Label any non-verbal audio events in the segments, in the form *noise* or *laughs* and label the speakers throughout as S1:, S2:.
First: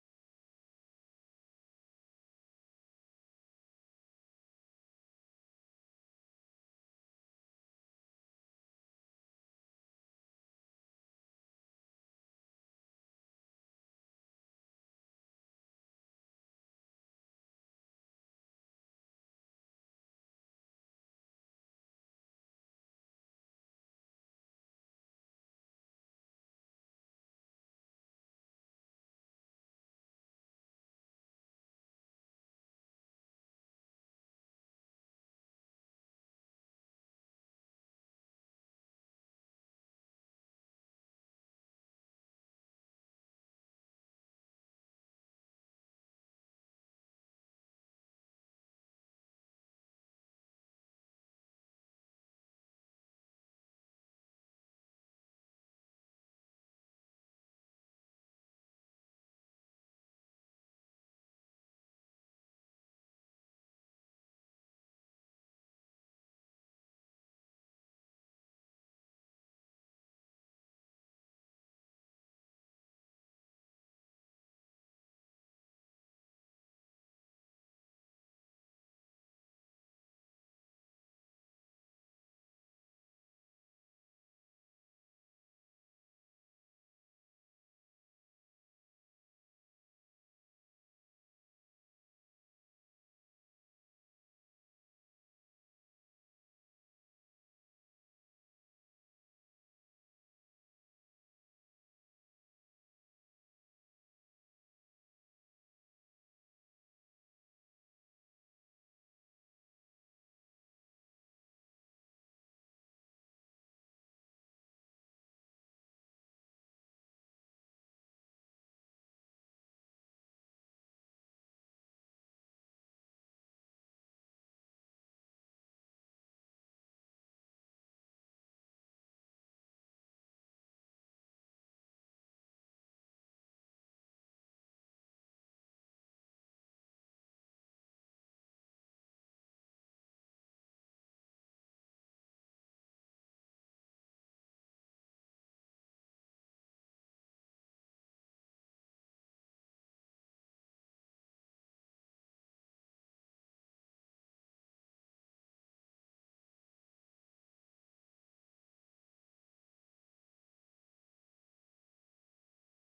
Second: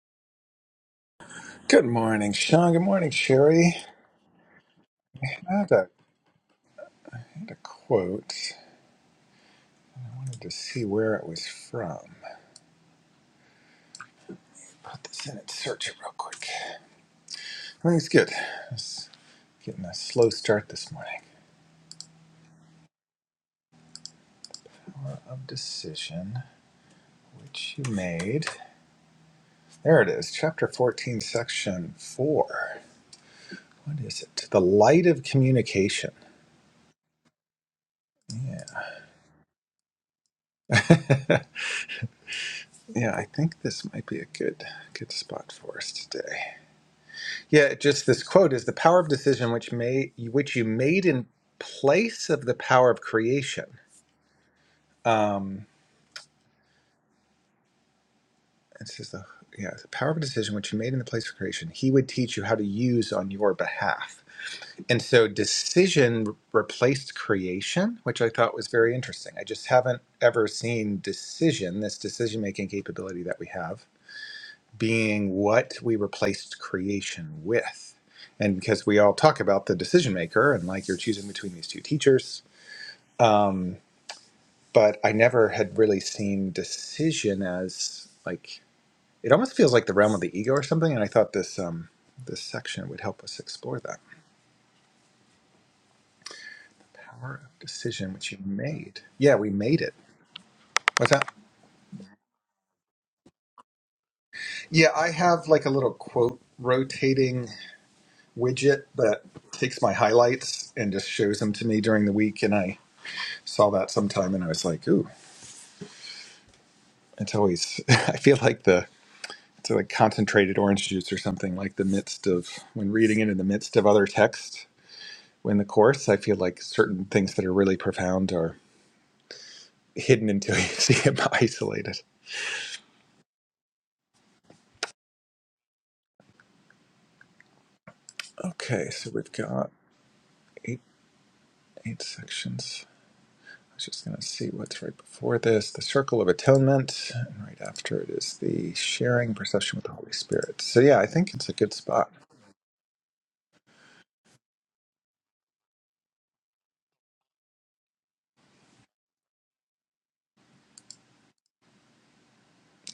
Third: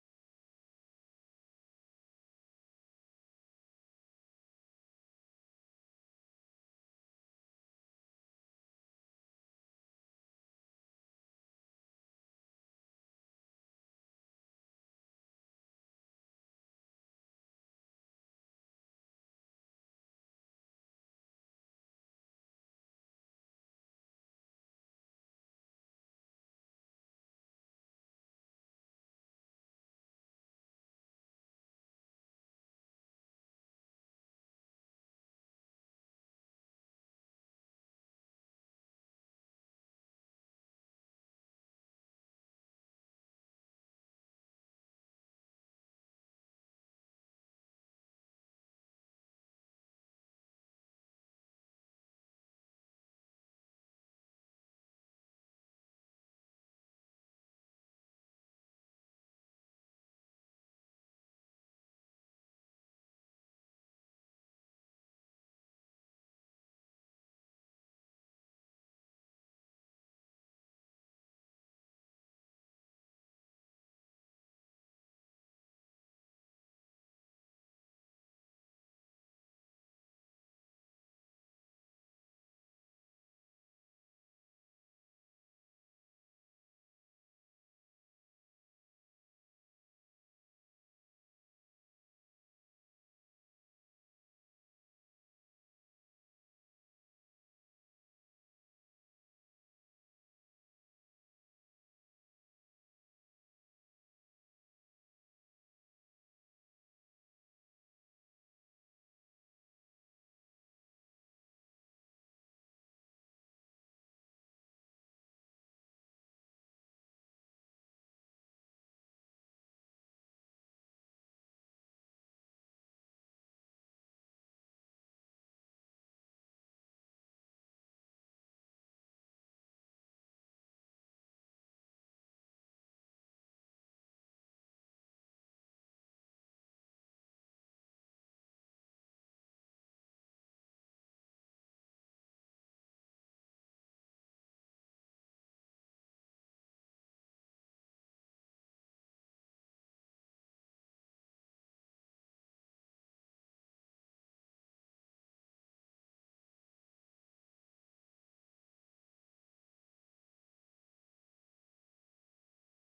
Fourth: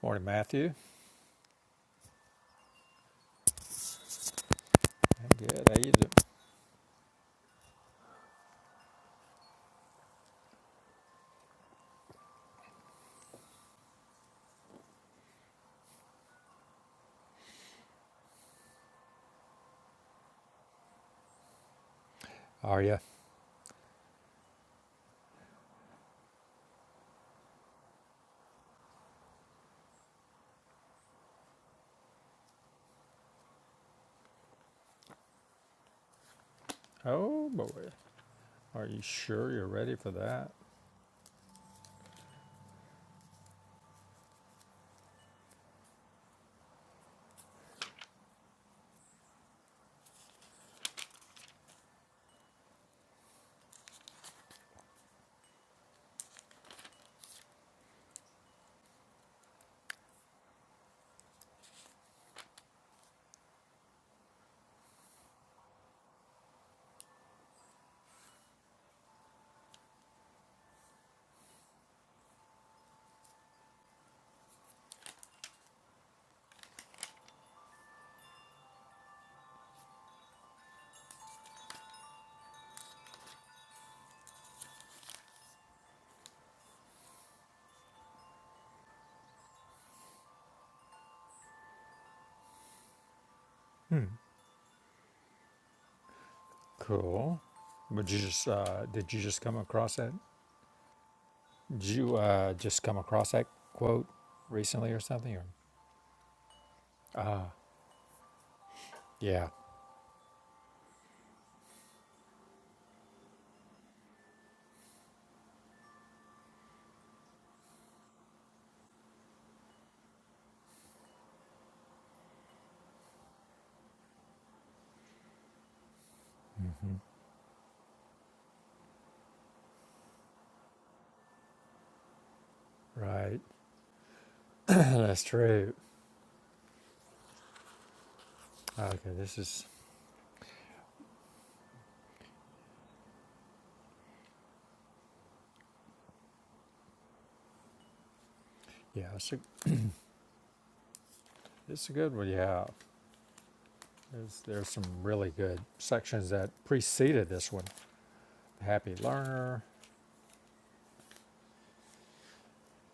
S1: Morning, Matthew.
S2: Good morning, Sean. Good morning, Sherry. I
S1: Good.
S2: had
S1: How
S2: a,
S1: you doing?
S2: I had a quote I had to see where it was from. Put this in and search it real quick. I think it's good. It's getting a slow start this morning.
S1: Are you?
S2: Of decision which you made. There it is, chapter 14, section 4. What is it? The light of communication.
S1: Oh boy,
S2: Yeah.
S1: are you sure you're ready for that?
S2: *laughs* yeah, I think this might be a good good spot for us today. Yeah, just this quote is the power of decision which may which you made in place of the power of creation. Um, it says the yeah the power of decision which you made in the place of creation. He would teach you how to use on your behalf. And so decision re- replaced creation, which I thought was very interesting. I just haven't ever seen decision, this decision making capability that we have, being what we replaced creation with. And because we all talk about the decision maker and like you're choosing between these two teachers, um, but I never had really seen decision as like it almost feels like the realm of the ego or something. And I thought this um, this section would help us explore that
S1: Cool.
S2: power of
S1: Would
S2: decision
S1: you
S2: which you
S1: just uh,
S2: made.
S1: did you
S2: Yeah,
S1: just
S2: we
S1: come
S2: made it.
S1: across that?
S2: What's that?
S1: Did you uh, just come across that quote
S2: Yeah,
S1: recently or
S2: I
S1: something? Or
S2: have like a little quote
S1: uh,
S2: rotating widget that
S1: yeah,
S2: takes my highlights and just shows them to me during the week, and I saw that sometime and I was like, ooh, it's always, *laughs* I feel like the, it's like concentrated orange juice or something, like the midst of, when reading it in the midst of other text in the Course, I feel like certain
S1: Mm-hmm.
S2: things that are really profound are hidden until you *laughs* see them isolated.
S1: Right. *clears throat* that's true.
S2: Okay, so
S1: Okay.
S2: we've
S1: This is
S2: got eight, eight sections. I was just going to see what's right before this the Circle of Atonement, and right after it is the
S1: yeah. It's
S2: Sharing
S1: a,
S2: procession with the Holy Spirit. So, yeah, I think it's a good
S1: it's a
S2: spot.
S1: good one. Yeah. There's there's some really good sections that preceded this one. Happy learner.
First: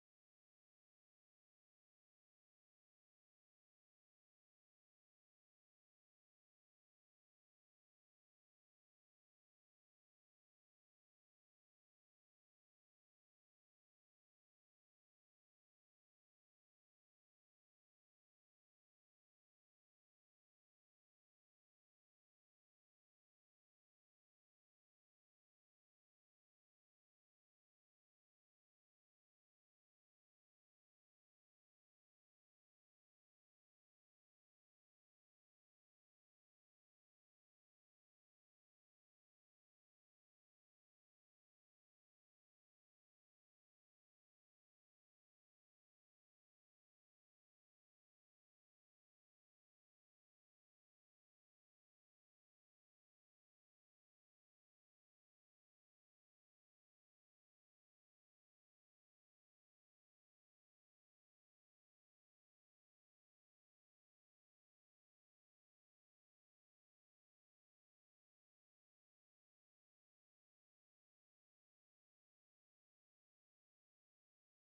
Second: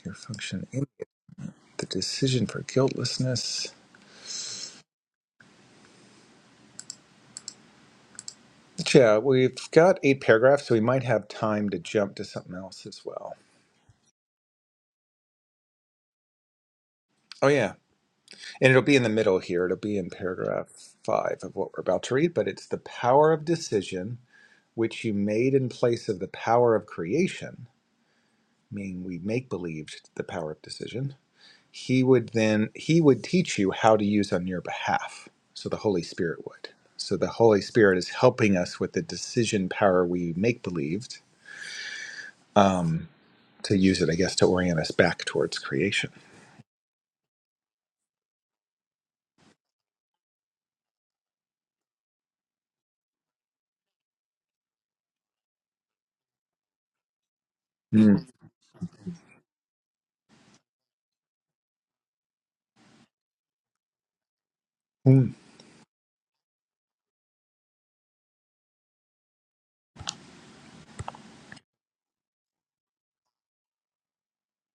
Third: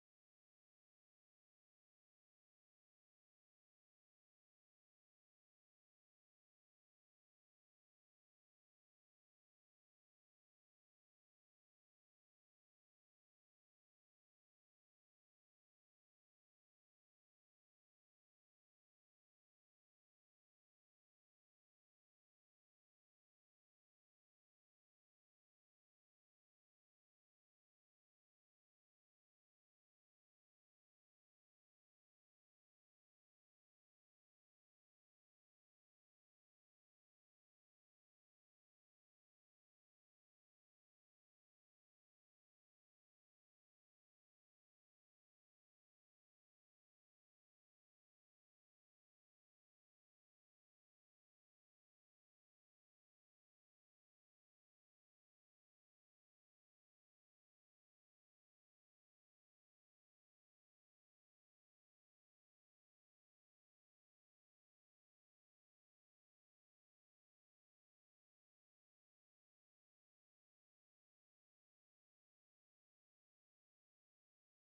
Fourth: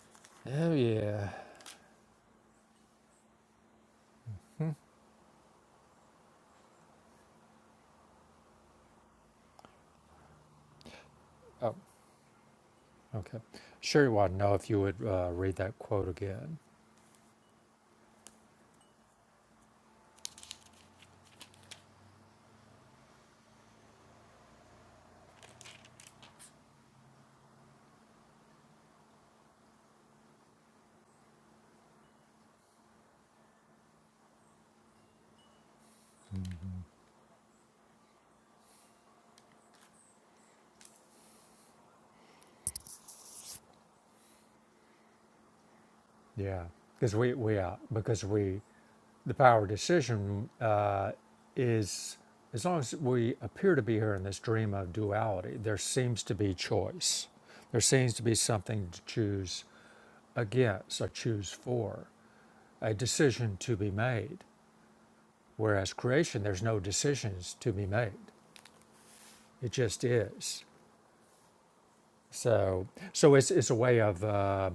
S2: Your function.
S1: Oh yeah.
S2: the decision for guiltlessness. Yeah, we've got eight paragraphs, so we might have time
S1: Oh,
S2: to jump to something else as well.
S1: Okay. Sure, you want to know if you would uh, read that quote again.
S2: Oh, yeah. And it'll be in the middle here. It'll be in paragraph five of what we're about to read, but it's the power of decision, which you made in place of the power of creation, meaning we make believed the power of decision. He would then, he would teach you how to use on your behalf. So the Holy
S1: hmm
S2: Spirit would. So the Holy Spirit is helping us with the decision power we make believed. Um, to use it, I guess, to orient us back towards creation.
S1: Yeah, because we we uh, because we the power of decision uh, is as long as we appear to be here in this dream of duality, there seems to be choice. There seems to
S2: Mm.
S1: be something to choose against or choose for, a decision to be made.
S2: Mm.
S1: Whereas creation, there's no decisions to be made; it just is. So so it's it's a way of. Uh,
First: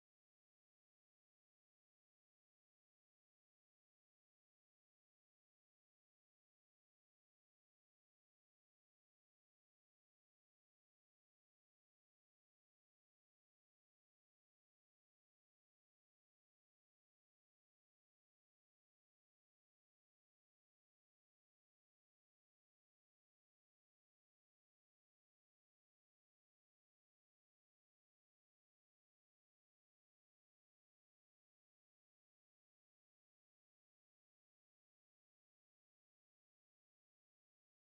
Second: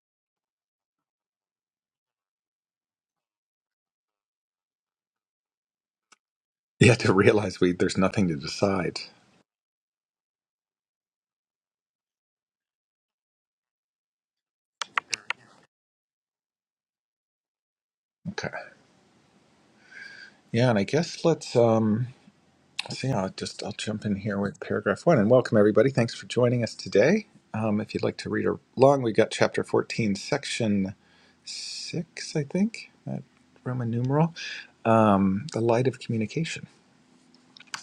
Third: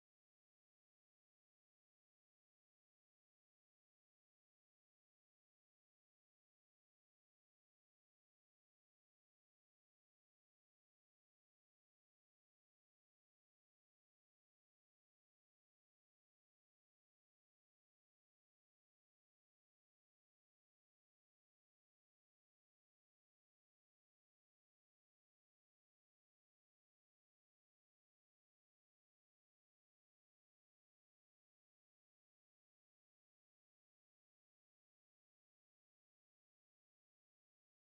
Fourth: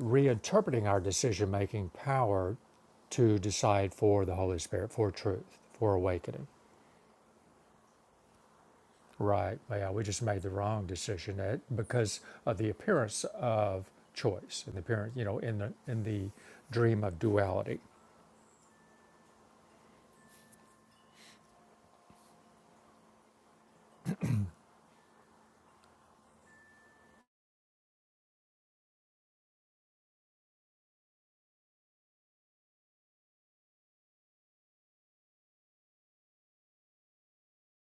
S1: reinterpreting our decision making power to decide for the Holy Spirit, for truth, for awakening.
S2: Yeah, to realize we there's nothing to decide.
S1: Right. Yeah, we just made the wrong decision at, because of the appearance of choice and the appearance, you know, in the in the dream of duality.
S2: Okay. Yeah, and I guess let's um let's see. I'll just I'll jump in here with paragraph one and welcome everybody. Thanks for joining us today. Um, if you'd like to read along, we've got chapter fourteen, section six, I think, that Roman numeral. Um, the light of communication,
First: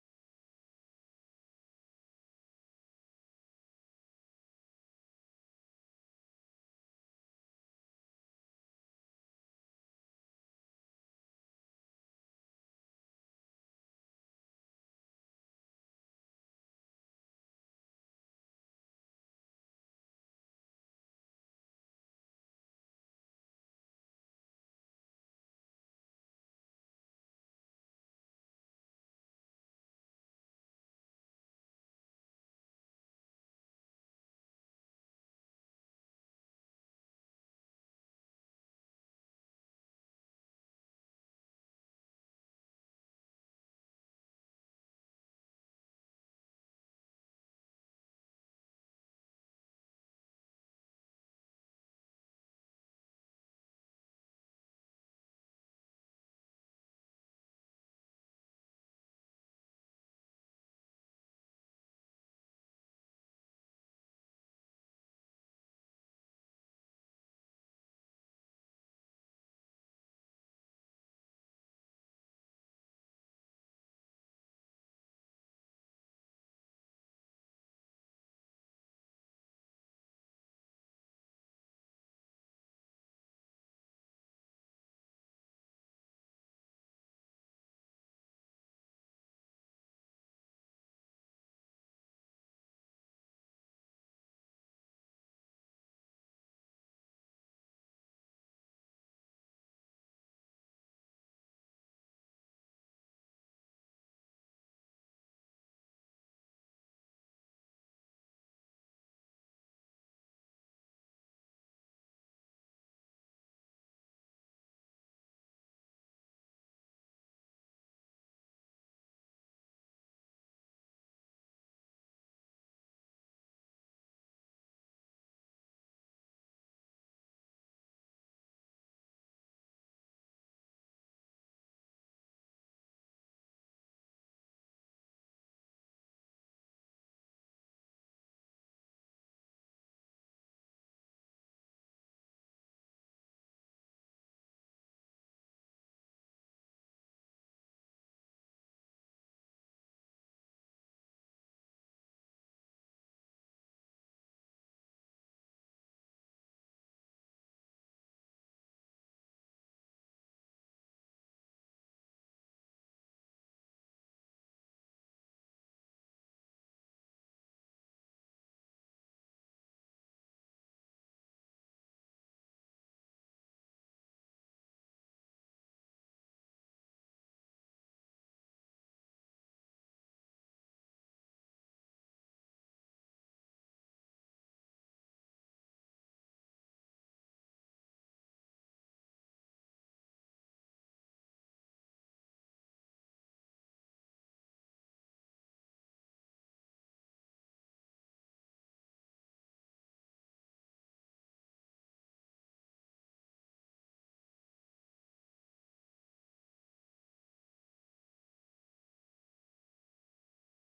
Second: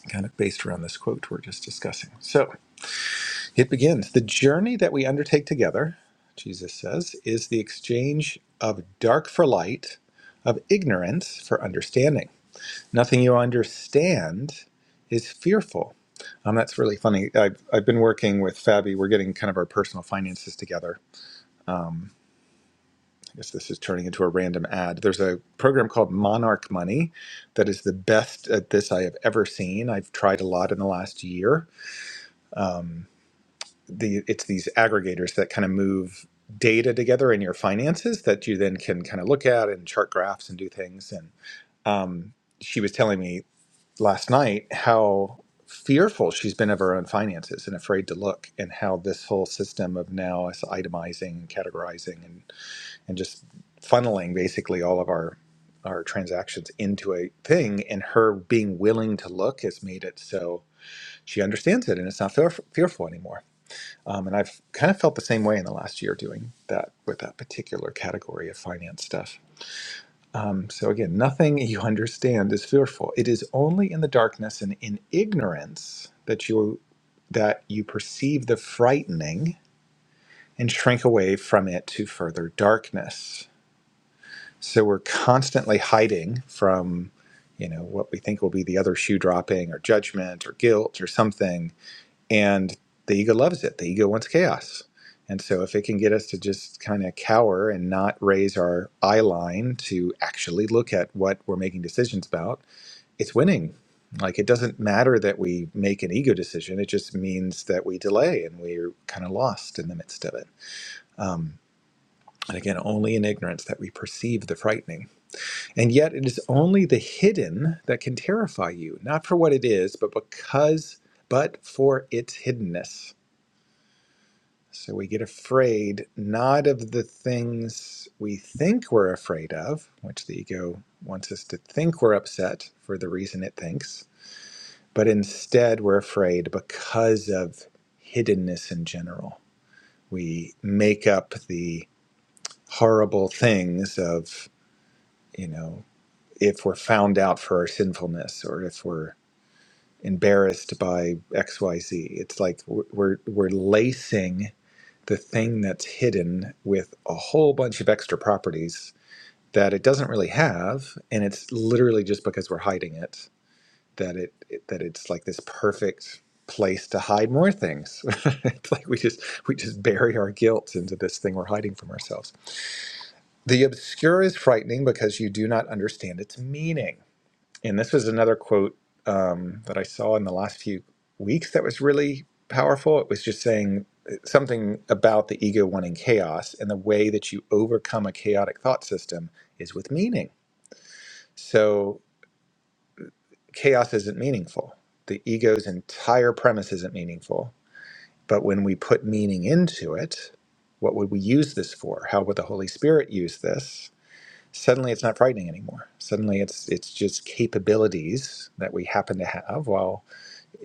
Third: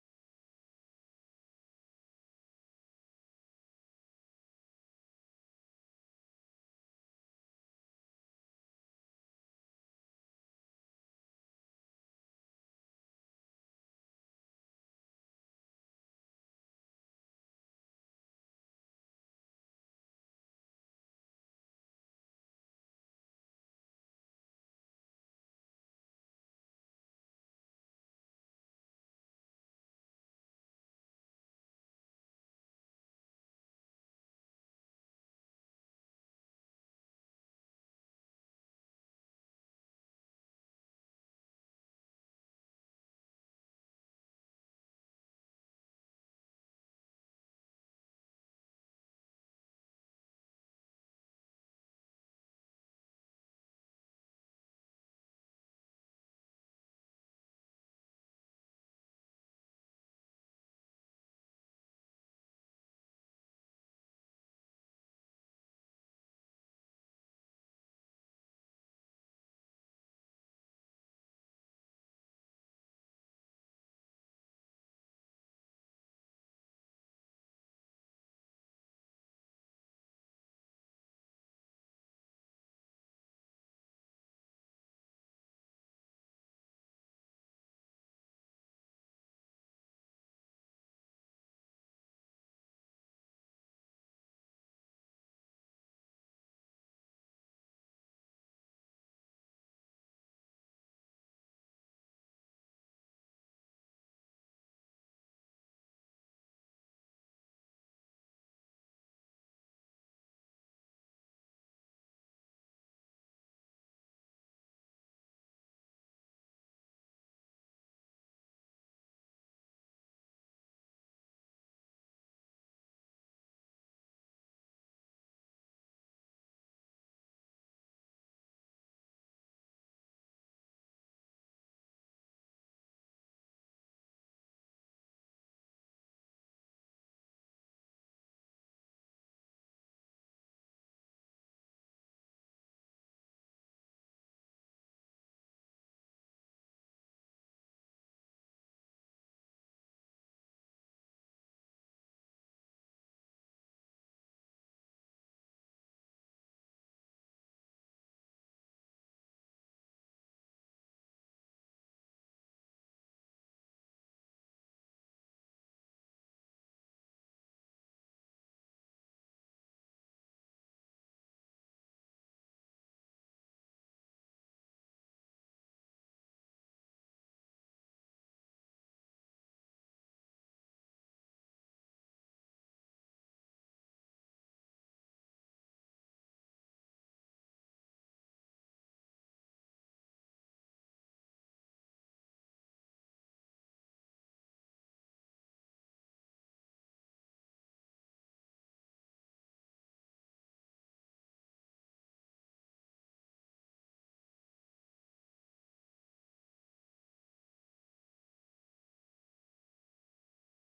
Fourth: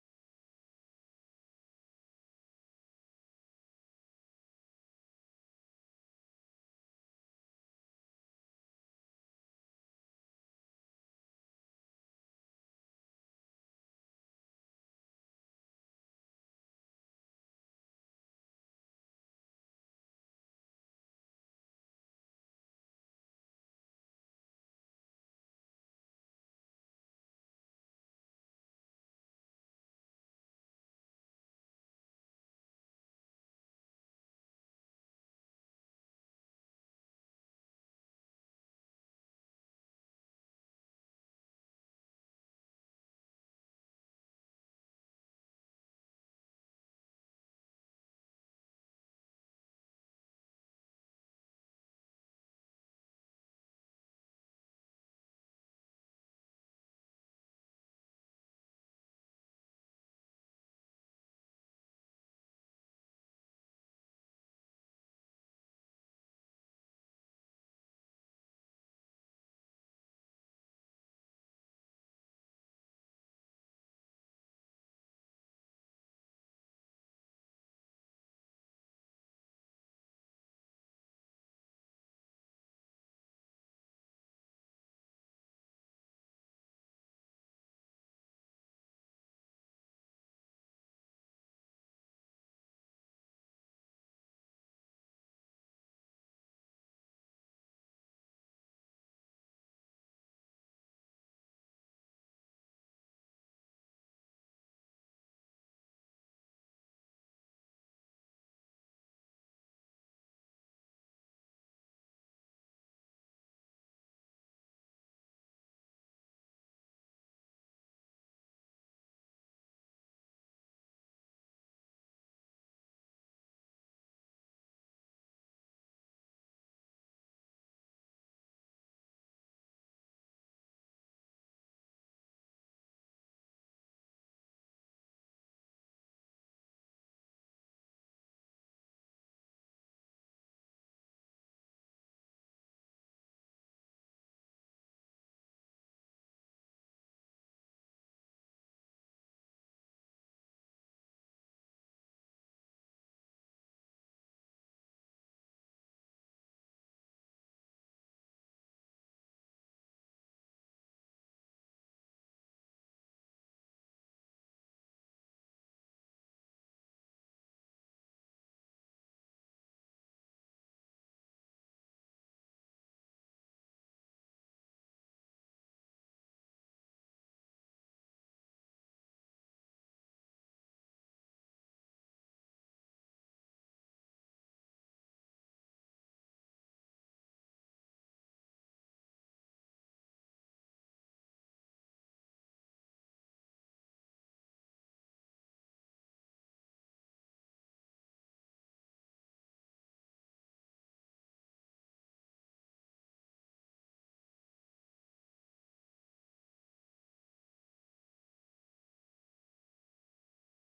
S2: kind of based around this quote we're just discussing. So. It begins. The journey that we undertake together, Jesus says, is the exchange of dark for light, of ignorance for understanding. Nothing you understand is fearful. Um, that's really funny. I've, I've been working with Fabi. We're getting kind of our personal finances together. I guess this is turning into a random ad. There's a program called Monarch Money that is the best at this I have ever seen. I've tried a lot in the last year. Um, the it's these aggregators that kind of move data together in your finances that you then can kind of look at and chart graphs and do things and um, she was telling me last night how fearful she's been of her own finances and afraid to look and how this whole system of now us itemizing categorizing and and just funneling basically all of our our transactions into a thing and her being willing to look has made it so she understands it and it's not fear- fearful anymore um, and I've kind of felt the same way in the last year doing that with that particular category of finance stuff. Um, so, again, nothing you understand is fearful. It is only in the darkness and in ignorance that you that you perceive the frightening and shrink away from it to further darkness. So we're constantly hiding from, you know, what we think will be the other shoe dropping or judgment or guilt or something and the ego loves it. The ego wants chaos. And so, if it can get us to just kind of cower and not raise our eye line to actually look at what we're making decisions about, it's winning. Like, it doesn't matter that we make an ego decision, it just means that we delay and we're kind of lost in the midst of it. Um, and again, only in ignorance that we perceive the frightening. And yet, it is only the hidden that can terrify you, not for what it is, but because, but for its hiddenness So we get afraid not of the things we think we're afraid of, which the ego wants us to think we're upset for the reason it thinks, but instead we're afraid because of hiddenness in general. We make up the horrible things of, you know, if we're found out for our sinfulness or if we're embarrassed by XYZ. It's like we're, we're lacing the thing that's hidden with a whole bunch of extra properties that it doesn't really have and it's literally just because we're hiding it that it, it- that it's like this perfect place to hide more things *laughs* it's like we just we just bury our guilt into this thing we're hiding from ourselves the obscure is frightening because you do not understand its meaning and this was another quote um, that I saw in the last few weeks that was really powerful. It was just saying uh, something about the ego wanting chaos, and the way that you overcome a chaotic thought system is with meaning. So, chaos isn't meaningful. The ego's entire premise isn't meaningful. But when we put meaning into it, what would we use this for? How would the Holy Spirit use this? Suddenly, it's not frightening anymore. Suddenly, it's it's just capabilities that we happen to have. While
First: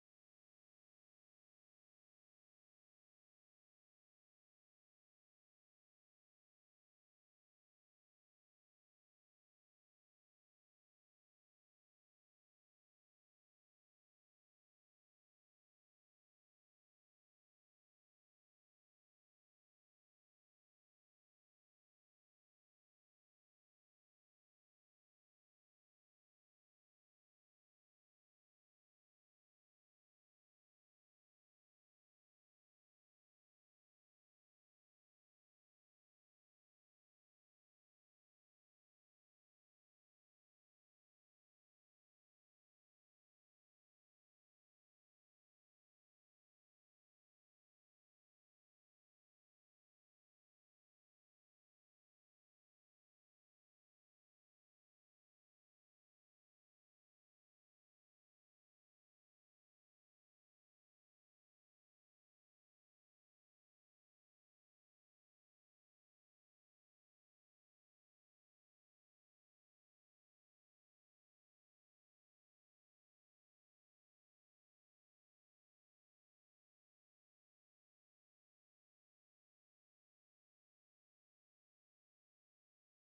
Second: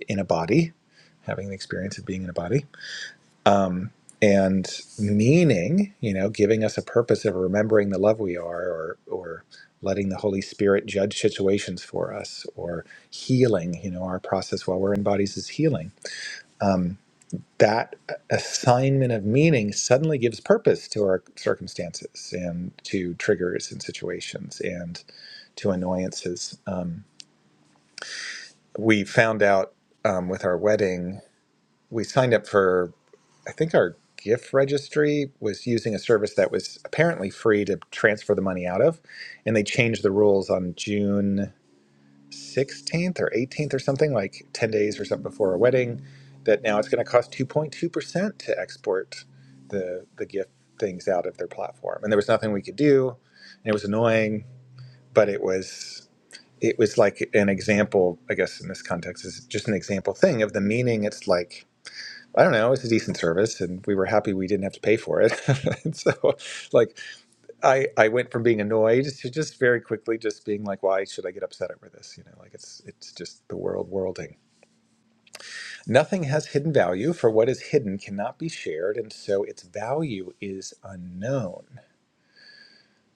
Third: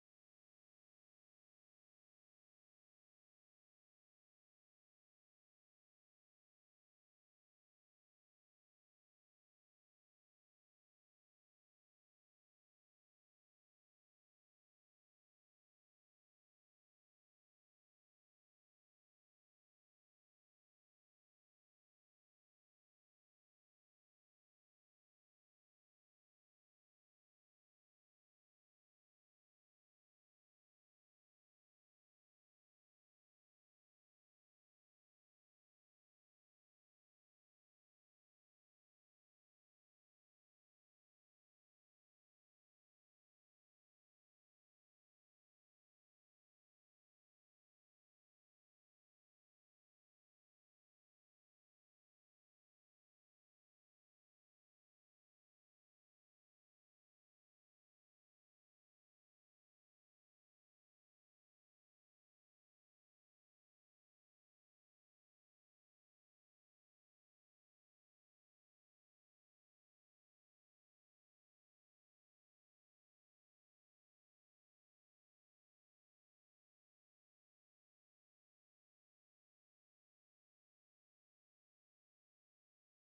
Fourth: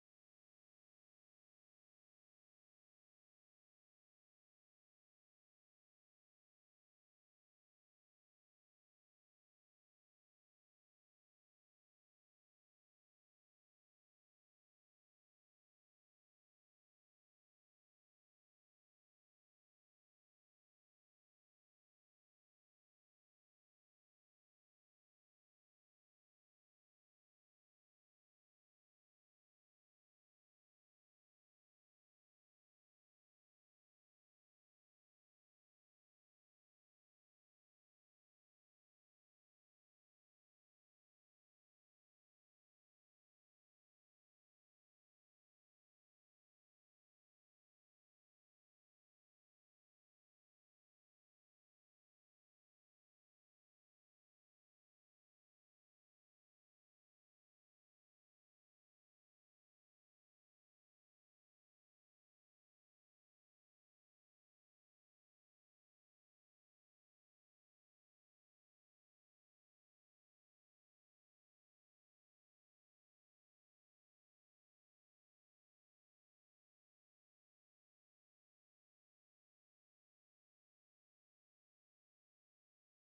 S2: in a body, having the experience of being in a body, um, and meaning, you know, giving us a purpose of remembering the love we are, or or letting the Holy Spirit judge situations for us, or healing. You know, our process while we're in bodies is healing. That assignment of meaning suddenly gives purpose to our circumstances and to triggers and situations and to annoyances. Um, we found out um, with our wedding we signed up for I think our gift registry was using a service that was apparently free to transfer the money out of, and they changed the rules on June 16th or 18th or something like 10 days or something before our wedding that now it's going to cost 2.2% to export the the gift things out of their platform. And there was nothing we could do, and it was annoying, but it was it was like an example, I guess in this context is just an example thing of the meaning it's like I don't know, it was a decent service and we were happy we didn't have to pay for it. *laughs* and so like I I went from being annoyed to just very quickly just being like, why should I get upset over this? You know, like it's it's just the world worlding. Nothing has hidden value, for what is hidden cannot be shared, and so its value is unknown.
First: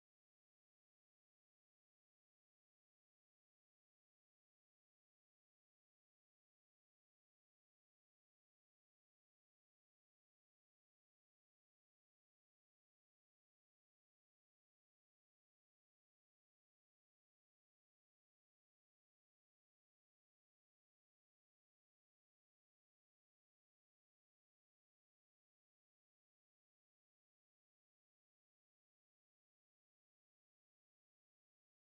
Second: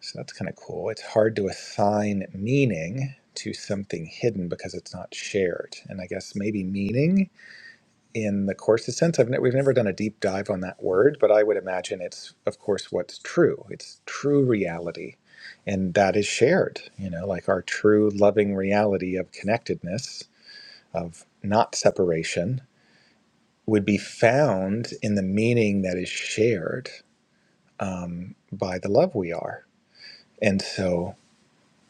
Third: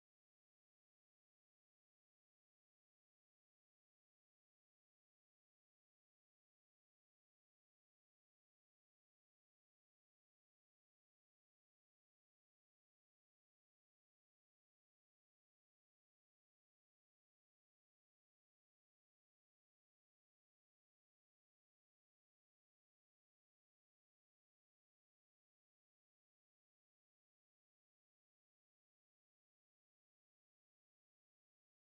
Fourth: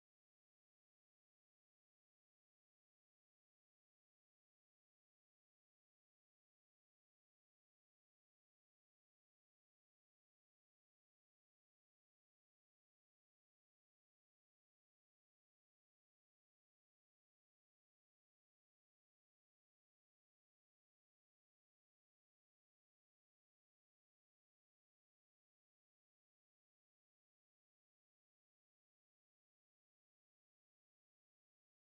S2: So that's kind of cool. It's hard to assign meaning to something hidden because it's not shared. And I guess maybe meaning in the course's sense. I've ne- we've never done a deep dive on that word, but I would imagine it's, of course, what's true. It's true reality, and that is shared. You know, like our true loving reality of connectedness, of not separation, would be found in the meaning that is shared um, by the love we are. And so,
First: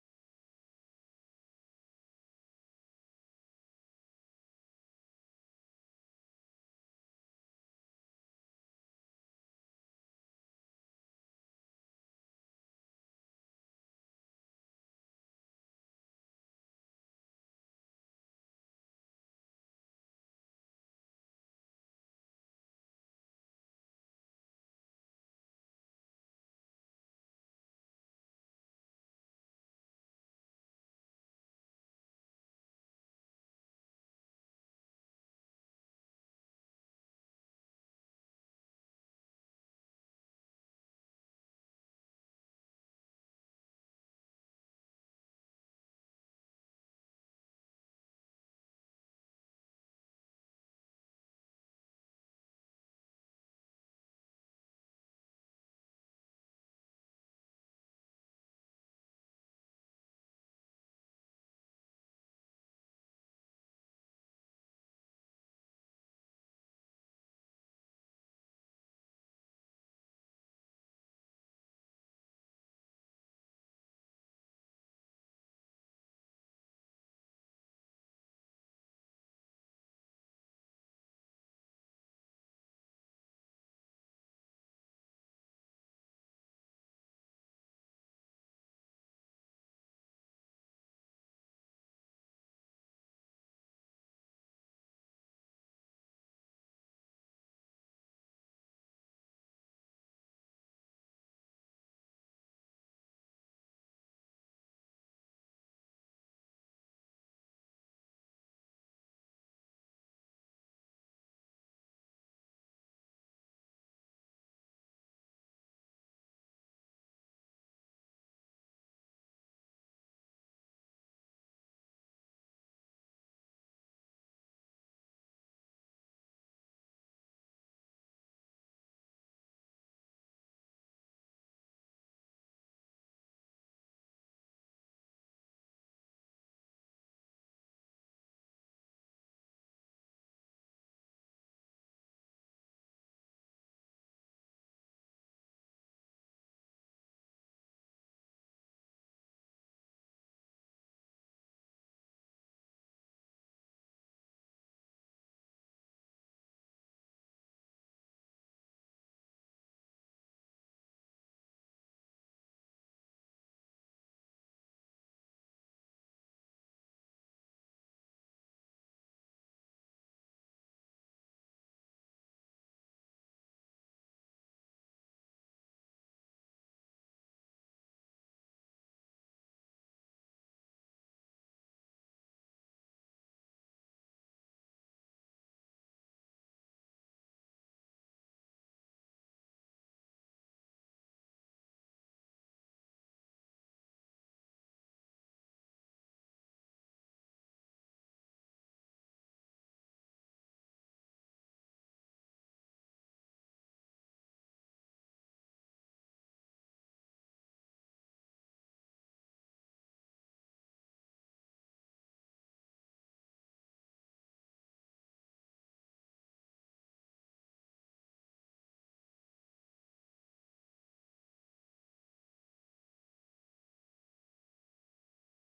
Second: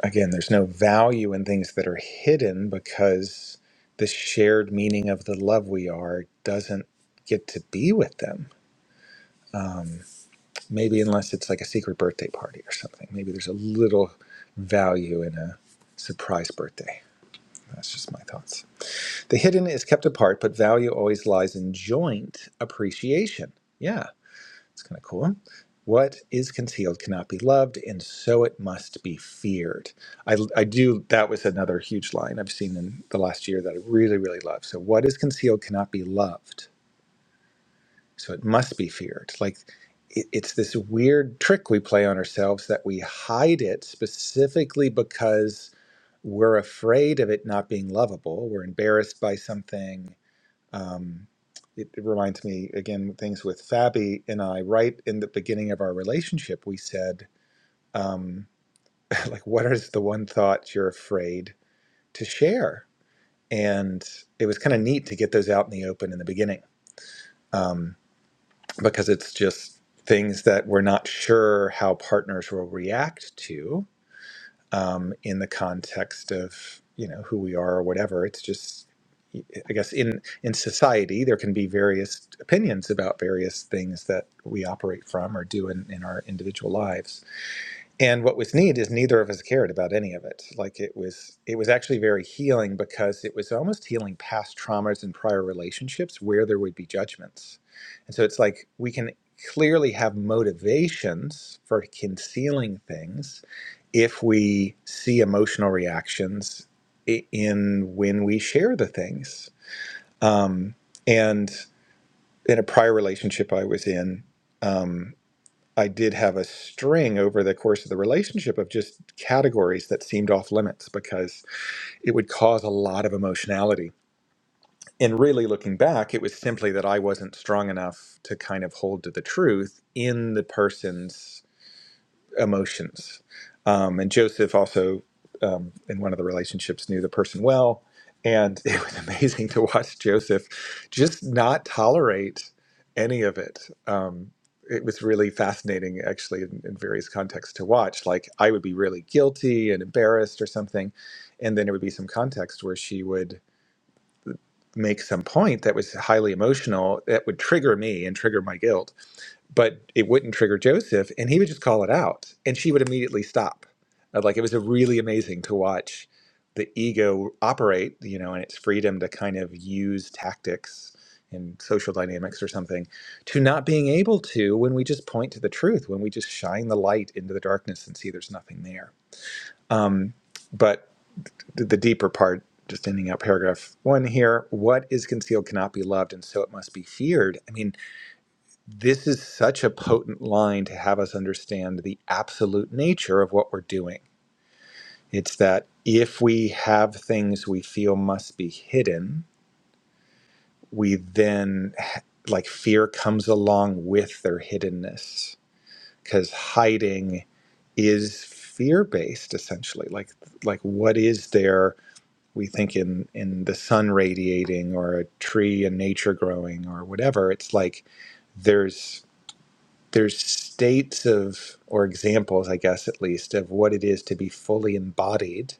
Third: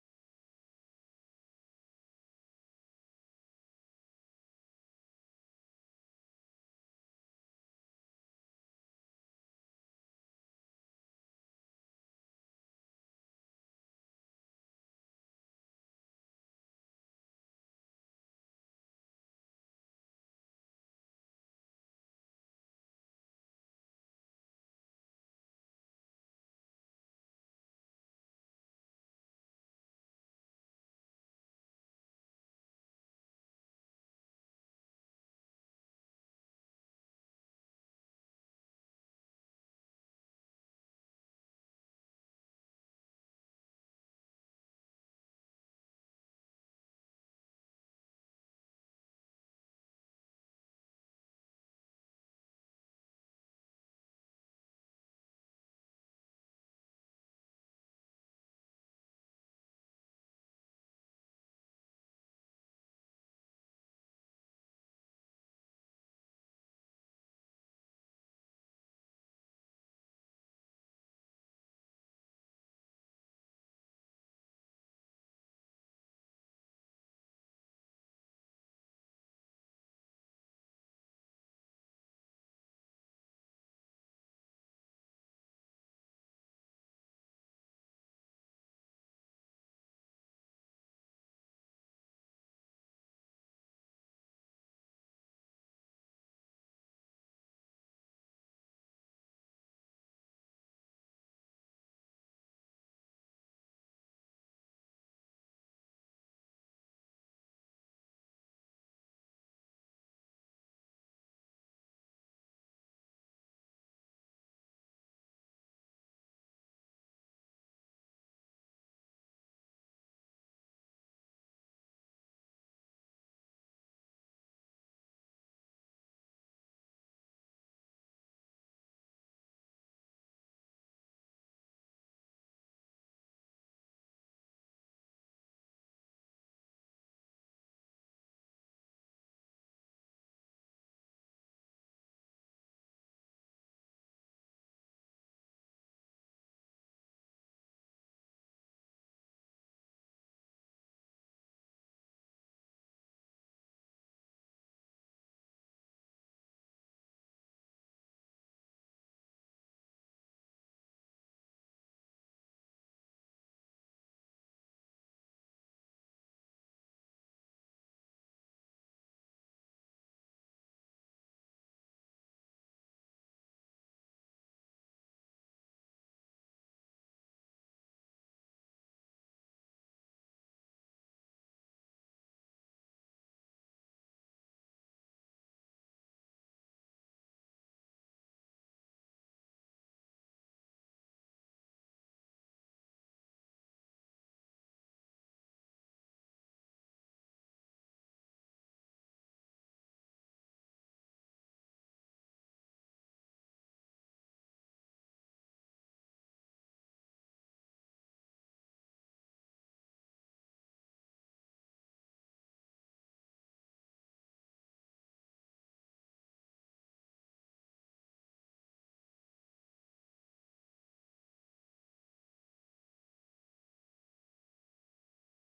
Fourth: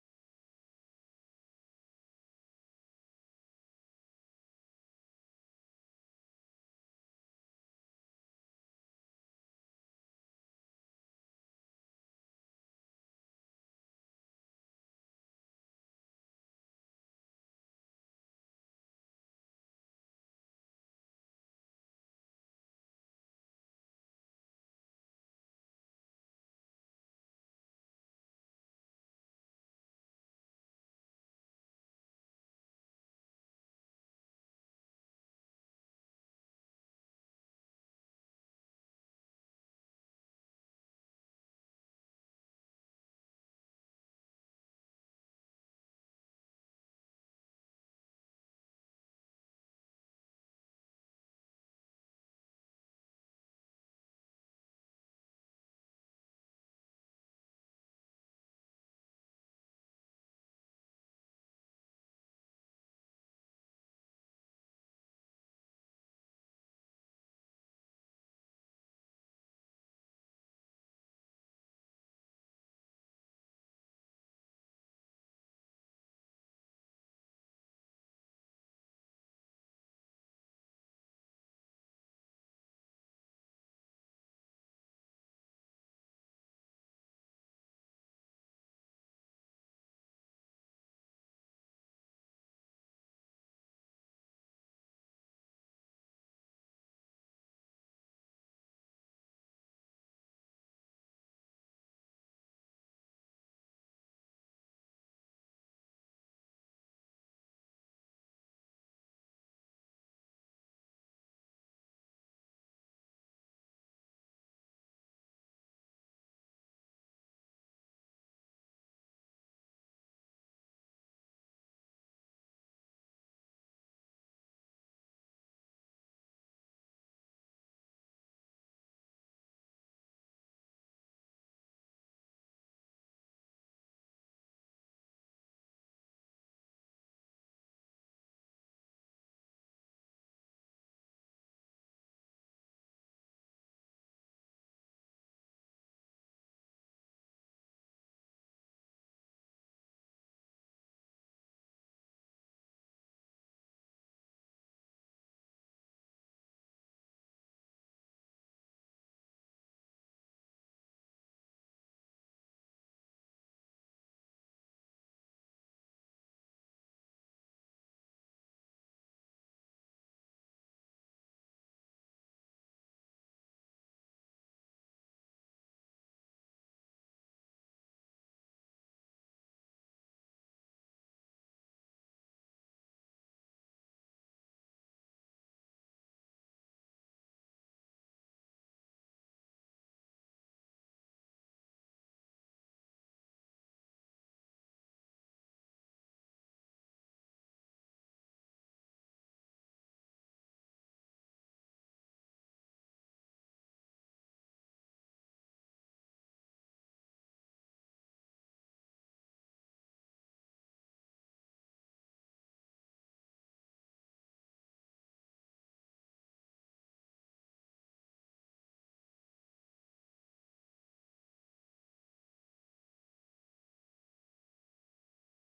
S2: again, there's no value in things that are hidden because the shared meaning of the love we are doesn't get to be with them Maybe unless it's like a secret birthday party or something. Maybe there's a little value in a surprise birthday. That's just my thoughts. The hidden is kept apart, but value always lies in joint appreciation. Yeah, it's kind of cool. What is concealed cannot be loved, and so it must be feared. I, I do, that was another huge line I've seen in the last year that I really, really love. So, what is concealed cannot be loved so it must be feared. Like it, it's this weird trick we play on ourselves that we hide it specifically because we're afraid of it not being lovable. We're embarrassed by something. Um, it, it reminds me again things with Fabi and I. Right in the beginning of our relationship, we said, um, *laughs* like, what is the one thought you're afraid to share? And it was kind of neat to get those out in the open in the beginning. Um, because it's just things that we're not sure how partners will react to um, in the context of you know who we are or whatever. It's just I guess in in society there can be various opinions about various things that we operate from or do in, in our individual lives. And what was neat is neither of us cared about any of it. Like it was, it was actually very healing because it was almost healing past traumas and prior relationships where there would be judgments. And so it's like we can clearly have motivations for concealing things if we see emotional reactions i- in when we share the things. Um, and in a prior relationship I was in, um, I did have a string over the course of the relationship of just categories that seemed off limits because it would cause a lot of emotionality. And really looking back, it was simply that I wasn't strong enough to kind of hold to the truth in the person's emotions. Um, and Joseph also, um, in one of the relationships, knew the person well. And *laughs* it was amazing to watch Joseph just not tolerate any of it. Um, it was really fascinating, actually, in, in various contexts to watch. Like, I would be really guilty and embarrassed or something. And then there would be some context where she would make some point that was highly emotional that would trigger me and trigger my guilt but it wouldn't trigger Joseph, and he would just call it out, and she would immediately stop. Uh, Like it was a really amazing to watch the ego operate, you know, and its freedom to kind of use tactics in social dynamics or something, to not being able to when we just point to the truth, when we just shine the light into the darkness and see there's nothing there. Um, but the the deeper part, just ending out paragraph one here, what is concealed cannot be loved, and so it must be feared. I mean, this is such a potent line to have us understand the absolute nature of what we're doing. It's that if we have things we feel must be hidden, we then, like, fear comes along with their hiddenness because hiding is fear based essentially like like what is there we think in in the sun radiating or a tree and nature growing or whatever it's like there's. there's states of or examples i guess at least of what it is to be fully embodied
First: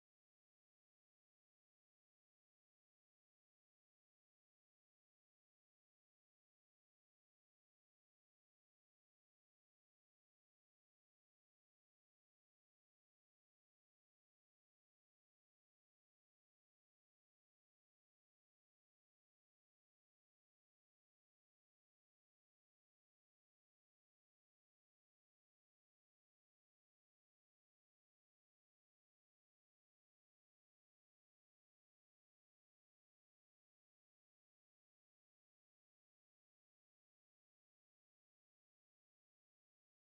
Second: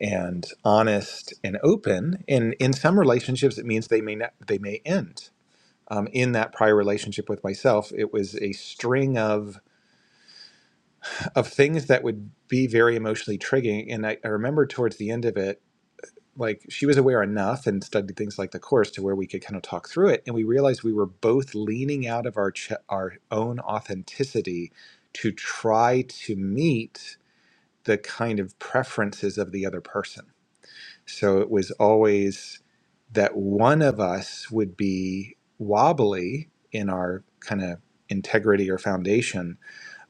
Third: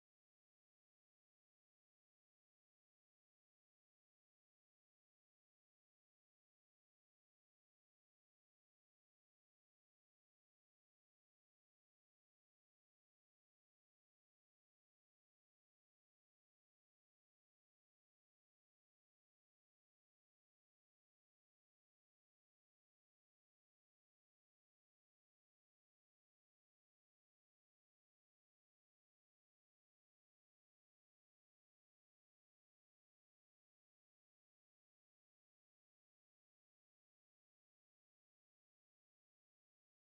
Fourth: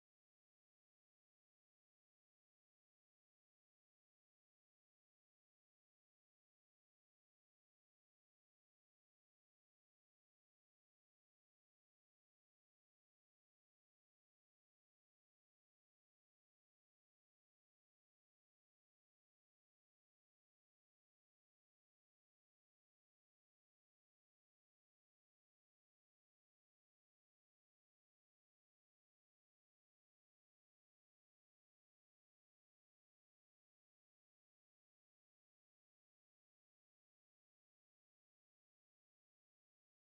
S2: and honest and open and in some relationships it means they may not they may end um, in that prior relationship with myself it was a string of of things that would be very emotionally triggering and I, I remember towards the end of it like she was aware enough and studied things like the course to where we could kind of talk through it and we realized we were both leaning out of our ch- our own authenticity to try to meet the kind of preferences of the other person so it was always that one of us would be wobbly in our kind of integrity or foundation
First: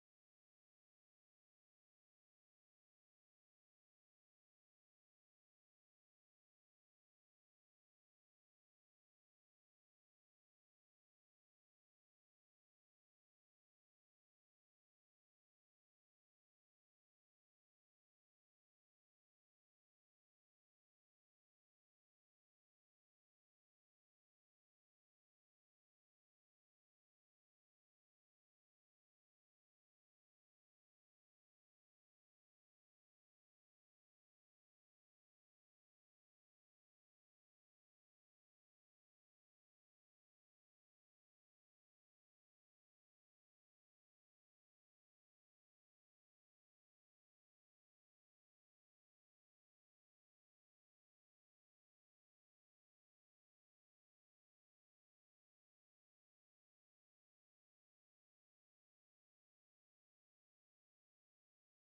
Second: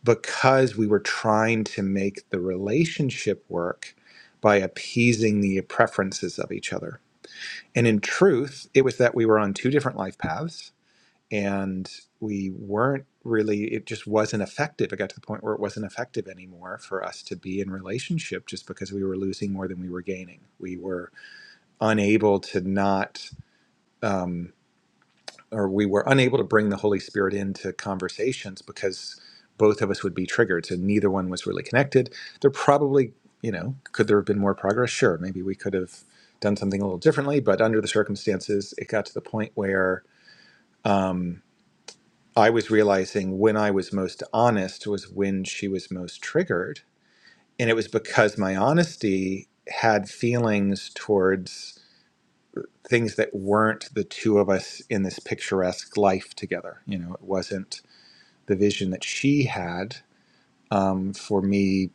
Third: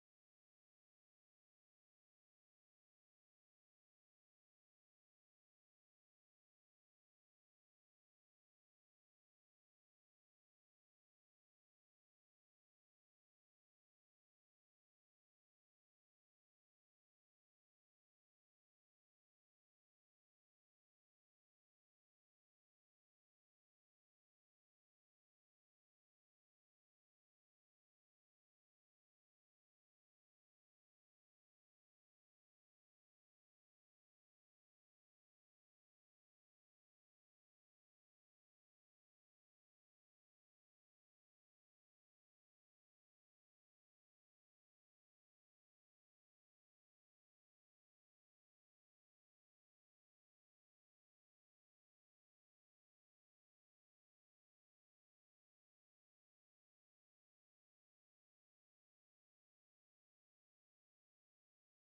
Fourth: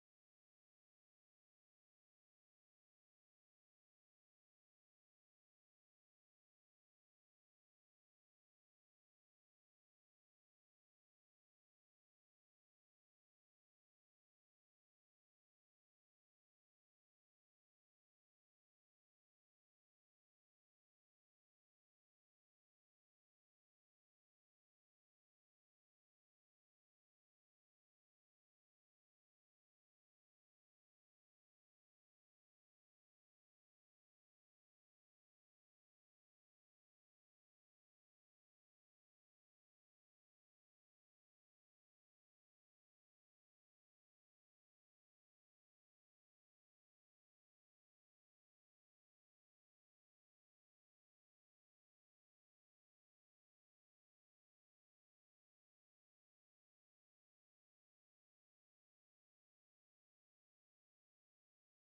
S2: because we were trying to make the relationship work by appeasing the preferences of each other and in truth, it was that we were on two different life paths and we weren't really, it just wasn't effective. It got to the point where it wasn't effective anymore for us to be in relationship just because we were losing more than we were gaining. We were unable to not. um, or we were unable to bring the Holy Spirit into conversations because both of us would be triggered. So neither one was really connected. There probably, you know, could there have been more progress? Sure, maybe we could have done something a little differently, but under the circumstances, it got to the point where um, I was realizing when I was most honest was when she was most triggered. And it was because my honesty had feelings towards things that weren't the two of us in this picturesque life together. You know, it wasn't the vision that she had um, for me,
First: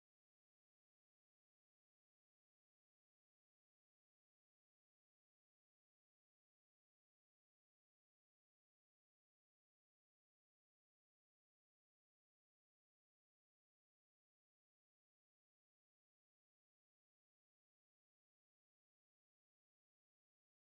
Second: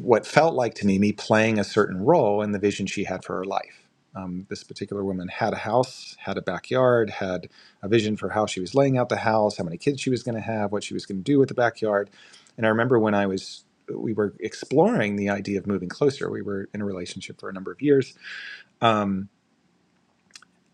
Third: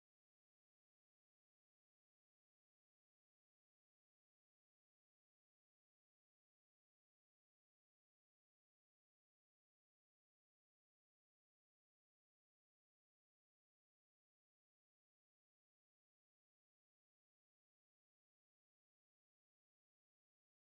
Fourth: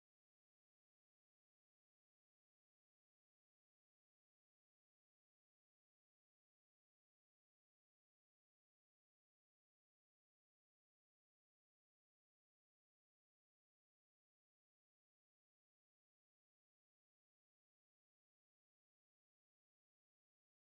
S2: what felt like to me, me playing a certain role in the vision she had for her life. Um, this particular woman had a house, had a backyard, had a vision for how she was laying out the house, how many kids she was going to have, what she was going to do with the backyard. And I remember when I was, we were exploring the idea of moving closer. We were in a relationship for a number of years. Um,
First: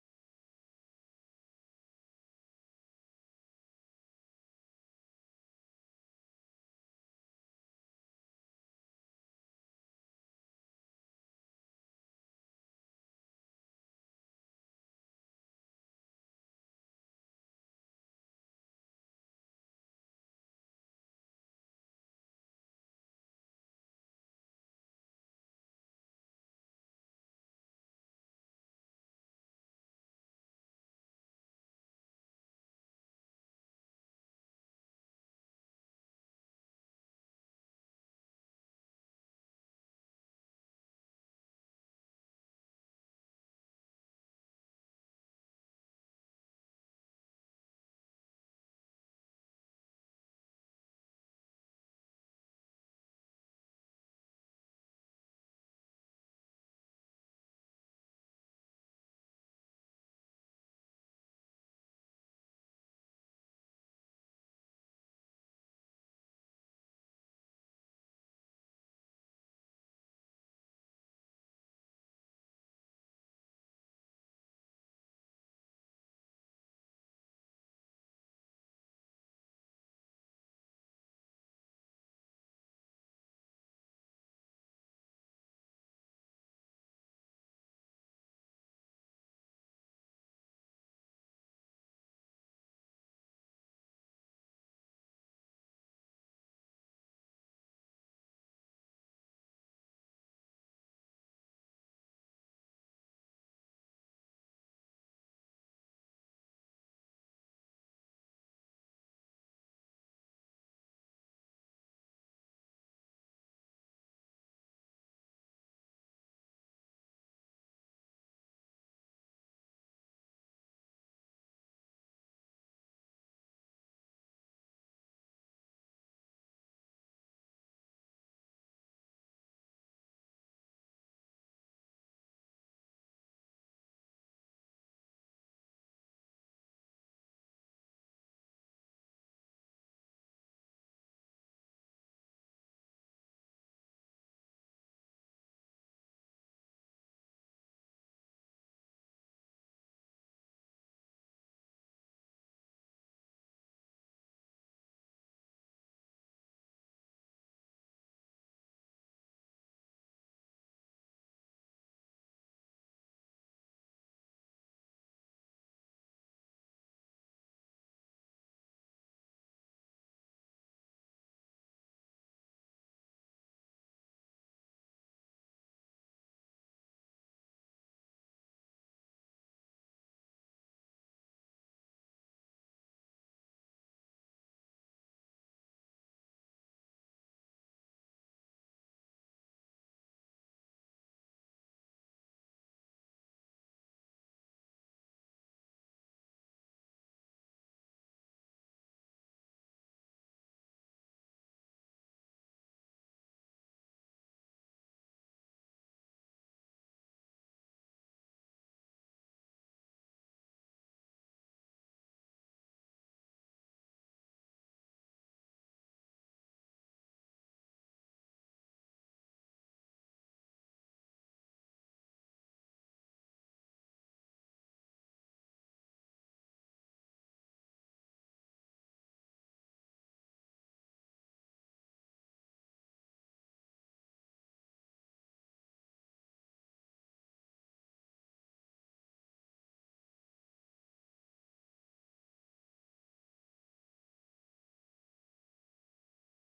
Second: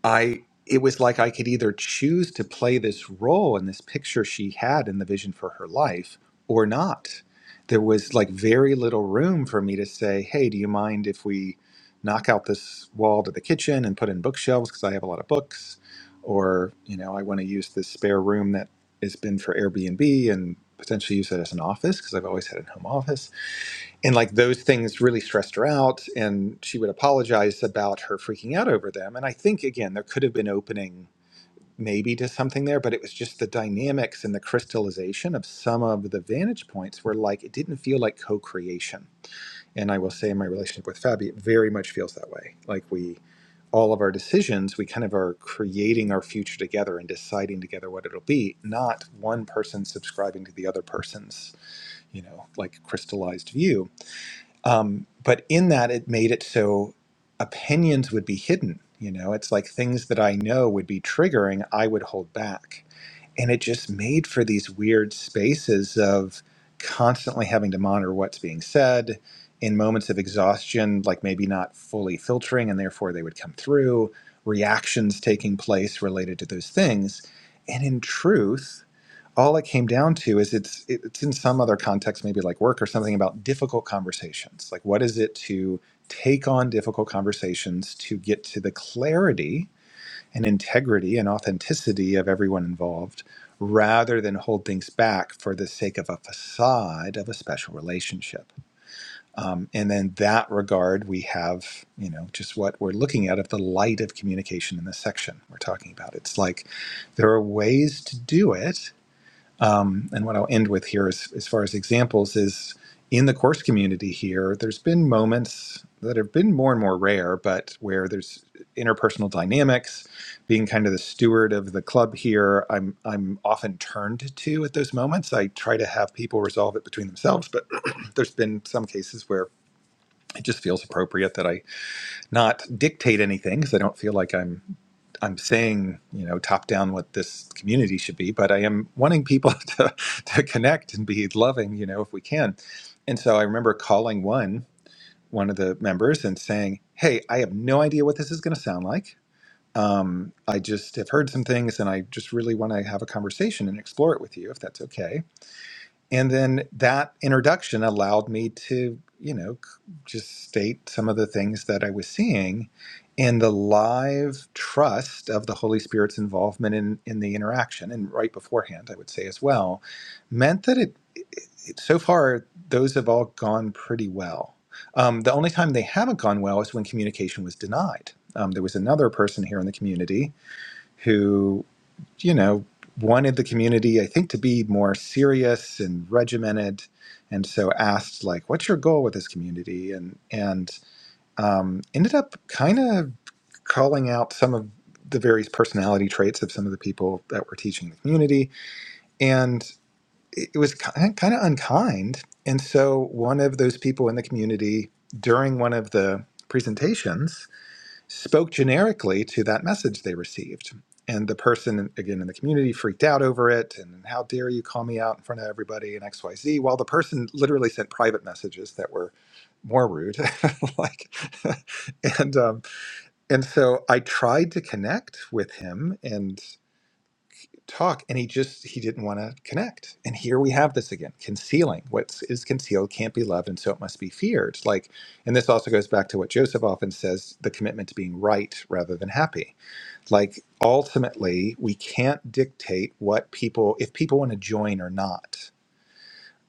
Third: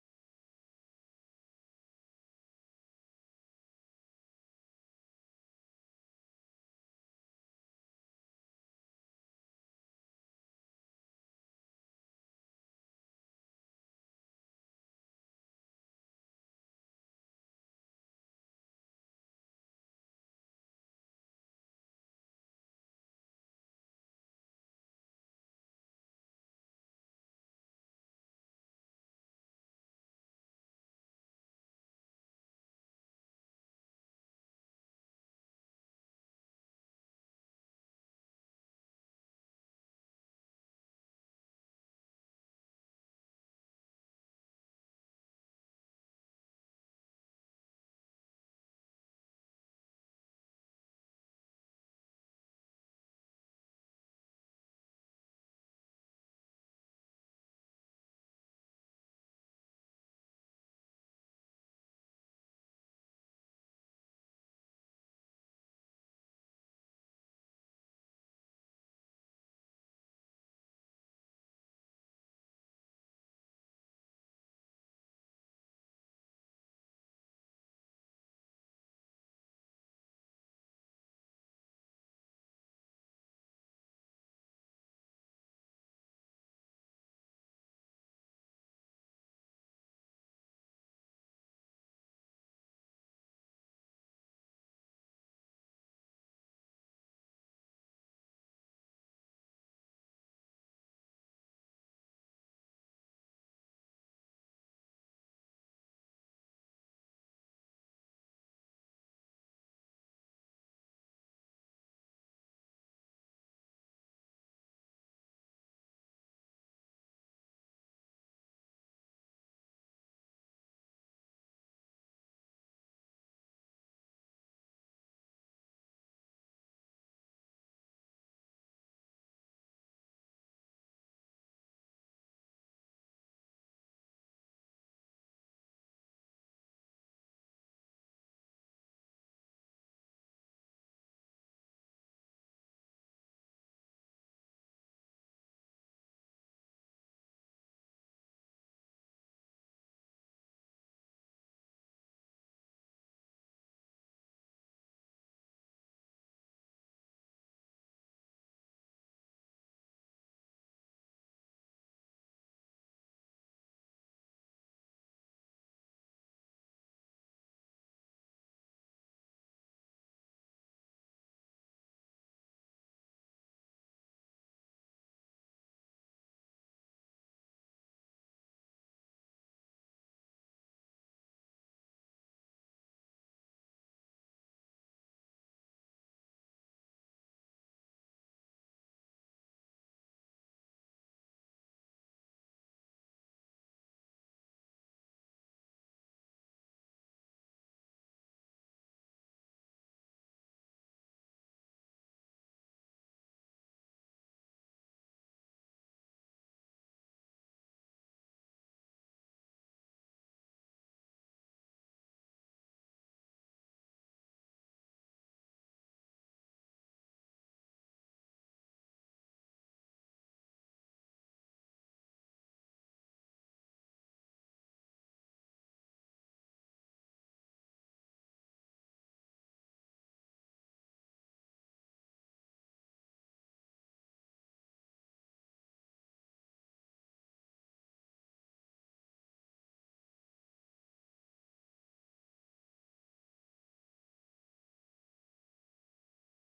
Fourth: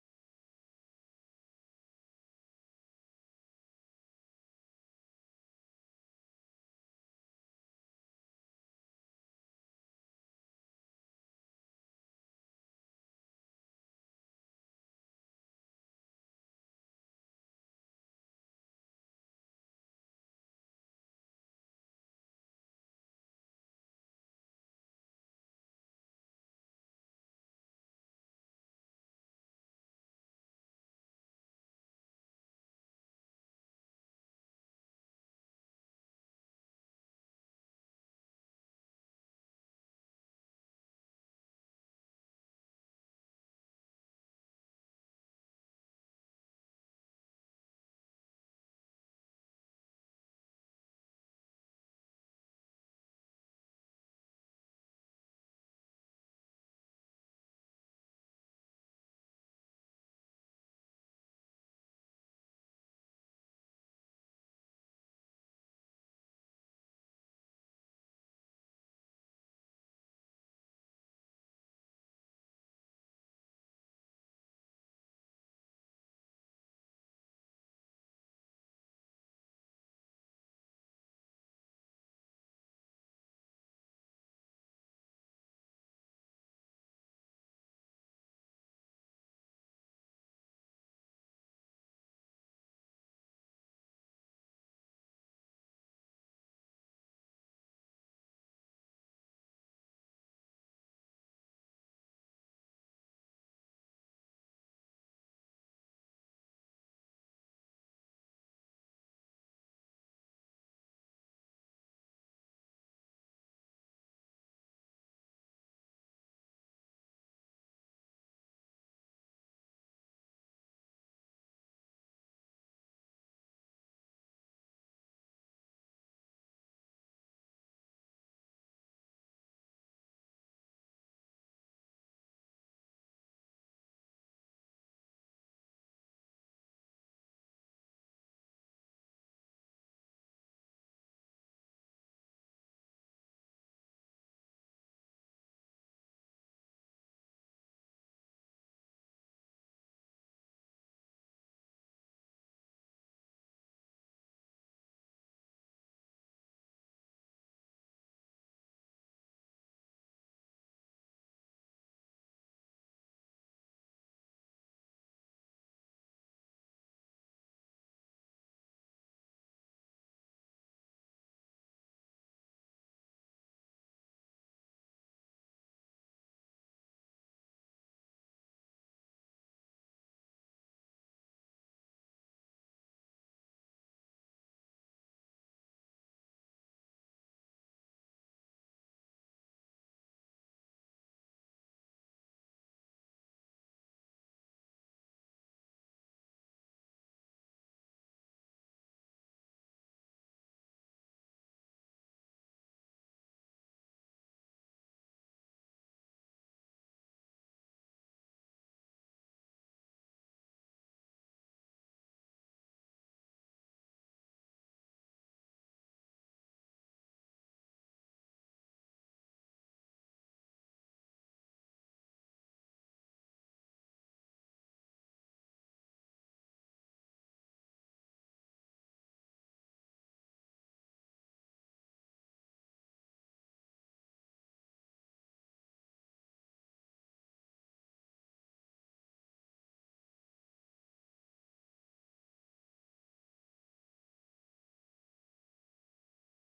S2: I it was like I could either choose to play this role in this picture she had in the vision for her life or not. There was like very little room for me to say, "Hey, do you mind if we knock out this wall to the kitchen and put in bookshelves because I have a lot of books?" Or, you know, I want to use this spare room that has been for Airbnb and potentially use it as an office because I've always had a home office and like those things really stressed her out and she would apologize about her freaking out over them and i think again there could have been opening maybe to something there but it was just the dynamics and the crystallization of some of the vantage points where like it didn't feel like co-creation and i will say in my relationship with fabi it very much feels that way like we all of our decisions we kind of are creating our future together and deciding together what it'll be not one person subscribing to the other person's you know like crystallized view um, but in that, it made it so opinions would be hidden. You know, it's like things that I know would be triggering, I would hold back. And it just made for these weird spaces of constantly having to monitor what's being said in moments of exhaustion, like maybe not fully filtering, and therefore they would come through, reactions taking place related to those things. And in truth, all it came down to is it's it's in some other context maybe like work or something about difficult conversations like what is it to take on difficult conversations to get to the clarity and integrity and authenticity of everyone involved rather than hold things back for the sake of a facade of a special relationship um, and then that regard we have you know just what we're looking at of the light of communication in this section we're talking about it's like there are ways to do it um, and what I'll end with here is, as far as examples is in the course community here, there's been moments that have been more and more rare, but where there's interpersonal dynamics, being kind of the steward of the club here, I'm I'm often turned to at those moments. I try to have people resolve it between themselves, but *clears throat* there's been some cases where it just feels appropriate that I not dictate anything because I don't feel like I'm I'm saying, you know, top down what this community should be, but I am wanting people *laughs* to, to connect and be loving, you know, if we can. And so I remember calling one, one of the members and saying, Hey, I have no idea what this is going to sound like. Um, I just have heard some things and I just really want to have a conversation and explore it with you if that's okay and then that introduction allowed me to you know c- just state some of the things that i was seeing in the live trust of the holy spirit's involvement in in the interaction and right beforehand i would say as well meant that it, it so far those have all gone pretty well um, the only time they haven't gone well is when communication was denied um, there was another person here in the community who you know, wanted the community, I think, to be more serious and regimented, and so asked like, "What's your goal with this community?" and and um, ended up kind of calling out some of the various personality traits of some of the people that were teaching the community, and it it was kind kind of unkind. And so one of those people in the community during one of the presentations spoke generically to that message they received. And the person, again, in the community freaked out over it. And how dare you call me out in front of everybody and XYZ? While the person literally sent private messages that were more rude. *laughs* like, *laughs* and, um, and so I tried to connect with him. and talk and he just he didn't want to connect and here we have this again concealing what is concealed can't be loved and so it must be feared like and this also goes back to what joseph often says the commitment to being right rather than happy like ultimately we can't dictate what people if people want to join or not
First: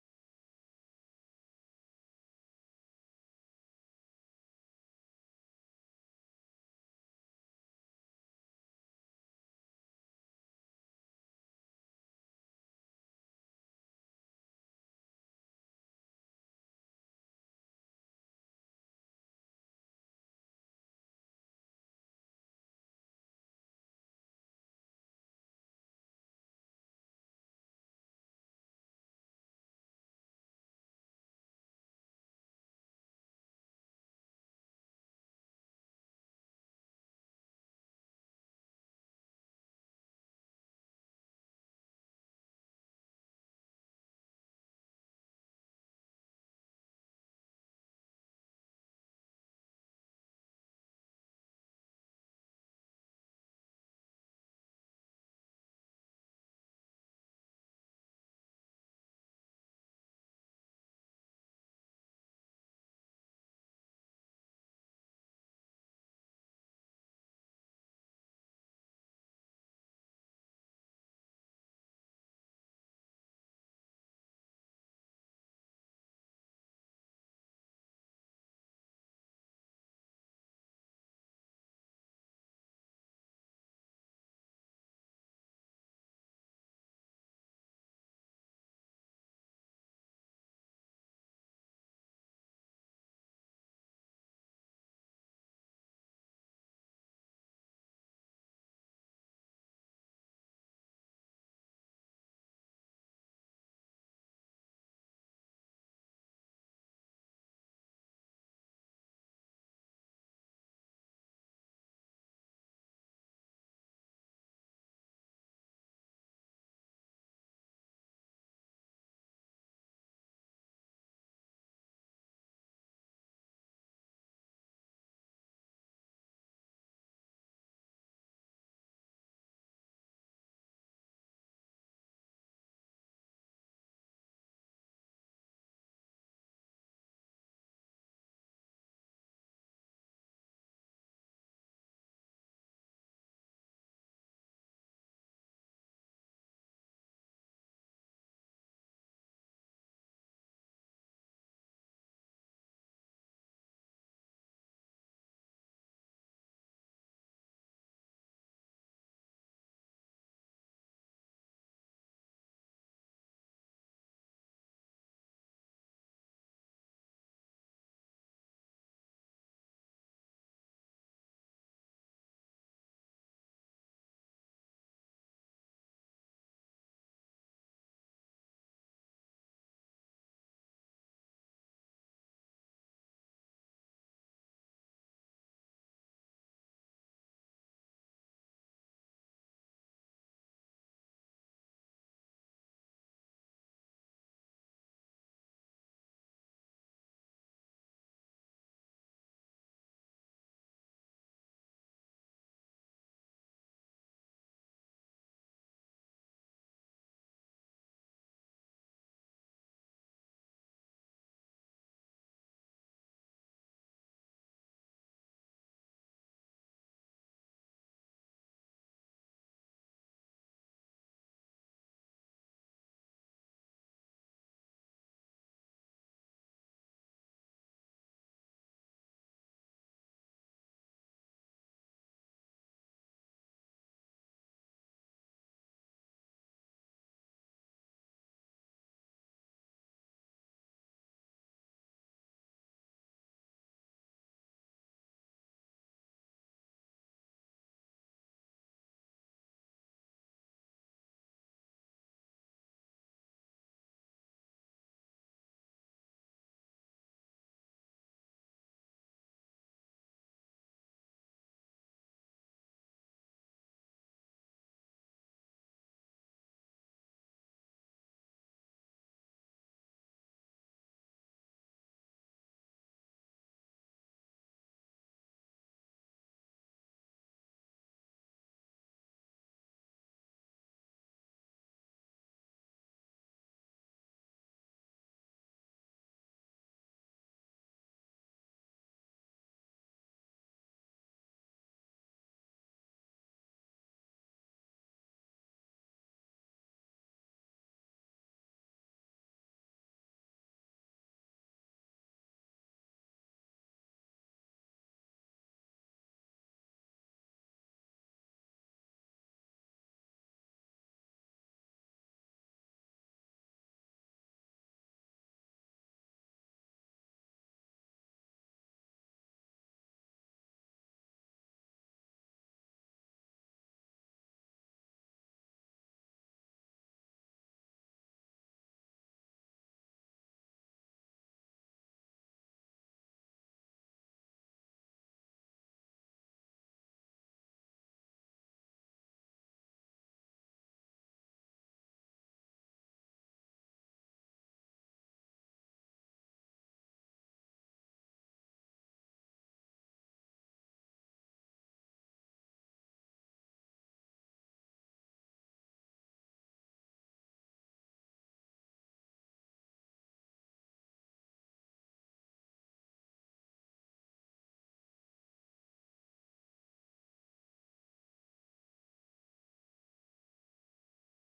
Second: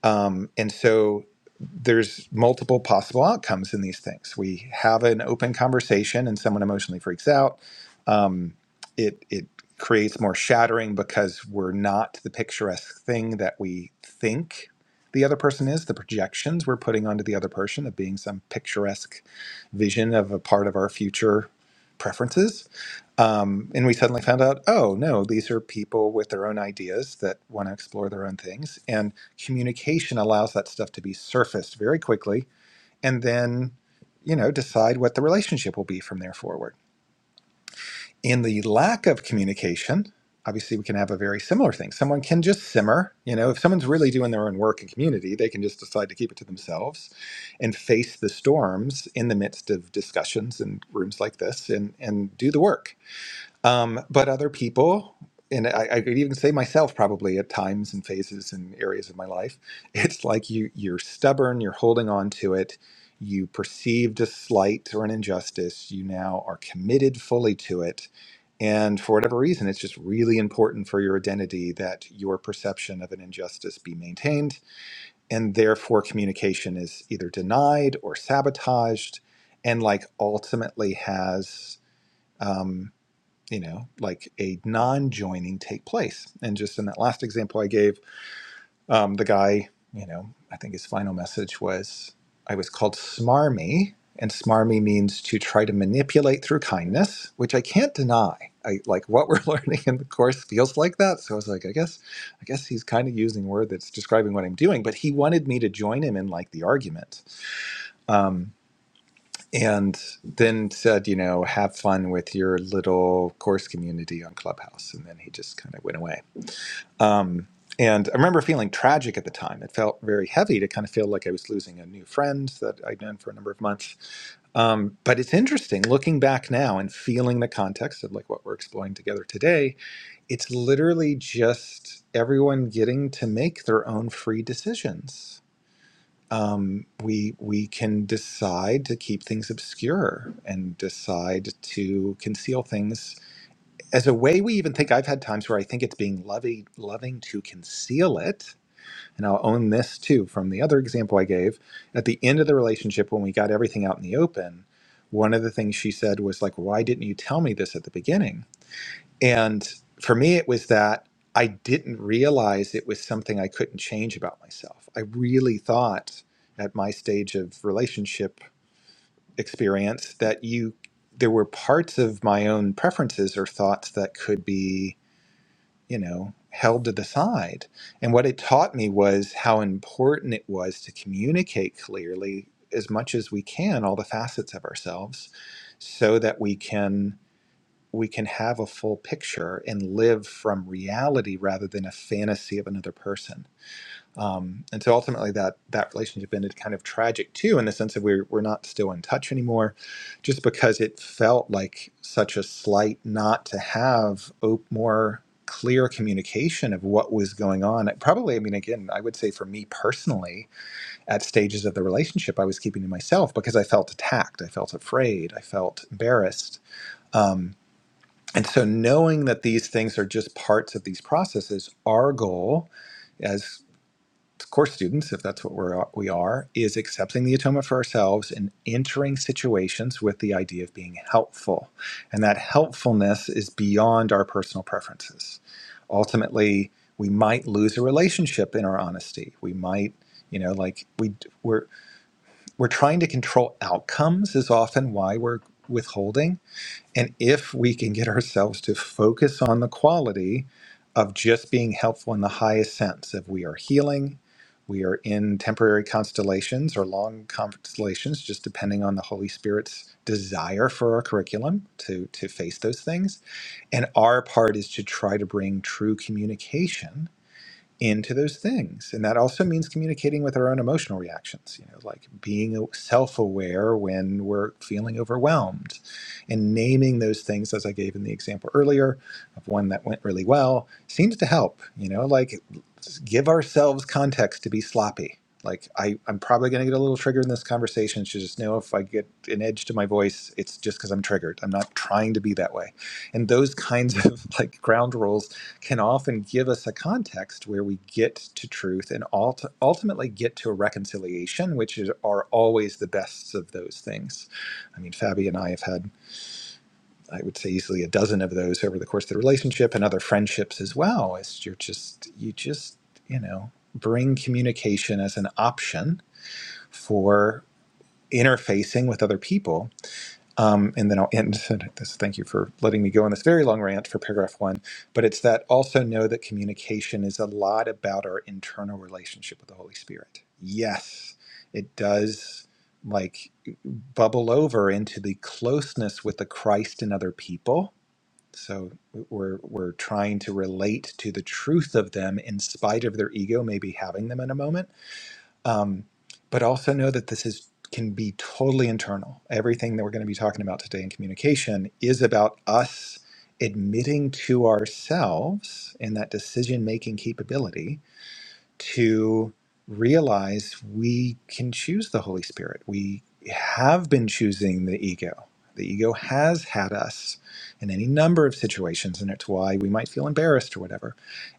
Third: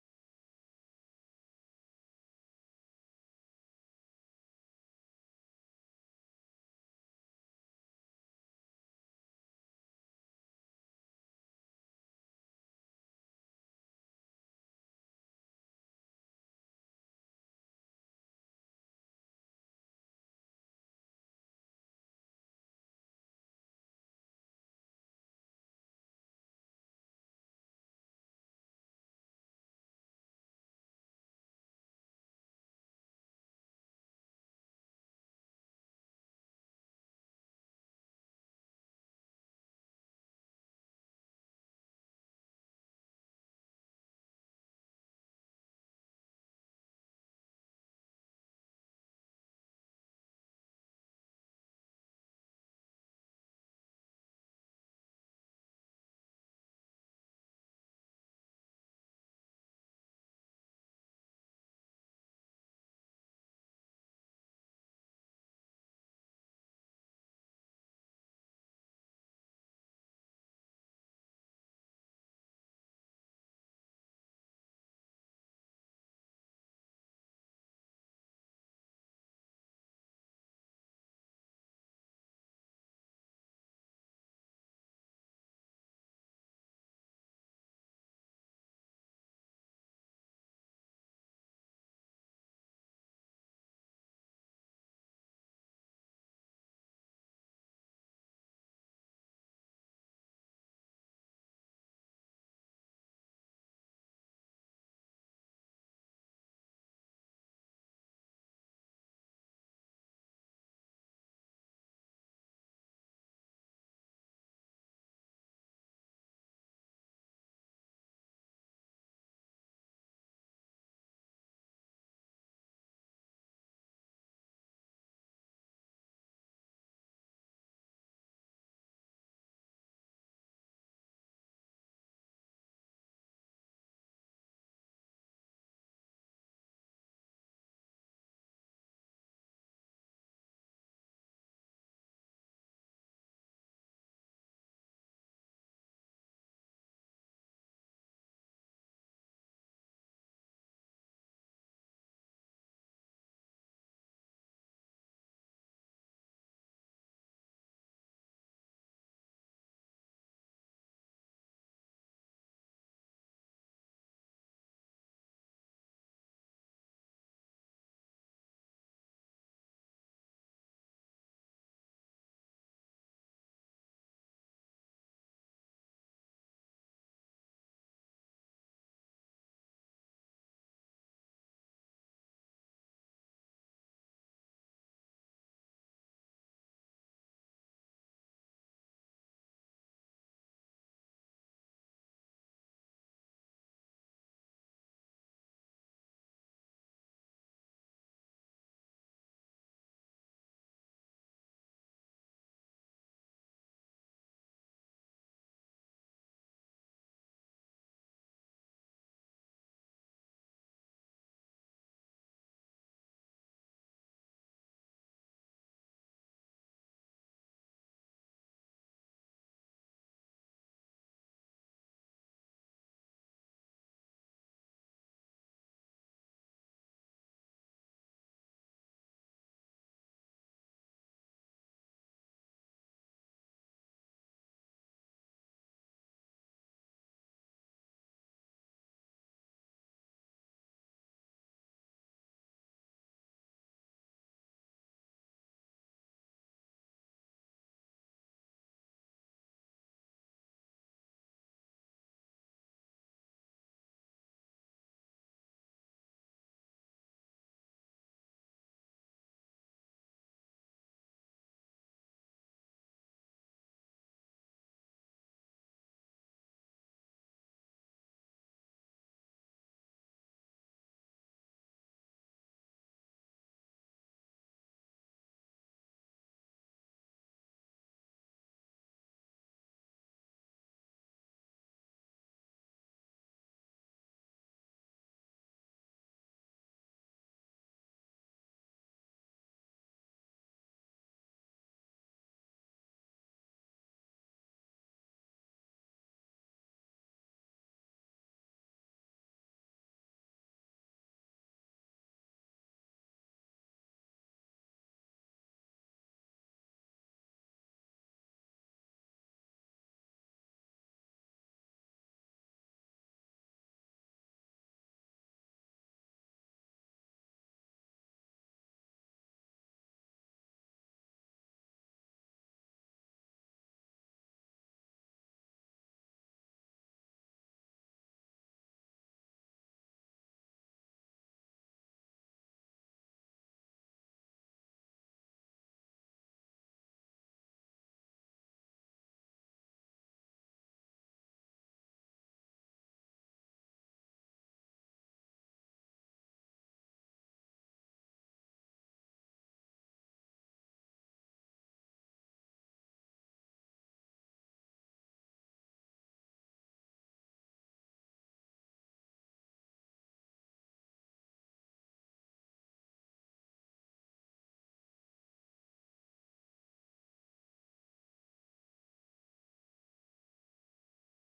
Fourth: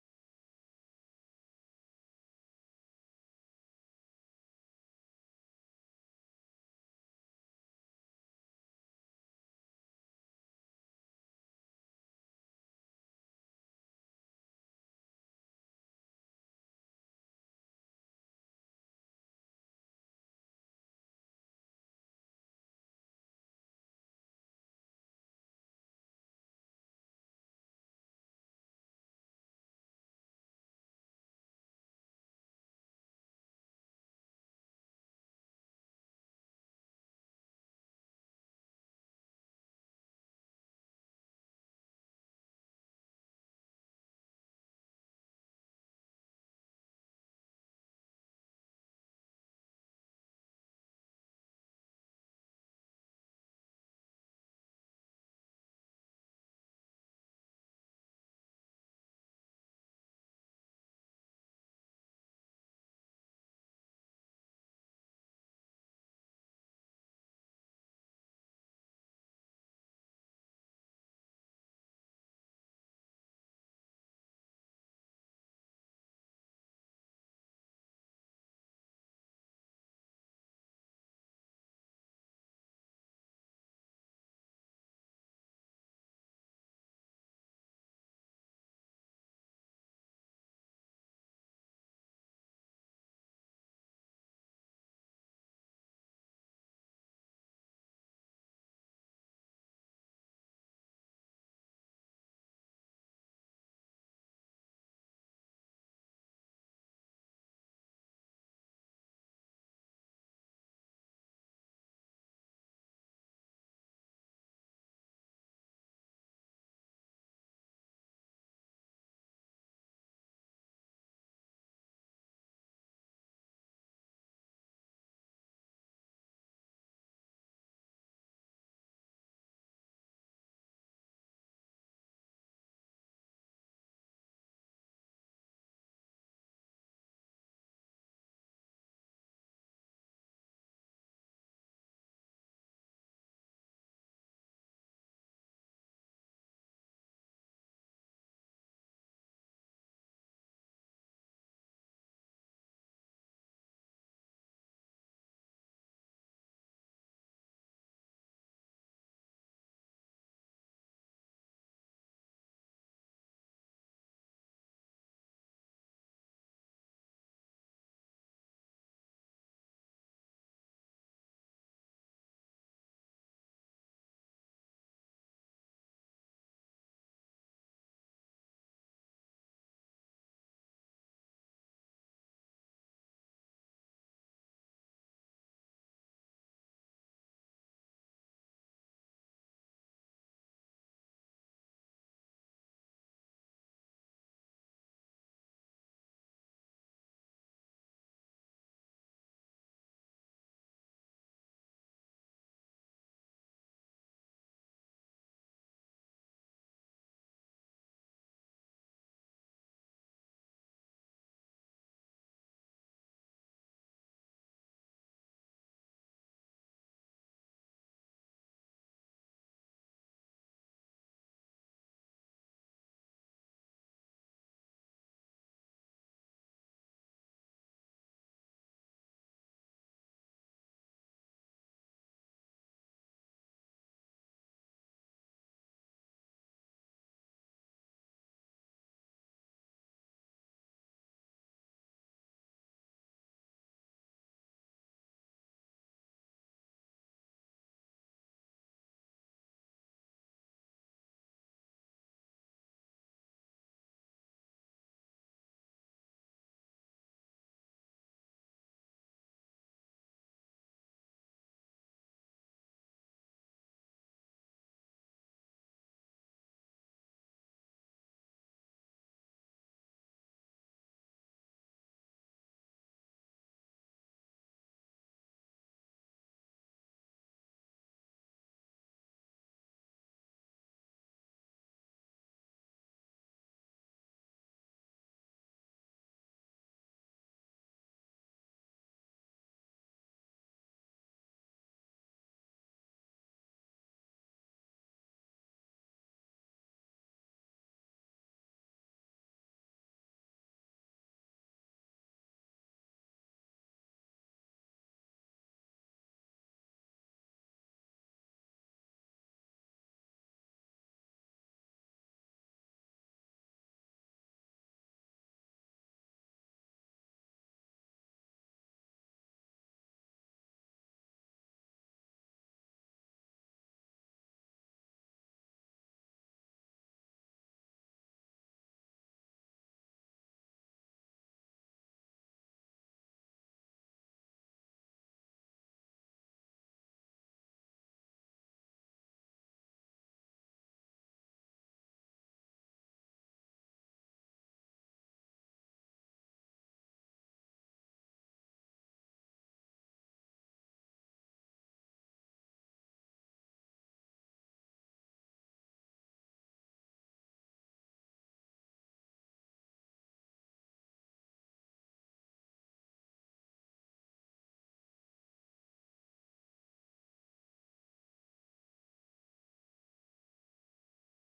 S2: um, and so there's multiple possible outcomes in these things. We have an open conversation and someone emotionally freaks out. Um, it, it creates more shattering because we're not the picturesque thing that we think the other person is, the projections we're putting onto the other person of being some picturesque vision of a part of our future preferences um, and we suddenly found out, oh no, these are people with their own ideas that want to explore their own things. And communication allows that stuff to be surfaced very quickly and then, you know, decide what the relationship will be from there forward. In the lack of communication, obviously we can have a very similar thing. Someone can just simmer, you know, if someone's really doing their own work in community, they can just decide to keep it to themselves and face the storms in the midst of discussions and rooms like this and and do the work um, but other people, and I, I could even say myself probably at times and phases and areas of my life, *laughs* it's like you you're stubborn, you're holding on to it, you perceived a slight or an injustice, you now are committed fully to it, and for whatever reason, it's just really important for your identity that your perception of an injustice be maintained, and therefore communication is either denied or sabotaged, and like ultimately has. um, you know, like a non-joining take place. And just in that last example I gave, um, the guy, you know, I think his final message was, "I was called smarmy." And smarmy means to try to manipulate through kindness, which I can't deny. I like what we're *laughs* learning in the course feels like that. So I was like, I guess, I guess he's kind of using a word that's describing what I'm doing. But he wanted me to join him in like the argument. Um, and then said, you know, have fun with your little course community on Clubhouse. And then he just kind of went away. Um, and I remember feeling tragic at the time. It felt very heavy to kind of feel like I was losing a new friend that I'd known for a number of months. Um, but it's interesting looking back now and feeling the context of like what we're exploring together today. It's literally just everyone getting to make their own free decisions um, we we can decide to keep things obscure and decide to conceal things as a way we even think I've had times where I think it's being loving loving to conceal it and I'll own this too from the other example I gave at the end of the relationship when we got everything out in the open one of the things she said was like why didn't you tell me this at the beginning and for me, it was that I didn't realize it was something I couldn't change about myself. I really thought at my stage of relationship experience that you there were parts of my own preferences or thoughts that could be, you know, held to the side. And what it taught me was how important it was to communicate clearly as much as we can all the facets of ourselves so that we can we can have a full picture and live from reality rather than a fantasy of another person. Um, and so ultimately, that that relationship ended kind of tragic too, in the sense that we're we're not still in touch anymore, just because it felt like such a slight not to have op- more clear communication of what was going on. It probably, I mean, again, I would say for me personally, at stages of the relationship, I was keeping to myself because I felt attacked, I felt afraid, I felt embarrassed. Um, and so, knowing that these things are just parts of these processes, our goal as course students, if that's what we're, we are, is accepting the atonement for ourselves and entering situations with the idea of being helpful. And that helpfulness is beyond our personal preferences. Ultimately, we might lose a relationship in our honesty. We might, you know, like we we're we're trying to control outcomes is often why we're withholding and if we can get ourselves to focus on the quality of just being helpful in the highest sense, if we are healing, we are in temporary constellations or long constellations, just depending on the Holy Spirit's desire for our curriculum to, to face those things. And our part is to try to bring true communication into those things and that also means communicating with our own emotional reactions you know like being self-aware when we're feeling overwhelmed and naming those things as i gave in the example earlier of one that went really well seems to help you know like just give ourselves context to be sloppy like I, i'm probably going to get a little triggered in this conversation so just know if i get an edge to my voice it's just because i'm triggered i'm not trying to be that way and those kinds of *laughs* like ground rules can often give us a context where we get to truth and ult- ultimately get to a reconciliation, which is, are always the best of those things. I mean, Fabi and I have had, I would say, easily a dozen of those over the course of the relationship and other friendships as well. It's you're just, you just, you know, bring communication as an option for interfacing with other people um, and then I'll end *laughs* this. Thank you for letting me go on this very long rant for paragraph one. But it's that also know that communication is a lot about our internal relationship with the Holy Spirit. Yes, it does like bubble over into the closeness with the Christ and other people. So we're we're trying to relate to the truth of them in spite of their ego maybe having them in a moment um, but also know that this is can be totally internal. Everything that we're going to be talking about today in communication is about us admitting to ourselves in that decision making capability to realize we can choose the Holy Spirit. We have been choosing the ego. The ego has had us in any number of situations, and it's why we might feel embarrassed or whatever.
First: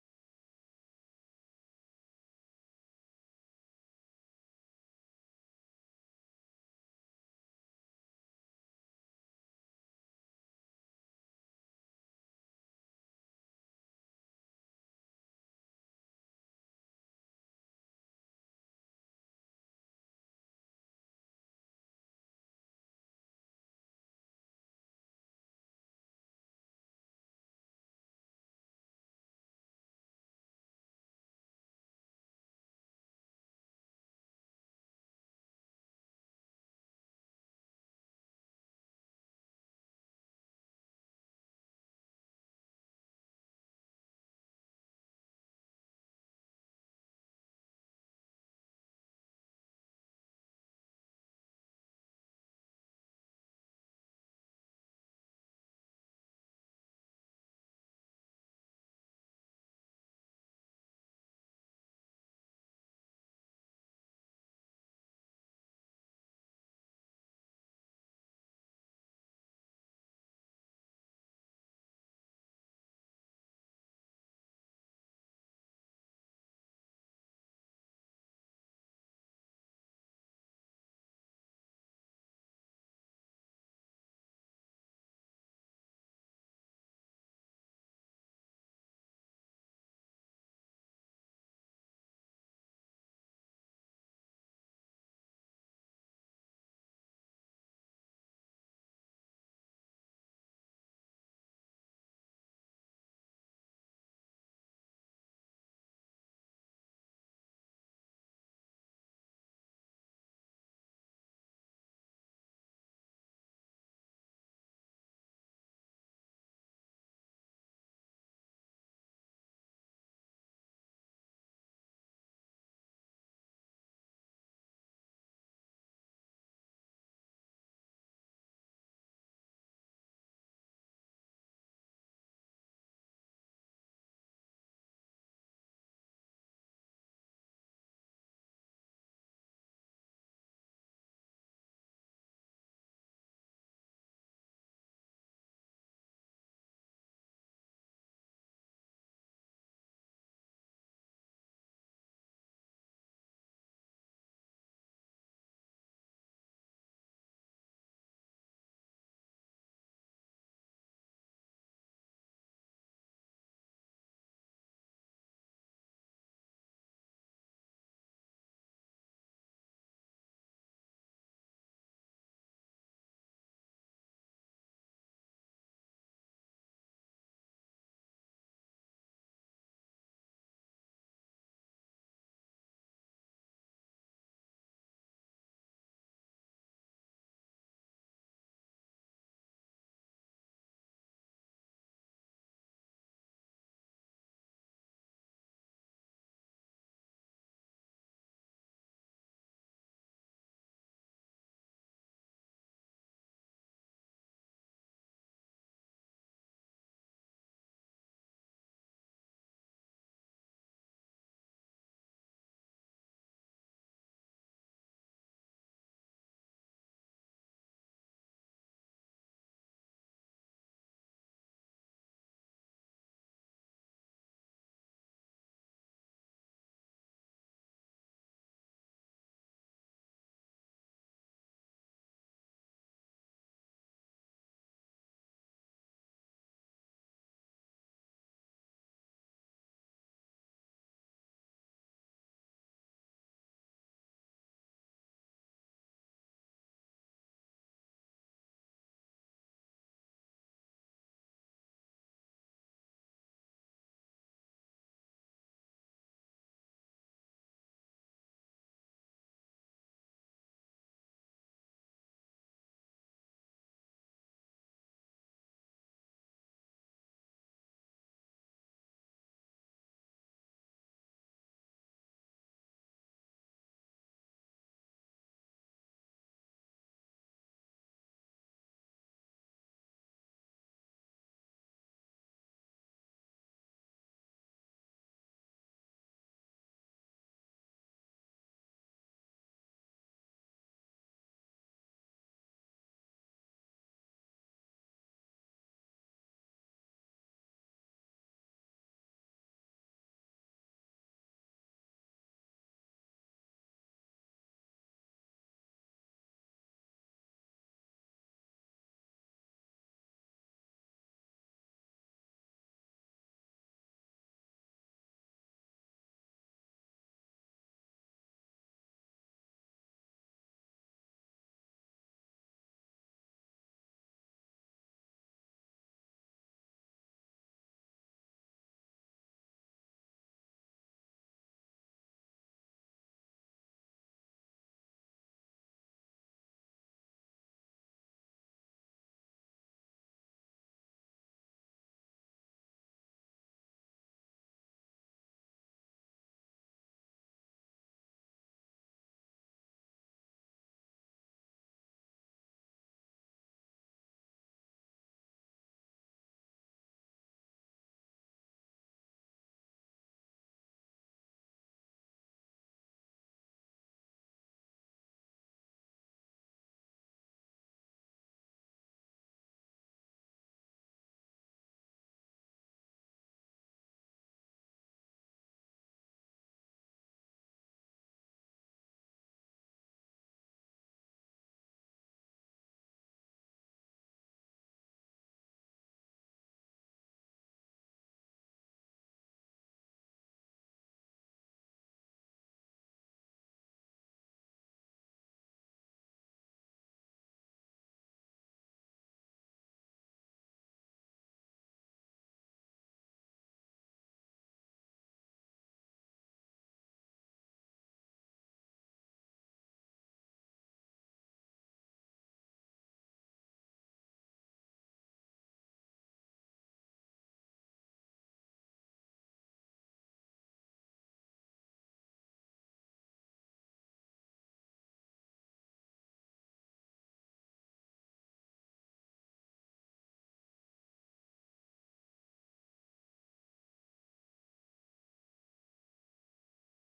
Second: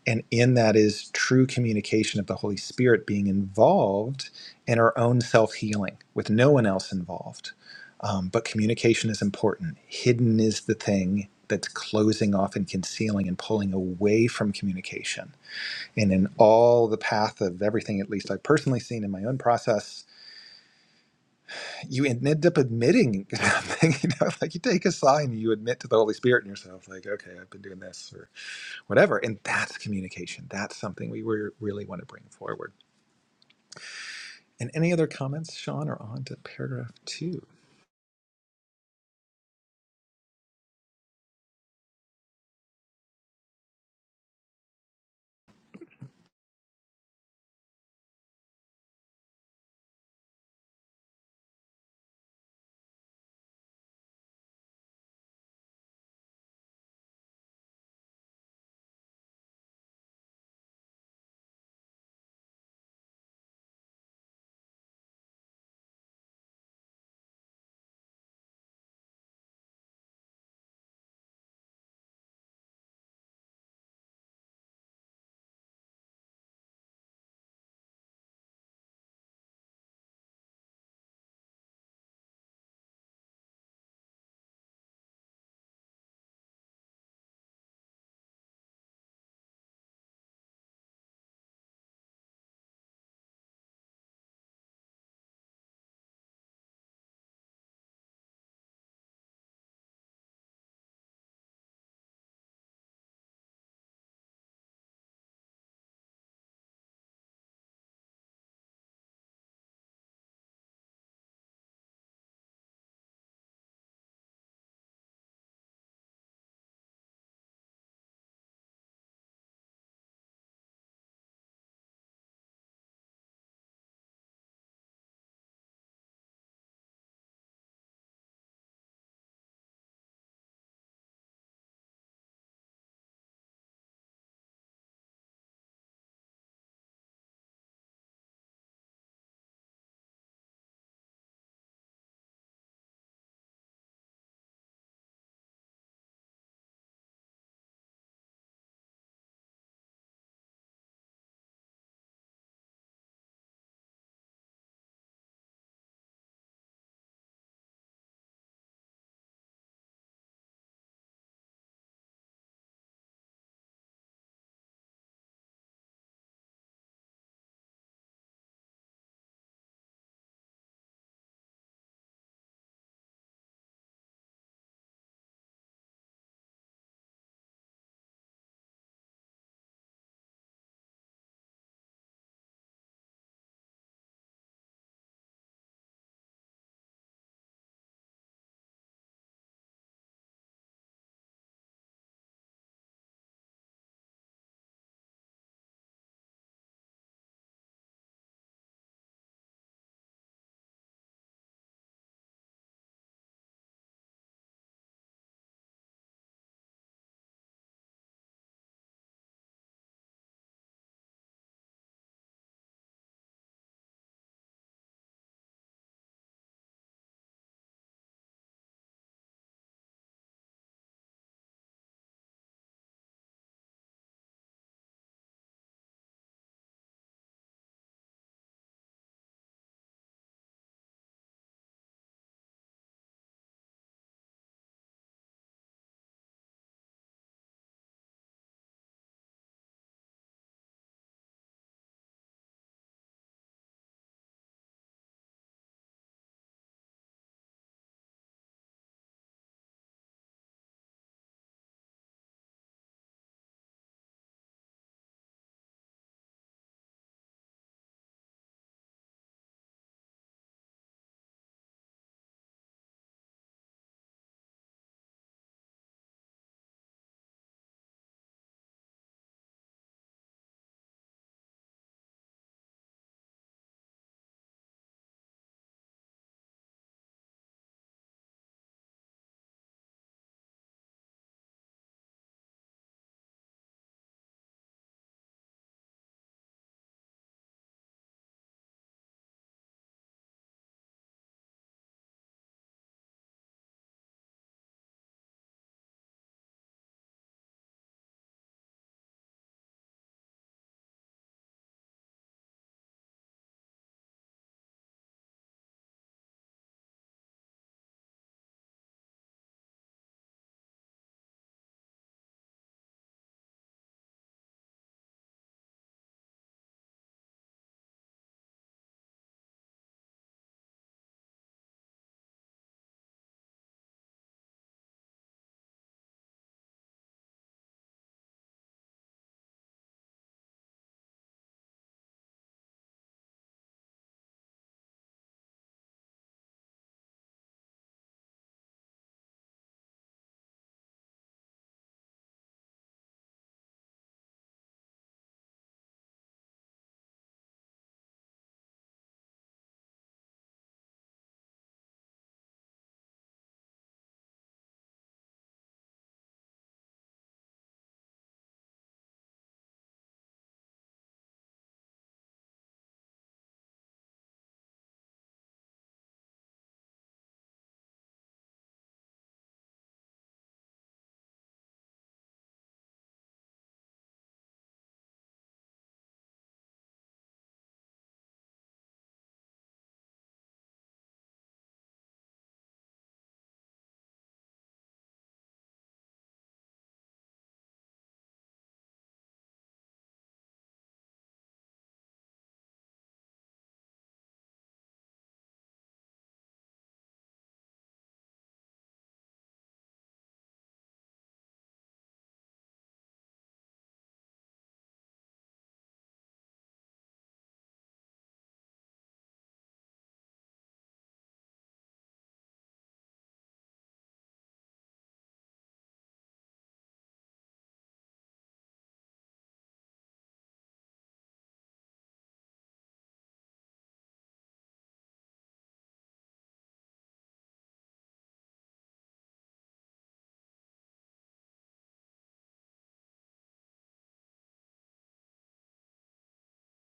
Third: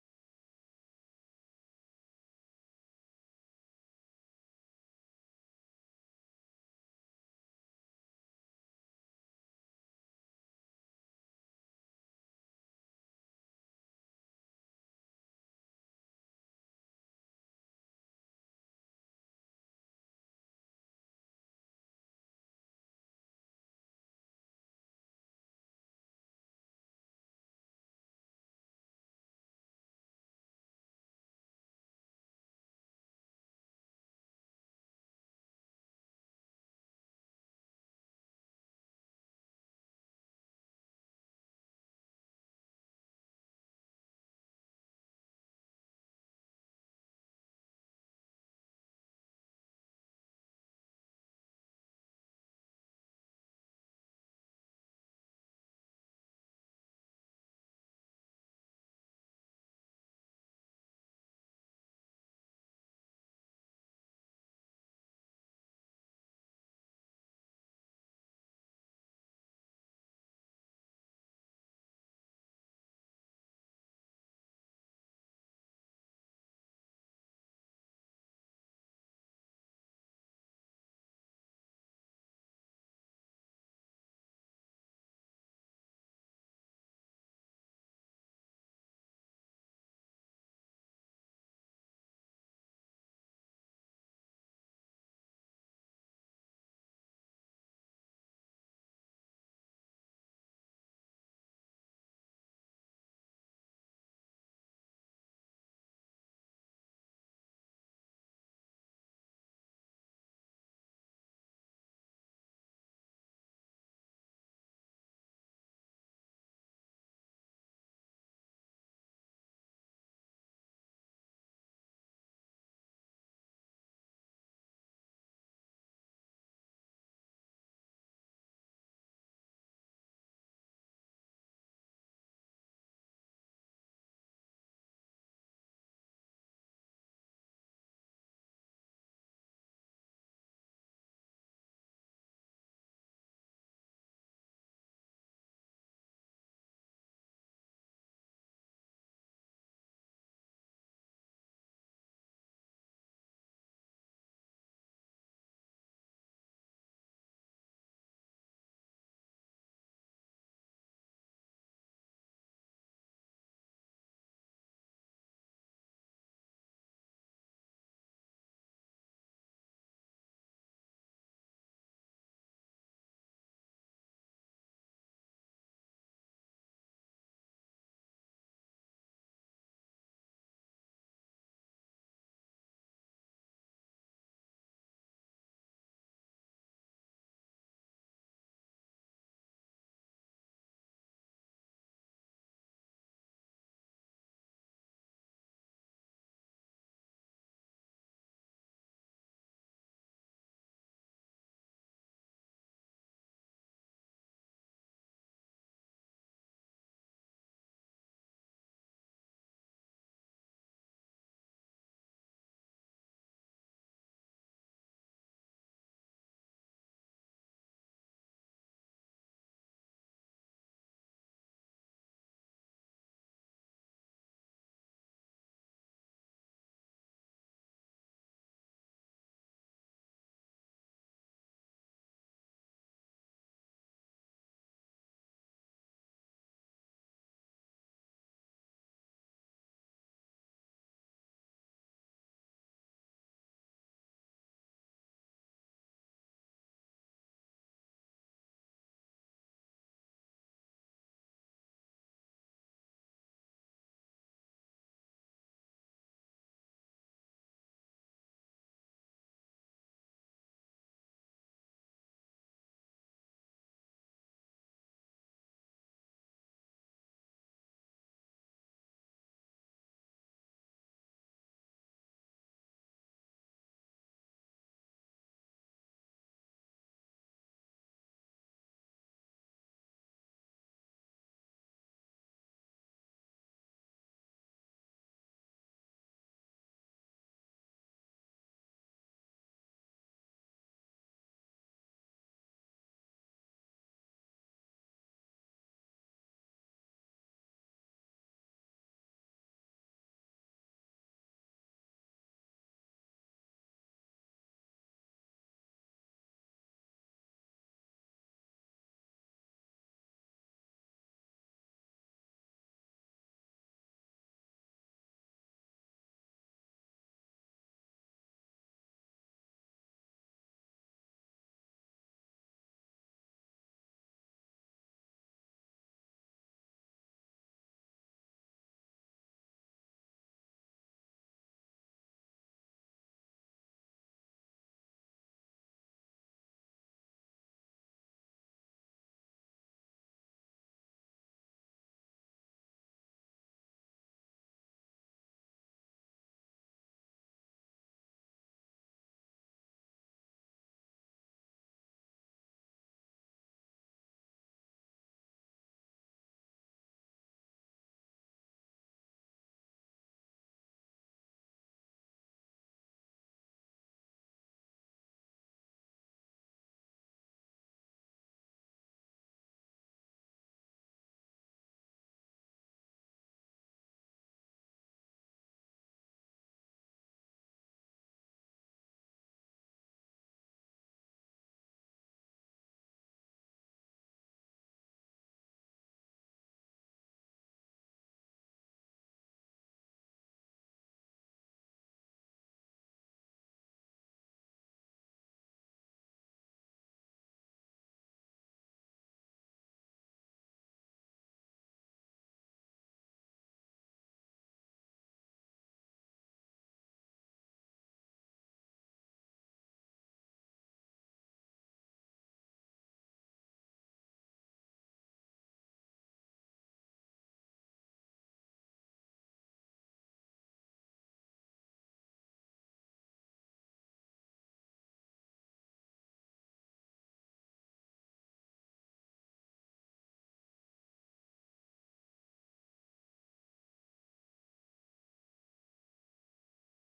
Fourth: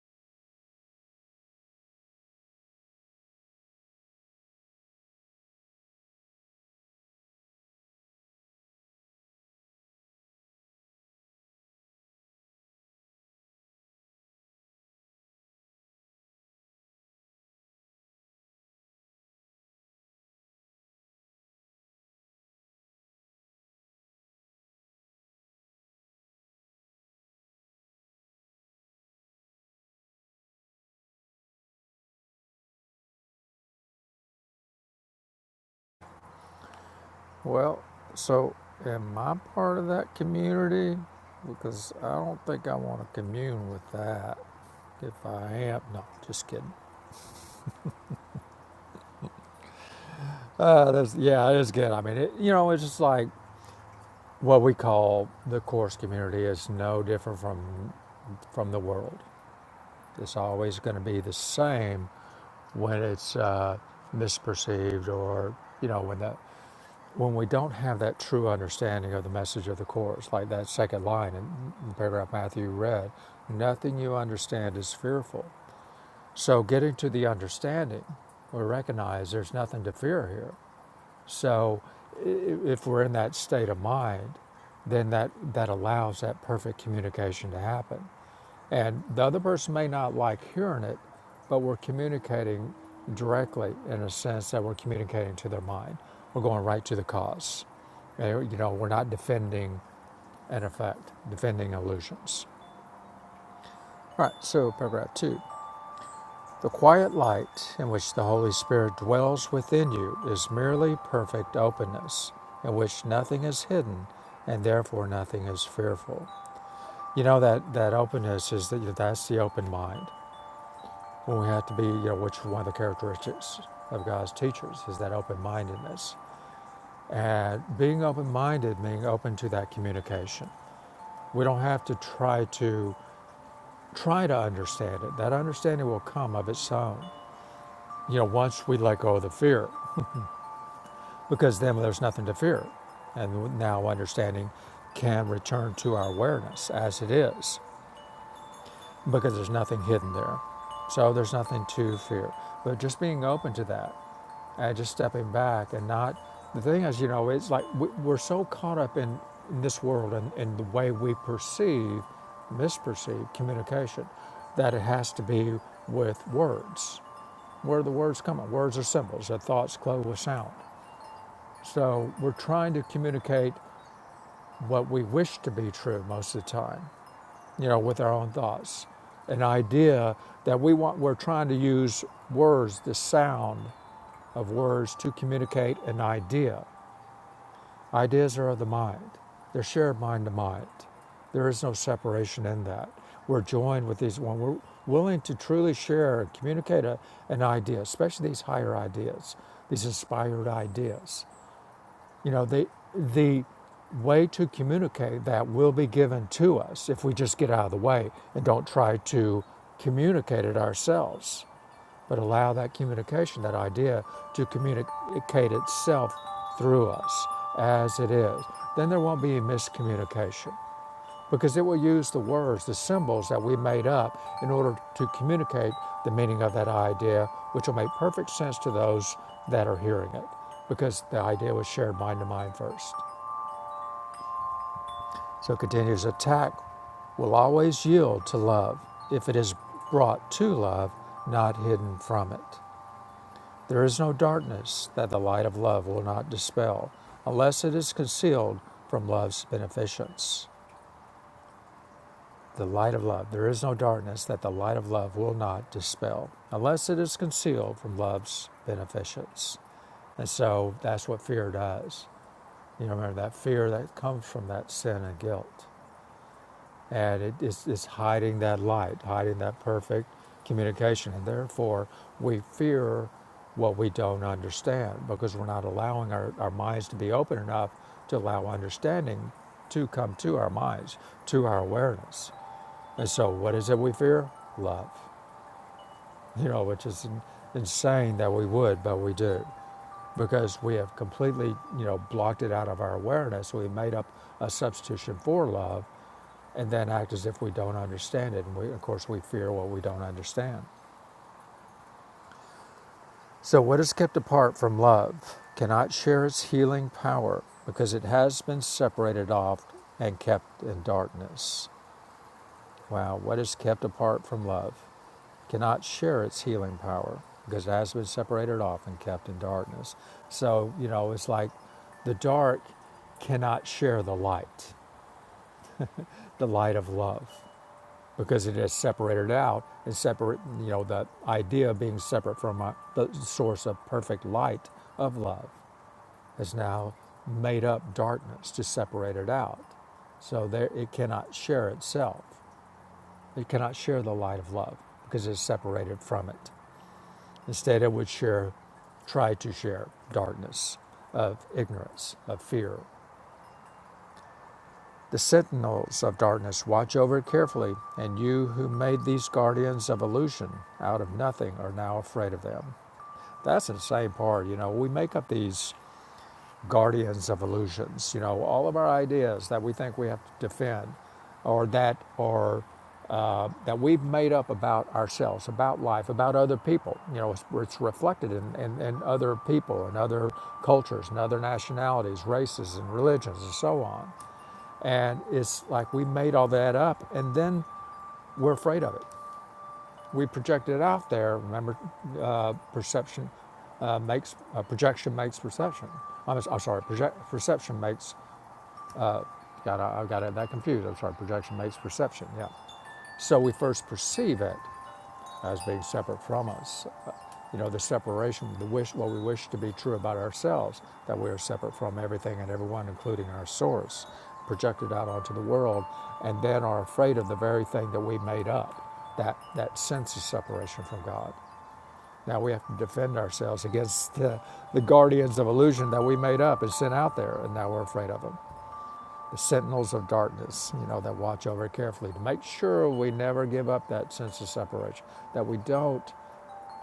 S2: And in that is true communication of the Holy Spirit being involved in our own self healing with no one else involved. Um, but communication is important. Hidden is the thing that's closing off and concealing and pulling away from communication and in all the path of everything, at least I've personally seen in my own process, you end up admitting *laughs* something, you know, like you take a sign, you admit to the Holy Spirit in yourself, like, okay, I've been doing this or whatever. And that's communication. That's something we were, really want to bring forward. And any other comments, Sean, or on to paragraph two?
S1: Well, so am I part of that community? Because I don't think I want to commune with that. If I am, no, just kidding. Uh, that's, yeah, it is good. I mean, it, you know, it's just like What we call the course community is no different from from the world. It's always going to be the same when it's uh, misperceived or you know when that when we don't have that true understanding of the message of the course, like that second line in, in paragraph Matthew read, nothing you understand is fearful. So getting to the understanding, we recognize there's nothing to fear here. So if we're in that state of mind, then that, that allows that perfect communication to happen. And the other person may not like hearing it, but we're communicating directly in a sense that we're communicating to their mind. We're going right to the cause. And, you know, we're not defending an effect, defending illusions. All right, so paragraph two. The quiet light in which the Holy Spirit dwells within you is merely perfect openness, in which nothing is hidden and therefore nothing is fearful. You know that that openness is that you know, that's the open mind. When we have to be, you know, which is one of the characteristics of God's teachers is that open-mindedness. And being open-minded meaning open to that communication. We don't have to try to try to understand it. That understanding will come of its own. You know, once we let go of the fear because then there's nothing to fear. And now understanding can return to our awareness as it is because there's nothing hidden there. So there's nothing to fear. But just being open to that and just stepping back and not, the thing is, you know, it's like we- are so caught up in, in this world and, in the way we perceive, misperceive communication that it has to be with words. Where do the words come from? Words are symbols, they thoughts clothed with sound. So we're trying to communicate what we wish to be true most of the time, you know, with our own thoughts. An idea that we want, we're trying to use words, the sound of words to communicate an idea. Ideas are of the mind, they're shared mind to mind. There is no separation in that. We're joined with these, when we're willing to truly share and communicate a, an idea, especially these higher ideas, these inspired ideas. You know, the the way to communicate that will be given to us if we just get out of the way and don't try to communicate it ourselves, but allow that communication, that idea, to communicate itself through us as it is. Then there won't be a miscommunication because it will use the words, the symbols that we made up in order to communicate the meaning of that idea, which will make perfect sense to those that are hearing it because the idea was shared mind to mind first. So it continues attack will always yield to love if it is brought to love, not hidden from it. There is no darkness that the light of love will not dispel unless it is concealed from love's beneficence. the light of love. There is no darkness that the light of love will not dispel, unless it is concealed from love's beneficence. And so that's what fear does. You remember that fear that comes from that sin and guilt. And it is it's hiding that light, hiding that perfect communication. And therefore, we fear what we don't understand because we're not allowing our, our minds to be open enough to allow understanding to come to our minds, to our awareness. And so, what is it we fear? Love. You know, which is insane that we would, but we do because we have completely, you know, blocked it out of our awareness. We made up a substitution for love and then act as if we don't understand it. And we, of course, we fear what we don't understand. So, what is kept apart from love cannot share its healing power because it has been separated off and kept in darkness. Wow, what is kept apart from love? cannot share its healing power because it has been separated off and kept in darkness. So, you know, it's like the dark cannot share the light, the light of love, because it is separated out and separate, you know, the idea of being separate from uh, the source of perfect light of love has now made up darkness to separate it out. So there, it cannot share itself. It cannot share the light of love because it's separated from it. Instead, I would share, try to share darkness of ignorance, of fear. The sentinels of darkness watch over it carefully, and you who made these guardians of illusion out of nothing are now afraid of them. That's the same part. You know, we make up these guardians of illusions. You know, all of our ideas that we think we have to defend, or that or uh, that we've made up about ourselves, about life, about other people. You know, it's, it's reflected in, in, in other people and other cultures and other nationalities, races and religions and so on. And it's like we made all that up, and then we're afraid of it. We project it out there. Remember, uh, perception uh, makes uh, projection makes perception. I'm, s- I'm sorry, project, perception makes. Got I I got that confused. I'm sorry. Projection makes perception. Yeah. So we first perceive it as being separate from us. Uh, You know, the separation, the wish, what we wish to be true about ourselves, that we are separate from everything and everyone, including our source, projected out onto the world, and then are afraid of the very thing that we made up, that that sense of separation from God. Now we have to defend ourselves against the, the guardians of illusion that we made up and sent out there, and now we're afraid of them. The sentinels of darkness, you know, that watch over carefully to make sure we never give up that sense of separation, that we don't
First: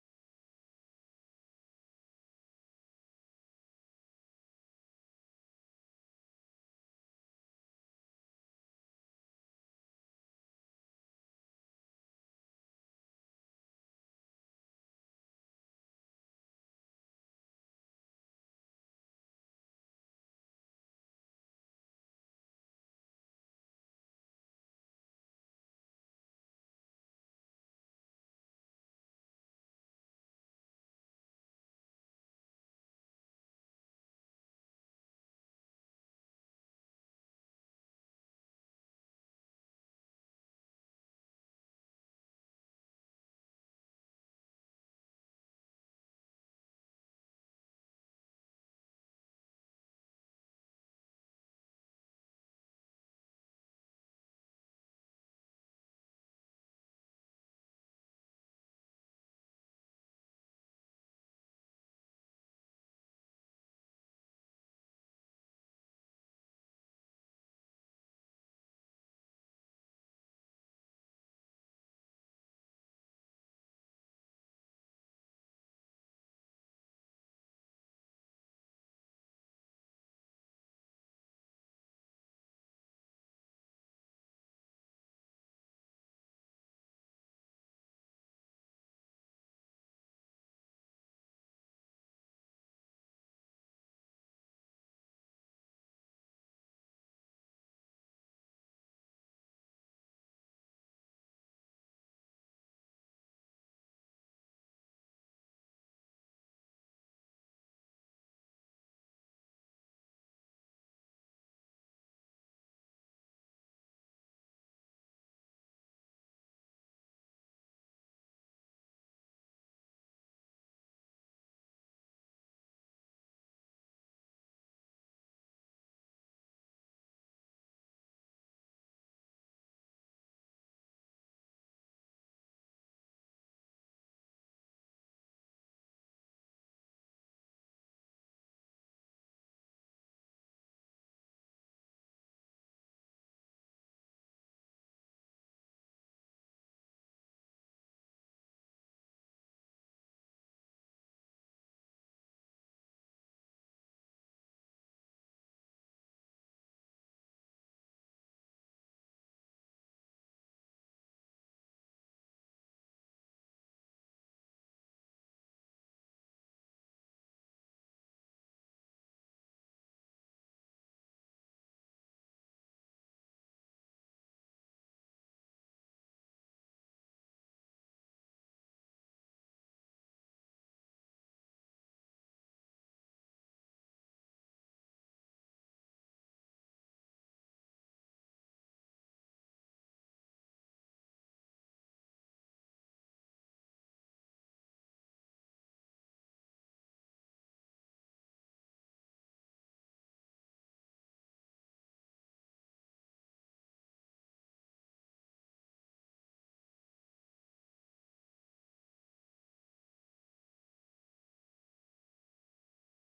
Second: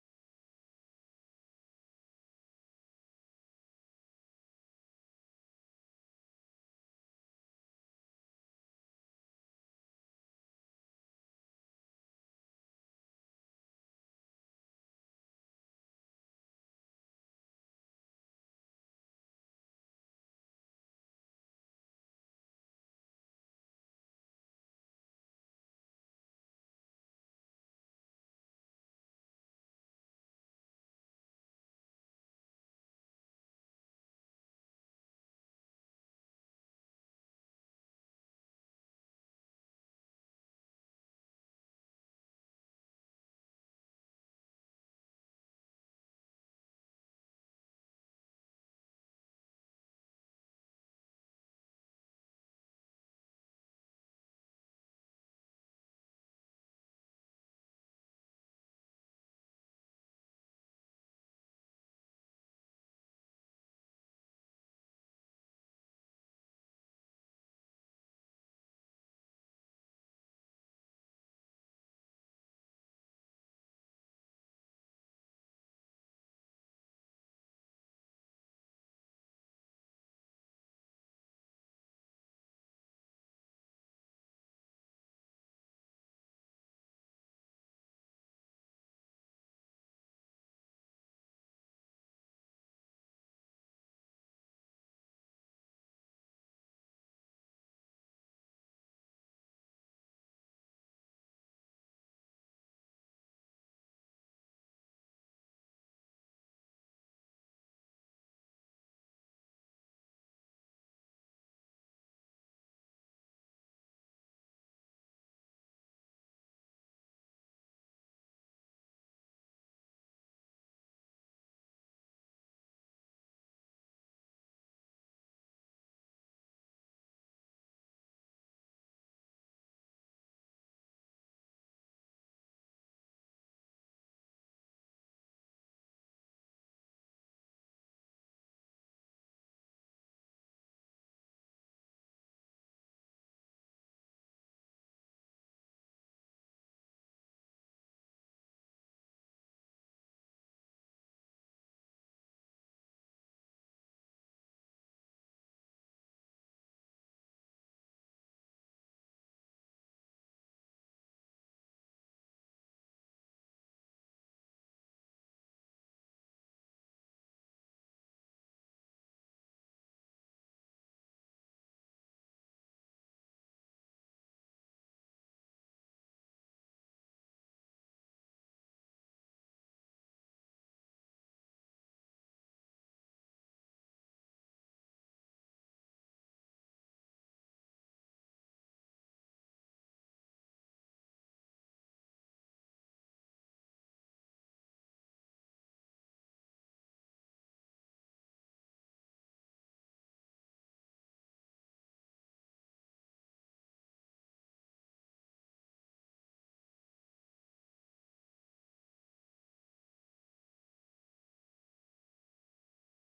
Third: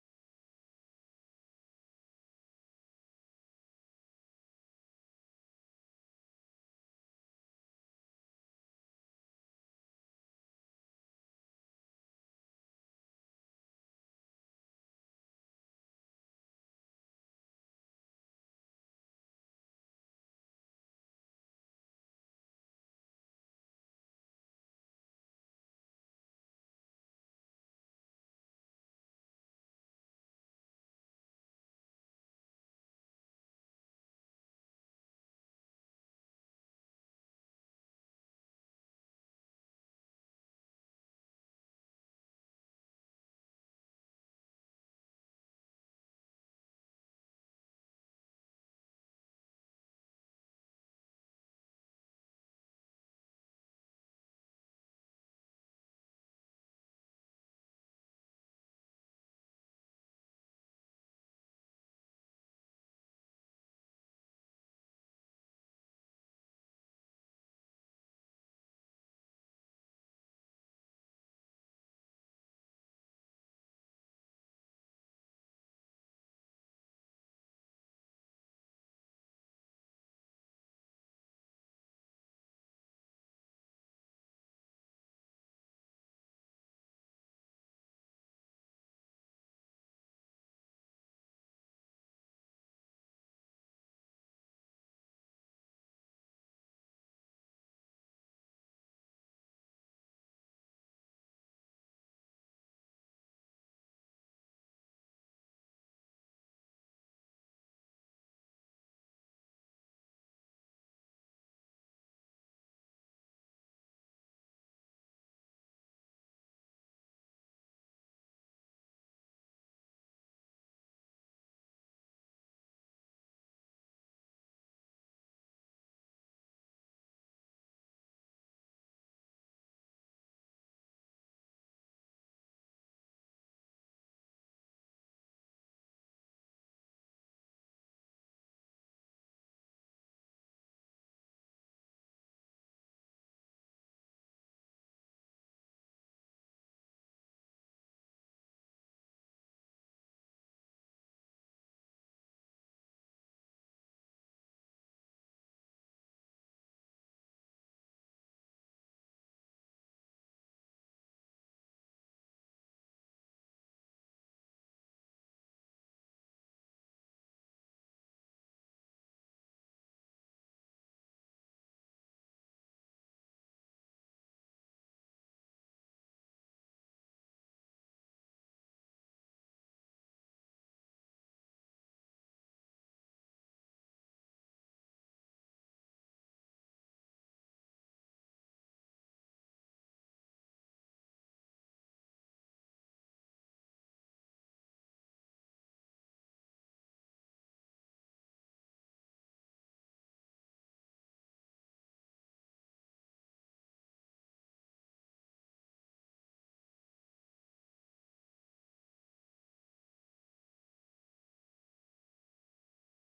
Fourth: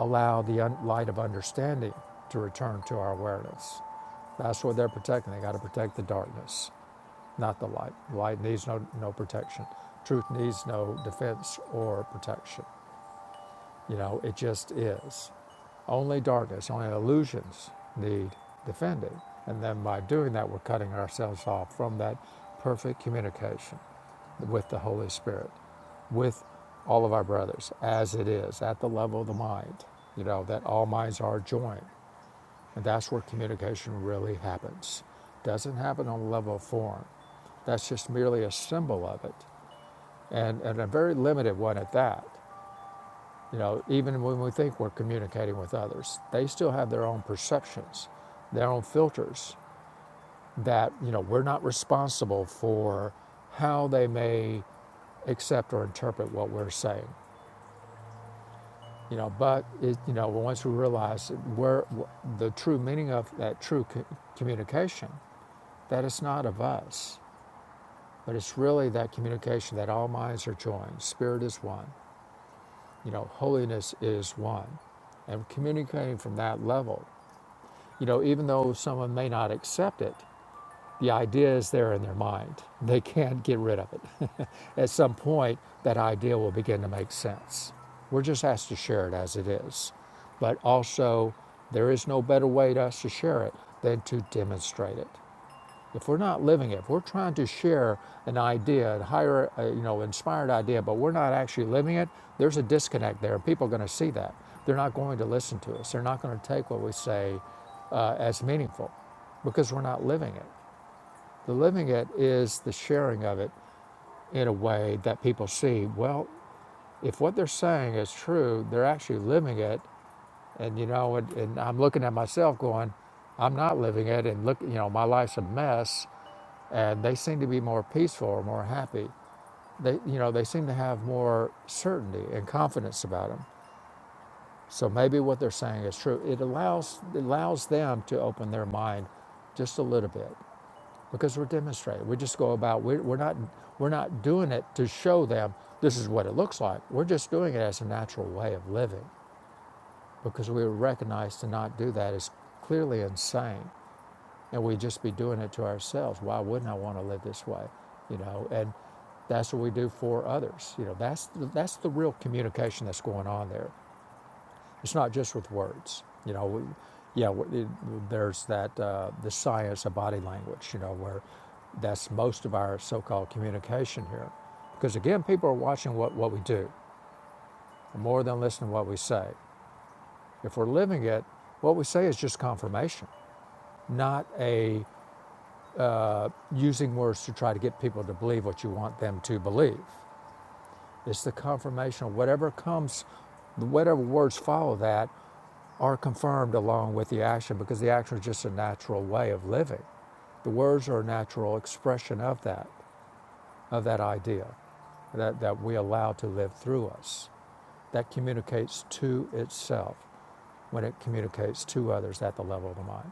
S1: allow the un- light of understanding to return to our awareness. That's what they're protecting. They got to protect the darkness, not the light. Light needs no, no protection. Truth needs no defense or protection. You know, it just is. Only darkness, only illusions need defending. And then by doing that, we're cutting ourselves off from that perfect communication with the Holy Spirit, with all of our brothers, as it is at the level of the mind, you know, that all minds are joined. And that's where communication really happens. Doesn't happen on the level of form. That's just merely a symbol of it, and, and a very limited one at that. You know, even when we think we're communicating with others, they still have their own perceptions, their own filters that, you know, we're not responsible for how they may accept or interpret what we're saying. You know, but it, you know, once we realize that where the true meaning of that true co- communication, that it's not of us, but it's really that communication that all minds are joined. Spirit is one. You know, holiness is one, and communicating from that level You know, even though someone may not accept it, the idea is there in their mind. They can't get rid of it. *laughs* At some point, that idea will begin to make sense. We're just asked to share it as it is. But also, there is no better way to us to share it than to demonstrate it. If we're not living it, if we're trying to share an idea, a higher, uh, you know, inspired idea, but we're not actually living it, there's a disconnect there. People are going to see that. They're not going to listen to us. They're not going to take what we say uh, as meaningful because we're not living it. The living it is the sharing of it in a way that people see, well, if what they're saying is true, they're actually living it. And, you know, and, and I'm looking at myself going, I'm not living it. And look, you know, my life's a mess and they seem to be more peaceful, more happy. They, you know, they seem to have more certainty and confidence about them. So maybe what they're saying is true. It allows it allows them to open their mind just a little bit because we're demonstrating. We just go about. We're, we're not we're not doing it to show them this is what it looks like. We're just doing it as a natural way of living because we recognize to not do that is clearly insane. and we'd just be doing it to ourselves. Why wouldn't I want to live this way? You know, and that's what we do for others. You know, that's that's the real communication that's going on there. It's not just with words. You know, we, yeah, it- there's that uh, the science of body language. You know, where that's most of our so-called communication here, because again, people are watching what what we do more than listening to what we say. If we're living it, what we say is just confirmation, not a using words to try to get people to believe what you want them to believe. It's the confirmation of whatever comes, whatever words follow that are confirmed along with the action because the action is just a natural way of living. The words are a natural expression of that, of that idea that, that we allow to live through us. That communicates to itself when it communicates to others at the level of the mind.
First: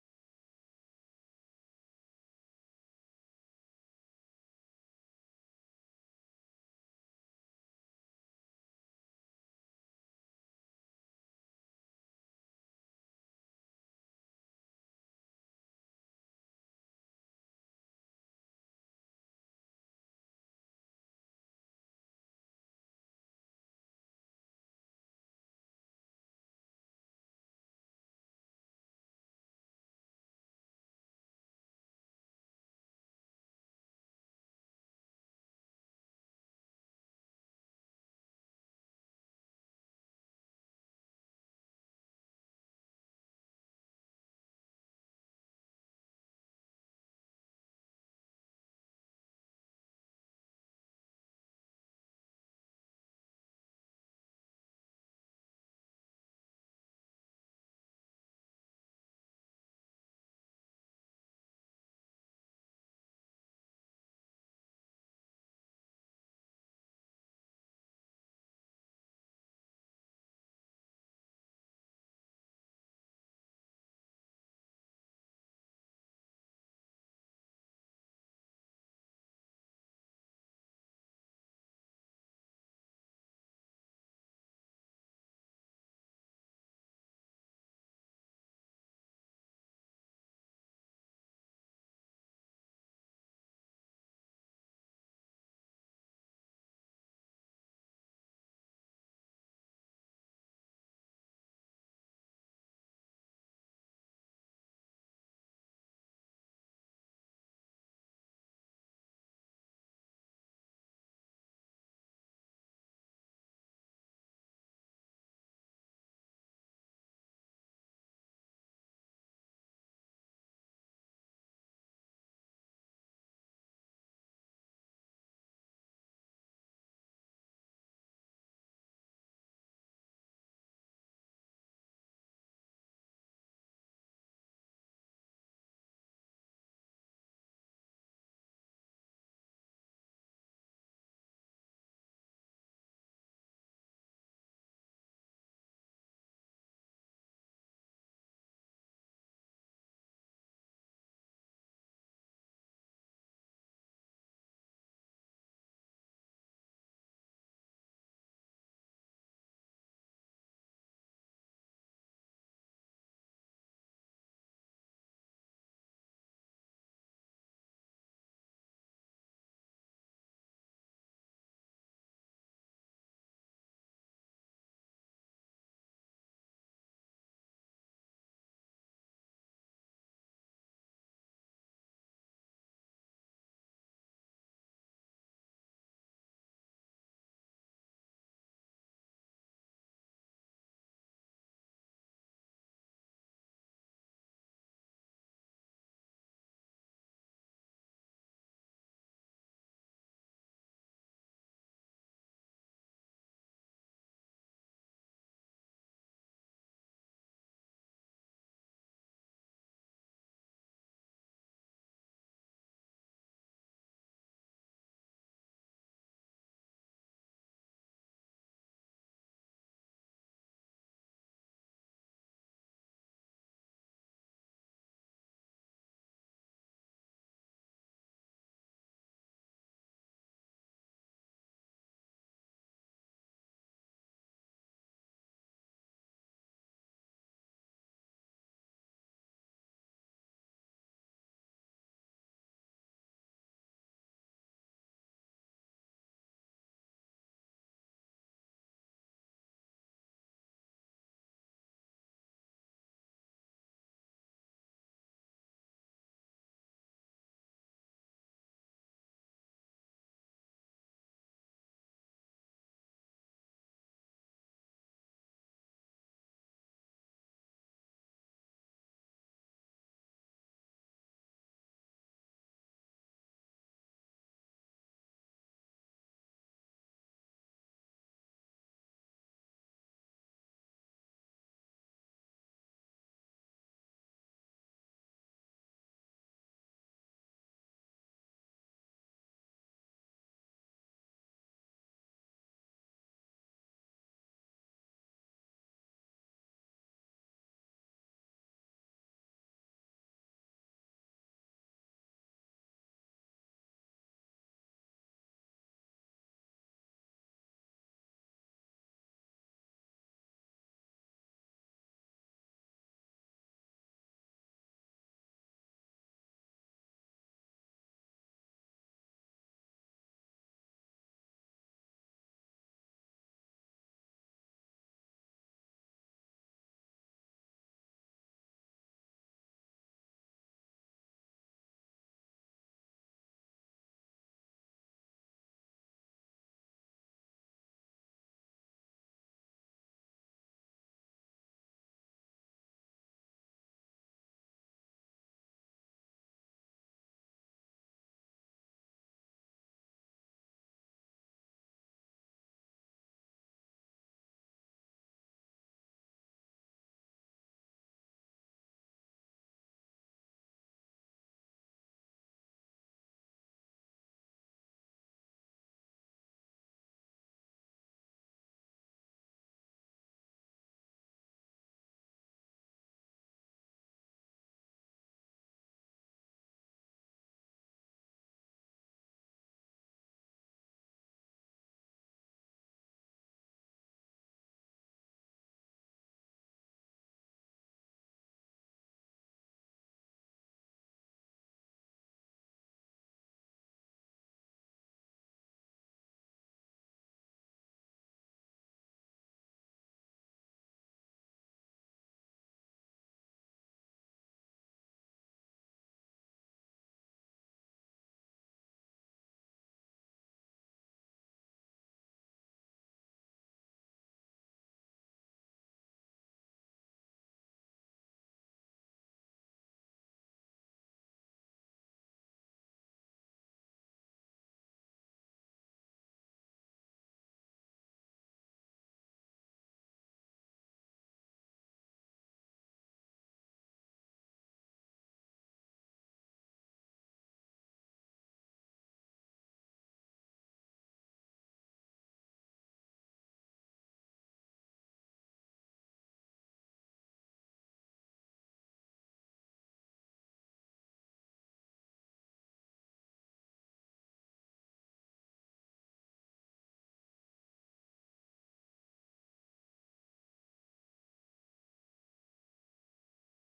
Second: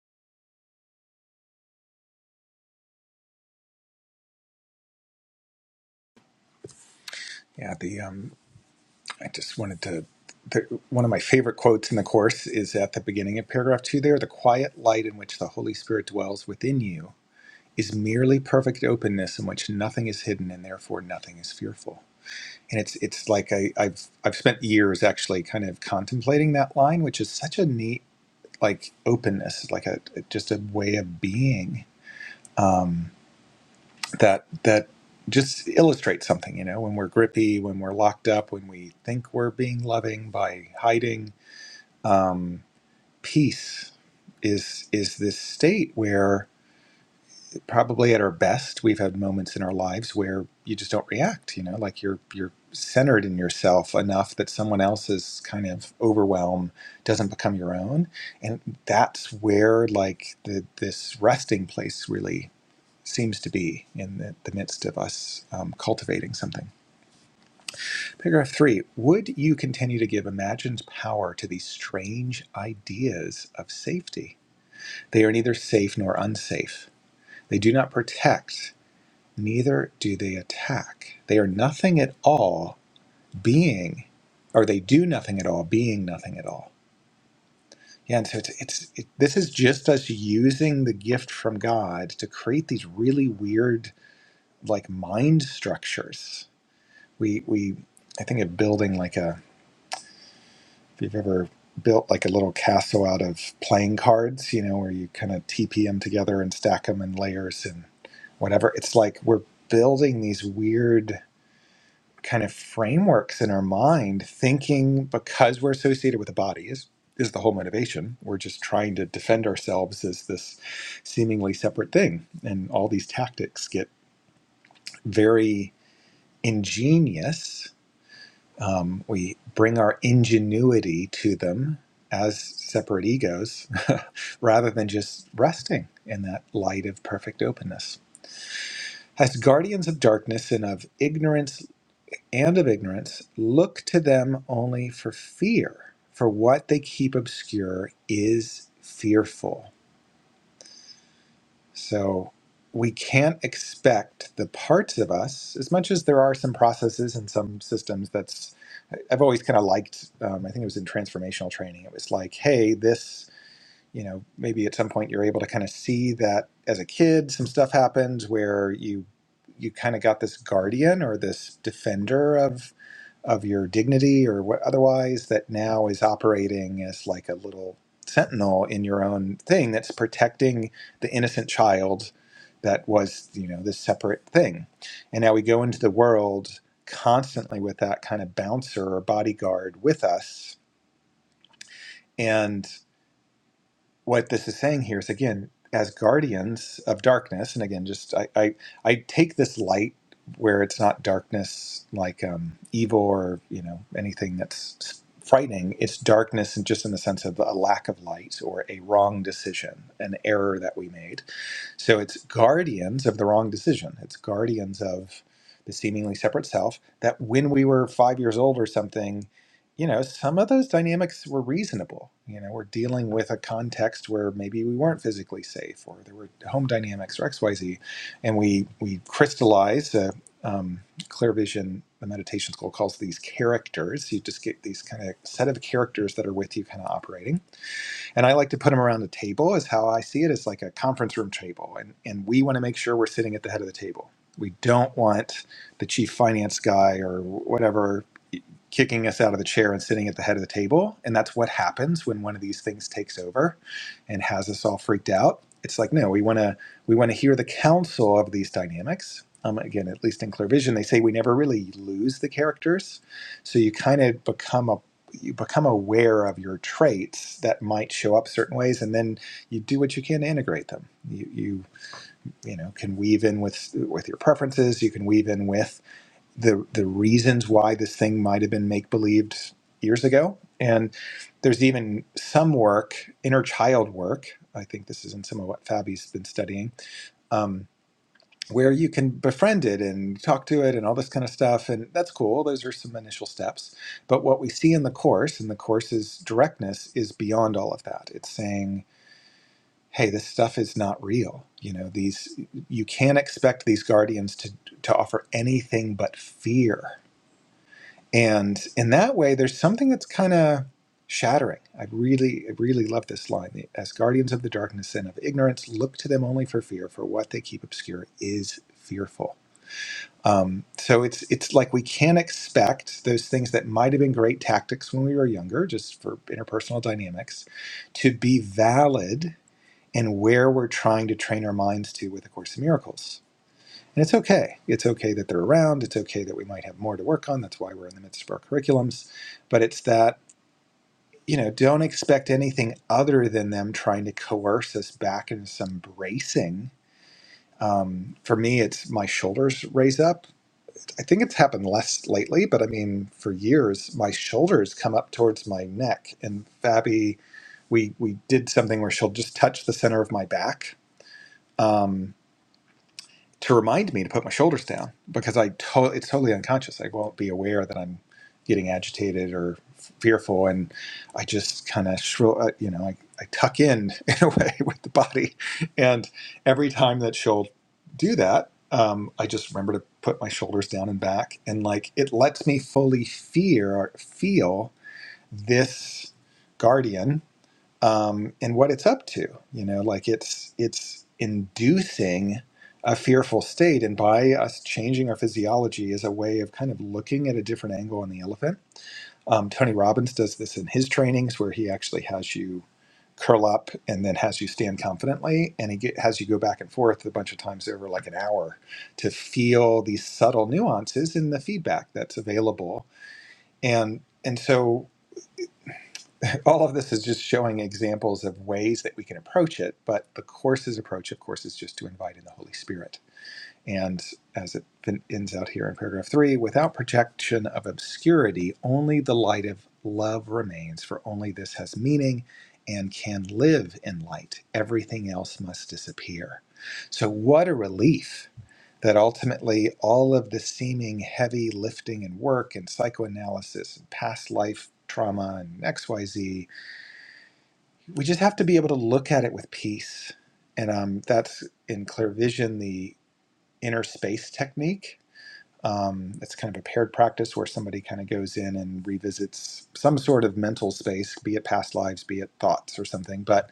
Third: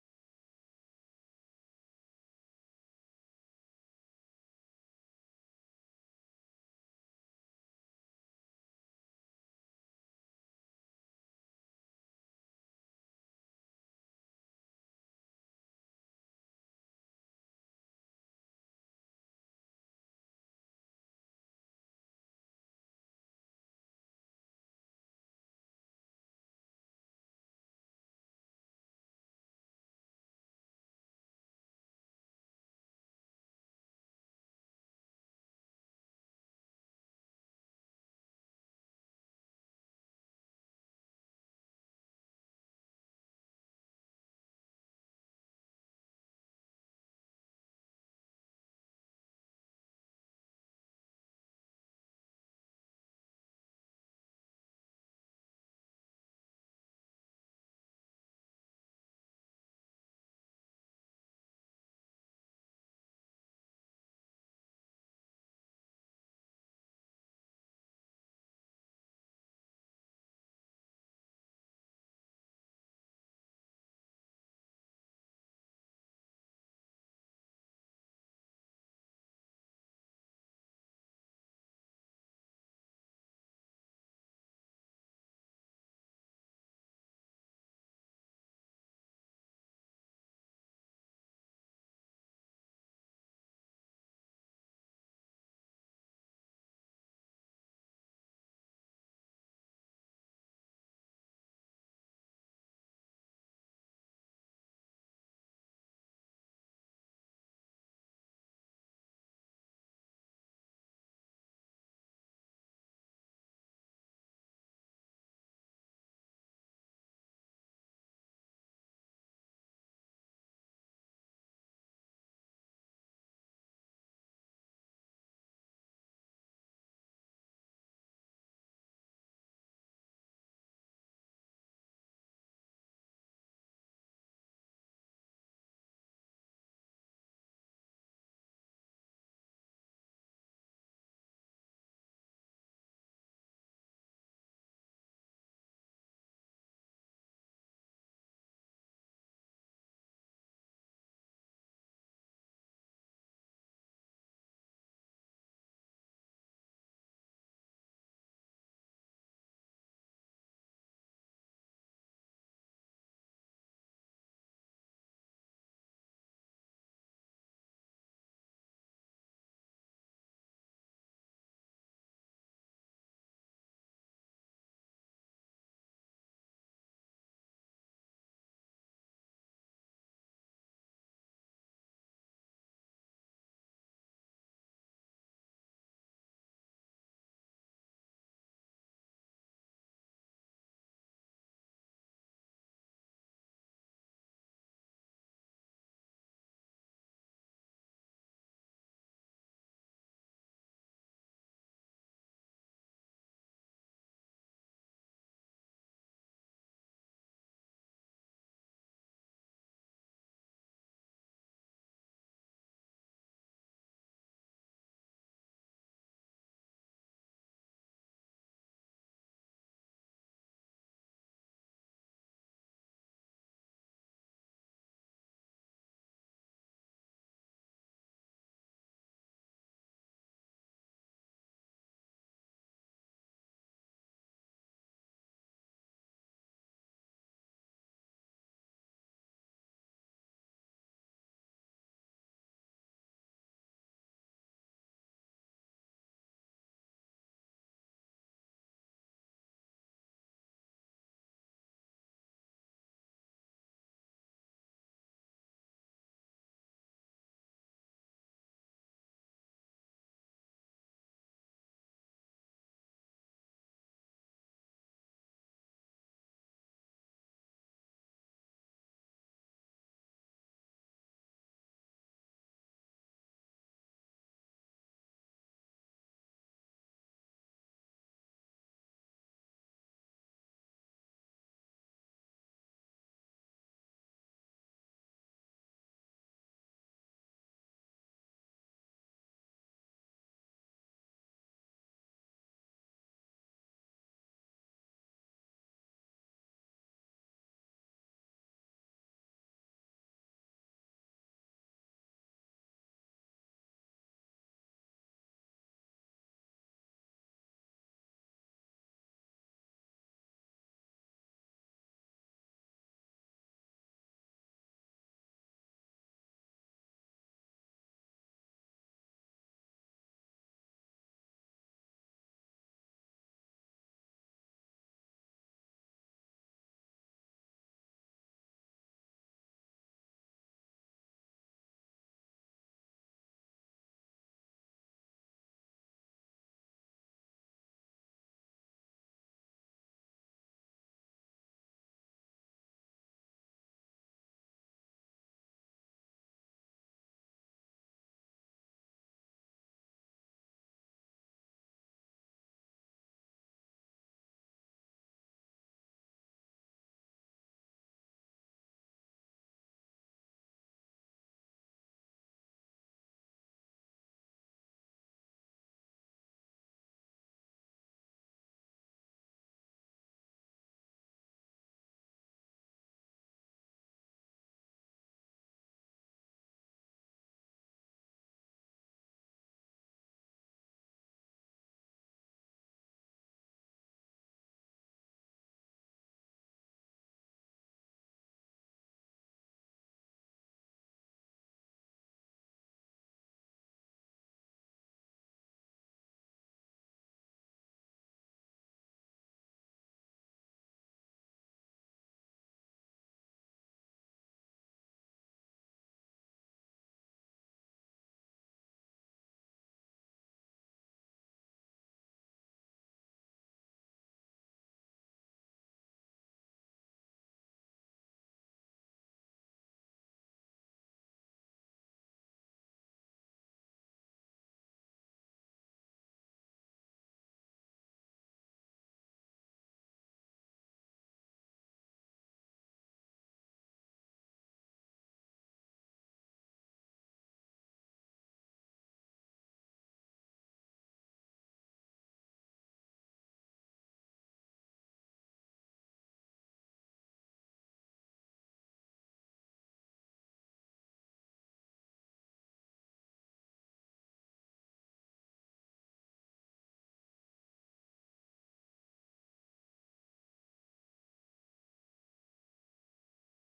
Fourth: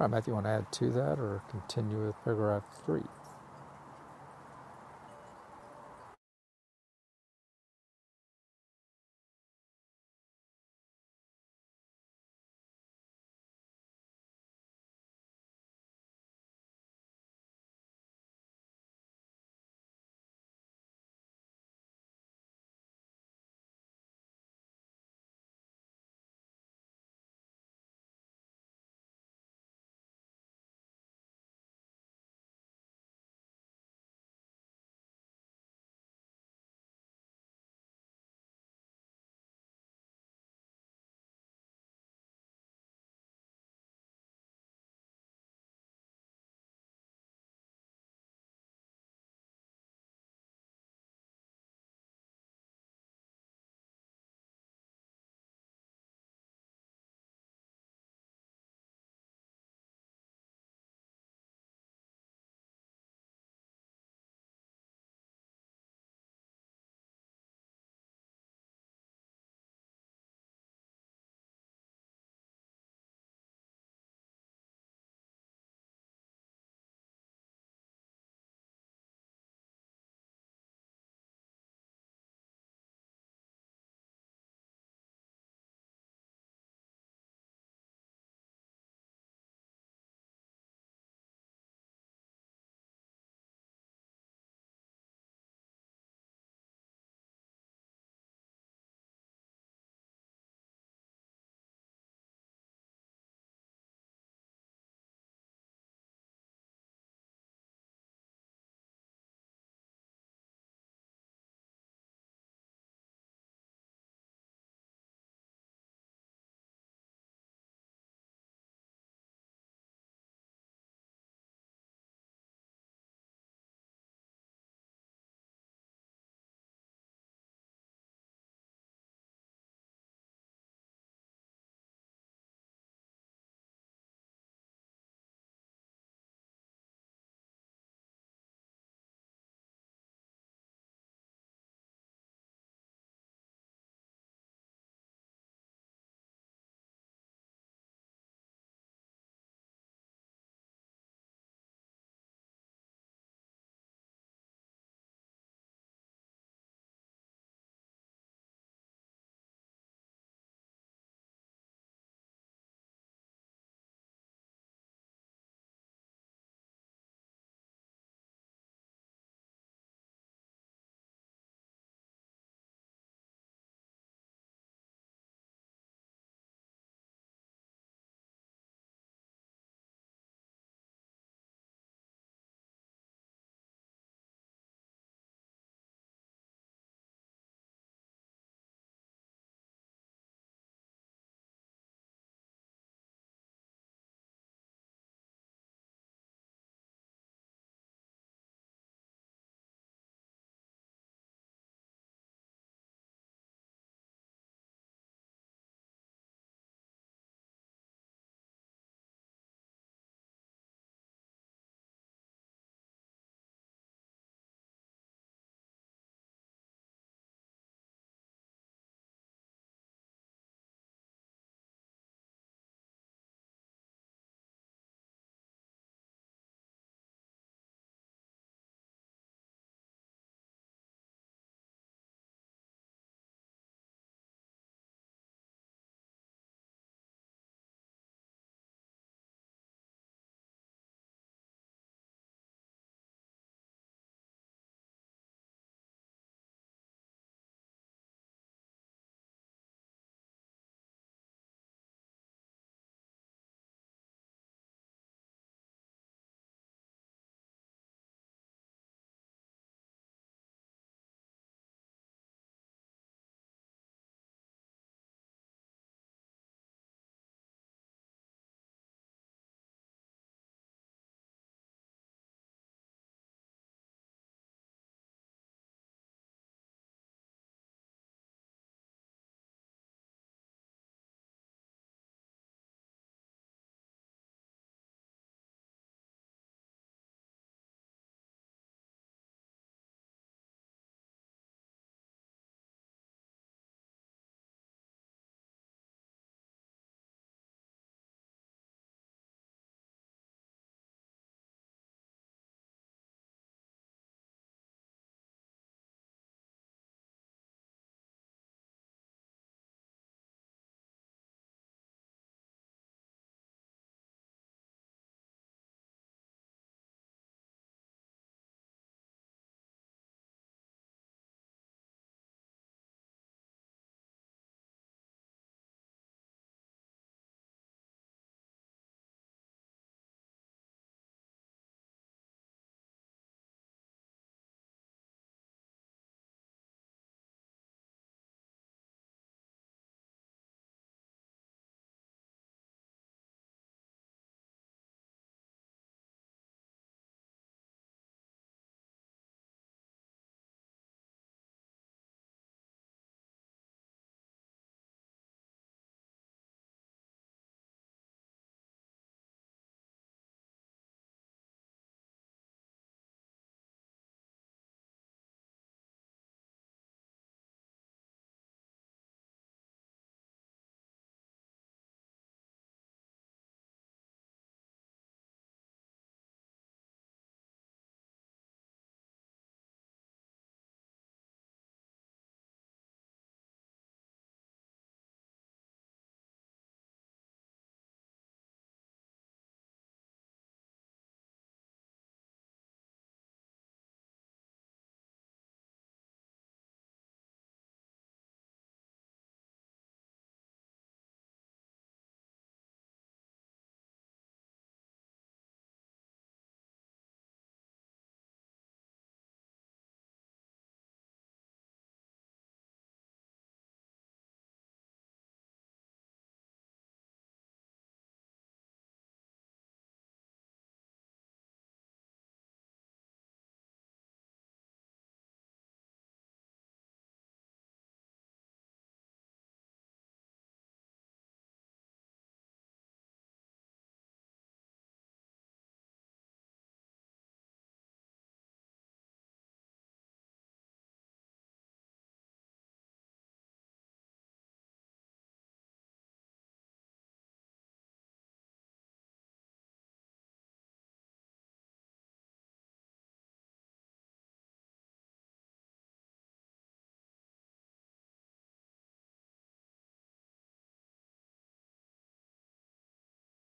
S1: All right, Matthew, you want to add to that or continue with paragraph three?
S2: Yeah, the um, I just wanted to. The, one of my favorite quotes in the course is at the beginning of paragraph two. There, the quiet light in which the Holy Spirit dwells within you is merely perfect openness in which nothing is hidden and therefore nothing is fearful. And it's it's like I, I've I've spent years actually kind of contemplating that line, which is such a neat like openness, like a just a way of being um, that that just illustrates something. You know, when we're grippy, when we're locked up, when we think we're being loving by hiding, um, peace is is this state where probably at our best we've had moments in our lives where you just don't react you know like you're you're centered in yourself enough that someone else's kind of overwhelm doesn't become your own and that's where like the, this resting place really seems to be in the, the midst of us um, cultivating something paragraph three would you continue to give imagined power to these strange ideas of safety they are neither safe nor unsafe they do not protect neither do they attack. They are nothing at all being, or they do nothing at all being nothing at all. Yeah, and so it's, it's it, this is just us using the gift from God to create these really weird like mind structures. We we I think of building like a if you've ever built like a little castle out of playing cards, you know, where you kind of TP them together and stack them in layers and whatever. It's like we're building these weird kind of frameworks in our mind thinking because we're associated with a body is is the whole motivation we're just trying to defend ourselves as this seemingly separate thing and all these tactics get very ingenious um, we bring our ingenuity to them as separate egos *laughs* rather than just resting in that light of perfect openness as guardians of darkness and of ignorance and of ignorance, look to them only for fear, for what they keep obscure is fearful. So we can't expect the parts of us, as much as there are some processes and some systems that's, I've always kind of liked, um, I think it was in transformational training, it was like, hey, this, you know, maybe at some point you're able to kind of see that as a kid, some stuff happens where you you kind of got this guardian or this defender of of your dignity or what otherwise that now is operating as like a little sentinel in your own thing that's protecting the innocent child that was you know this separate thing and now we go into the world constantly with that kind of bouncer or bodyguard with us and what this is saying here is again as guardians of darkness and again just i i, I take this light where it's not darkness like um, evil or you know anything that's frightening it's darkness and just in the sense of a lack of light or a wrong decision an error that we made so it's guardians of the wrong decision. It's guardians of the seemingly separate self that when we were five years old or something, you know, some of those dynamics were reasonable. You know, we're dealing with a context where maybe we weren't physically safe or there were home dynamics or XYZ. And we, we crystallize, uh, um, clear vision, the meditation school calls these characters. You just get these kind of set of characters that are with you kind of operating and I like to put them around the table is how I see it as like a conference room table and and we want to make sure we're sitting at the head of the table. We don't want the chief finance guy or whatever kicking us out of the chair and sitting at the head of the table. And that's what happens when one of these things takes over and has us all freaked out. It's like, no, we want to we want to hear the counsel of these dynamics. Um, again, at least in clear vision, they say we never really lose the characters. So you kind of become a you become aware of your traits that might show up certain ways, and then you do what you can to integrate them. You you you know can weave in with with your preferences. You can weave in with the the reasons why this thing might have been make believed years ago. And there's even some work, inner child work. I think this is in some of what Fabi's been studying, um, where you can befriend it and talk to it and all this kind of stuff. And that's cool. Those are some initial steps. But what we see in the course, and the course's directness, is beyond all of that. It's saying, hey, this stuff is not real. You know, these you can't expect these guardians to to offer anything but fear and in that way, there's something that's kind of shattering. I really, I really love this line. As guardians of the darkness and of ignorance, look to them only for fear, for what they keep obscure is fearful. Um, so it's it's like we can expect those things that might have been great tactics when we were younger, just for interpersonal dynamics, to be valid in where we're trying to train our minds to with A Course in Miracles and it's okay. It's okay that they're around. It's okay that we might have more to work on. That's why we're in the midst of our curriculums. But it's that, you know, don't expect anything other than them trying to coerce us back into some bracing. Um, for me, it's my shoulders raise up. I think it's happened less lately, but I mean, for years, my shoulders come up towards my neck. And Fabi, we, we did something where she'll just touch the center of my back. Um, to remind me to put my shoulders down because I to- it's totally unconscious. I won't be aware that I'm getting agitated or fearful, and I just kind of shrill, uh, you know, I, I tuck in *laughs* in a way with the body. And every time that she'll do that, um, I just remember to put my shoulders down and back, and like it lets me fully fear feel this guardian um, and what it's up to. You know, like it's it's inducing a fearful state, and by us changing our physiology is a way of kind of looking at a different angle on the elephant. Um, Tony Robbins does this in his trainings, where he actually has you curl up and then has you stand confidently, and he get, has you go back and forth a bunch of times over like an hour to feel these subtle nuances in the feedback that's available. And and so all of this is just showing examples of ways that we can approach it but the course's approach of course is just to invite in the holy spirit and as it fin- ends out here in paragraph three without projection of obscurity only the light of love remains for only this has meaning and can live in light everything else must disappear so what a relief that ultimately all of the seeming heavy lifting and work and psychoanalysis and past life trauma and xyz we just have to be able to look at it with peace. And um, that's in clear vision, the inner space technique. Um, it's kind of a paired practice where somebody kind of goes in and revisits some sort of mental space, be it past lives, be it thoughts or something. But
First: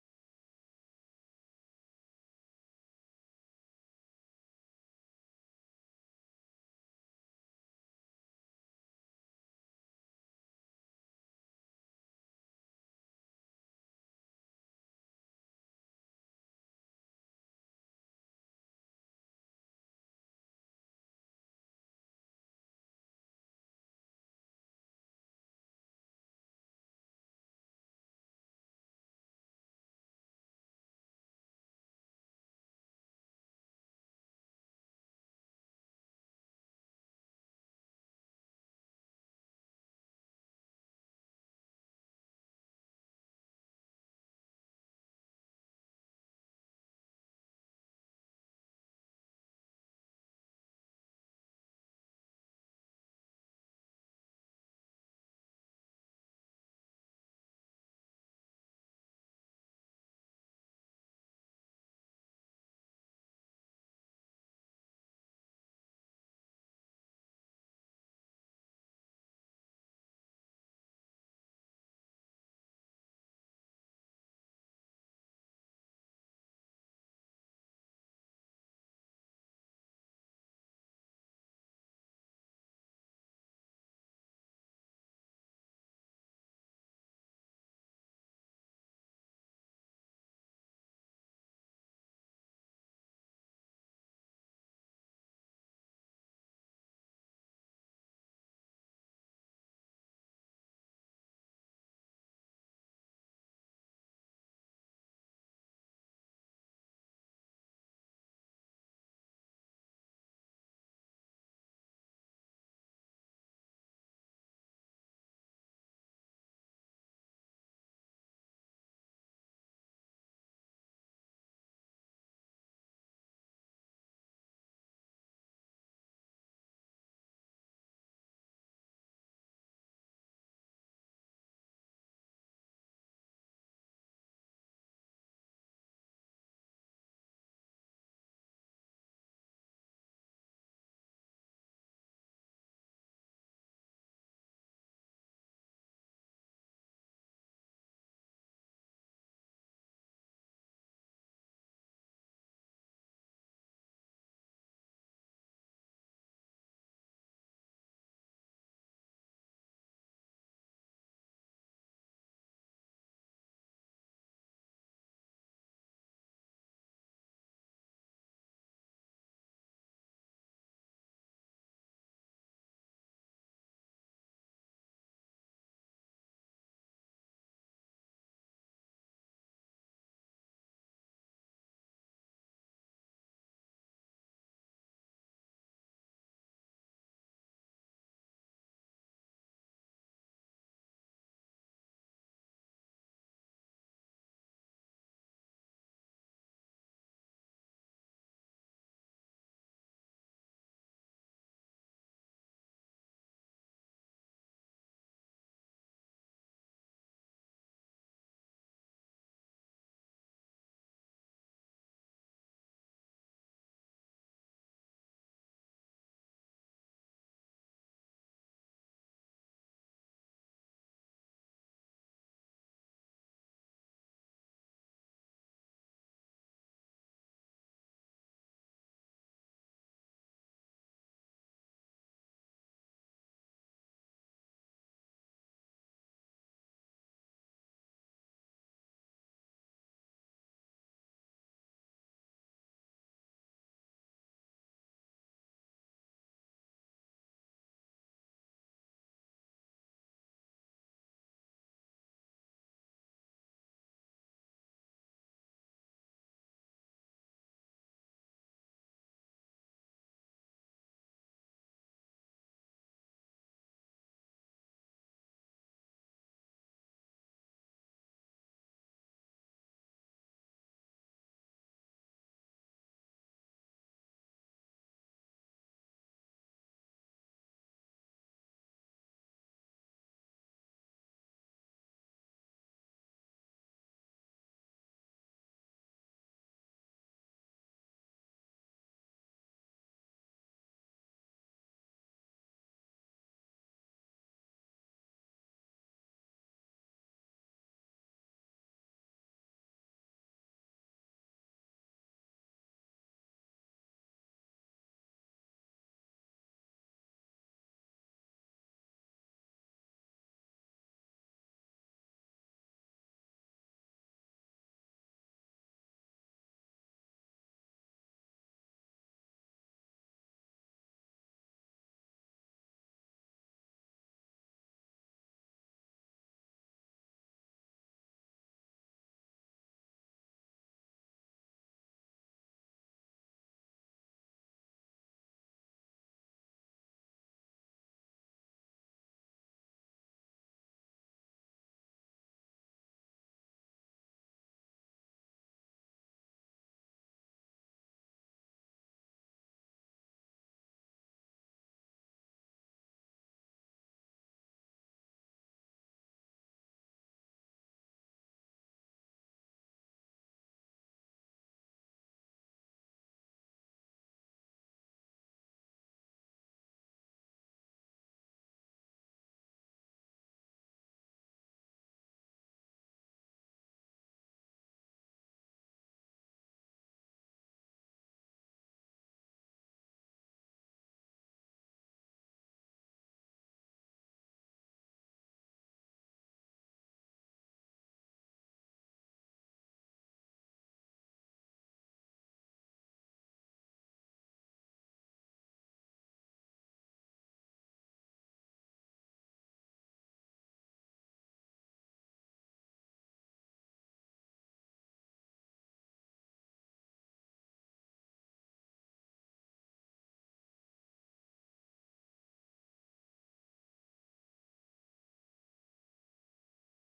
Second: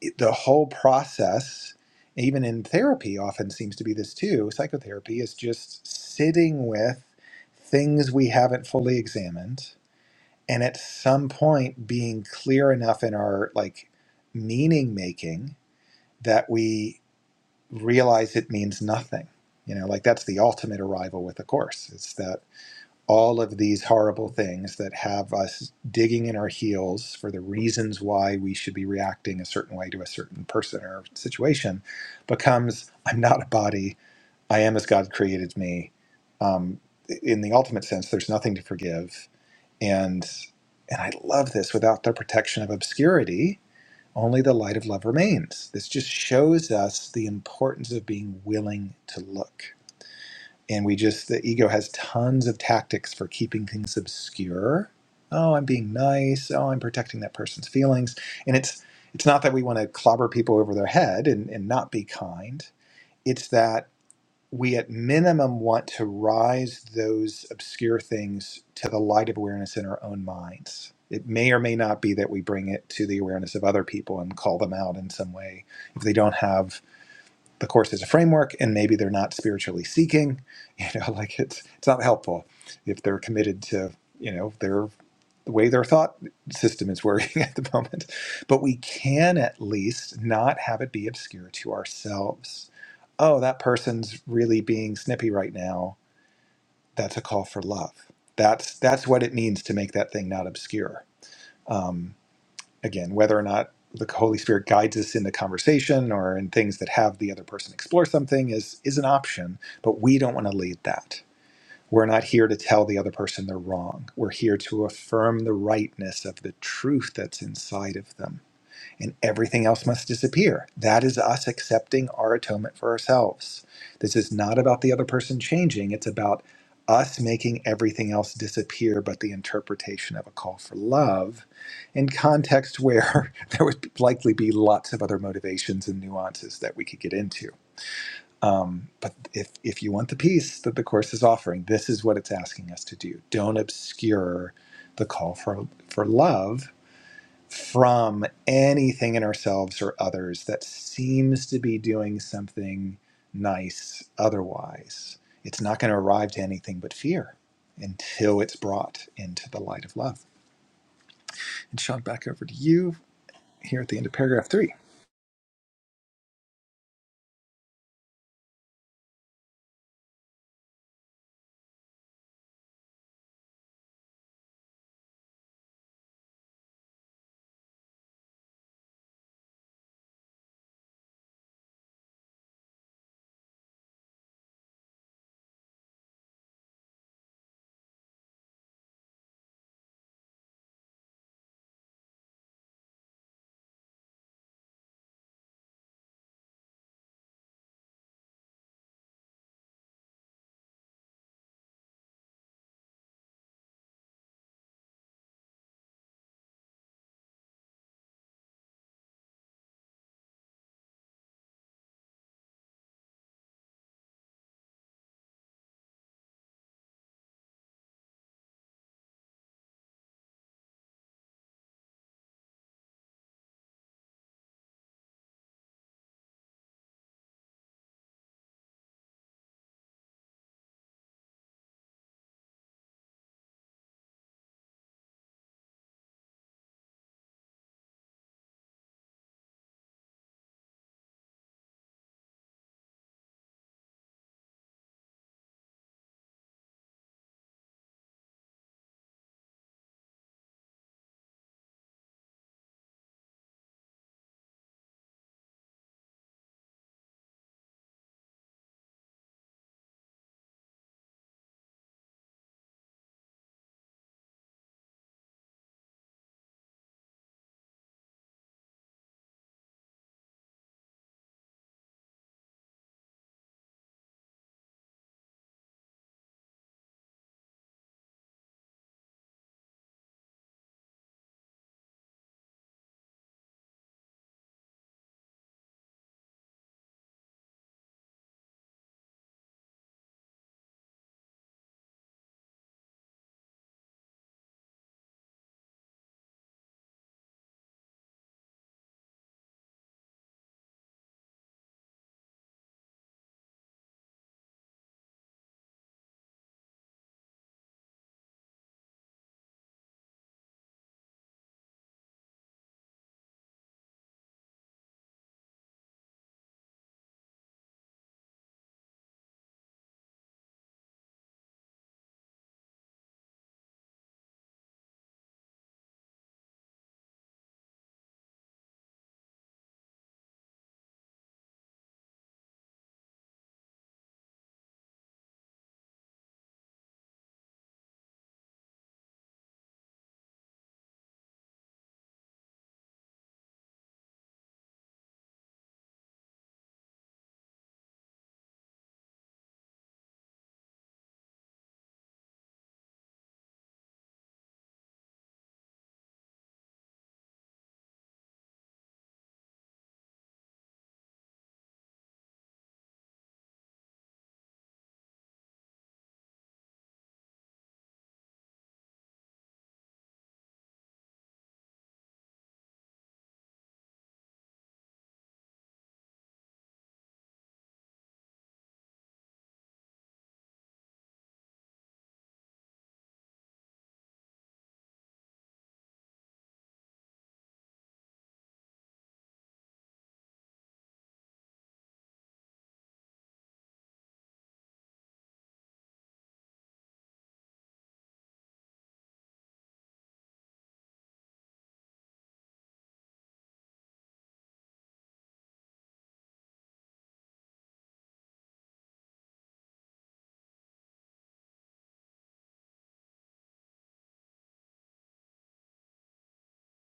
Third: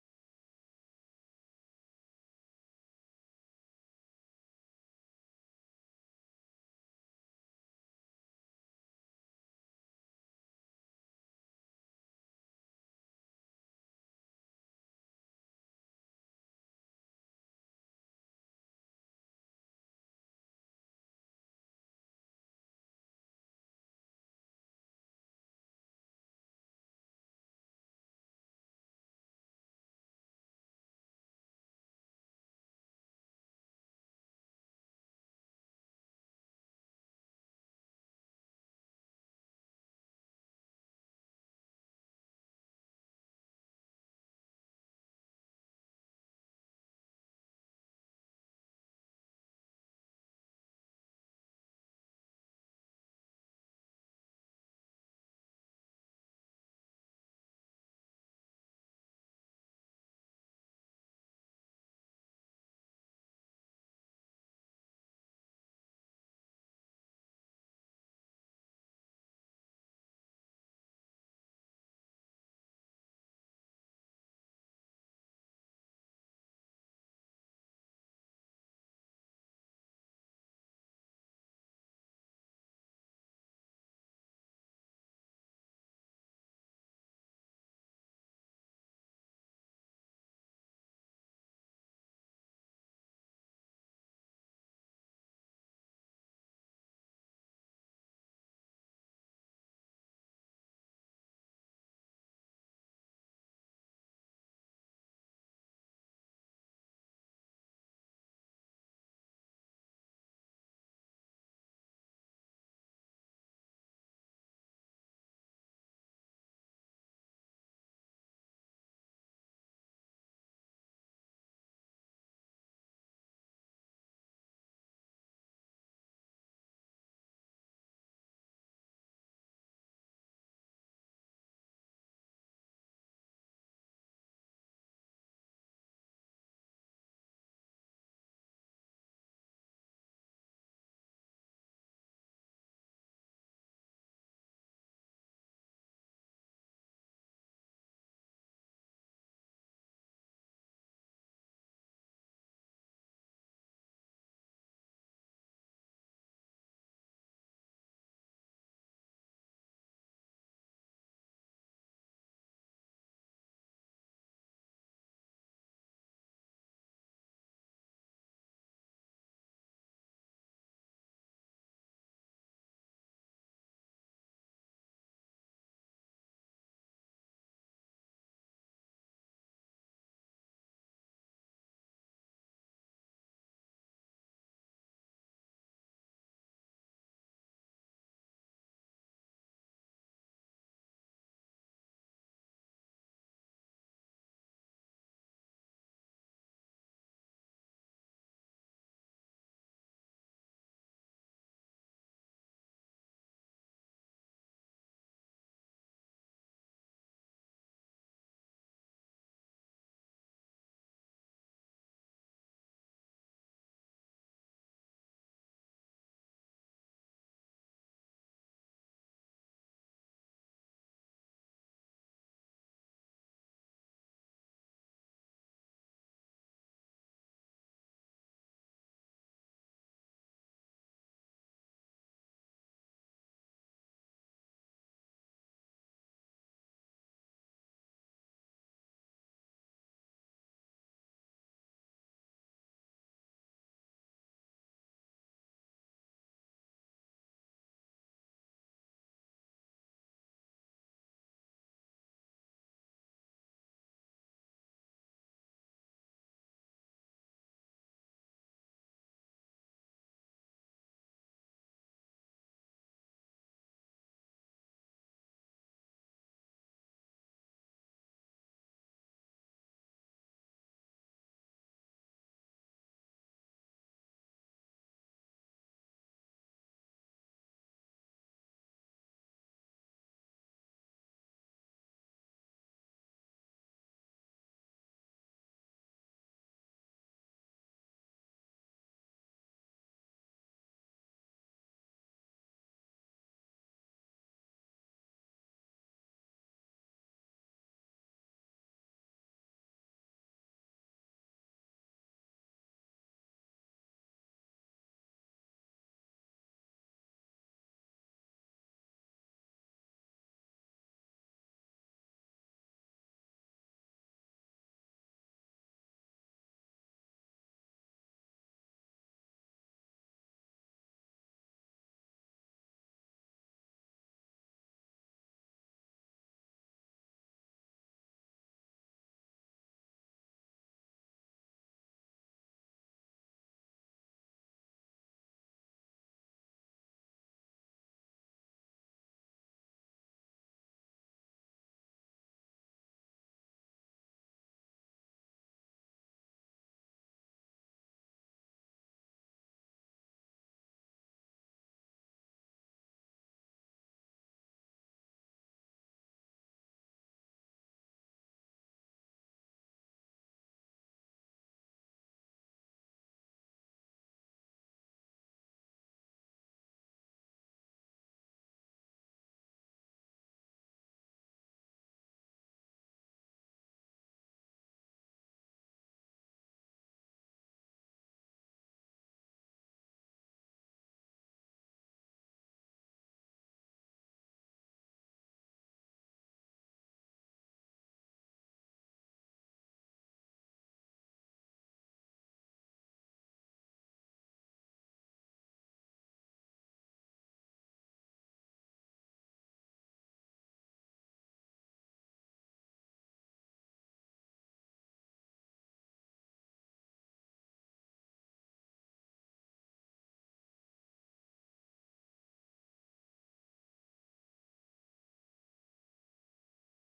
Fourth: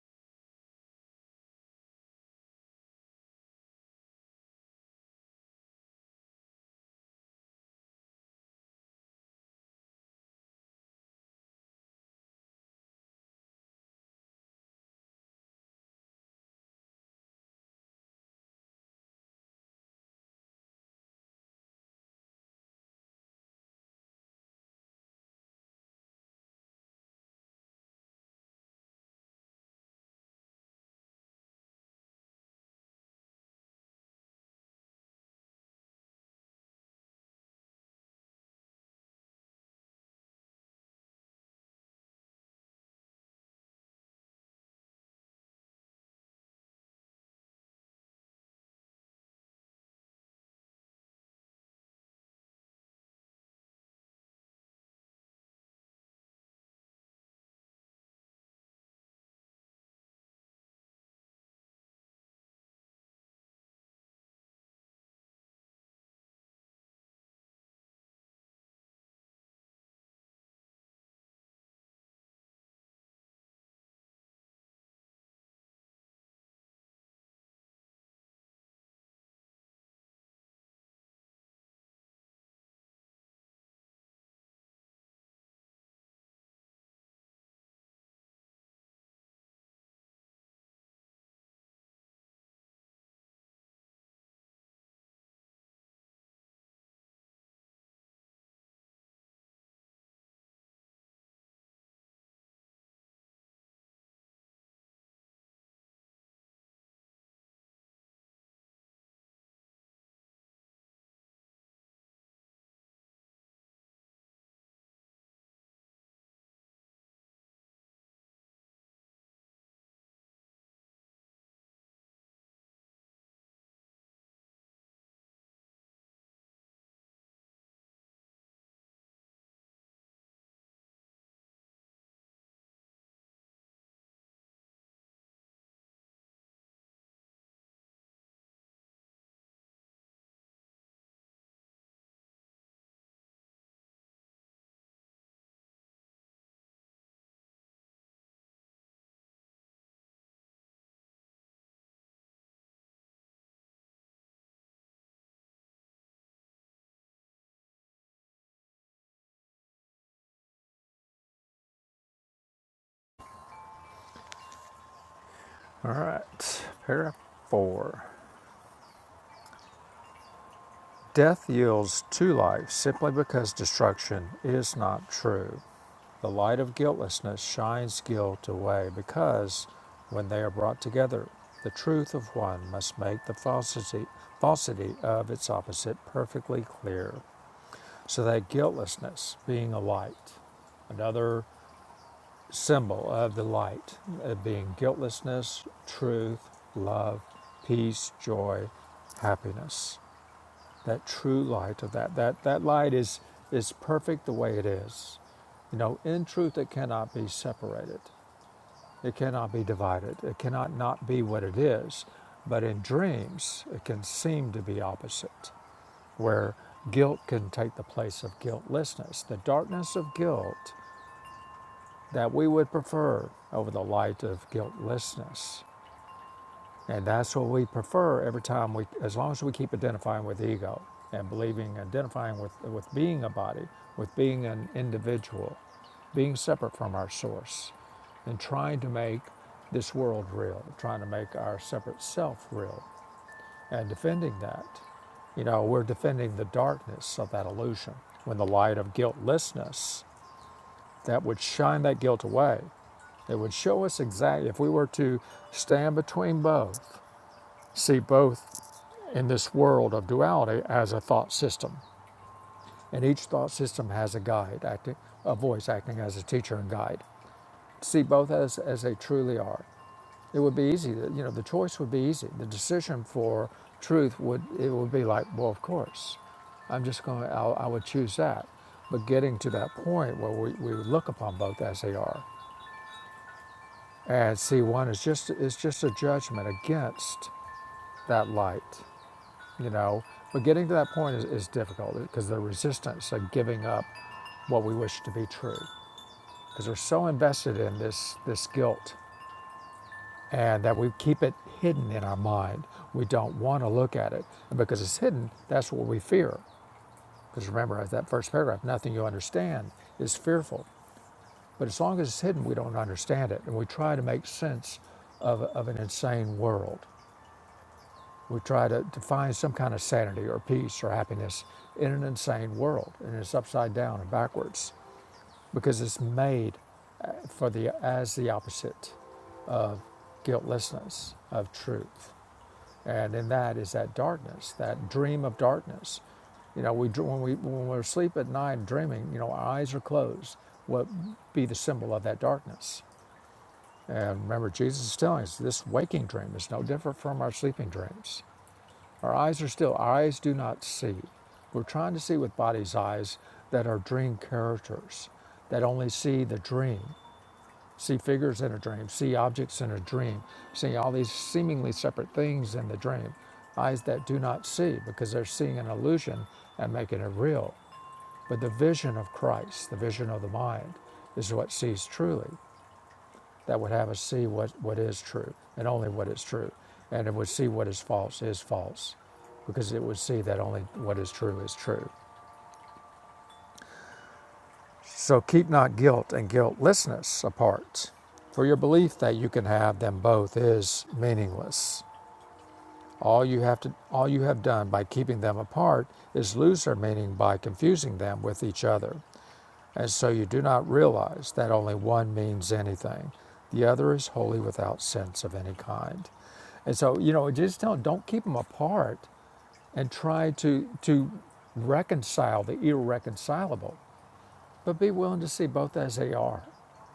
S2: it, the whole process, even in therapy, often seems to be this too. Psychotherapy is just sitting with things we haven't fully examined and at some point being clear enough in our like meaning making that we realize it means nothing you know like that's the ultimate arrival with the course it's that all of these horrible things that have us digging in our heels for the reasons why we should be reacting a certain way to a certain person or situation becomes i'm not a body i am as god created me um, in the ultimate sense there's nothing to forgive and and I love this without the protection of obscurity, only the light of love remains. This just shows us the importance of being willing to look. And we just the ego has tons of tactics for keeping things obscure. Oh, I'm being nice. Oh, I'm protecting that person's feelings. And it's it's not that we want to clobber people over their head and, and not be kind. It's that we at minimum want to rise those obscure things to the light of awareness in our own minds. It may or may not be that we bring it to the awareness of other people and call them out in some way if they don't have the course as a framework and maybe they're not spiritually seeking. You know, *laughs* like it's it's not helpful if they're committed to you know their the way their thought system is working *laughs* at the moment. But we can at least not have it be obscure to ourselves. Oh, that person's really being snippy right now. That's a call for love. That's that's what it means to make that thing not obscure. Um, again, whether or not the Holy Spirit guides us in the conversation or in things that have the other person explore something is is an option, but we don't want to lead that we're not here to tell the other person they're wrong. We're here to affirm the rightness of the truth that's inside of them. And everything else must disappear. That is us accepting our atonement for ourselves. This is not about the other person changing, it's about us making everything else disappear but the interpretation of a call for love in context where *laughs* there would likely be lots of other motivations and nuances that we could get into um, but if, if you want the peace that the Course is offering, this is what it's asking us to do. Don't obscure the call for, for love from anything in ourselves or others that seems to be doing something nice otherwise. It's not going to arrive to anything but fear until it's brought into the light of love. And Sean, back over to you here at the end of paragraph three.
S1: All right, paragraph four. Death yields to life simply because destruction is not true. The light of guiltlessness shines guilt away because, when they are brought together, the truth of one must make the falsity, falsity of its opposite perfectly clear, so that guiltlessness, being a light, another symbol of the light, of being guiltlessness, truth, love, peace, joy, happiness. That true light of that. That that light is is perfect the way it is. You know, in truth it cannot be separated. It cannot be divided. It cannot not be what it is. But in dreams it can seem to be opposite, where guilt can take the place of guiltlessness. The darkness of guilt that we would prefer over the light of guiltlessness. And that's what we prefer every time we, as long as we keep identifying with ego and believing, identifying with, with being a body, with being an individual, being separate from our source, and trying to make this world real, trying to make our separate self real, and defending that. You know, we're defending the darkness of that illusion when the light of guiltlessness that would shine that guilt away it would show us exactly if we were to stand between both, see both in this world of duality as a thought system. And each thought system has a guide, acting, a voice acting as a teacher and guide. See both as, as they truly are. It would be easy. You know, the choice would be easy. The decision for truth would it would be like, well, of course, I'm just going. to I would choose that. But getting to that point where we, we would look upon both as they are And see, one is just it's just a judgment against that light, you know. But getting to that point is, is difficult because the resistance of giving up what we wish to be true, because we're so invested in this this guilt, and that we keep it hidden in our mind. We don't want to look at it, and because it's hidden, that's what we fear. Because remember, as that first paragraph, nothing you understand is fearful. But as long as it's hidden, we don't understand it, and we try to make sense of, of an insane world We try to, to find some kind of sanity or peace or happiness in an insane world, and it's upside down and backwards because it's made for the as the opposite guiltlessness of truth, and in that is that darkness, that dream of darkness. You know, we when we when we're asleep at night dreaming, you know, our eyes are closed. What be the symbol of that darkness? And remember, Jesus is telling us this waking dream is no different from our sleeping dreams. Our eyes are still, our eyes do not see. We're trying to see with body's eyes that are dream characters, that only see the dream, see figures in a dream, see objects in a dream, see all these seemingly separate things in the dream. Eyes that do not see because they're seeing an illusion and making it real. But the vision of Christ, the vision of the mind, is what sees truly that would have us see what, what is true and only what is true. And it would see what is false is false because it would see that only what is true is true. So keep not guilt and guiltlessness apart. For your belief that you can have them both is meaningless. All you have to all you have done by keeping them apart is lose their meaning by confusing them with each other. And so you do not realize that only one means anything. The other is wholly without sense of any kind. And so, you know, just don't, don't keep them apart and try to, to reconcile the irreconcilable, but be willing to see both as they are.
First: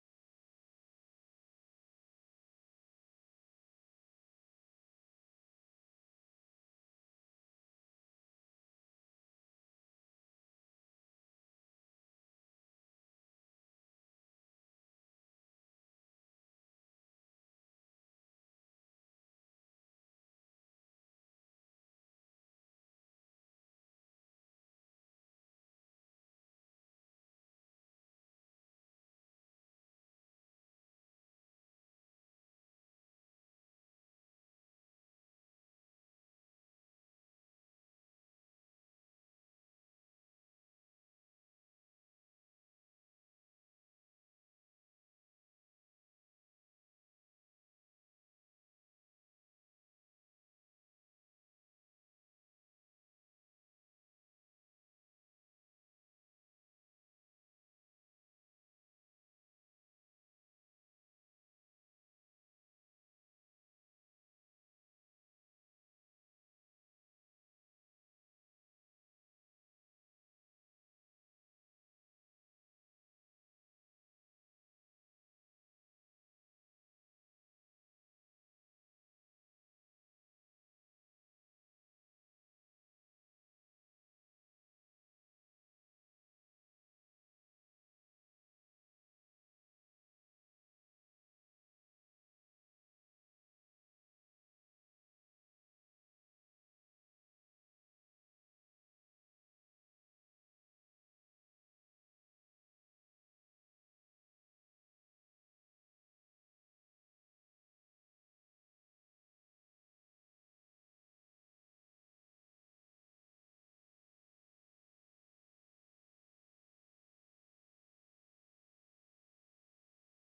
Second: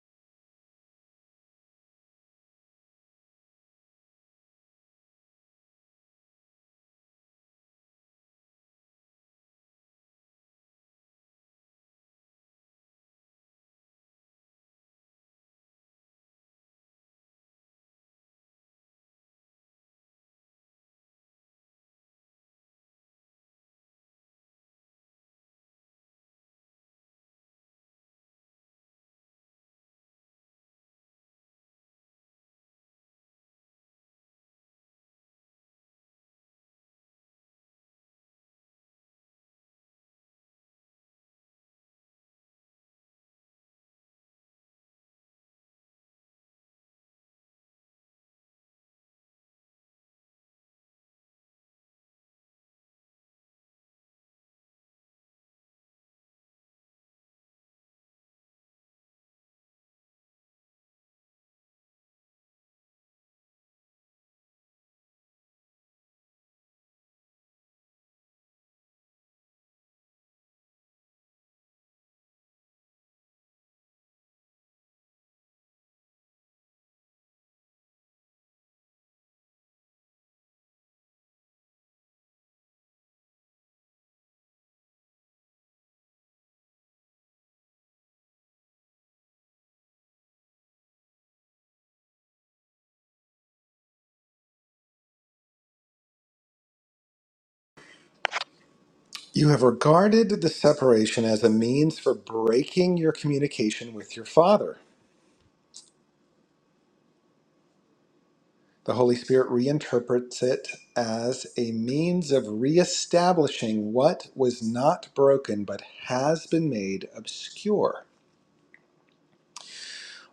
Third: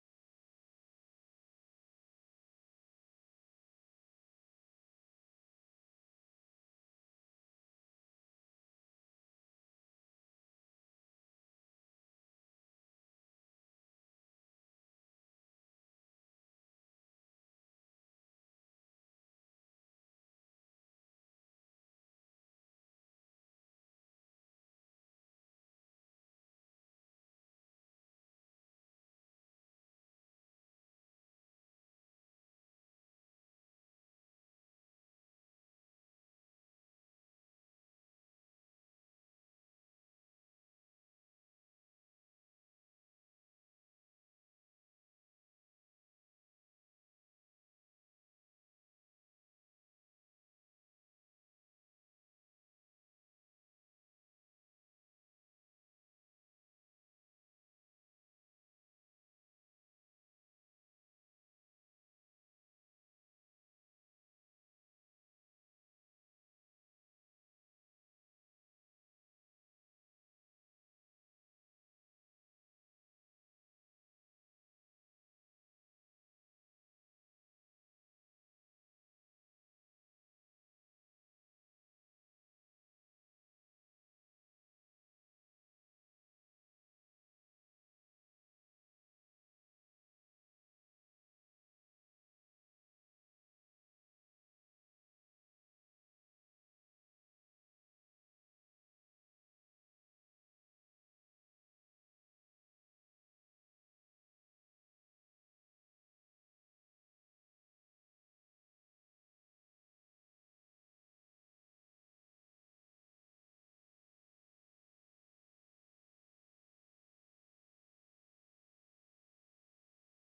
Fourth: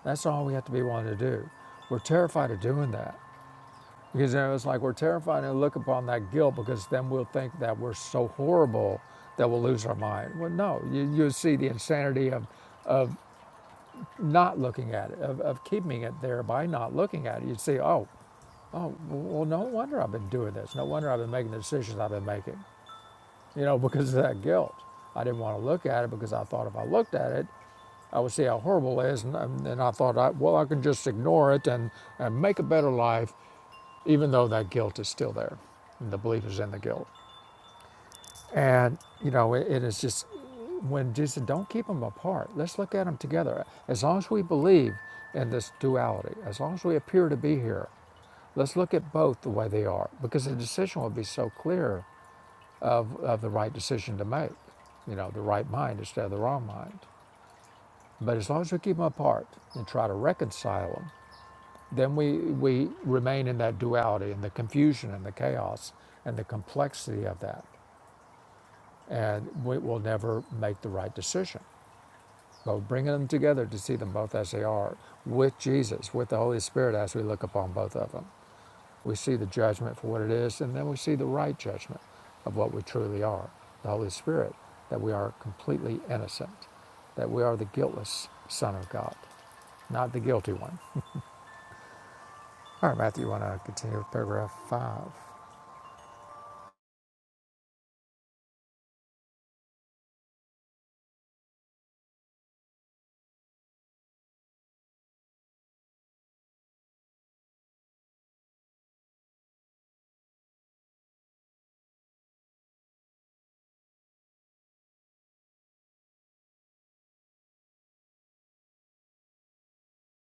S1: That's all we have to be willing to do. We're terrified of doing that because you know, it's like we're terrified to look upon that guilt because then we'll think that we're so horrible that we'll lose our mind. Well, no, you, you'll see the insanity of not looking at it, of, of keeping it there by not looking at it, you'd say, oh, oh, well, no wonder I've been doing this. No wonder I've been making the decisions I've been making, you know, because of that guilt. I didn't want to look at it because I thought if I looked at it, I would see how horrible it is. And, and and I thought, I, well, I can just ignore it and, and make a better life, even though that guilt is still there. And the belief is in the guilt. And, you know, it, it is just when Jesus said, don't keep them apart, let's look at them together. As long as we believe in this duality, as long as we appear to be here, let's look at both the way they are because the decision will be so clear of, of the right decision to make, you know, the right mind instead of the wrong mind. But as long as we keep them apart and try to reconcile them, then we, we remain in that duality and the confusion and the chaos and the complexity of that. And we will never make the right decision So bringing them together to see them both as they are, with Jesus, with the Holy Spirit, as we look upon both of them, we see the judgment for what it is, and then we see the right judgment of what we truly are. The Holy Spirit, that we are completely innocent, that we are the guiltless Son of God, not the guilty one. All right, Matthew, you want to continue with paragraph five?
S2: You have regarded the separation as a means for breaking your communication with your Father. The Holy Spirit reinterprets it as a means of reestablishing what was not broken but has been made obscure.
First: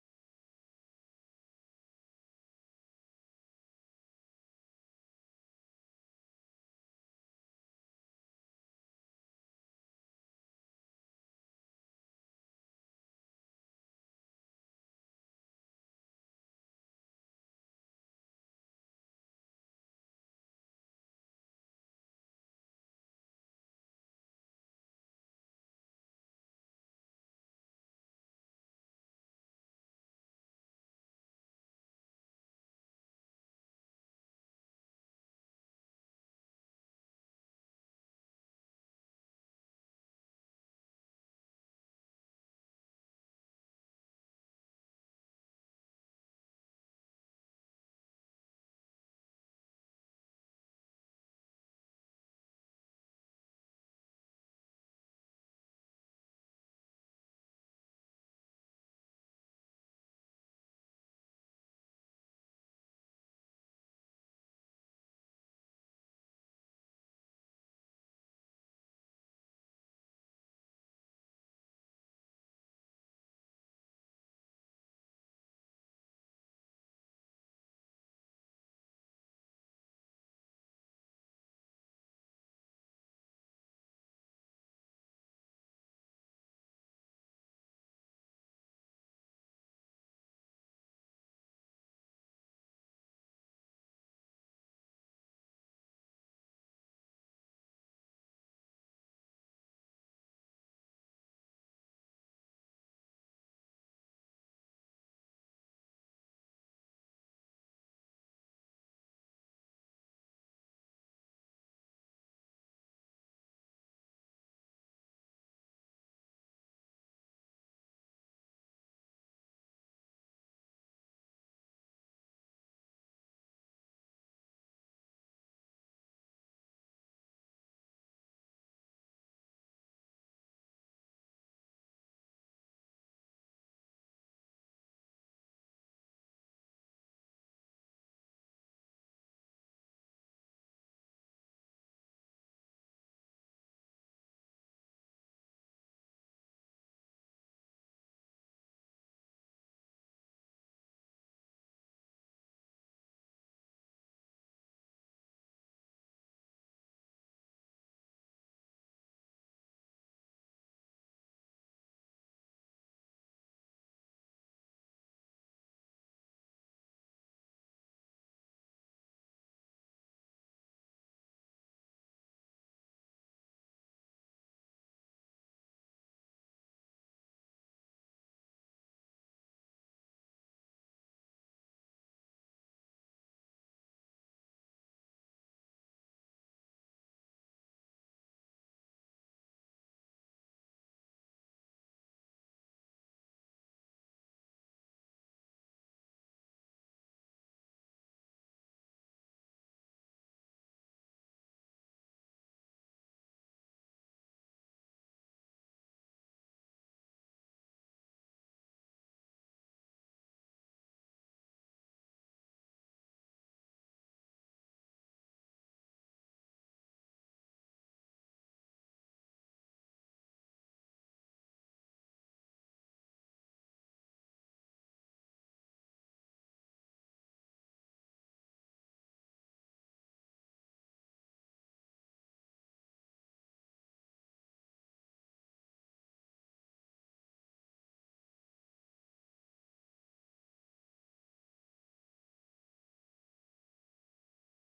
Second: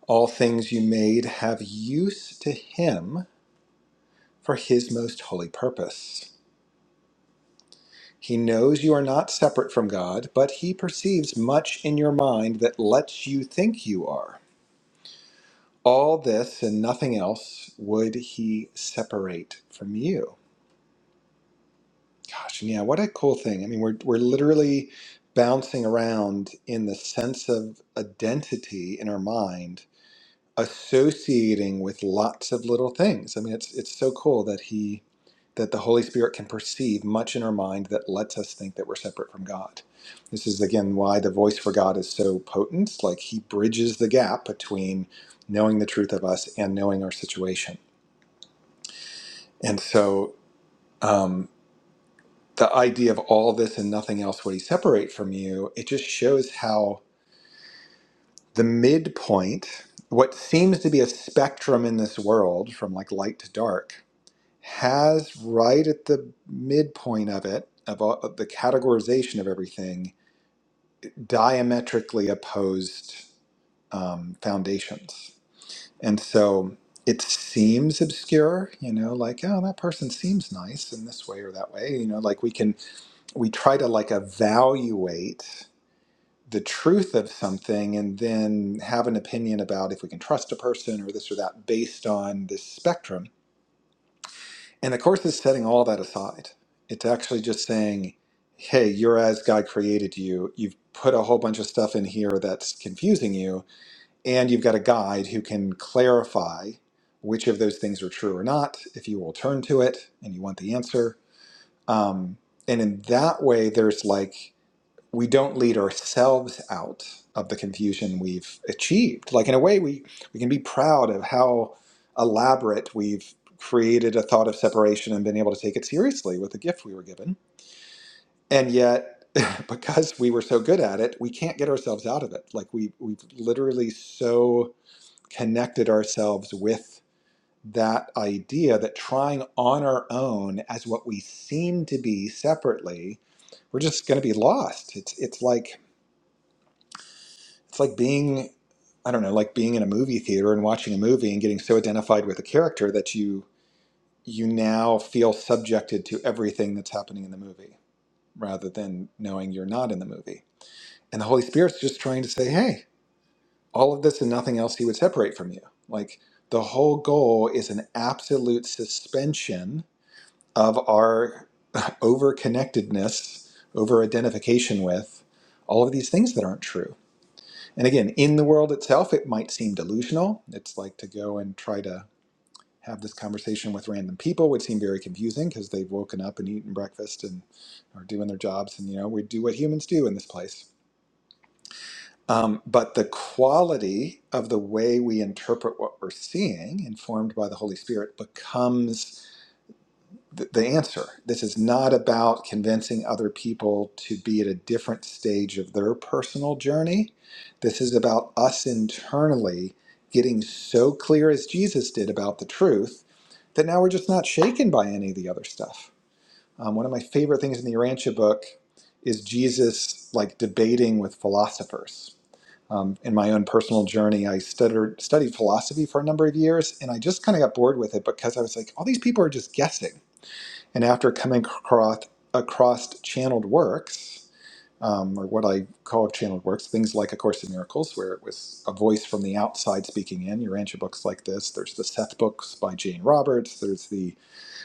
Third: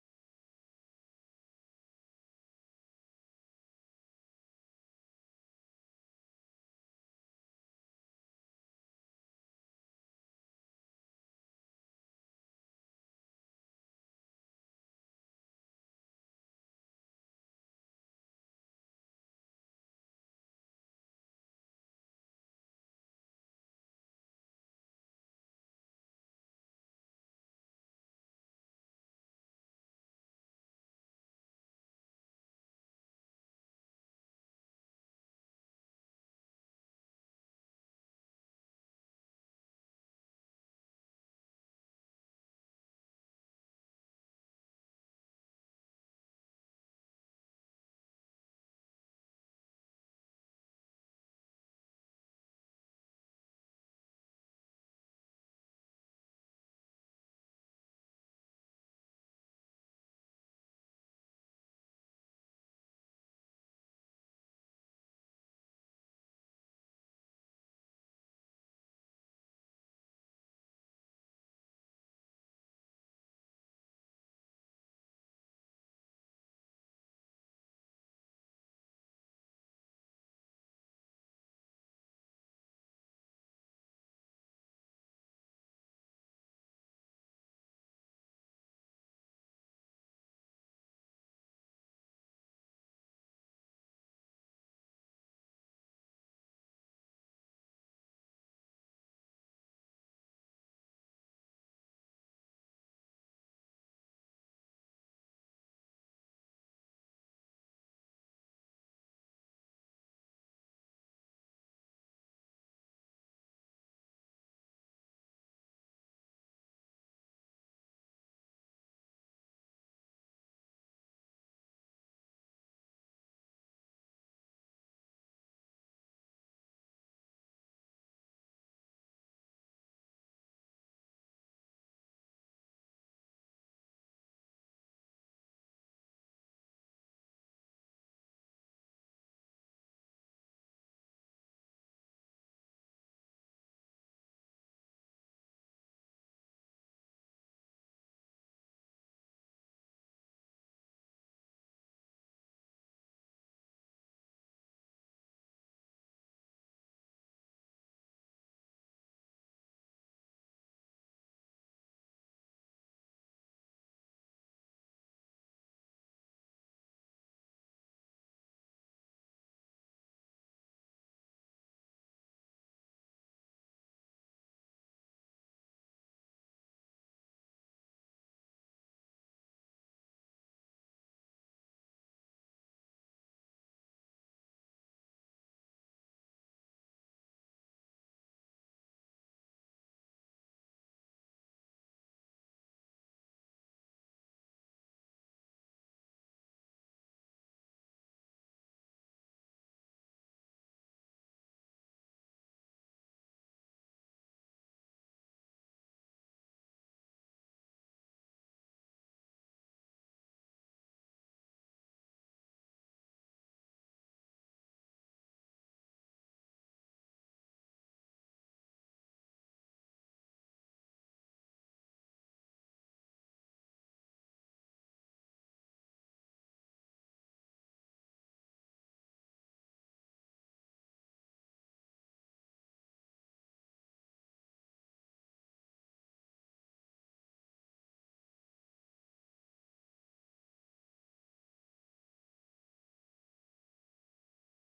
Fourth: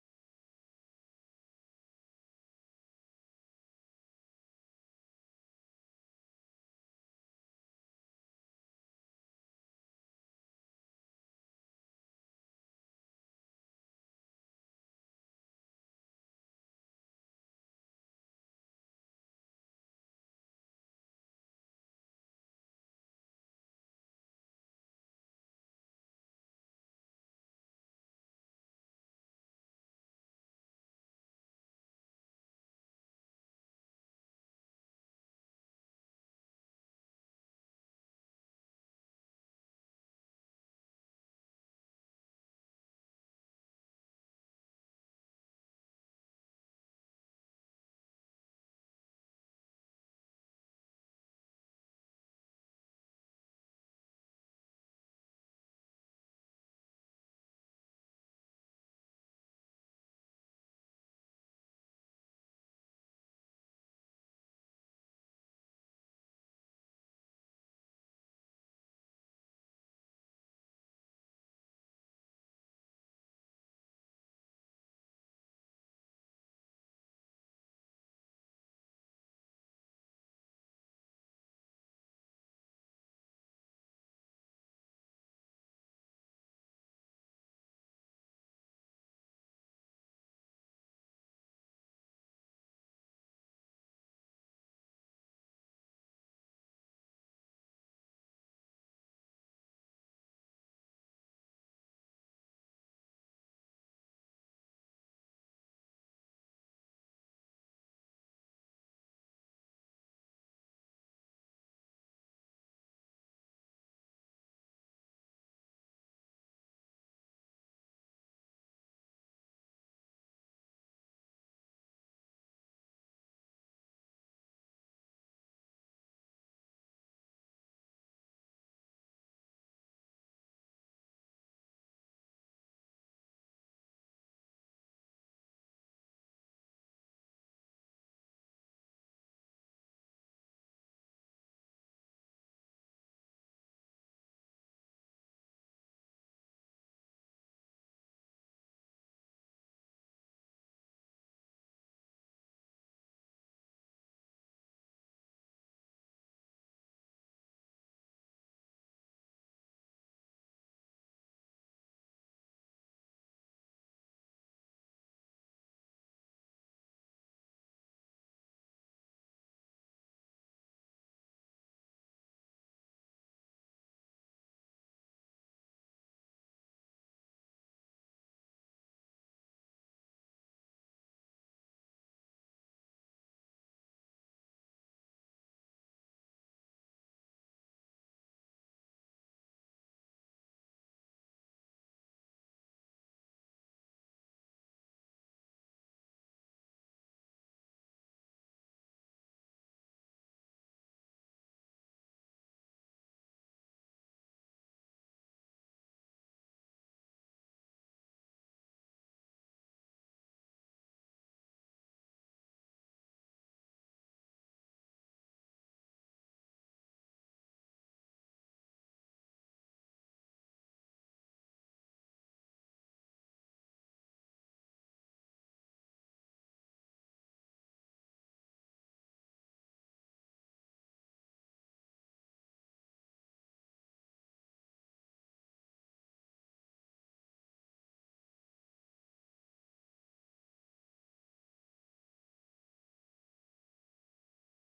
S2: All things you made have use to Him for His most holy purpose. He knows you are not separate from God, but He perceives much in your mind that lets you think you are. All this and nothing else would he separate from you. Gosh, yeah, what a cool thing. I mean, we're, we're literally bouncing around in the sense of identity in our mind, associating with lots of little things. I mean, it's, it's so cool that he, that the Holy Spirit can perceive much in our mind that lets us think that we're separate from God. This is again why the voice for God is so potent. Like he bridges the gap between knowing the truth of us and knowing our situation And so um, the idea of all this and nothing else would he separate from you, it just shows how the midpoint, what seems to be a spectrum in this world from like light to dark, has right at the midpoint of it, of, all, of the categorization of everything, diametrically opposed um, foundations. And so it seems obscure, you know, like, oh, that person seems nice in this way or that way. You know, like we can we try to like evaluate the truth of something and then have an opinion about if we can trust a person or this or that based on this spectrum. And the course is setting all that aside. It's actually just saying, hey, you're as God created you. You've put a whole bunch of stuff in here that's confusing you, and you've got a guide who can clarify which of those things are true or not if you will turn to it and you want the answer. Um, and in that way, there's like we don't lead ourselves out of the confusion we've achieved. Like in a way, we we can be proud of how elaborate we've created a thought of separation and been able to take it seriously with the gift we were given. And yet, *laughs* because we were so good at it, we can't get ourselves out of it. Like we we've literally so connected ourselves with that idea that trying on our own as what we seem to be separately, we're just going to be lost. It's it's like It's like being, I don't know, like being in a movie theater and watching a movie and getting so identified with a character that you you now feel subjected to everything that's happening in the movie rather than knowing you're not in the movie. And the Holy Spirit's just trying to say, "Hey, all of this and nothing else he would separate from you." Like the whole goal is an absolute suspension of our *laughs* over connectedness, over identification with all of these things that aren't true And again, in the world itself, it might seem delusional. It's like to go and try to have this conversation with random people would seem very confusing because they've woken up and eaten breakfast and are doing their jobs. And, you know, we do what humans do in this place. Um, but the quality of the way we interpret what we're seeing, informed by the Holy Spirit, becomes th- the answer. This is not about convincing other people to be at a different stage of their personal journey. This is about us internally getting so clear as Jesus did about the truth that now we're just not shaken by any of the other stuff. Um, one of my favorite things in the Urantia book is Jesus like debating with philosophers. Um, in my own personal journey, I stuttered, studied philosophy for a number of years, and I just kind of got bored with it because I was like, all these people are just guessing and after coming across, across channeled works, um, or what I call channeled works, things like A Course in Miracles, where it was a voice from the outside speaking in, your Urantia books like this. There's the Seth books by Jane Roberts. There's the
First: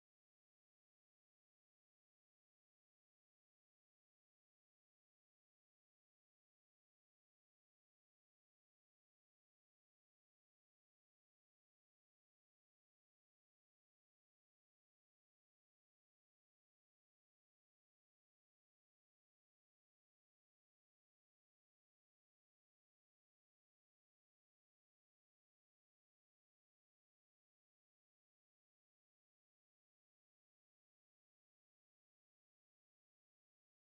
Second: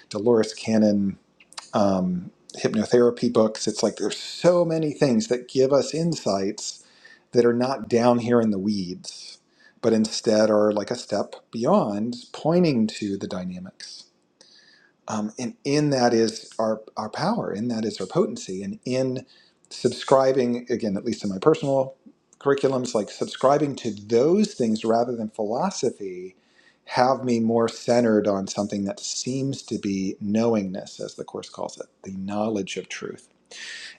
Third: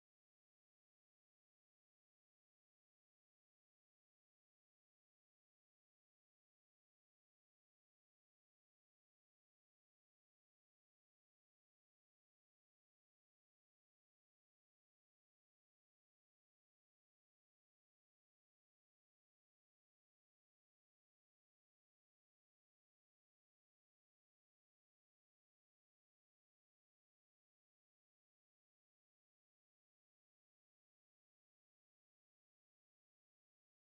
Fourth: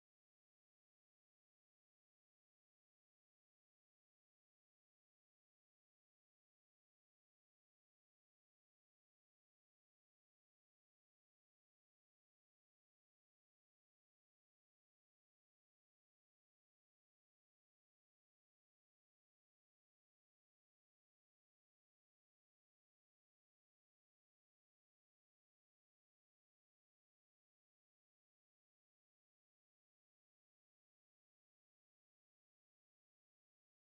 S2: Dolores Cannon um, hypnotherapy books. It's like there's so many things that give us insights that are not down here in the weeds, but instead are like a step beyond, pointing to the dynamics. Um, and in that is our, our power, in that is our potency. And in subscribing, again, at least in my personal curriculums, like subscribing to those things rather than philosophy have me more centered on something that seems to be knowingness, as the Course calls it, the knowledge of truth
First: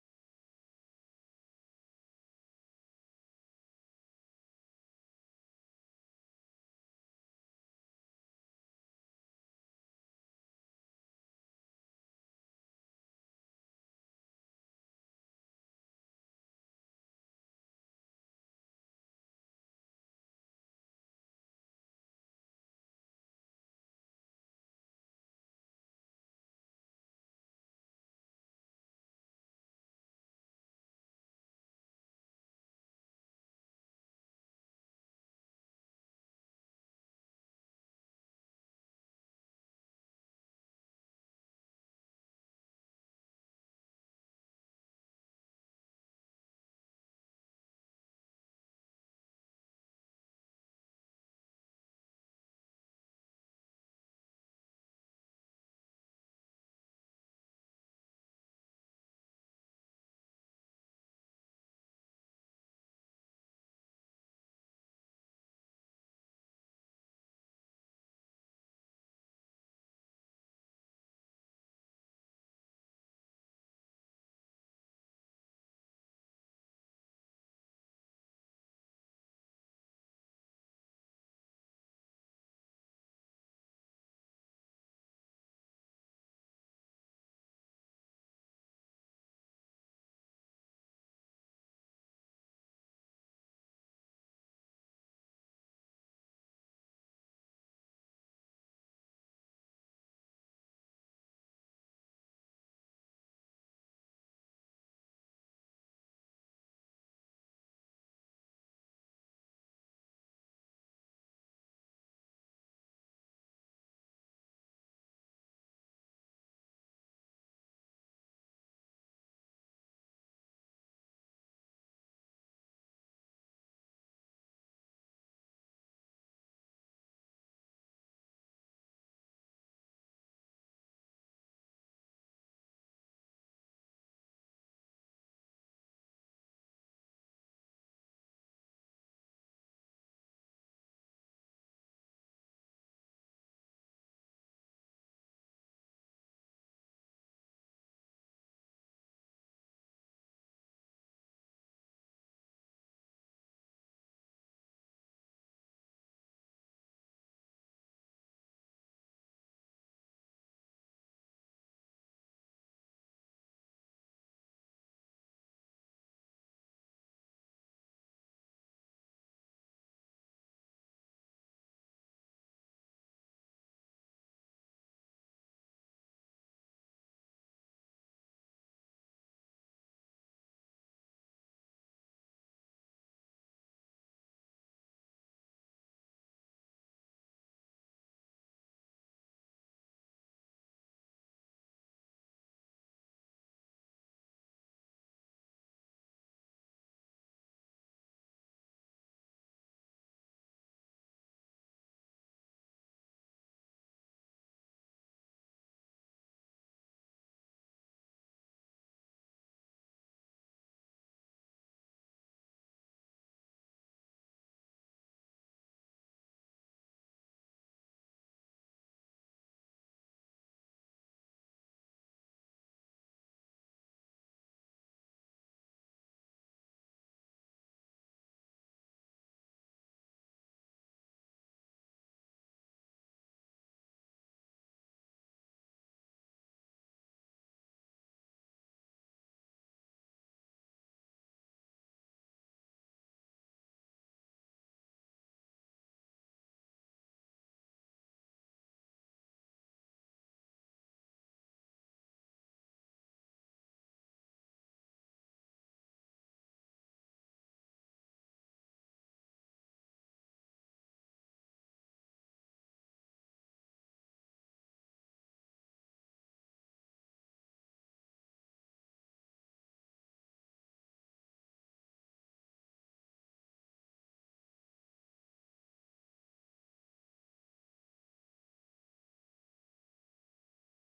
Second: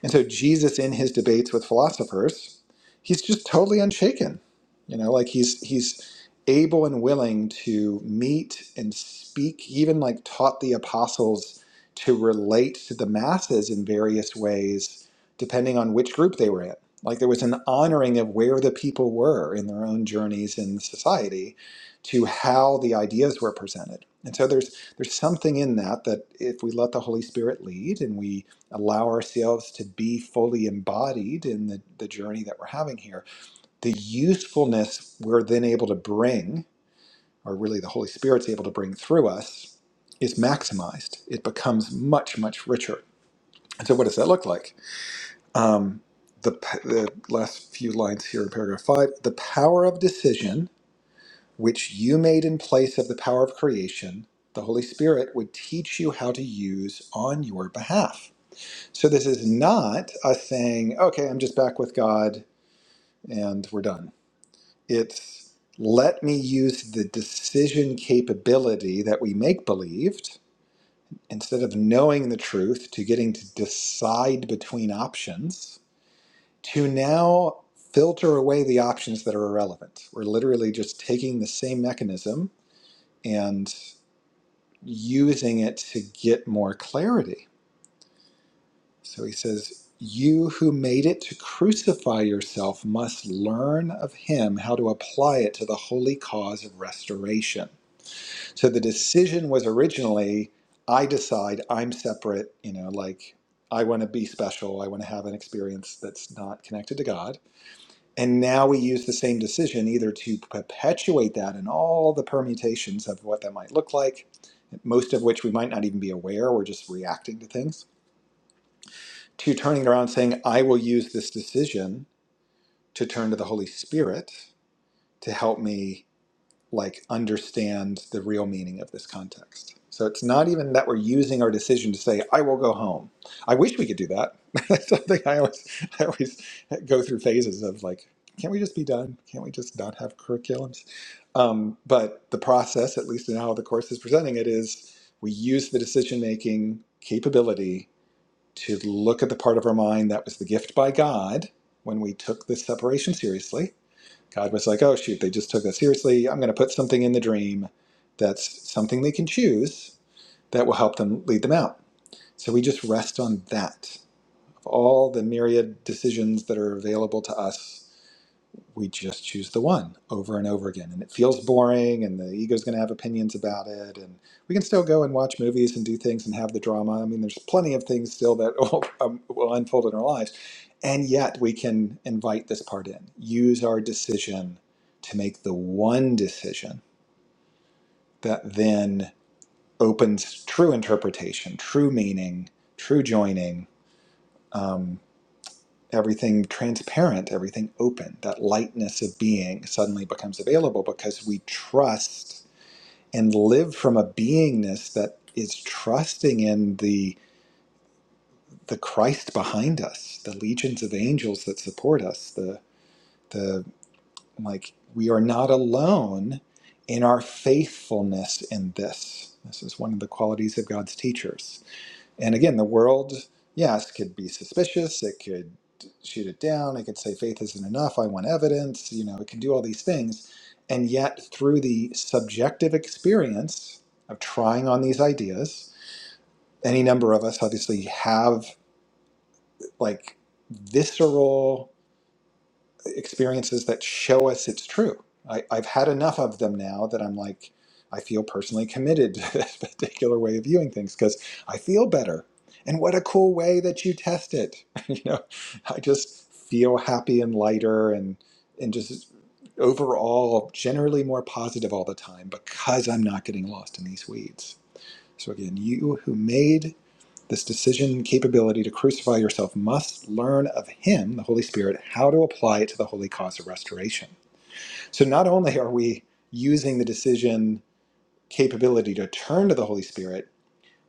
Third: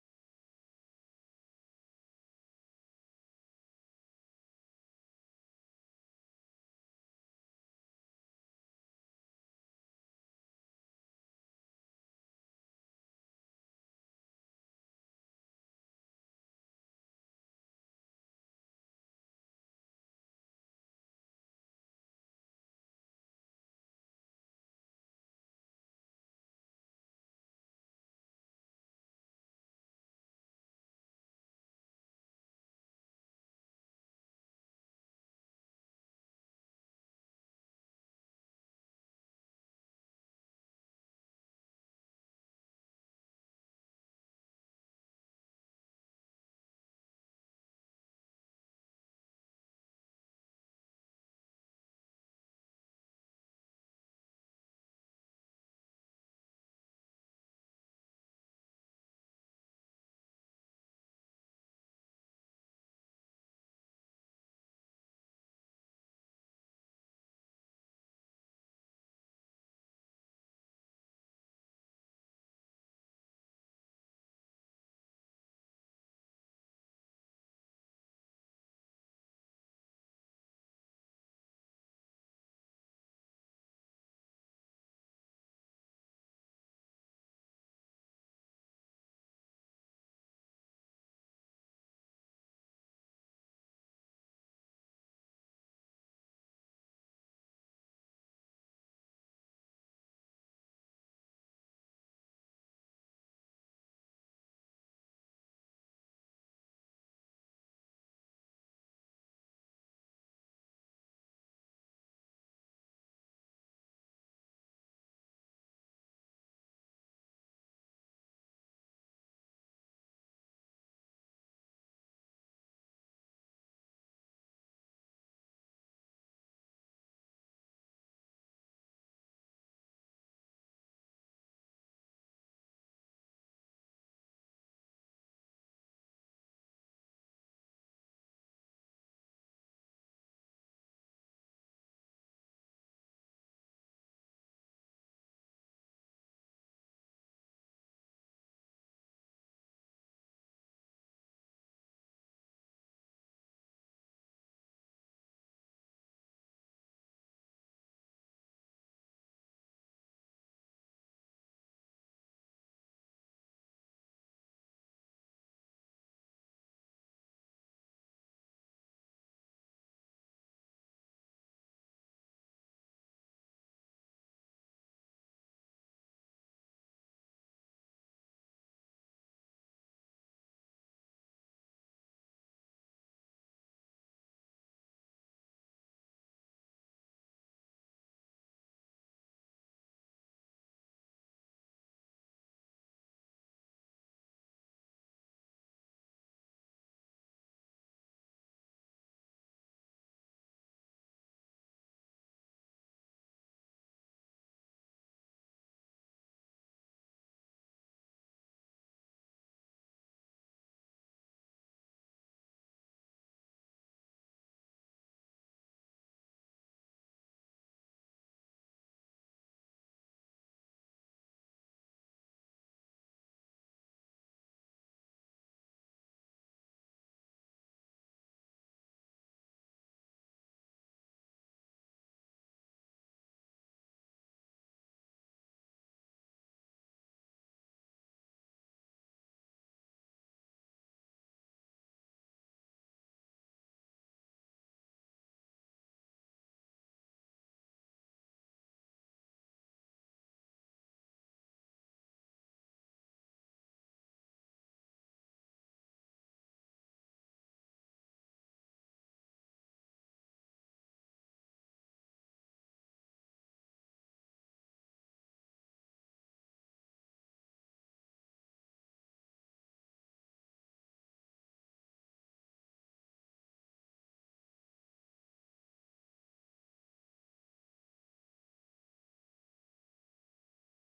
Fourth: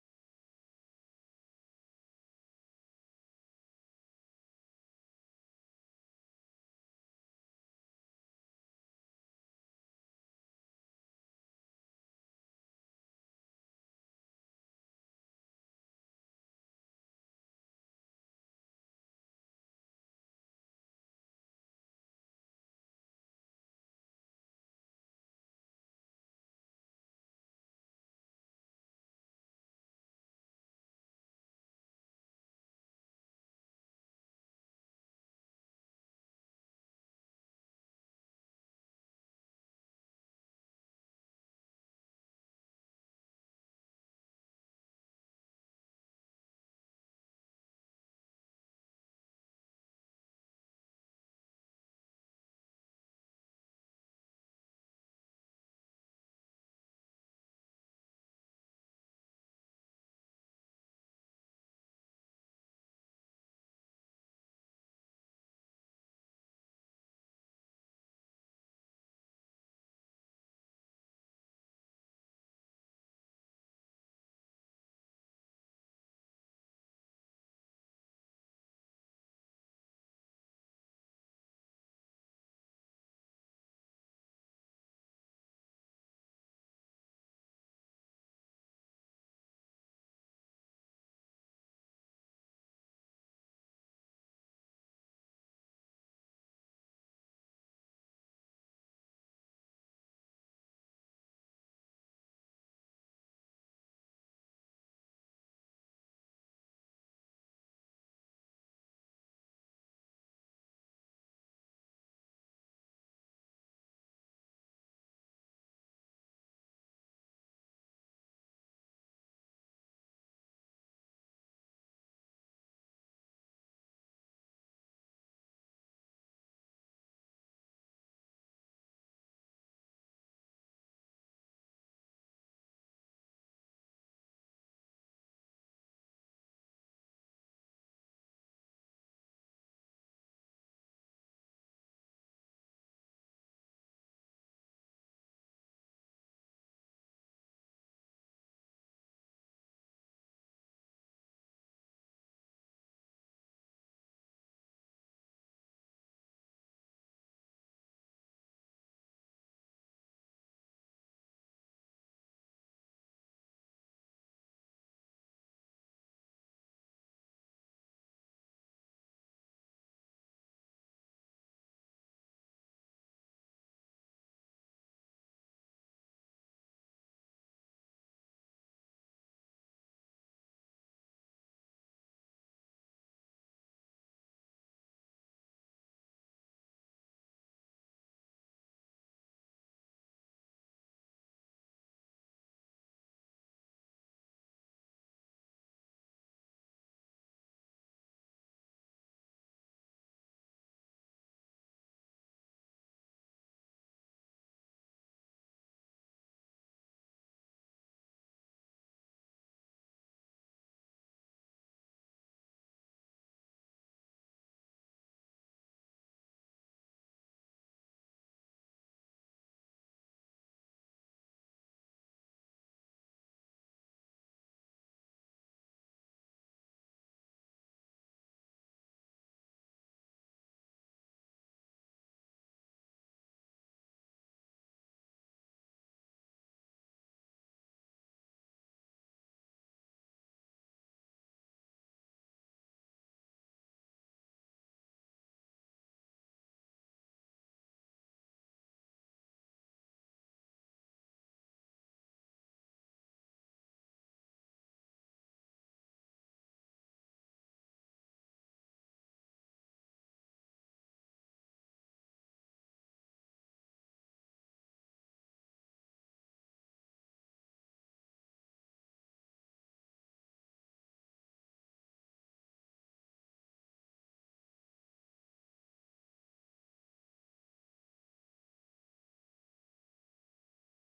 S2: and so Jesus in his debates with philosophers, he's just totally unshaken. You know, like he's he's able and willing to meet and speak, he even like taught the apostles to relate to the masses in various ways, depending on which group they were in. Like there was an honoring of where the people were in their own journeys in society to how the ideas were presented. And so there's there's something in that that if we let the Holy Spirit lead and we allow ourselves to be fully embodied in the, the journey that we're having here. The usefulness we're then able to bring, or really the Holy Spirit's able to bring through us, is maximized. It becomes much, much richer. And so, what does that look like? Um, the, p- the last few lines here in paragraph five the power of decision, which you made in place of the power of creation, the Holy Spirit would teach you how to use on your behalf So this is not a saying, okay, I'm just back with God and we're done. It's let me use the decision capability that we make believed instead of knowing the truth to getting to decide between options to now filter away the options that are irrelevant. We're literally just taking the same mechanism and using it to get more clarity So he says, You who made it to crucify yourself must learn of him how to apply it to the holy cause of restoration. So the decision was originally, I decide I'm separate, you know, like I want to be special, I want to have an experience that's not connected to God. And now we use the same decision either to perpetuate that in all the permutations of what that might look like, most of which we might not even be aware, we're just reacting to things to turning around and saying, I will use this decision to turn to the Holy Spirit to help me like understand the real meaning of this context. So it's not even that we're using our decision to say, I will go home. I wish we could do that. *laughs* That's something I always I always go through phases of like, can't we just be done? Can't we just not have curriculums? Um, but the process, at least in how the course is presenting it, is we use the decision making capability to look at the part of our mind that was the gift by God when we took this separation seriously. God was like, oh, shoot, they just took that seriously. I'm going to put something in the dream that's something they can choose that will help them lead them out. So we just rest on that. Of all the myriad decisions that are available to us we just choose the one over and over again. And it feels boring, and the ego's going to have opinions about it. And we can still go and watch movies and do things and have the drama. I mean, there's plenty of things still that *laughs* will, um, will unfold in our lives. And yet we can invite this part in, use our decision to make the one decision that then opens true interpretation, true meaning, true joining. Um, everything transparent, everything open. That lightness of being suddenly becomes available because we trust and live from a beingness that is trusting in the the Christ behind us, the legions of angels that support us, the the like we are not alone in our faithfulness in this. This is one of the qualities of God's teachers And again, the world, yes, could be suspicious. It could shoot it down. It could say faith isn't enough. I want evidence. You know, it can do all these things. And yet, through the subjective experience of trying on these ideas, any number of us obviously have like visceral experiences that show us it's true. I, I've had enough of them now that I'm like, I feel personally committed to *laughs* this particular way of viewing things because I feel better. And what a cool way that you test it. *laughs* you know, I just feel happy and lighter and and just overall generally more positive all the time because I'm not getting lost in these weeds. So again, you who made this decision capability to crucify yourself must learn of Him, the Holy Spirit, how to apply it to the holy cause of restoration. So not only are we using the decision capability to turn to the Holy Spirit,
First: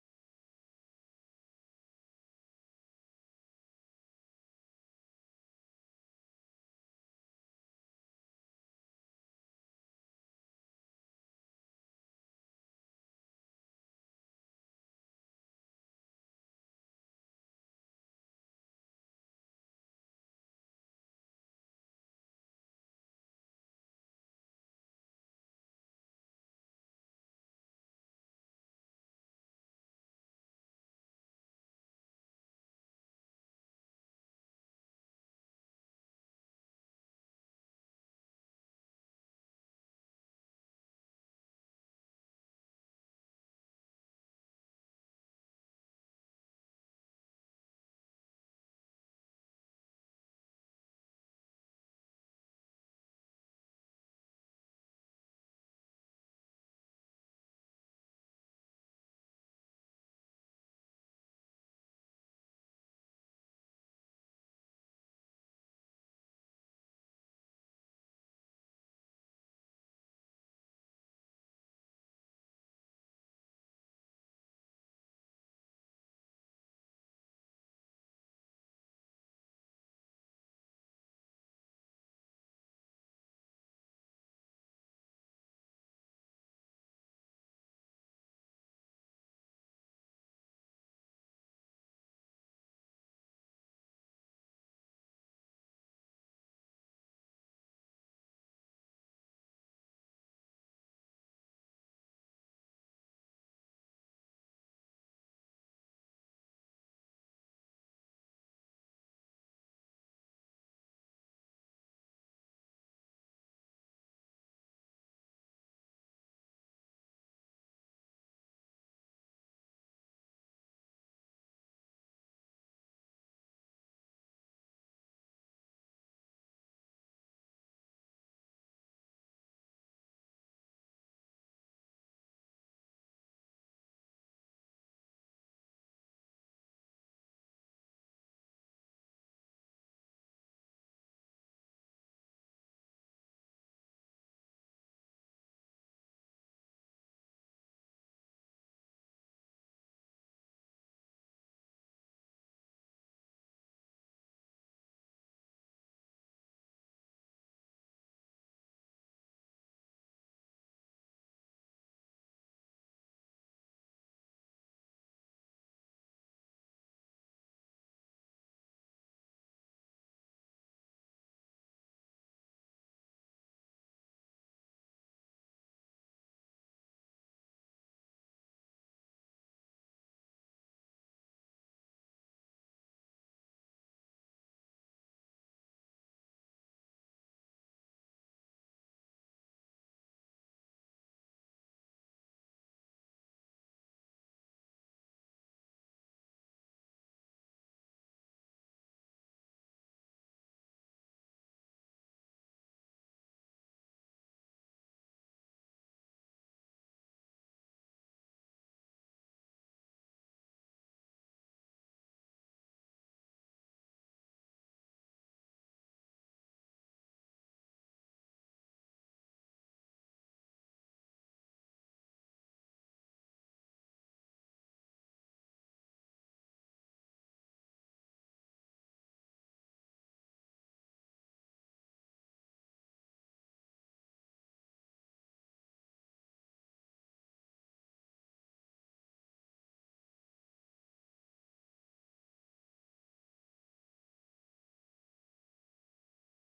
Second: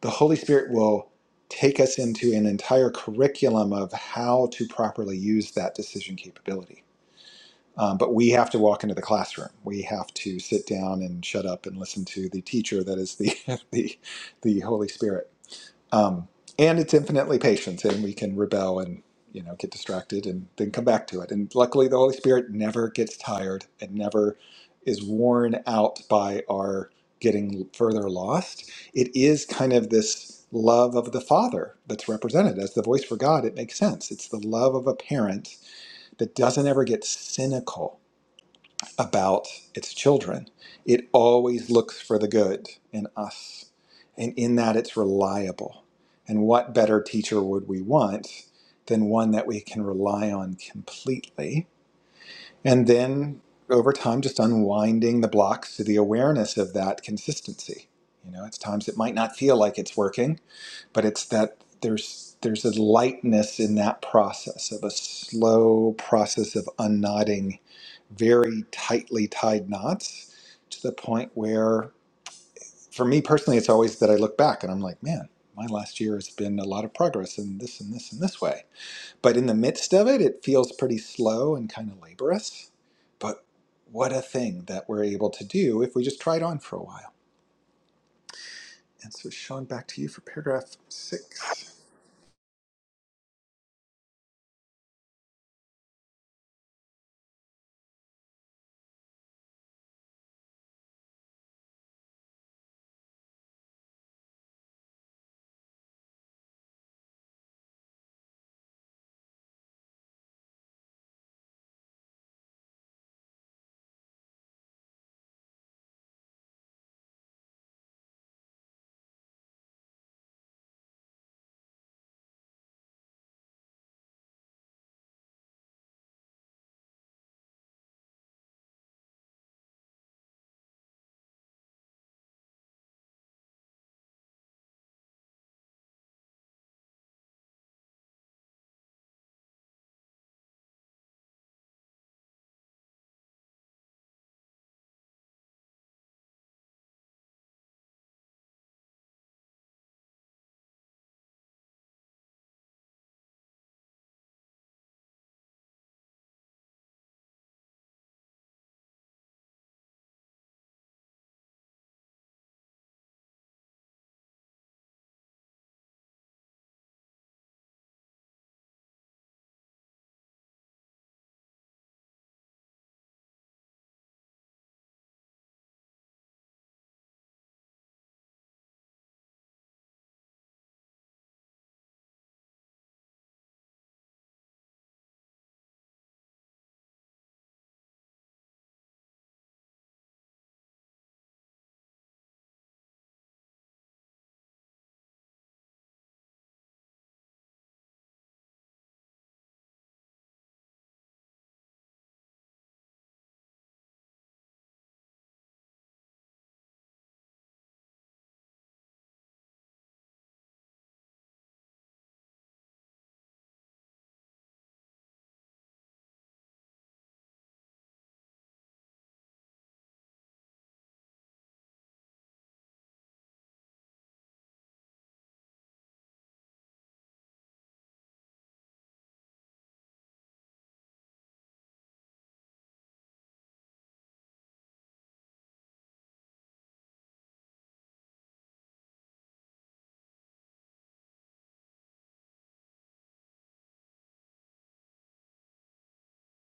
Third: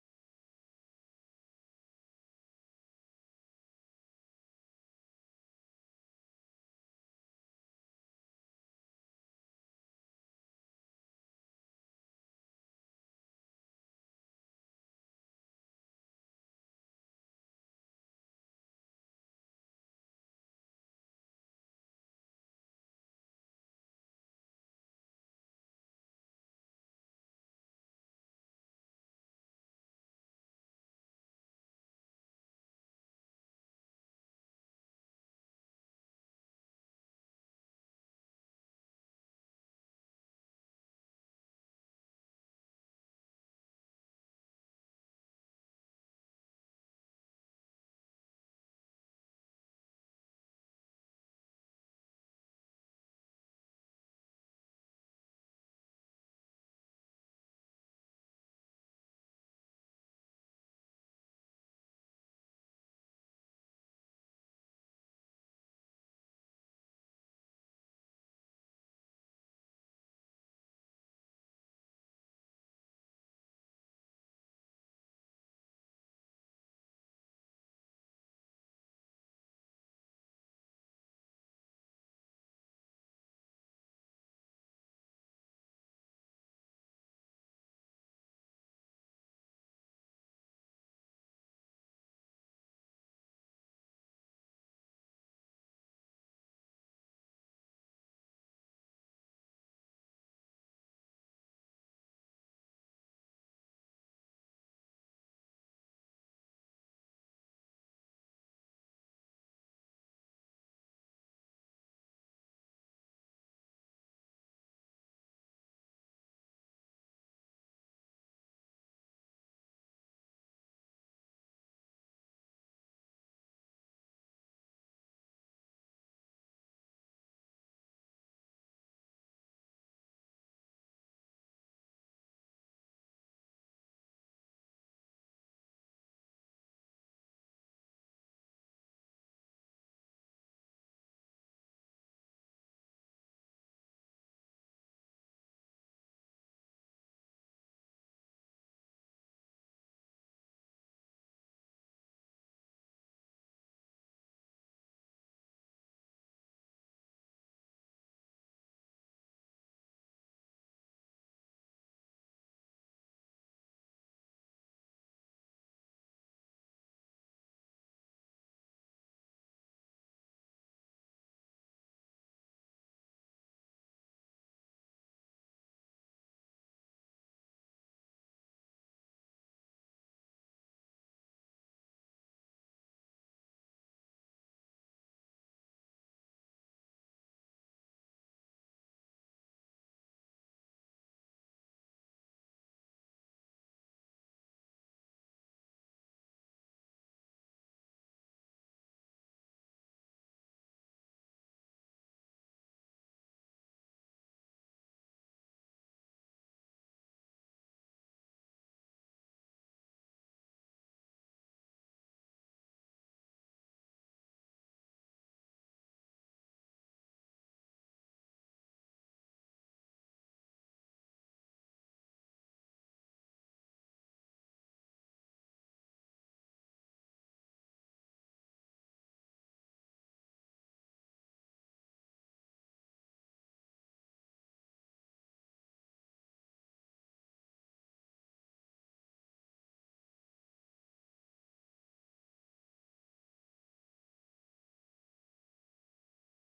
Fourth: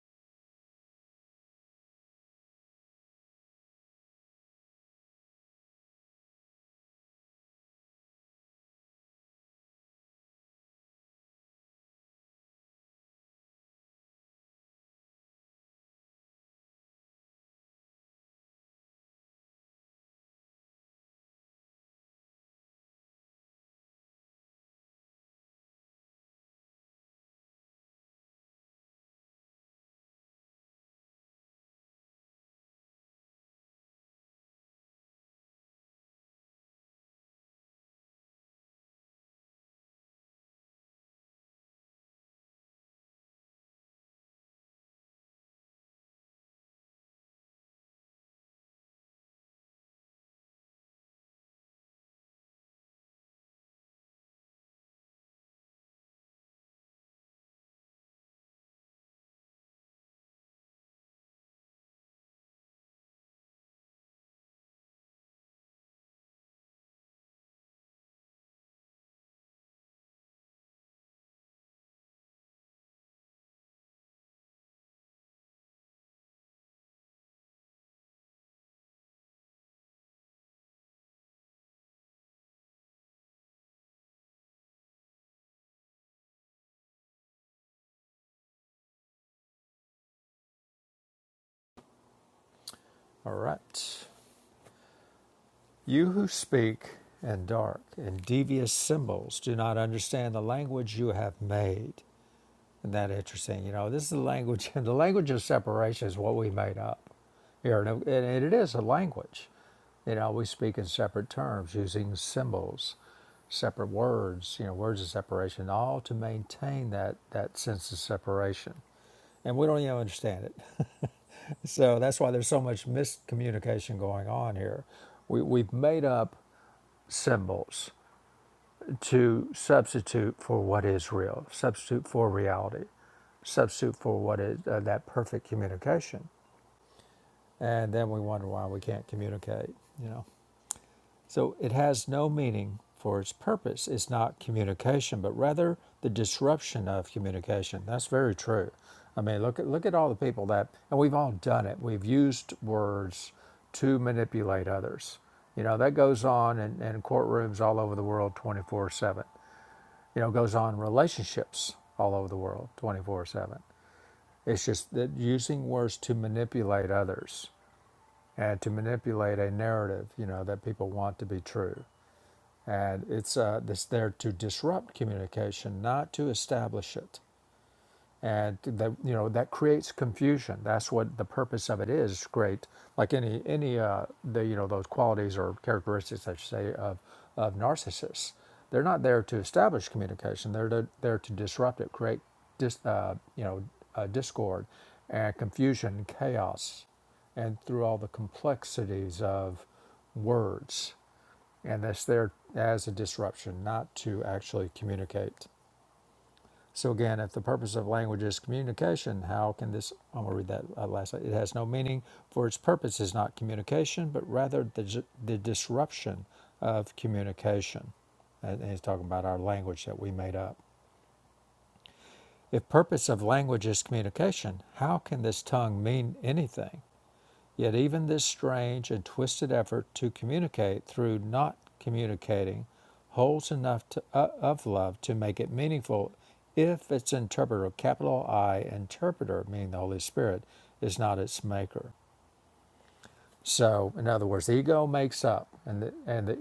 S2: the Holy Spirit will take us into an entire curriculum of how to properly use that decision capability. Um, but we have to walk into the classroom. We have to sit down and shut up and listen to the teacher that is the, *laughs* the, the Holy Spirit um, and it's infinitely patient and we can rebel and you know get distracted and then come back to it and luckily the holy spirit never gets tired and never is worn out by our getting further lost it is kind of this love of the father that's represented as the voice for god it makes sense it's the love of a parent that doesn't ever get cynical about its children. It always looks for the good in us, and in that it's reliable. And what better teacher would we want than one that we can rely on completely? And then over time, just unwinding the blocks to the awareness of that consistency. You know, it's times it might not feel like it's working, but it's that there's there's a lightness in that process of a slow process of unknotting very tightly tied knots to the point where, for me personally, it's always that I look back and I'm like, man, my last year has been a lot of progress in this and this and this way. But in the midst of it, it feels pretty slow and kind of laborious. But what a thing that we're able to do if we just try it on for a while. And so, Sean, back to you for paragraph six.
S1: All right. You who speak in dark and devious symbols do not understand the language you have made. Isn't that interesting? You know, this is the language, *laughs* and the language of separation is what we made up here. and it is a language. You know, we speak in separate terms using symbols, separate words, you know, words of separation, all to maintain that, that sense of separation. And we don't even understand it. *laughs* So that's why there's so much miscommunication going on here. We, we've made up symbols to substitute for what is real, substitute for reality, substitute for what is uh, that perfect communication. And then we wonder why we can't communicate, you know. So it has no meaning for its purpose. It's not communication, but rather the disruption of communication. That's very true. I mean, look at look at all the people that and we've all done it. We've used words to manipulate others. You know, that goes on in, in courtrooms all over the world 24 7 you know, goes on relationships all over the world 24 7. It's just that using words to manipulate others and to manipulate a narrative, you know, that people want to be true. And it's, uh, it's there to disrupt communication, not to establish it and that you know that creates confusion that's what the purpose of it is great like any any uh the you know those qualities or characteristics i should say of of narcissists they're not there to establish communication they're to, there to disrupt it create dis, uh, you know uh, discord and confusion chaos and through all the complexities of words and that's there as a disruption not to actually communicate so again, if the purpose of language is communication, how can this? I'm gonna read that uh, last. It has no meaning, for its purpose is not communication, but rather the dis- the disruption of communication. And and he's talking about our language that we made up. If purpose of language is communication, how can this tongue mean anything? Yet even this strange and twisted effort to communicate through not communicating holds enough to, uh, of love to make it meaningful if its interpreter, capital I interpreter, meaning the Holy Spirit, is not its maker. So, in other words, the ego makes up, and the, and the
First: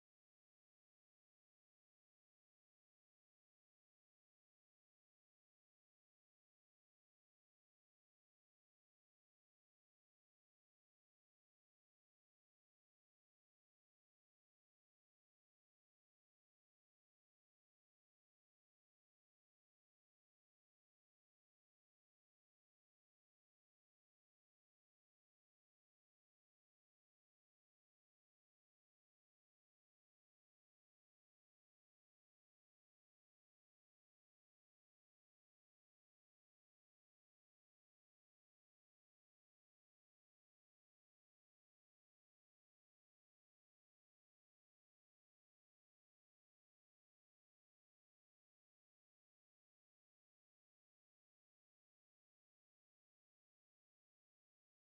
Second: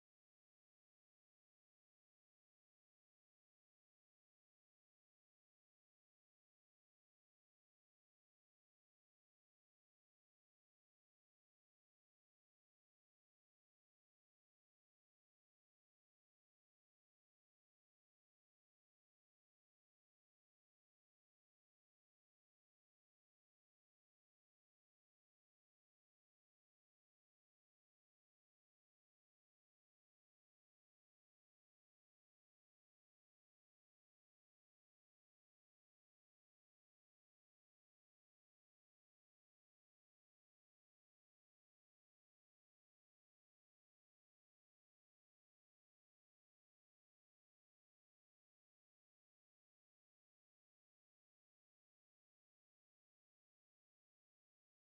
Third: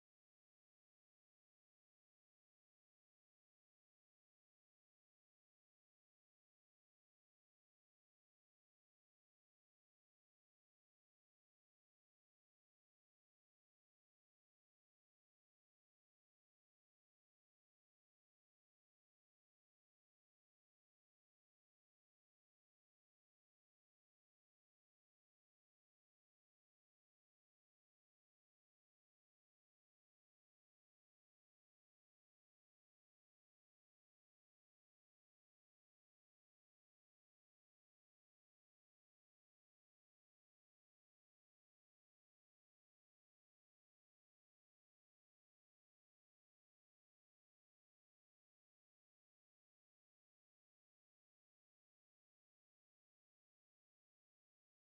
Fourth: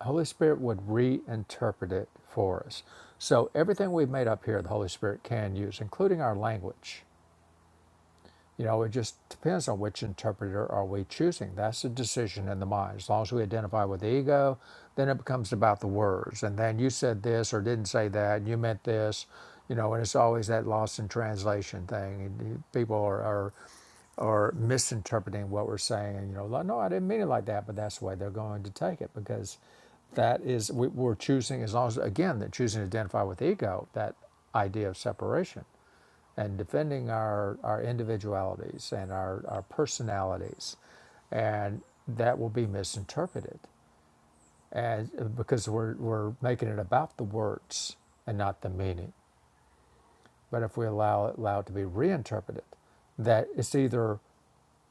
S1: Holy Spirit would reinterpret it for us. So, everything we've made up here, the Holy Spirit can use, including our language you know, it just depends on which interpreter are we choosing. That's the decision in the mind. As long as we identify with the ego, then it becomes about the words. And then you said this or didn't say that. and You meant this, you know. And it's always that lost in translation thing. People are, are are misinterpreting what we're saying. And you know, like, no, I didn't mean it like that. But that's the way they're going to take it because that is we, we're choosing as long as again they're choosing to identify with ego that idea of separation and defending our, our individualities and our, our personalities. And that will be misinterpreted and because we're, we're making it about the words and not the meaning. But if we allow it, allow it to be reinterpreted, that it's either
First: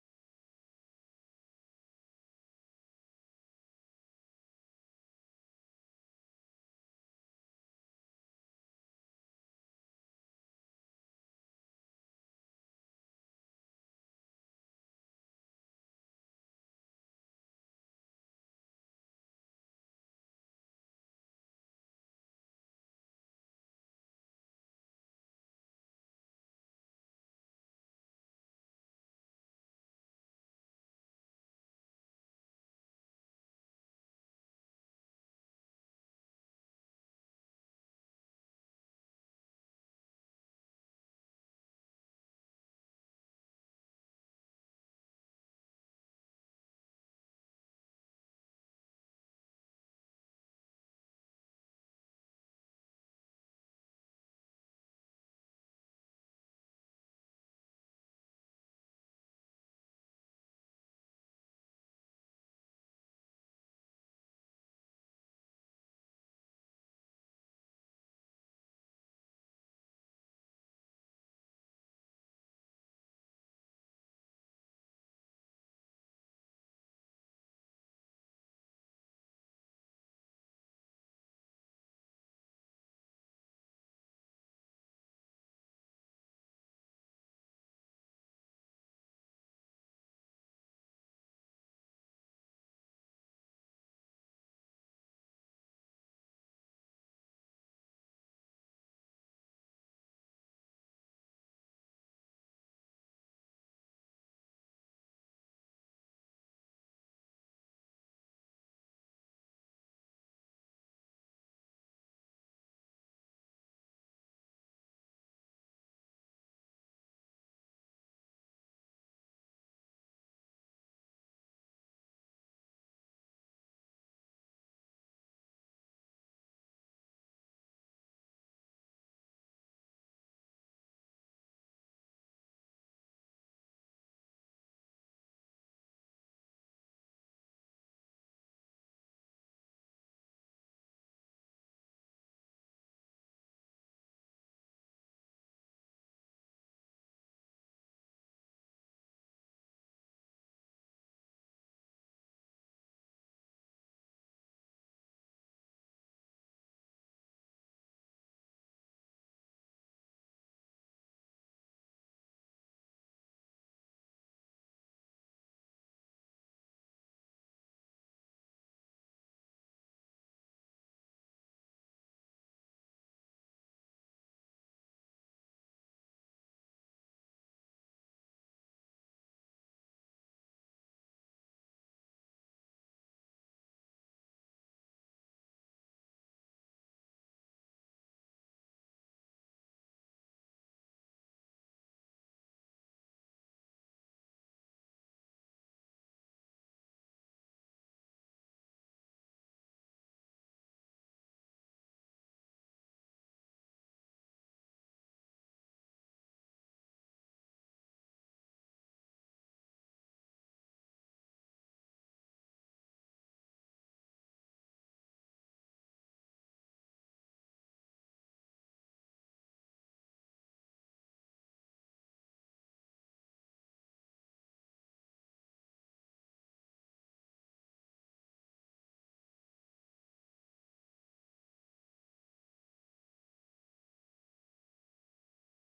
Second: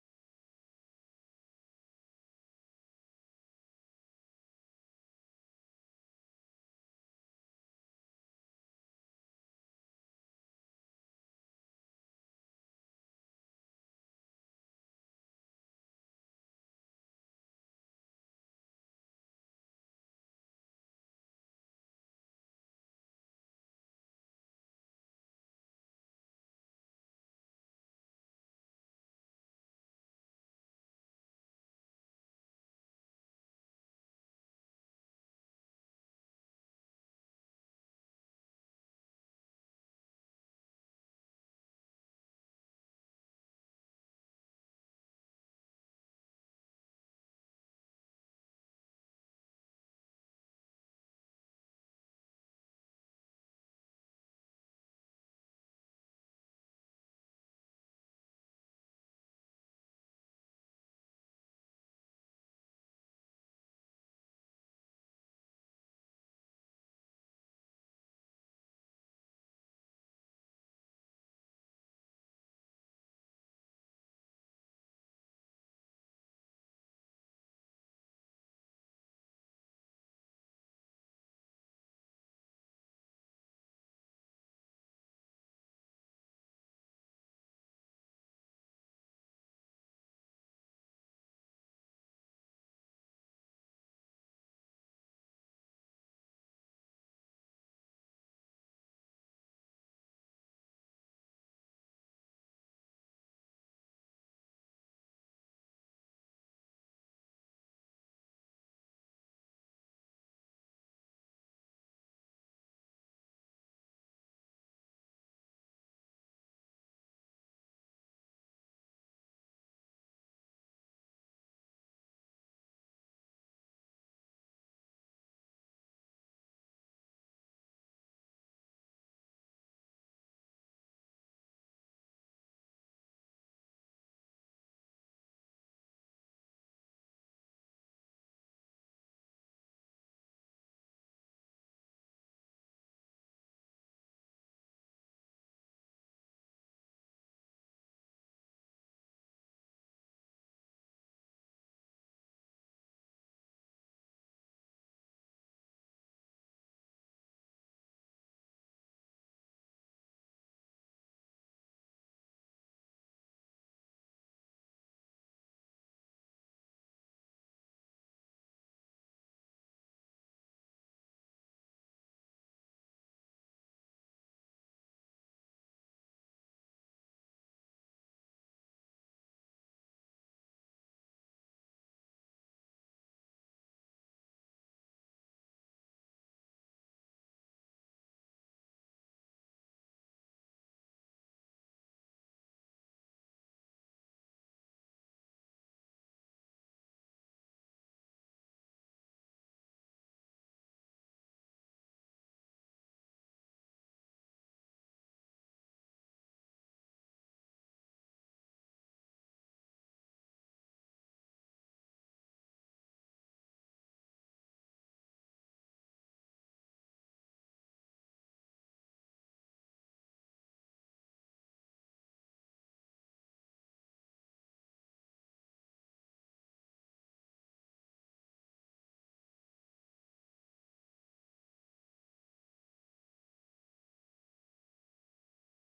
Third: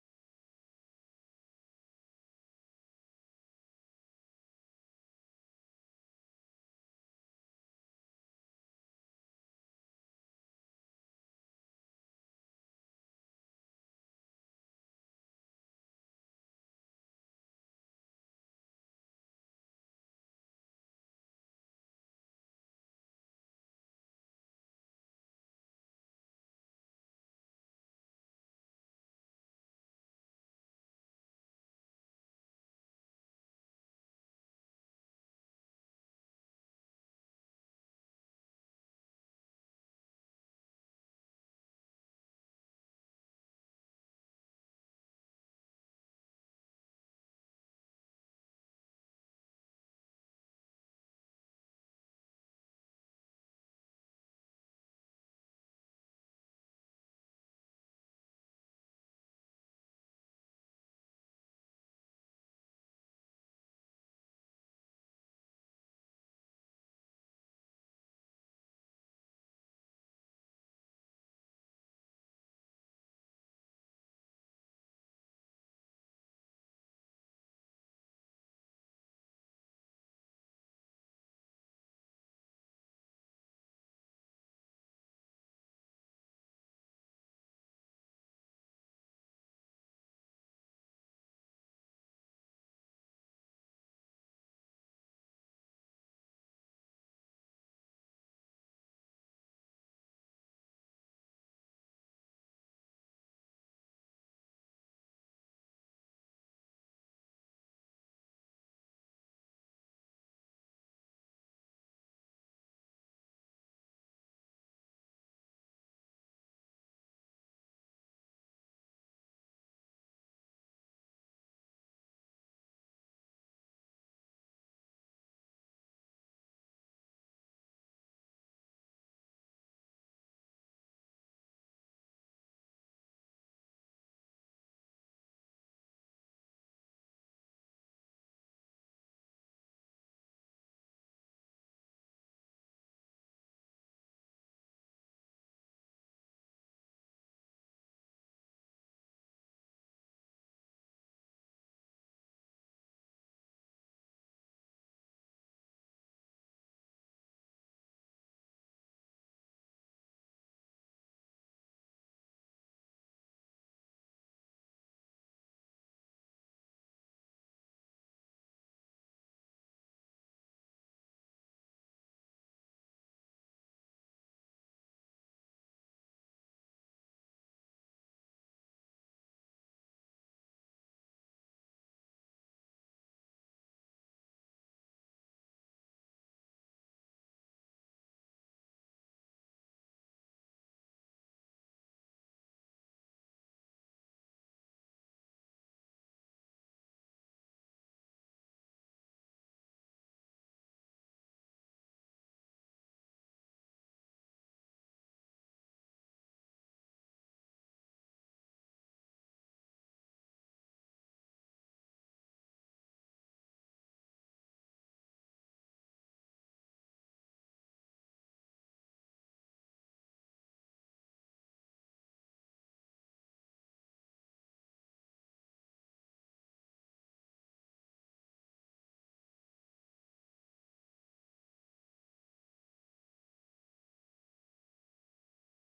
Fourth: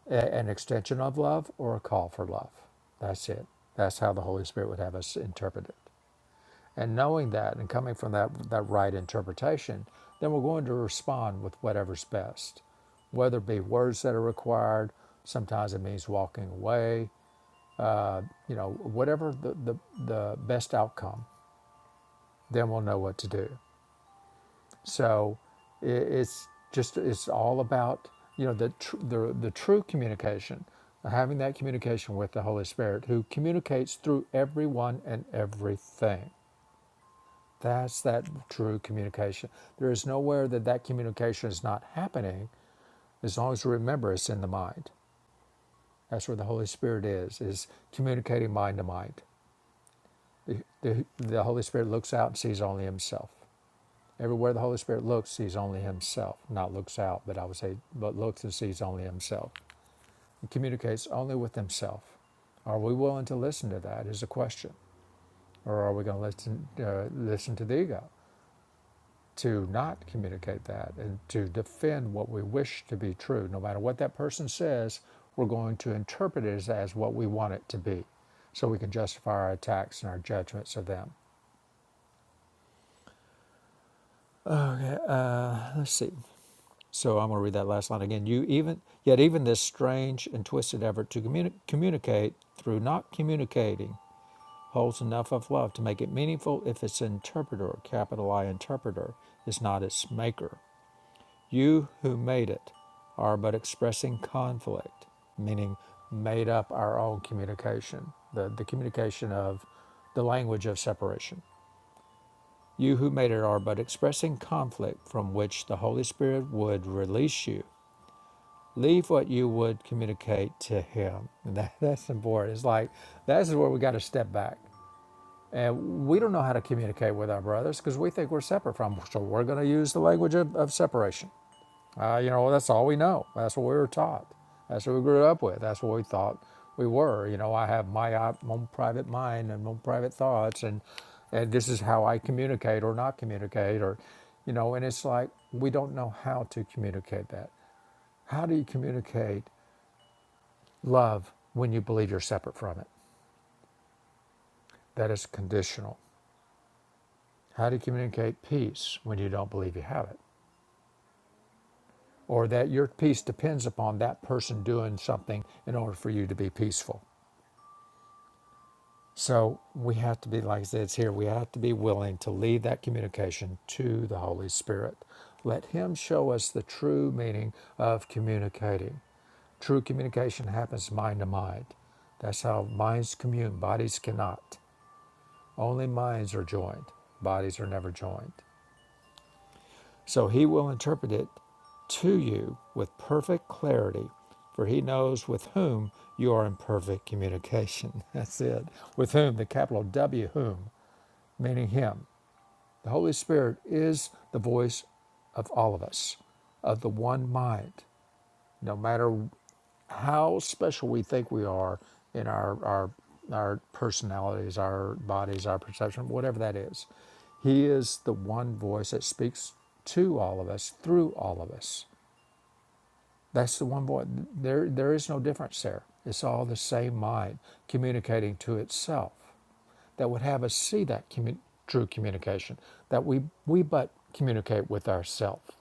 S1: a, an extension of love or a call for love. That's it. That's how the Holy Spirit would have us interpret it. And knowing that and coming from that, that right interpretation, then we're going to respond with whatever's best, whether it be words that are required, sometimes it means walking away, you know, whatever the, the, the best outcome, then we'll know what to do. So i- it's just, it's all about, you know, the, tr- the, the true communication, having that communication with the Holy Spirit who communicates through everyone and everything That's that true communication. There is nowhere that that communication is not happening as long as we remember it's in the mind. That's where the Holy Spirit is, is communicating mind to mind. The, the, the Holy Spirit looks out and sees only himself. Everywhere the Holy Spirit looks, sees only himself. Not looks out, but I would say, but looks and sees only himself. He communicates only with himself. Are we willing to listen to that is a question. Or are we going to listen, uh, listen to the ego? to not communicate that and to defend what we wish to be true. No matter what that person says, we're going to interpret it as, as what we want it to be so we can justify our attacks and our judgments of them. Okay, uh, let's see. So I'm going to read that last line again. You even yet even this strange and twisted effort to communi- communicate through not communicating holds enough of love to make it meaningful if its interpreter, capital I interpreter, is not its maker. You who made it are but expressing conflict, meaning made up our own communication, the, the communication of the language of separation. You who made it are but expressing conflict from which the Holy Spirit would release you. Leave what you would communicate to Him. *laughs* And that, that's important. It's like, this is where we got to step back. And we don't know how to communicate with our brothers because we think we're separate from them. So we're going to use the language of, of separation. Uh, you know, well, that's all we know. That's what we were taught. That's what we grew up with. That's what we thought we were. You know, I have my uh, own private mind and my own private thoughts, and and this is how I communicate or not communicate, or you know, and it's like we don't know how to communicate that. How do you communicate love when you believe you're separate from it? That is conditional. How do you communicate peace when you don't believe you have it? Or that your peace depends upon that person doing something in order for you to be peaceful? So we have to be, like I said, it's here. We have to be willing to leave that communication to the Holy Spirit. Let Him show us the true meaning of communicating. True communication happens mind to mind. That's how minds commune, bodies cannot. Only minds are joined, bodies are never joined. So He will interpret it to you with perfect clarity, for He knows with whom you are in perfect communication. *laughs* That's it. With whom, the capital W, whom meaning Him. The Holy Spirit is the voice of all of us, of the one mind, no matter how special we think we are in our, our, our personalities, our bodies, our perception, whatever that is. He is the one voice that speaks to all of us, through all of us. That's the one voice. There, there is no difference there. It's all the same mind communicating to itself that would have us see that commu- true communication, that we, we but communicate with ourselves.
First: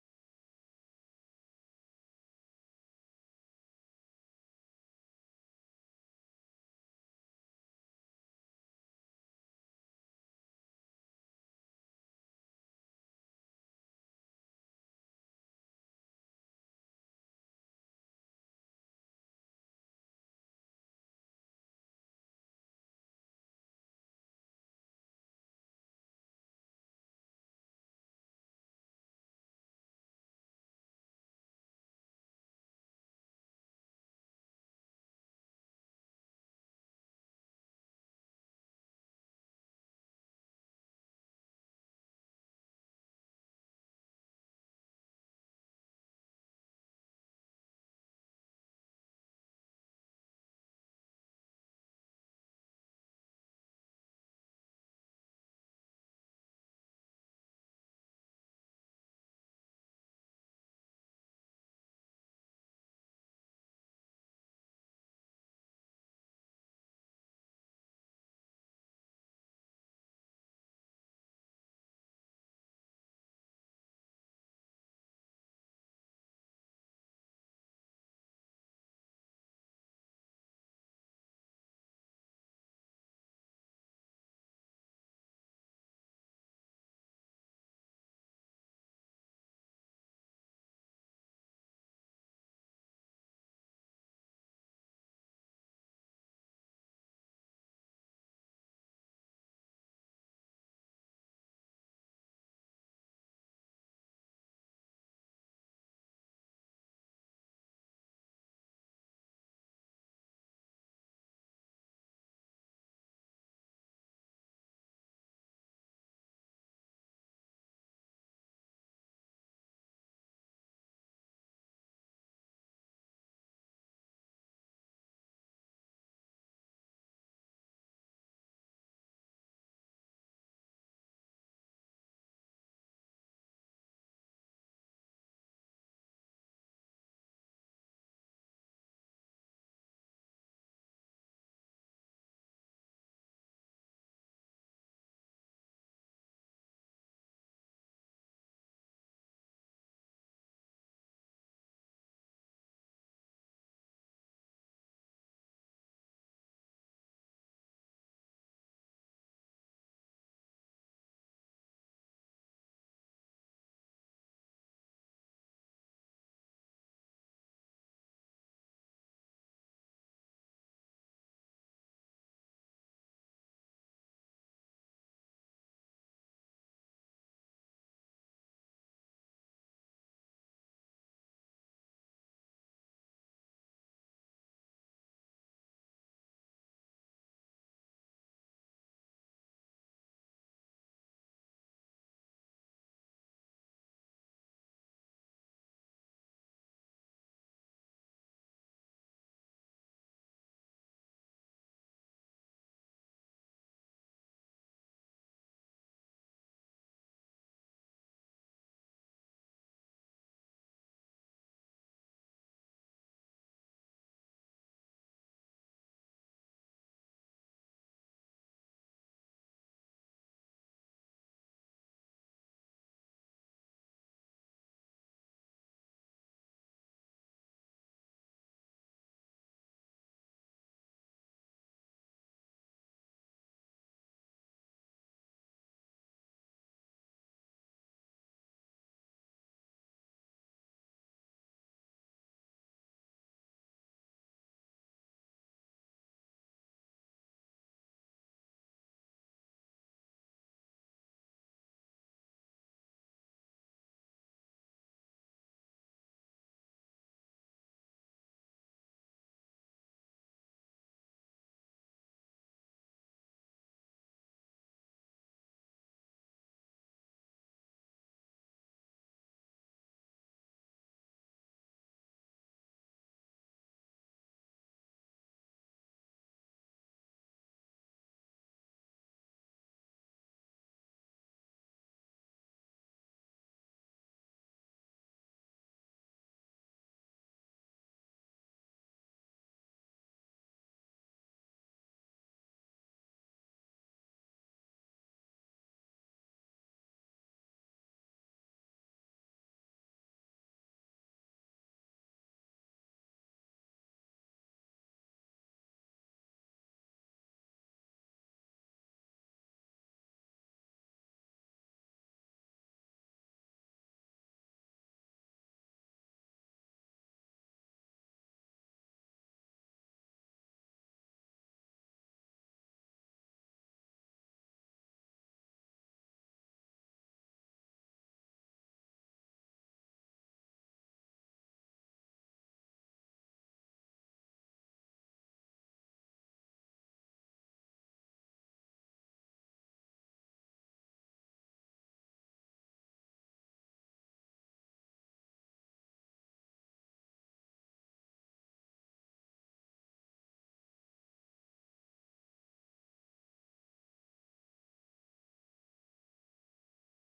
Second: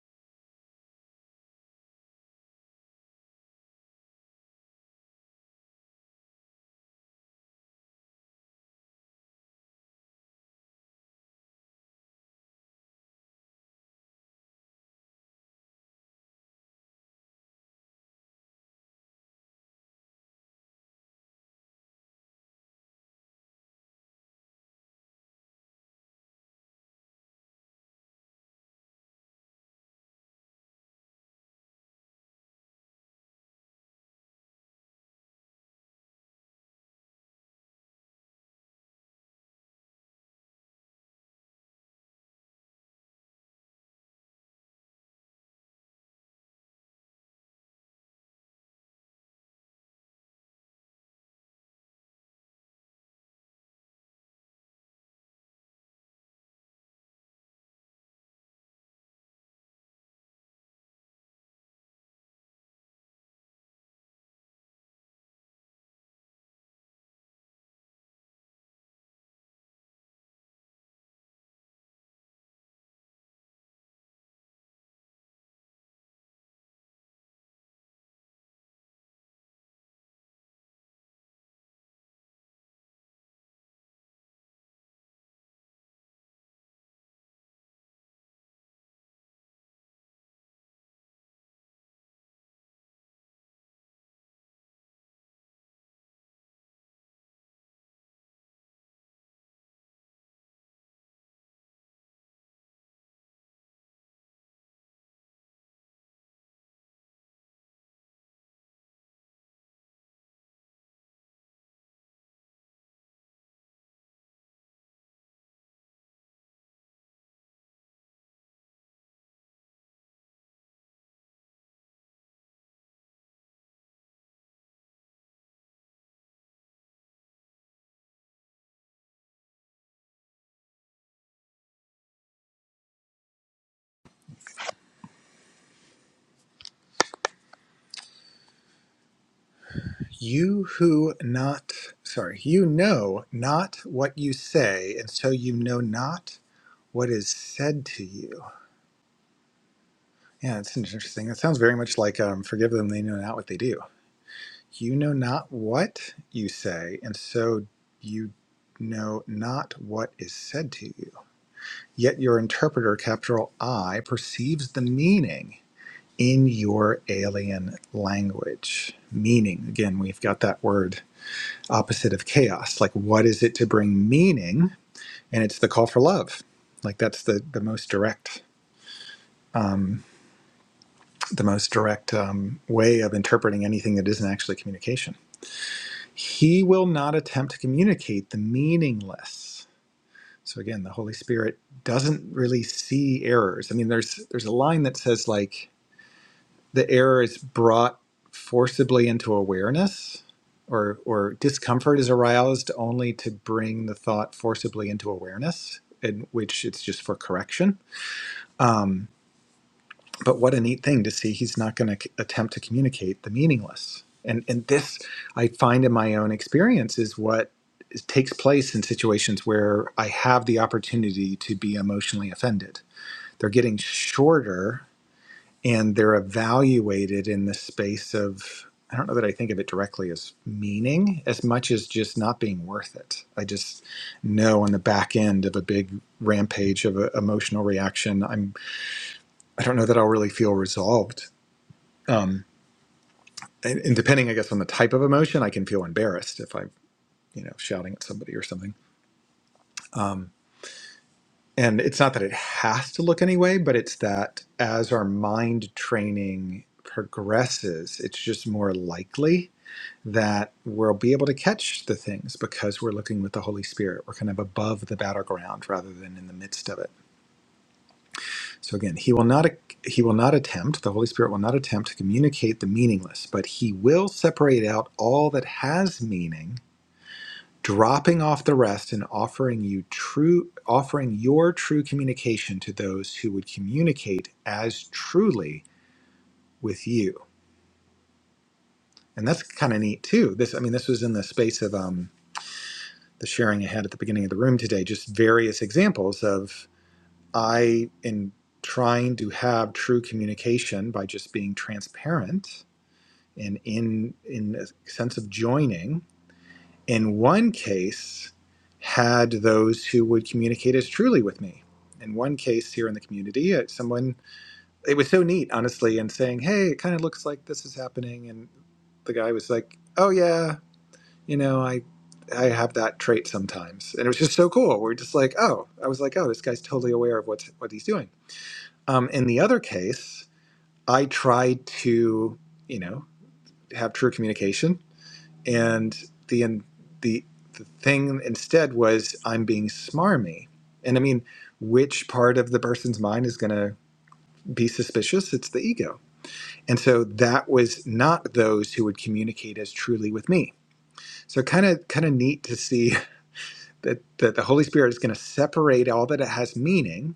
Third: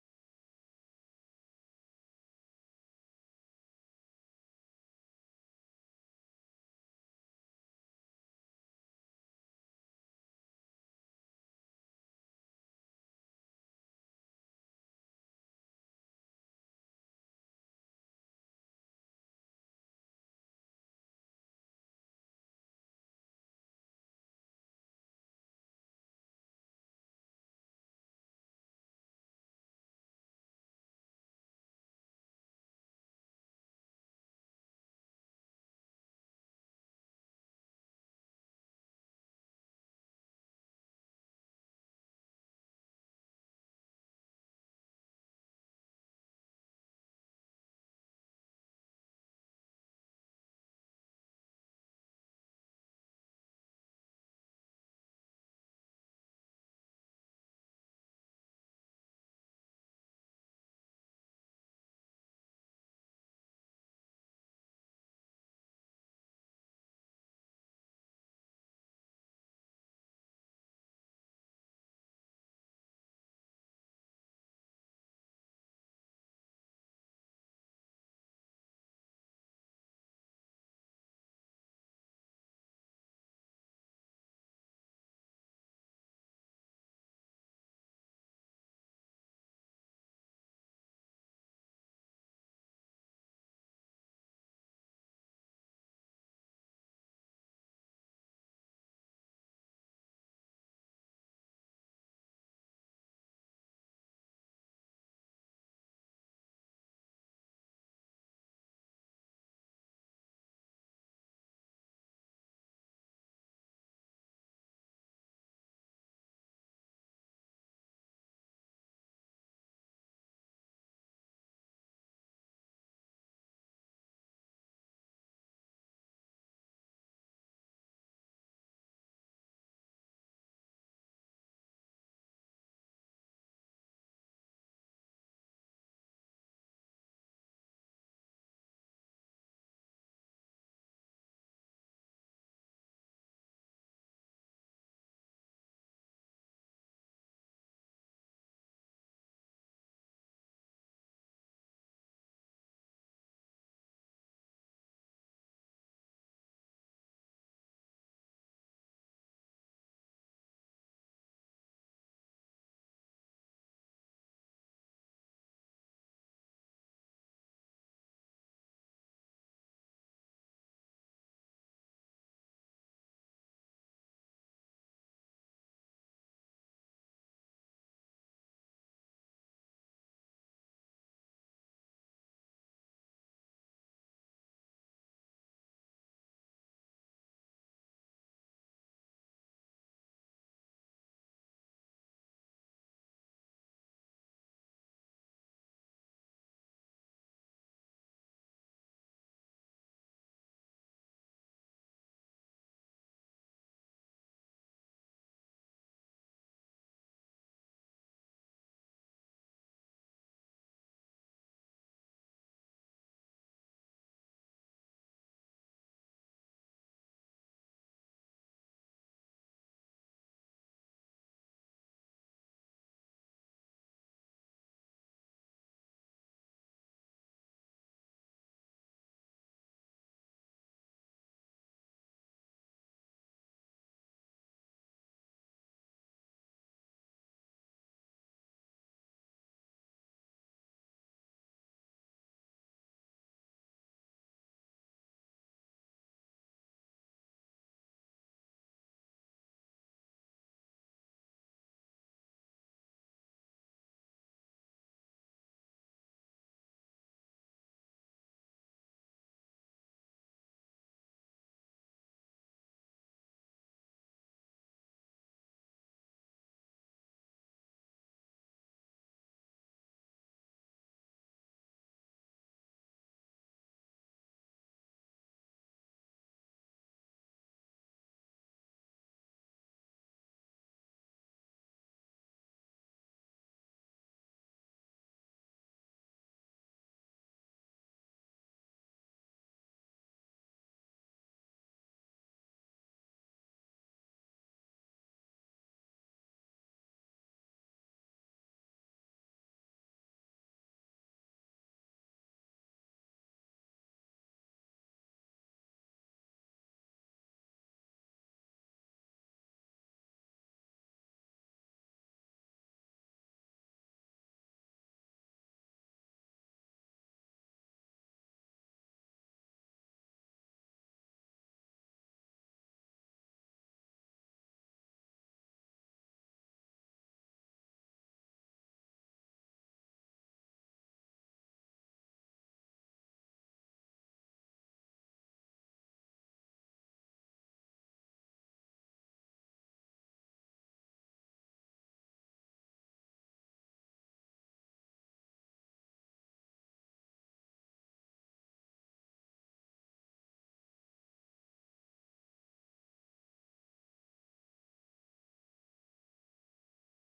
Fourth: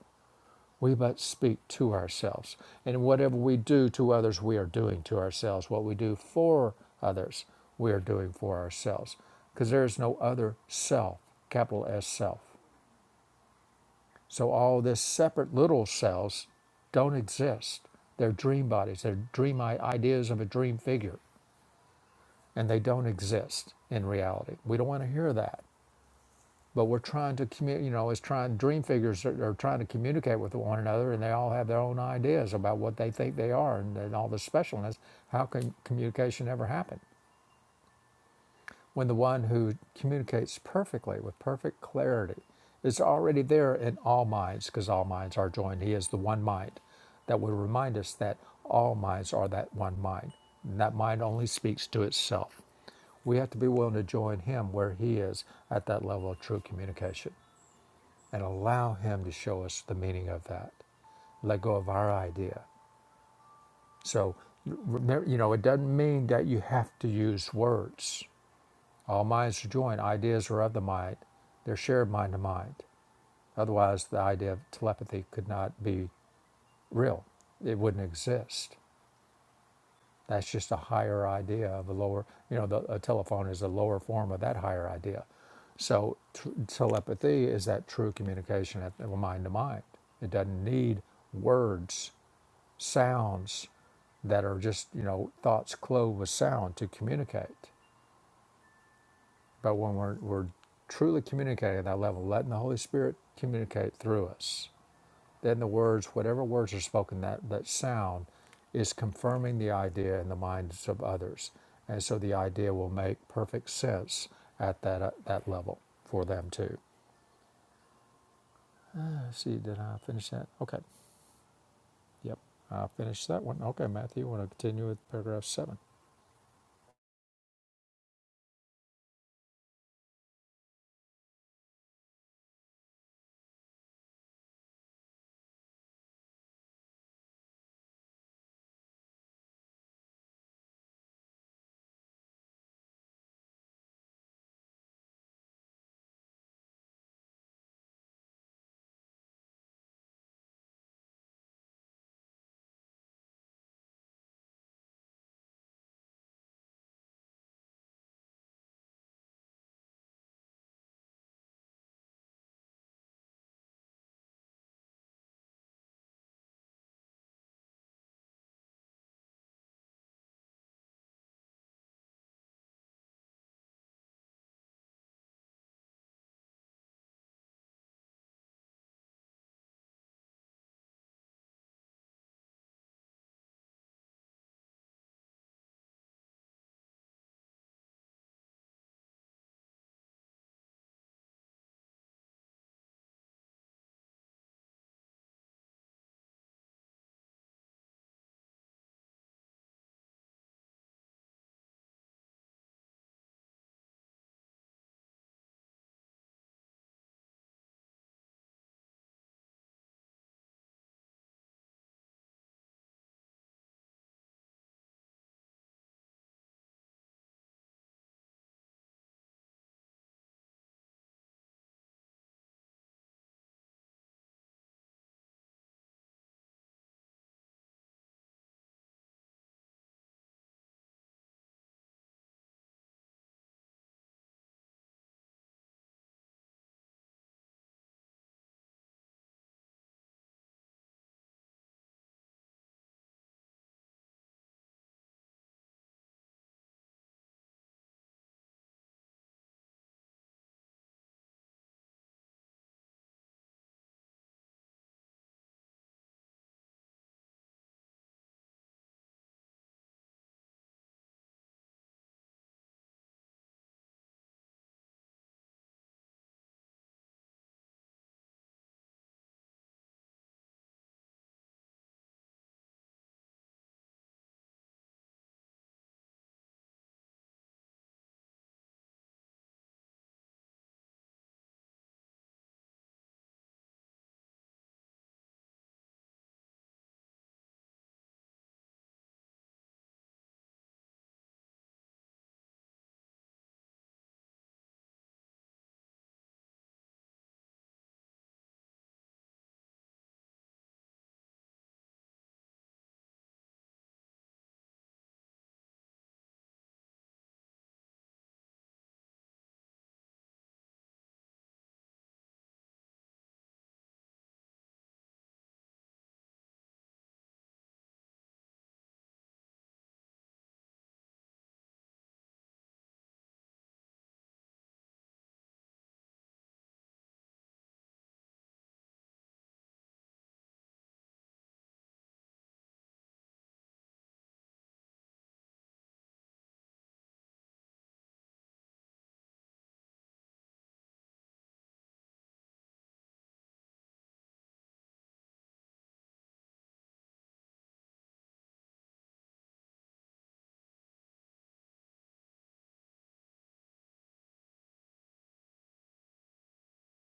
S1: We but speak to ourselves. And whatever we do to others, we are doing to ourselves. What we do for others, we are doing for ourselves. Because there is no other self, capital S self. So all this separate little selves don't exist. They're dream bodies, they're dream ideas of a dream figure, and they don't exist in reality. We don't want to hear that. but we're trying to commu- you know it's trying dream figures are, are trying to communicate with one another and they all have their own ideas about what they think they are and, and all the specialness how can communication ever happen when the one who communicates perfectly with perfect clarity is already there in all minds because all minds are joined he is the one mind that will remind us that all minds are that one mind and that mind only speaks to itself we have to be willing to join him where he is at that level of true communication and allow Him to show us the meaning of that. Let go of our idea. So, remember, you know, it doesn't mean that you have to use words. All minds are joined, ideas are of the mind, they're shared mind to mind. Otherwise, the idea of telepathy could not be real, it wouldn't exist. That's just a higher idea of a lower, you know, the, a telephone is a lower form of that higher idea. So tr- telepathy is that true communication at mind to mind. It doesn't need words, sounds that are just, you know, thoughts clothed with sound to communicate. But when we're, we're truly communicating at that level, letting the Holy Spirit communicate through us, then the words, whatever words are spoken, that, that sound is confirming the idea in the minds of others. And so the idea will make perfect sense at that, uh, that level for them too. Let's see, did I finish that? Okay, yep, I finished that one. Okay, Matthew, you want to continue with paragraph seven?
S2: You who not, sorry, you know not what you say, and so you know not what is said to you. Yeah, it's interesting. It sounds very much like um, forgive them, they know not what they do. You know not what you say, and so you know not what is said to you. Yet your interpreter, capital I, perceives the meaning in your alien language. Meaning, again, we've got that word opposite of chaos. Like, what is it to bring meaning? And it's the call for love. Like, that's the, the most direct. Um, the most direct um, way of interpreting anything that isn't actually communication. He will not attempt to communicate the meaningless. So again, the Holy Spirit doesn't really see errors. I mean, there's there's a line that says like the error is brought forcibly into awareness, or or discomfort is aroused only to bring the thought forcibly into awareness, in which it's just for correction. Um, but what a neat thing to see he's not going to c- attempt to communicate the meaningless and and this i find in my own experience is what is- takes place in situations where i have the opportunity to be emotionally offended they're getting shorter and they're evaluated in the space of i don't know that i think of it directly as meaning as much as just not being worth it i just know on the back end of a big rampage of a emotional reaction i'm I don't know that I'll really feel resolved um, and, and depending, I guess, on the type of emotion, I can feel embarrassed if I'm, you know, shouting at somebody or something. Um, and it's not that it has to look anyway, but it's that as our mind training progresses, it's just more likely that we'll be able to catch the things because we're looking with the Holy Spirit. We're kind of above the battleground rather than in the midst of it. So again, he will not he will not attempt, the Holy Spirit will not attempt to communicate the meaningless, but he will separate out all that has meaning dropping off the rest and offering you true offering your true communication to those who would communicate as truly with you and that's kind of neat too this i mean this was in the space of um, the sharing I had at the beginning of the room today just various examples of i in trying to have true communication by just being transparent and in in a sense of joining in one case had those who would communicate as truly with me in one case here in the community uh, someone it was so neat honestly and saying hey it kind of looks like this is happening and the guy was like oh yeah you know i i have that trait sometimes and it was just so cool we're just like oh i was like oh this guy's totally aware of what's what he's doing um, in the other case i tried to you know have true communication and the the the thing instead was I'm being smarmy. And I mean, which part of the person's mind is going to be suspicious? It's the ego. And so that was not those who would communicate as truly with me. So kind of kind of neat to see *laughs* that that the Holy Spirit is going to separate all that it has meaning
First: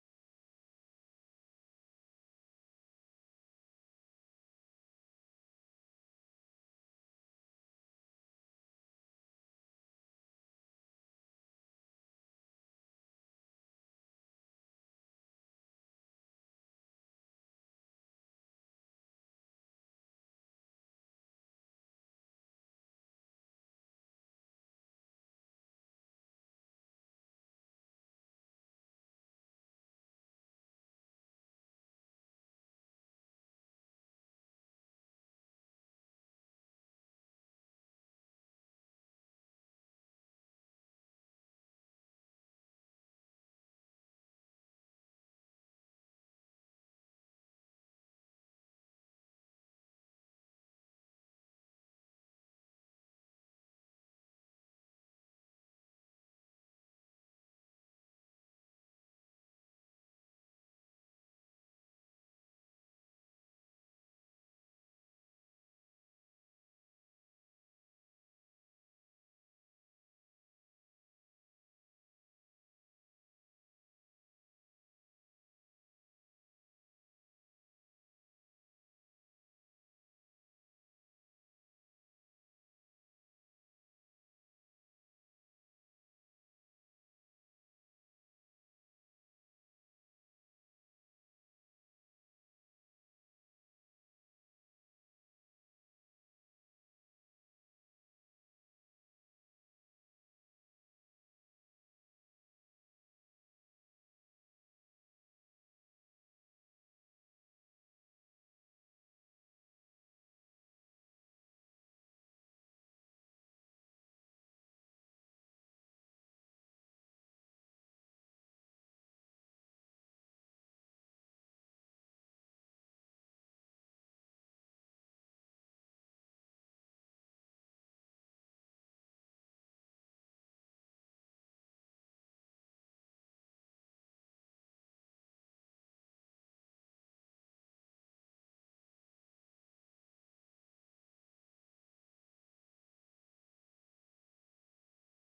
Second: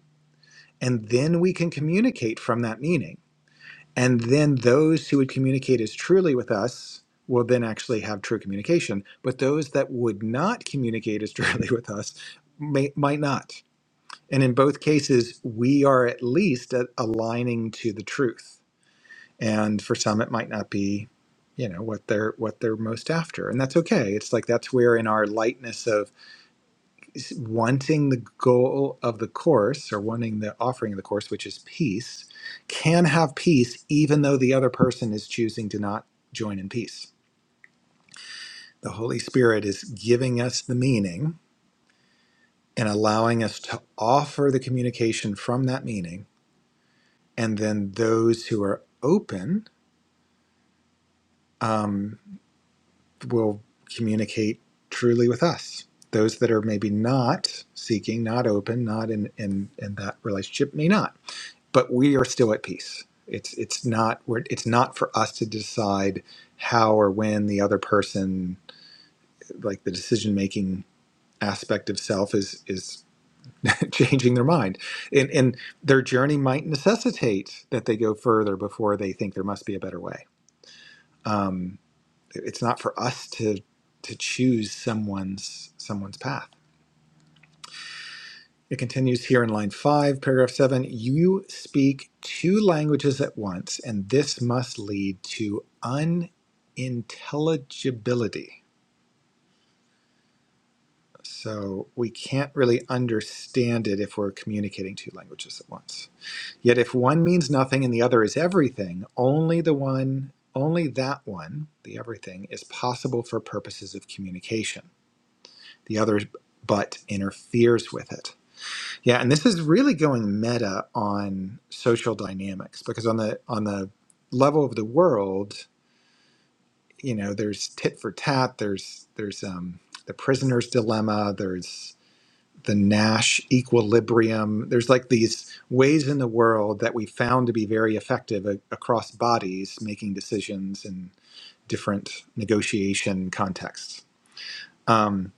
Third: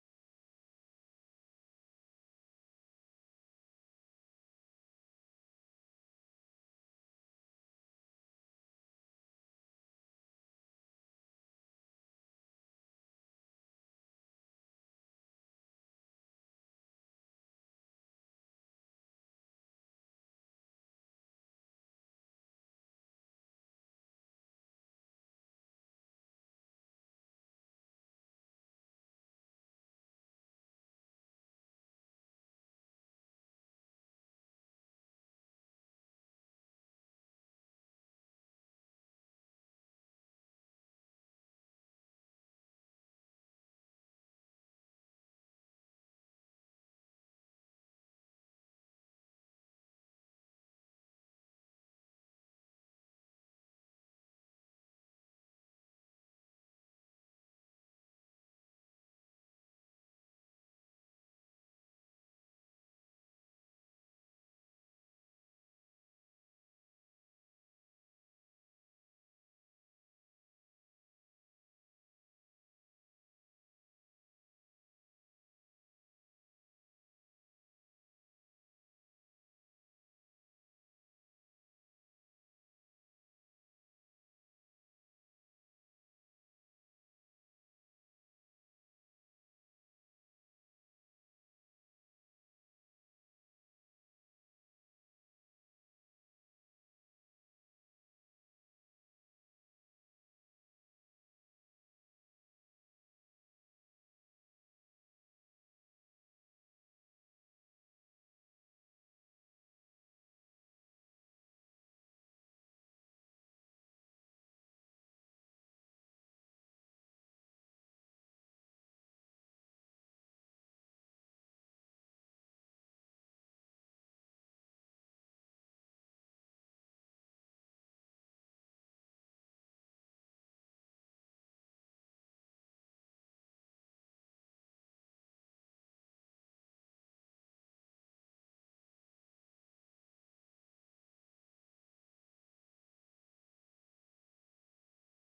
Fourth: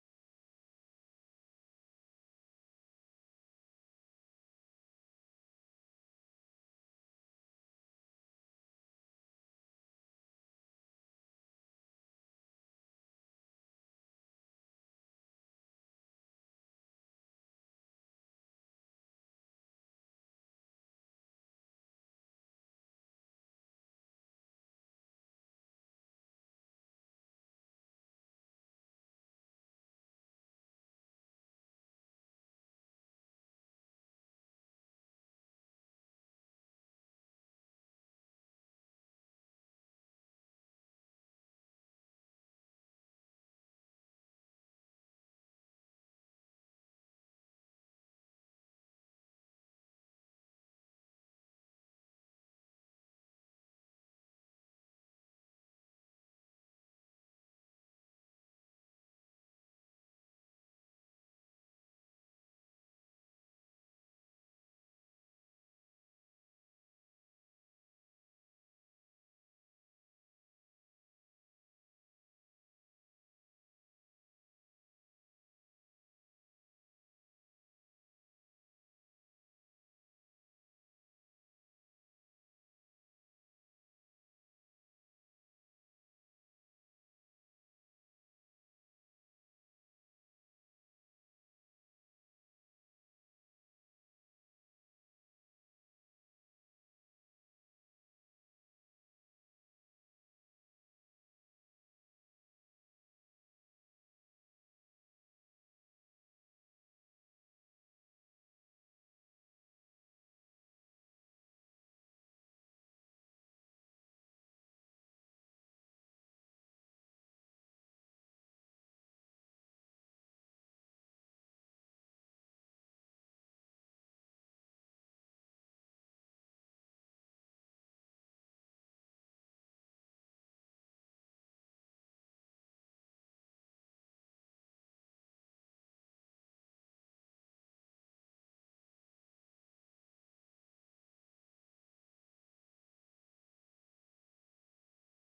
S2: and then we can communicate from that meaning And then those who would communicate as truly with us will then actually have true communication. But those that would not communicate as *laughs* truly with us may, might not. And in both cases, we are at least at aligning to the truth. And for some, it might not be, you know, what they're what they're most after, and that's okay. It's like that's where in our lightness wanting the goal of the course or wanting the offering of the course, which is peace, can have peace even though the other person is choosing to not join in peace. The Holy Spirit is giving us the meaning and allowing us to offer the communication from that meaning. And then those who are open um, will communicate truly with us. Those that are maybe not seeking, not open, not in, in, in that relationship may not. but we are still at peace. It's it's not we're, it's not for us to decide how or when the other person like the decision making aspect of self is is *laughs* changing their mind and and their journey might necessitate that they go further before they think there must be a better way um it- it's not for us to to choose someone's someone's path It continues here in line five, paragraph seven. You speak two languages at once, and this must lead to unintelligibility. So we can't really understand it if we're communicating two languages at once. Yet if one means nothing and the other is everything, only the one, only that one, the everything, is possible for purposes of communication. The other but interferes with it. Yeah, and this is really going meta on social dynamics because on the on the level of the world, you know, there's tit for tat, there's there's um the prisoner's dilemma, there's the Nash equilibrium. There's like these ways in the world that we found to be very effective a- across bodies making decisions in different negotiation contexts. Um,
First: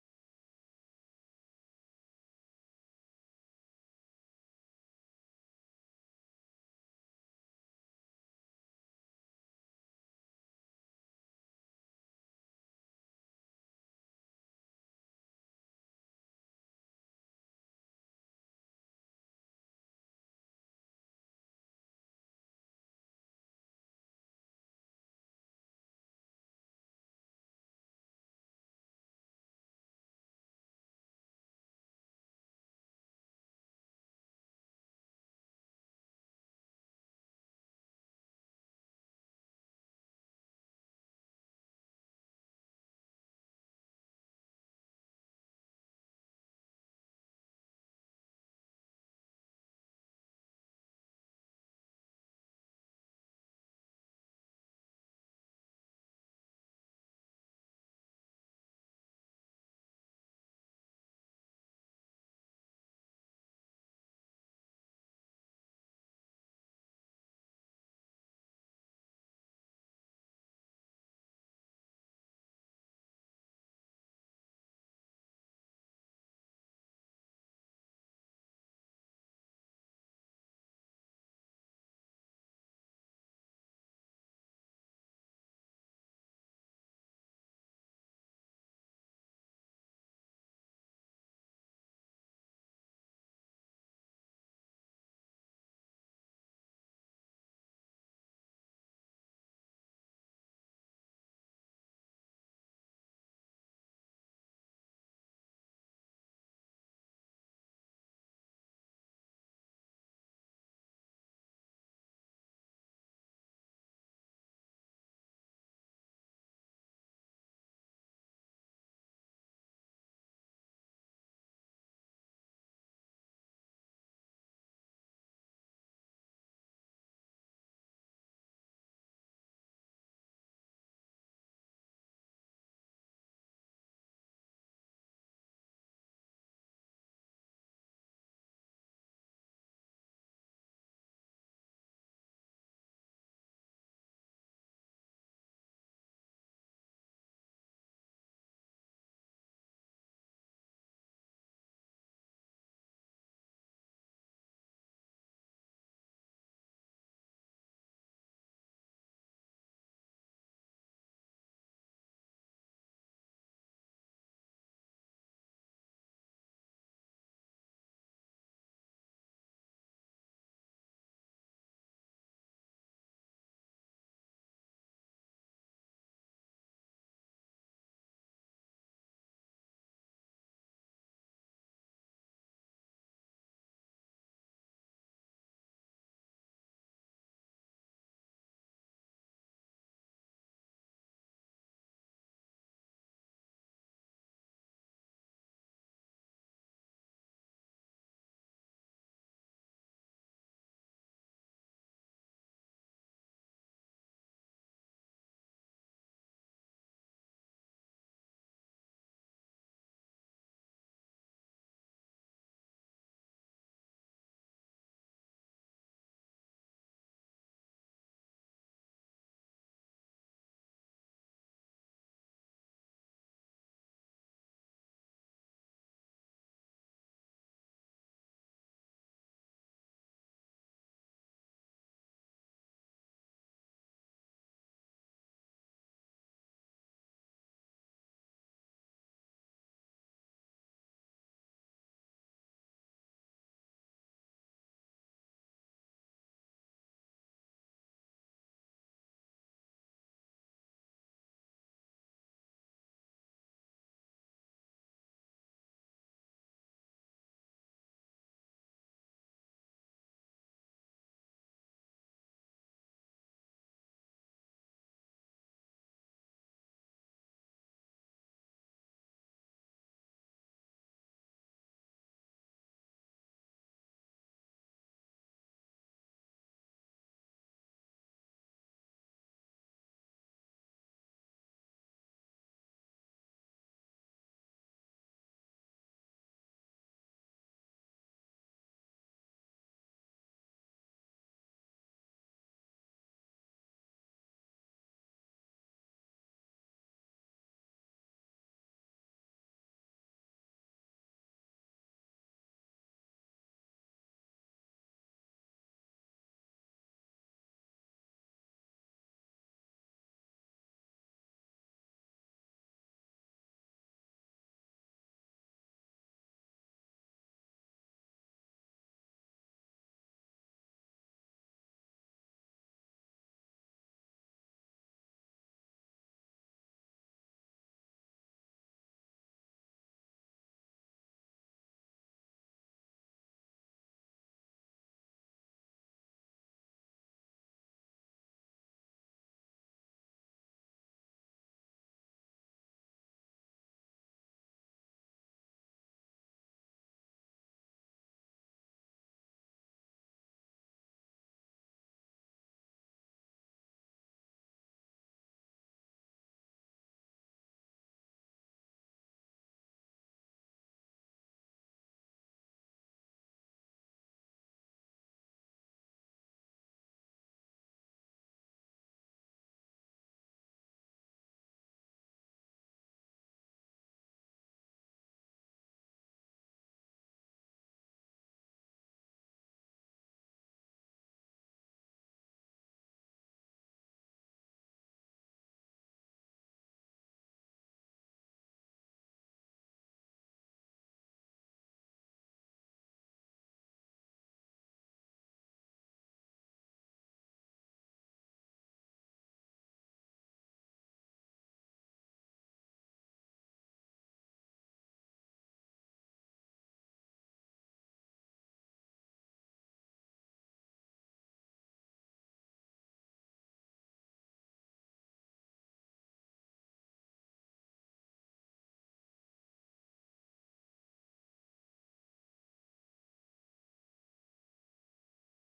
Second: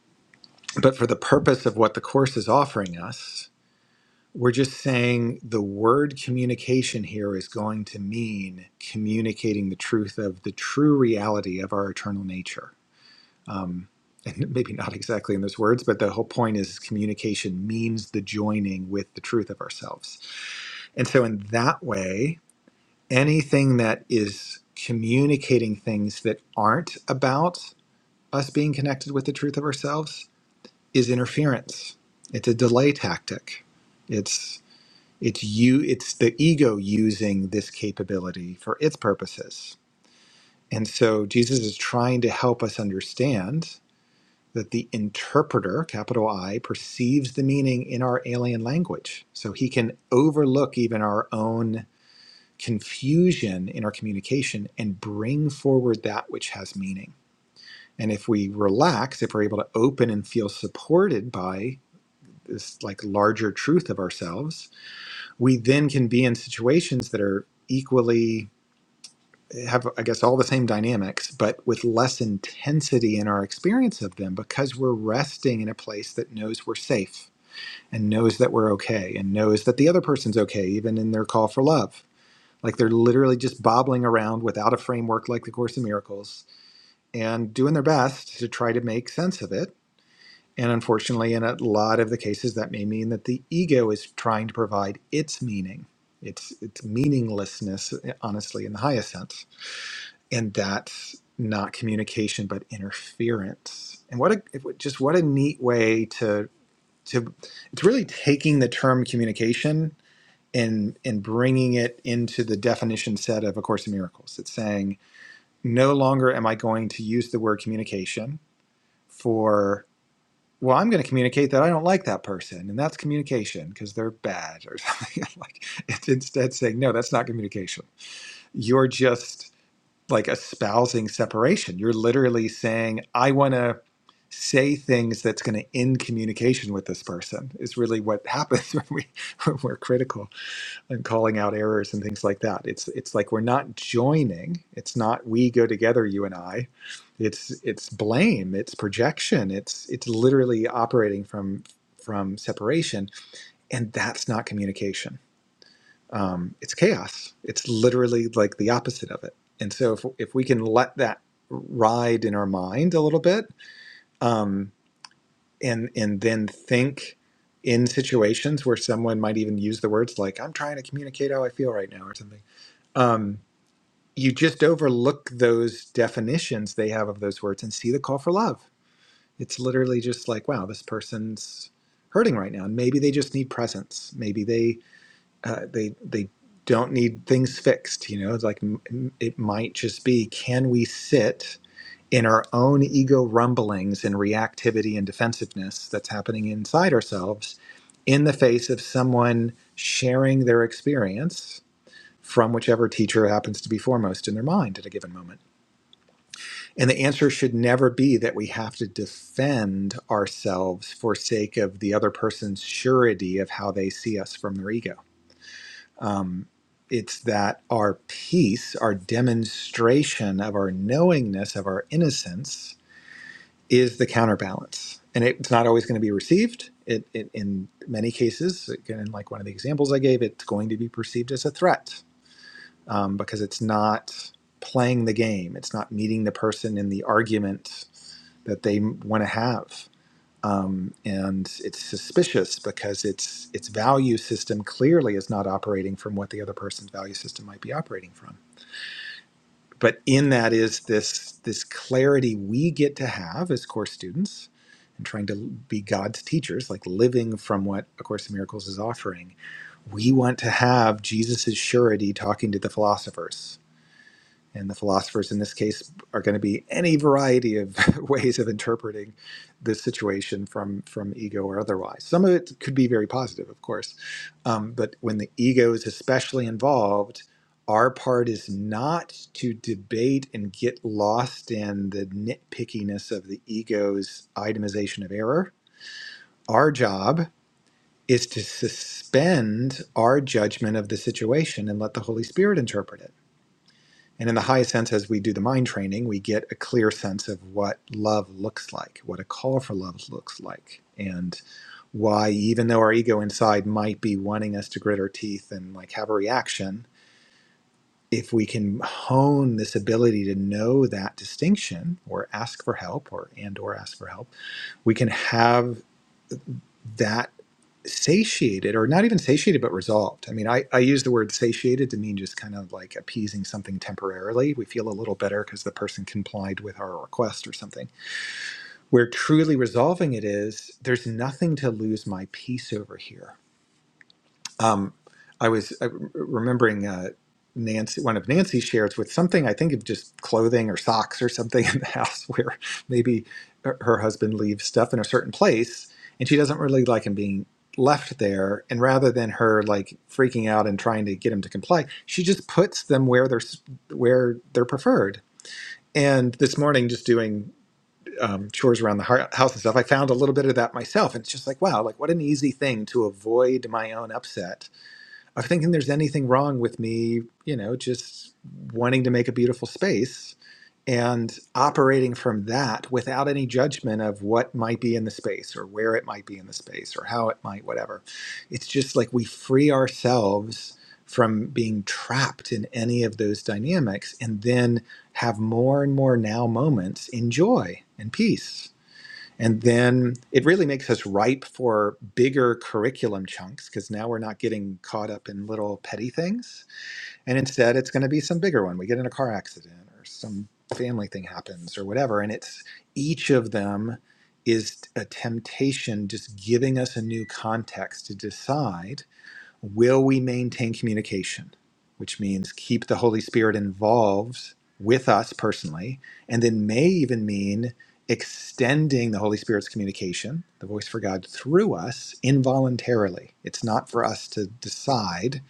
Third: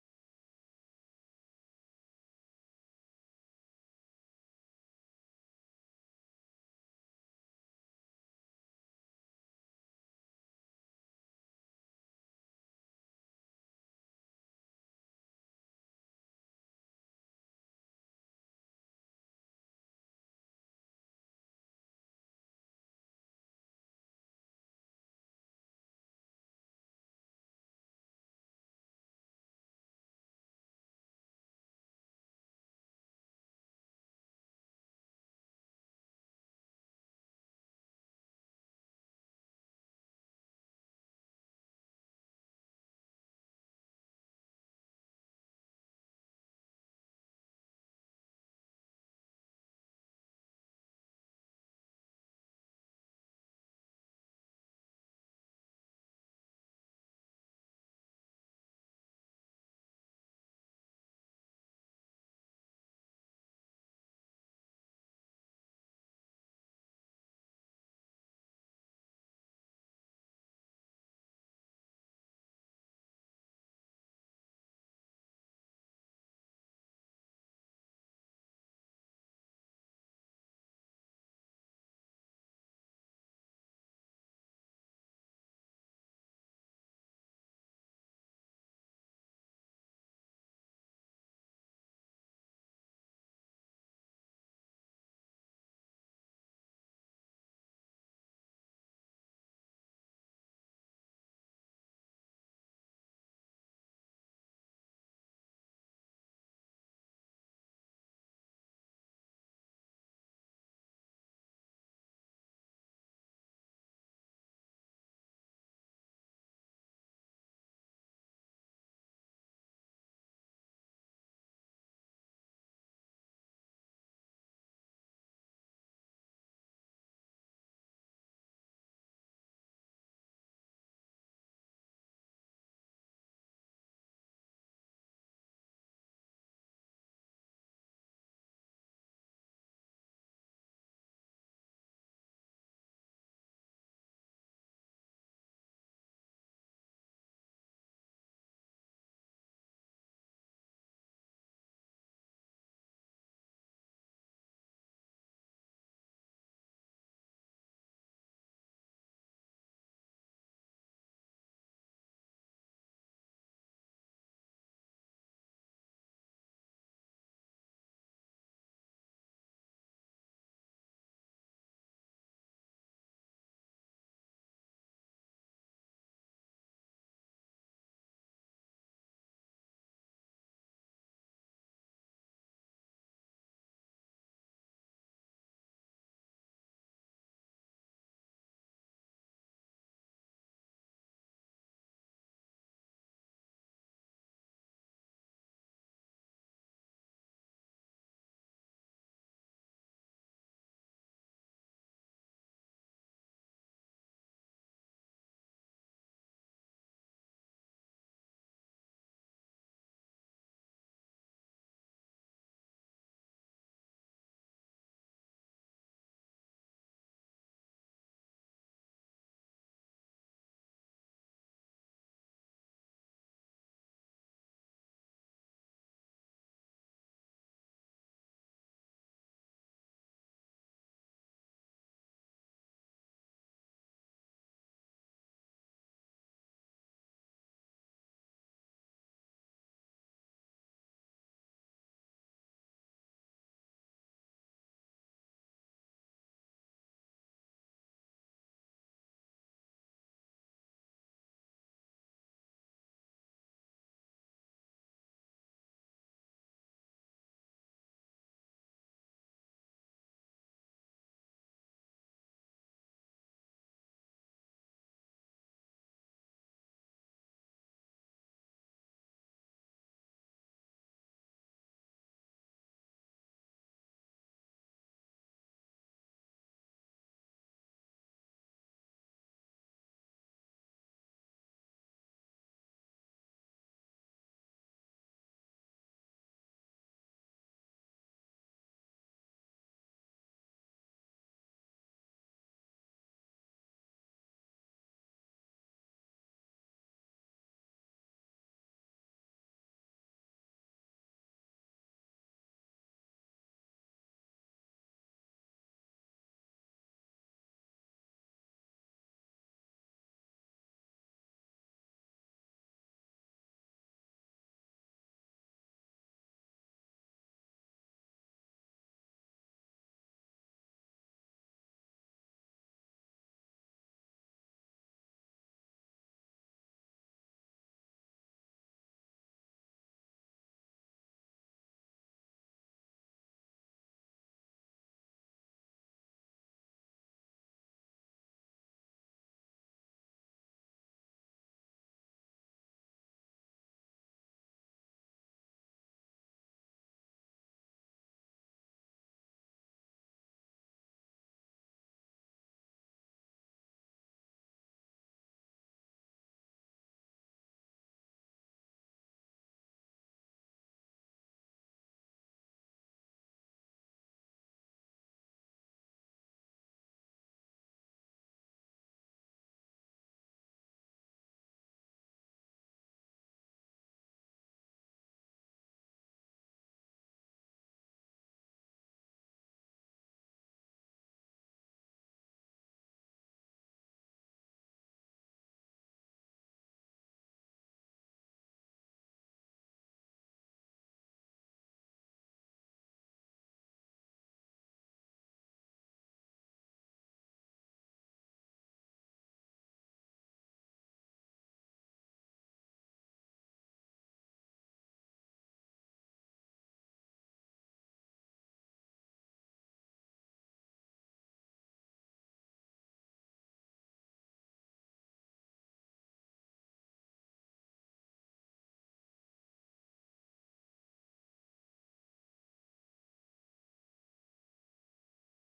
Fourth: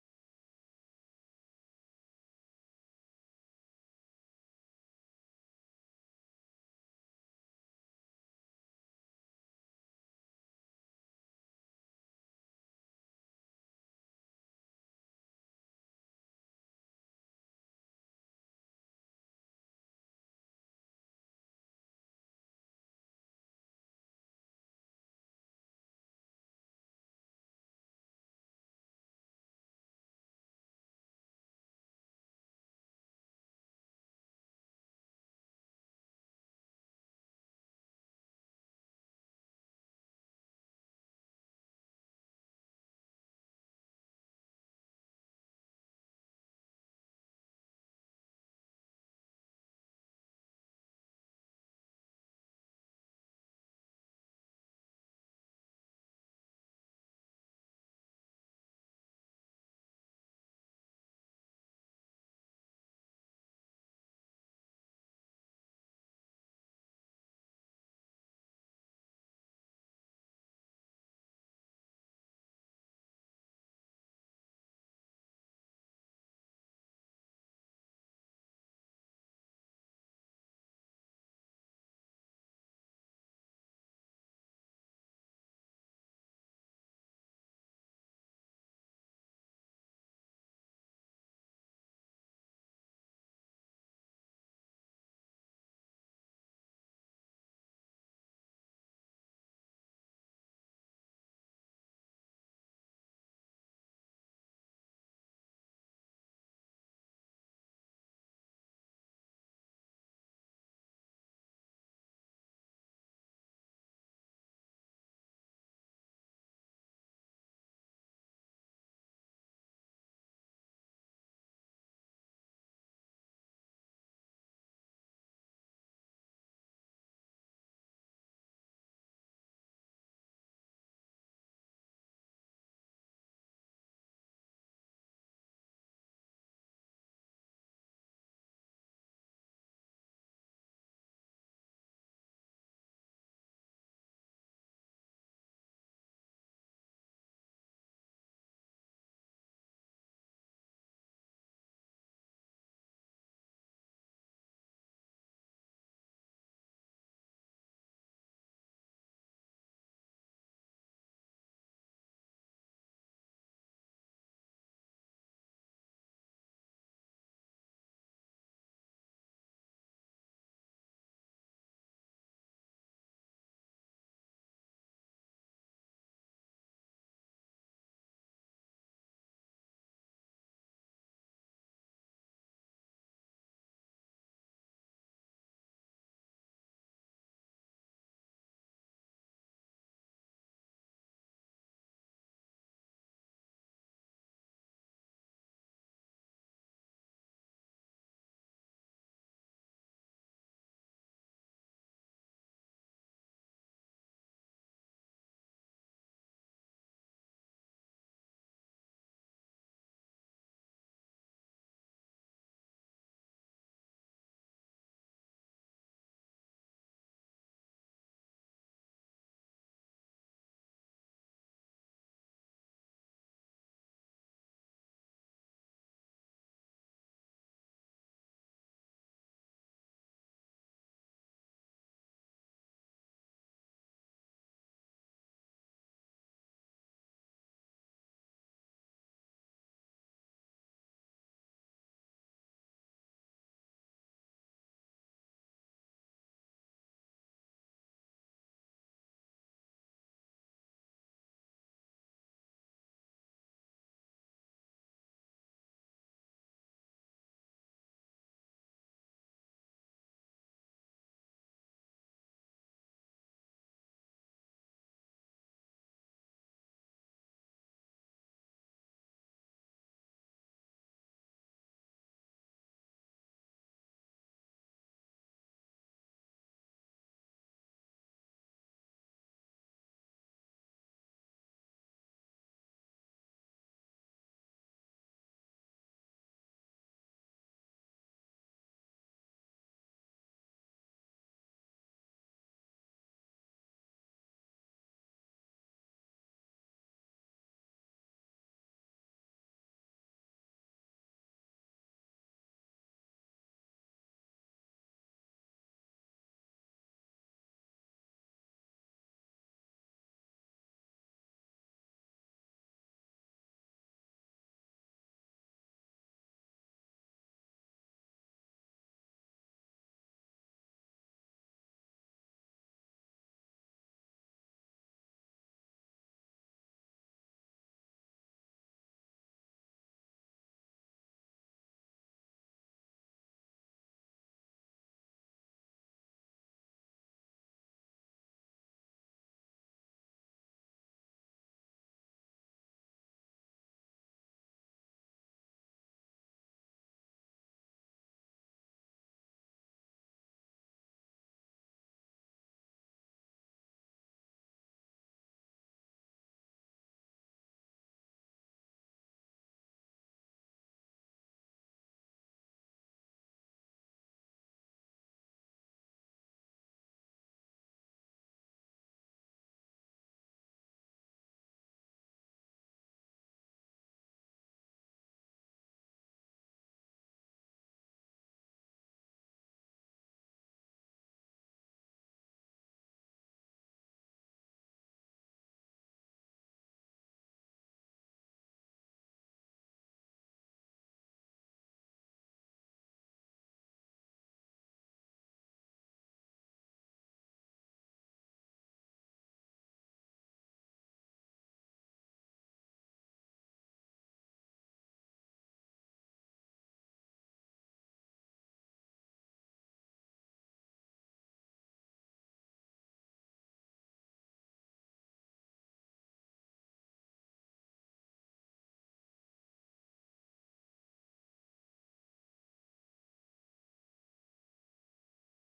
S2: but for the purpose of what the course is offering us, We're just saying the word communication here is going to mean communicating the truth of the true reality of our eternal nature. Um, *laughs* and maybe not exactly in those words, but the whole point is communication means the joining with the truth of ourselves. And so, in that way, anything that is communicating things that aren't about us being connected with the truth of ourselves is interference, it's a delay tactic. It's you it's the ego using this capability for its purposes. And so Jesus is trying to help us understand that the interpreter, capital I, perceives the meaning in our alien language. So he can overlook even our own confusion in our communication and bring forward that which has meaning. And if we relax, if we're able to open and feel supported by this like larger truth of ourselves, we then can be in situations that are equally have i guess all the same dynamics but with less intensity in our experience of them because we're resting in a place that knows we're safe and knows that we're okay and knows that the other person's okay even in their call for love like they're literally just bobbling around without a framework like the course in miracles and doing their best to try to make sense of it and unfortunately, in a lot of the cases, that may mean that the ego is trying to provide its meaning, its, its meaninglessness, eh, honestly, in the highest sense. And that's not communication, but interference. And what a it would- just what a neat way to to it's really taking the term communication and and bringing it into the definition set of A Course in Miracles. It's saying no longer am I going to use the word communication for well, I'm going to communicate that I don't like that person, and that's communication because they're bad or *laughs* something. like it's instead saying, no, that's not communication. You're just like espousing separation. You're literally saying, I want to say things that's going to end communication with this person. Is really what happens *laughs* when we when we're critical and calling out errors and things like that. It's it's like we're not joining. It's not we go together, you and I. It's it's blame. It's projection. It's it's literally operating from from separation, and that's not communication. Um, it's chaos. It's literally like the opposite of it. And so if if we can let that ride in our mind a little bit, um, and and then think in situations where someone might even use the words like "I'm trying to communicate how I feel right now" or something um, you just overlook those definitions they have of those words and see the call for love. It's literally just like, wow, this person's hurting right now, and maybe they just need presence. Maybe they uh, they they don't need things fixed. You know, it's like m- m- it might just be, can we sit in our own ego rumblings and reactivity and defensiveness that's happening inside ourselves, in the face of someone sharing their experience? from whichever teacher happens to be foremost in their mind at a given moment. And the answer should never be that we have to defend ourselves for sake of the other person's surety of how they see us from their ego. Um, it's that our peace, our demonstration of our knowingness, of our innocence, is the counterbalance. And it, it's not always going to be received. It, it, in many cases, again, like one of the examples I gave, it's going to be perceived as a threat um, because it's not playing the game. It's not meeting the person in the argument that they want to have. Um, and it's suspicious because its its value system clearly is not operating from what the other person's value system might be operating from. But in that is this this clarity we get to have as course students and trying to be God's teachers, like living from what A Course in Miracles is offering. We want to have Jesus's surety talking to the philosophers and the philosophers in this case are going to be any variety of *laughs* ways of interpreting the situation from, from ego or otherwise. Some of it could be very positive, of course. Um, but when the ego is especially involved, our part is not to debate and get lost in the nitpickiness of the ego's itemization of error. Our job is to suspend our judgment of the situation and let the Holy Spirit interpret it and in the highest sense, as we do the mind training, we get a clear sense of what love looks like, what a call for love looks like, and why, even though our ego inside might be wanting us to grit our teeth and like have a reaction, if we can hone this ability to know that distinction or ask for help or and or ask for help, we can have that satiated or not even satiated but resolved i mean I, I use the word satiated to mean just kind of like appeasing something temporarily we feel a little better because the person complied with our request or something where truly resolving it is there's nothing to lose my peace over here um, I was uh, remembering uh, Nancy, one of Nancy's shares with something I think of just clothing or socks or something in the *laughs* house where maybe her her husband leaves stuff in a certain place and she doesn't really like him being left there. And rather than her like freaking out and trying to get him to comply, she just puts them where they're s- where they're preferred. And this morning, just doing um, chores around the hou- house and stuff, I found a little bit of that myself. And it's just like, wow, like what an easy thing to avoid my own upset of thinking there's anything wrong with me, you know, just wanting to make a beautiful space and operating from that without any judgment of what might be in the space or where it might be in the space or how it might, whatever. It's just like we free ourselves from being trapped in any of those dynamics and then have more and more now moments in joy and peace and then it really makes us ripe for bigger curriculum chunks because now we're not getting caught up in little petty things. And instead, it's going to be some bigger one. We get in a car accident or some family thing happens or whatever. And it's each of them is a temptation just giving us a new context to decide will we maintain communication, which means keep the Holy Spirit involved with us personally, and then may even mean extending the Holy Spirit's communication, the voice for God through us involuntarily. It's not for us to decide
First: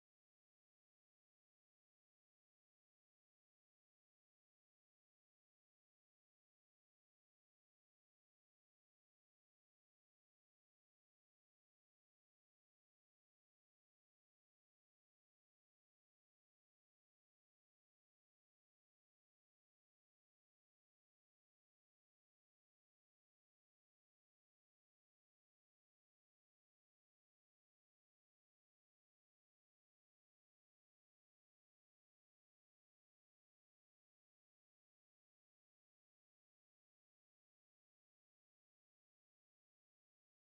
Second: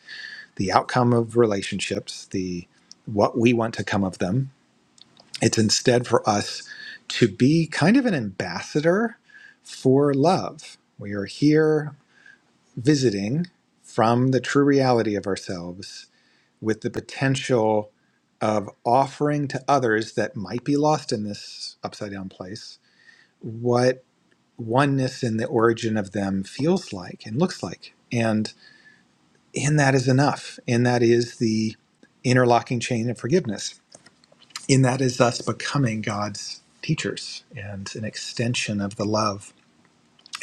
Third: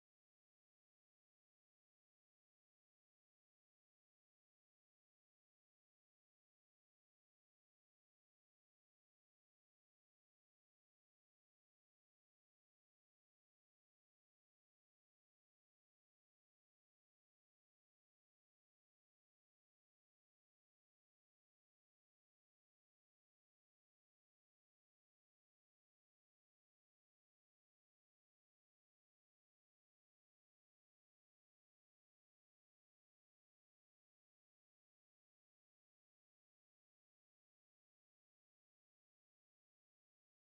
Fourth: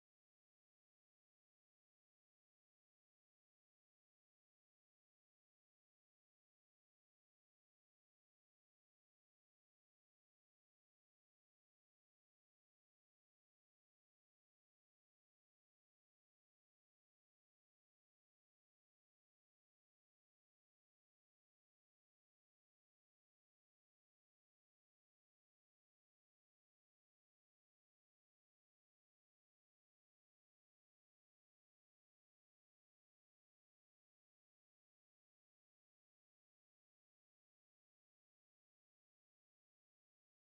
S2: the outcome of relationships, the what we want to come of them. It's instead for us to be kind of an ambassador for love. We are here visiting from the true reality of ourselves with the potential of offering to others that might be lost in this upside down place what oneness in the origin of them feels like and looks like. And in that is enough. In that is the interlocking chain of forgiveness. In that is us becoming God's teachers and an extension of the love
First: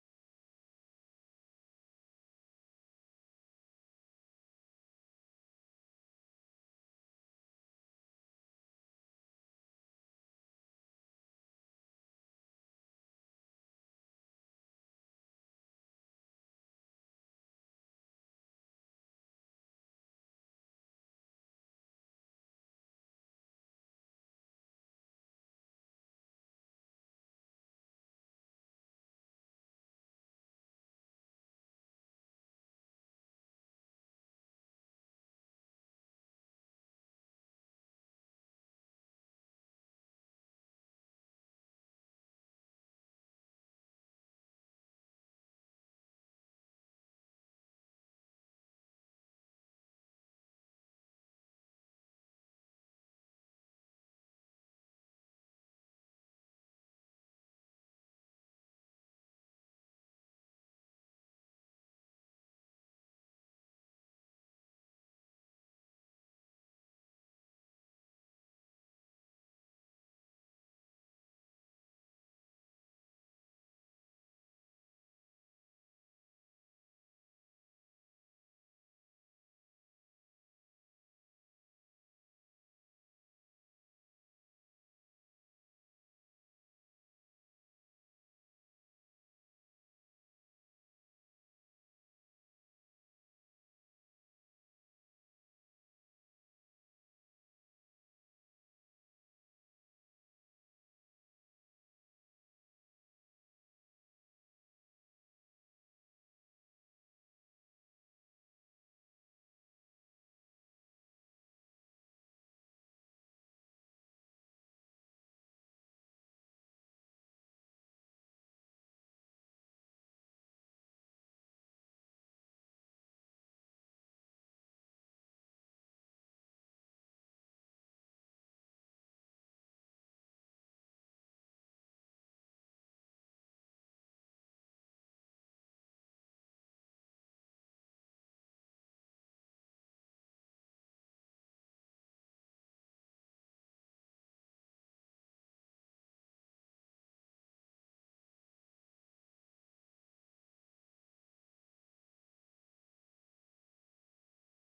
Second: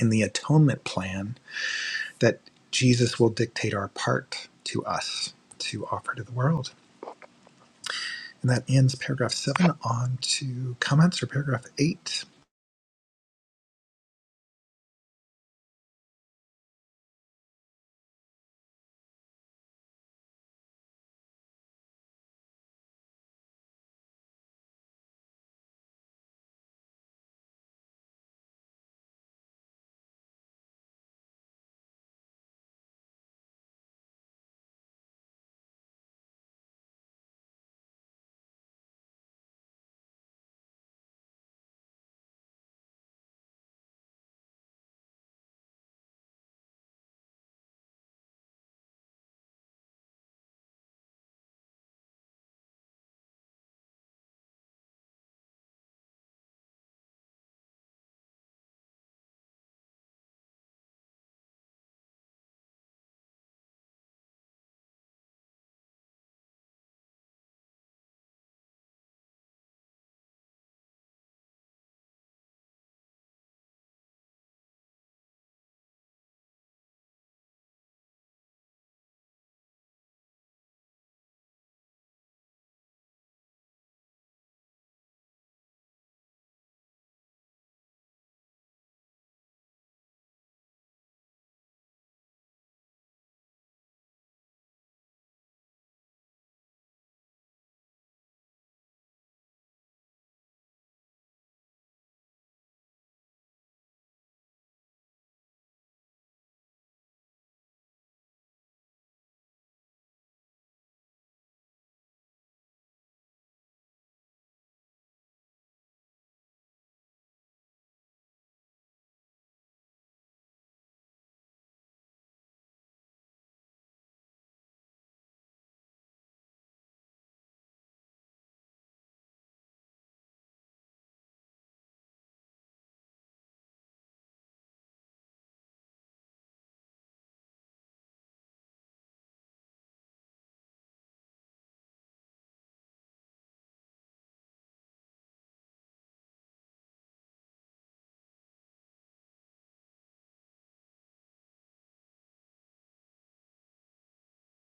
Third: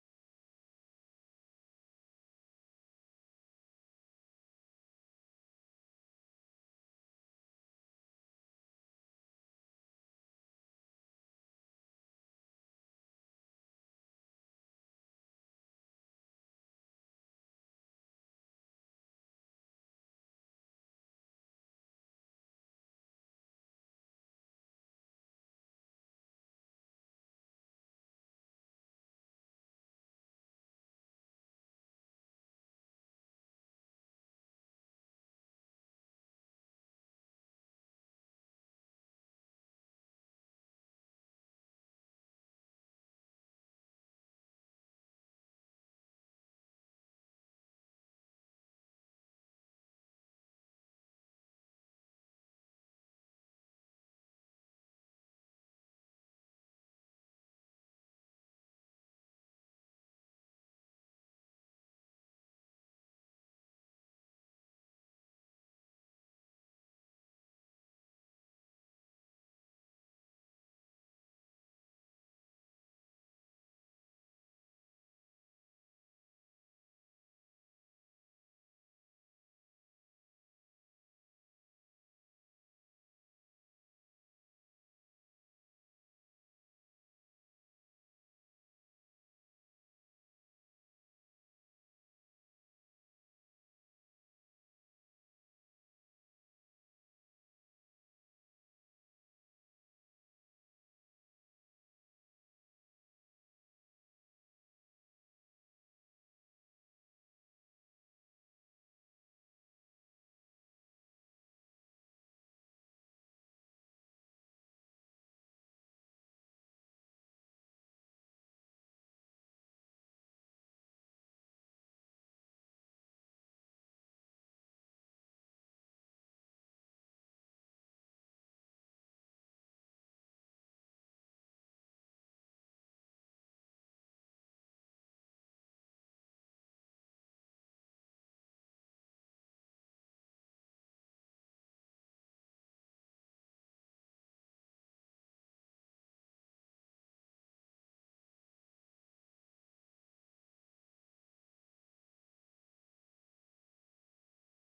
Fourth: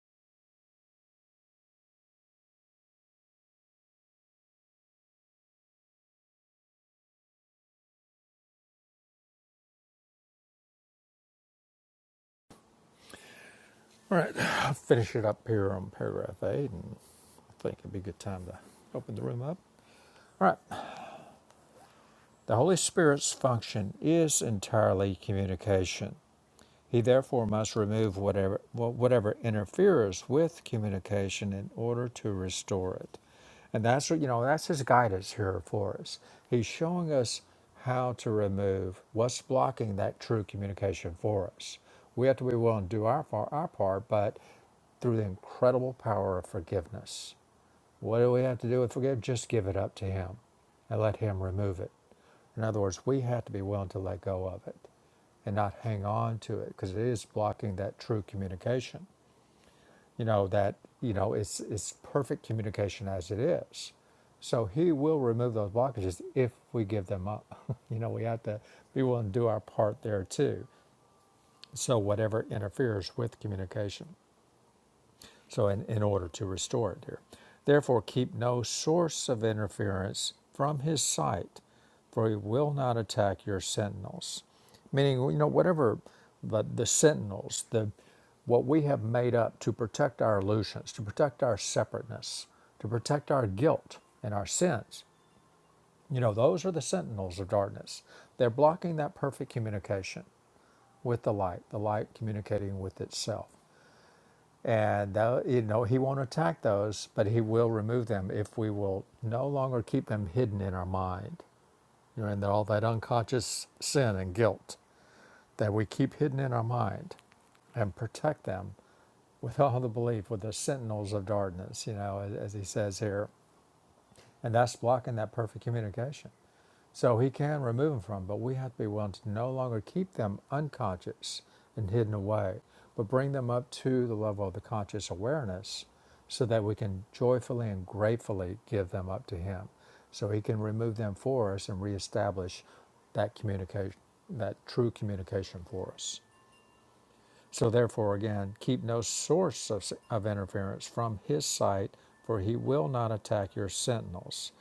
S2: and the atonement plan that Jesus will dictate our part to us to offer to the world. And that ends paragraph seven. On to comments for paragraph eight.
S1: All right, I'll finish it up here on paragraph eight, and I think it'd be a good time to open the room up. All right, the Holy Spirit's function is entirely communication. He therefore must remove whatever, whatever interferes with communication in order to restore it. And that's you know, that's his guidance here for us. He's showing us how to remove what's blocking that true communication for us. We have to be willing to do our, far, our part, but through the incredible power of forgiveness. What do we have to do with forgive? Just give it up to him and let him remove it. In other words, we have to be willing to let go of it and not hang on to it because it is blocking that true communication. You know that you know it's it's perfect communication as it is. So he will remove those blockages if we give them up. *laughs* you know we have to be willing to do our part there too. So whatever interferes with communication. So, in, in order to restore it here. Therefore, keep no source of interference from his sight, for he will not attack your sentinels. Meaning, you know, whatever the, the sentinels, the what we have made up to protect our illusions, to protect our separateness, to protect our guilt and our sins, you know, those are the sentinels of darkness. They're blocking that perfect communication with the light, the light communicating with itself. And tho- you know, he won't attack those, but he will remove them if we will no longer keep them hidden in our mind. You know, and all that unconscious sin and guilt that we keep hidden in our mind and protect them with all the belief, with the sentinels of darkness, you know, as, as he says here. And that's blocking that perfect communication. So he can remove them from, but we have to be willing to no longer keep them unconscious and hidden away, but bring them up to the level of the conscious awareness so that we can joyfully and gratefully give them up to him. So he can remove them for us and reestablish that communication, that true communication for us. So therefore, again, keep no source of, of interference from his sight, for he will not attack your sentinels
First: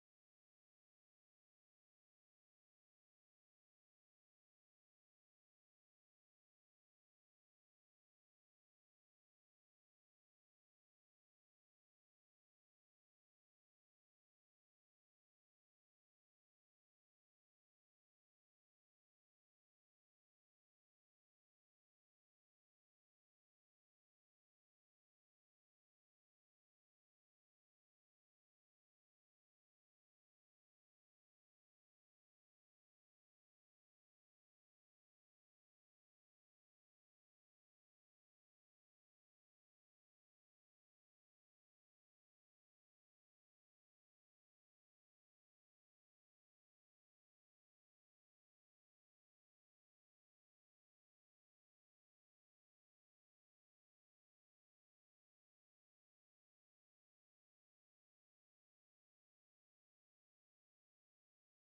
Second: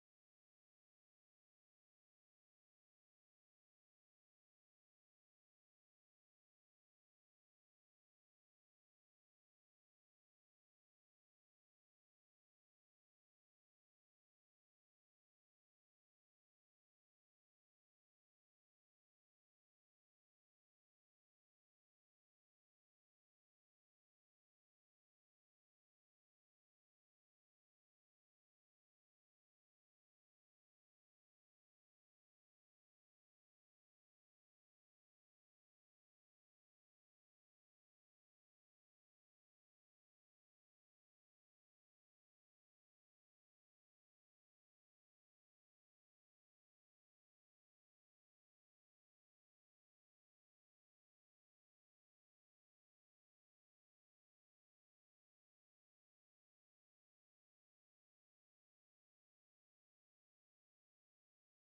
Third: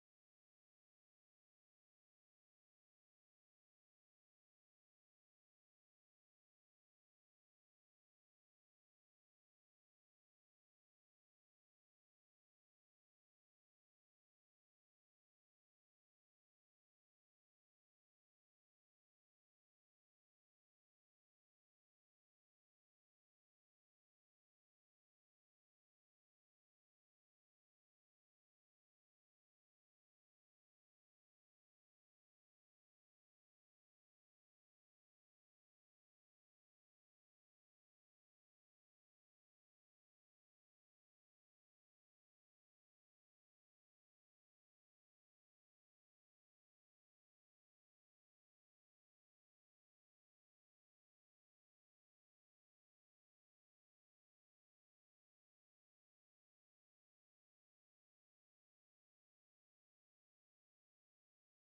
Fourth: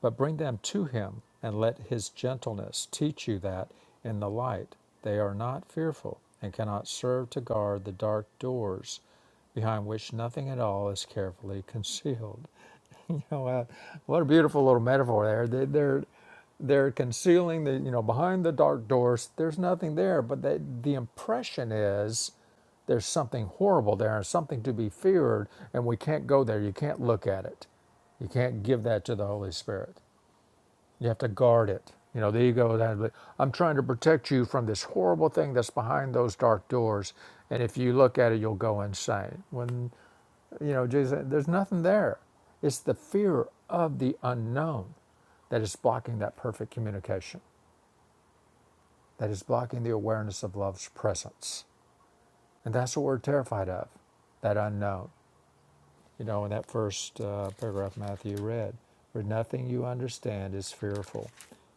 S1: but bring them to Him, and let His gentleness teach you that, in the light, they are not fearful, and cannot serve to guard the dark doors behind which nothing at all is carefully concealed. *laughs* You know, uh, what a beautiful little metaphor there. They, they're they're concealing the you know behind the dark doors. There's nothing there, but they, the impression is there's something horrible there and something to be feared, and we can't go there. You can't look at it. You can't give that to the Holy Spirit. You have to guard it. You know, the ego. that- I'm trying to protect you from this horrible thing that's behind those dark doors, and if you look at it, you'll go insane. When you know, Jesus, said, there's nothing there. It's the fear of the unknown that is blocking that perfect communication. That is blocking the awareness of love's presence, and that's what we're terrified of, that unknown. you know, in that first uh, paragraph Matthew read, where nothing you understand is fearful.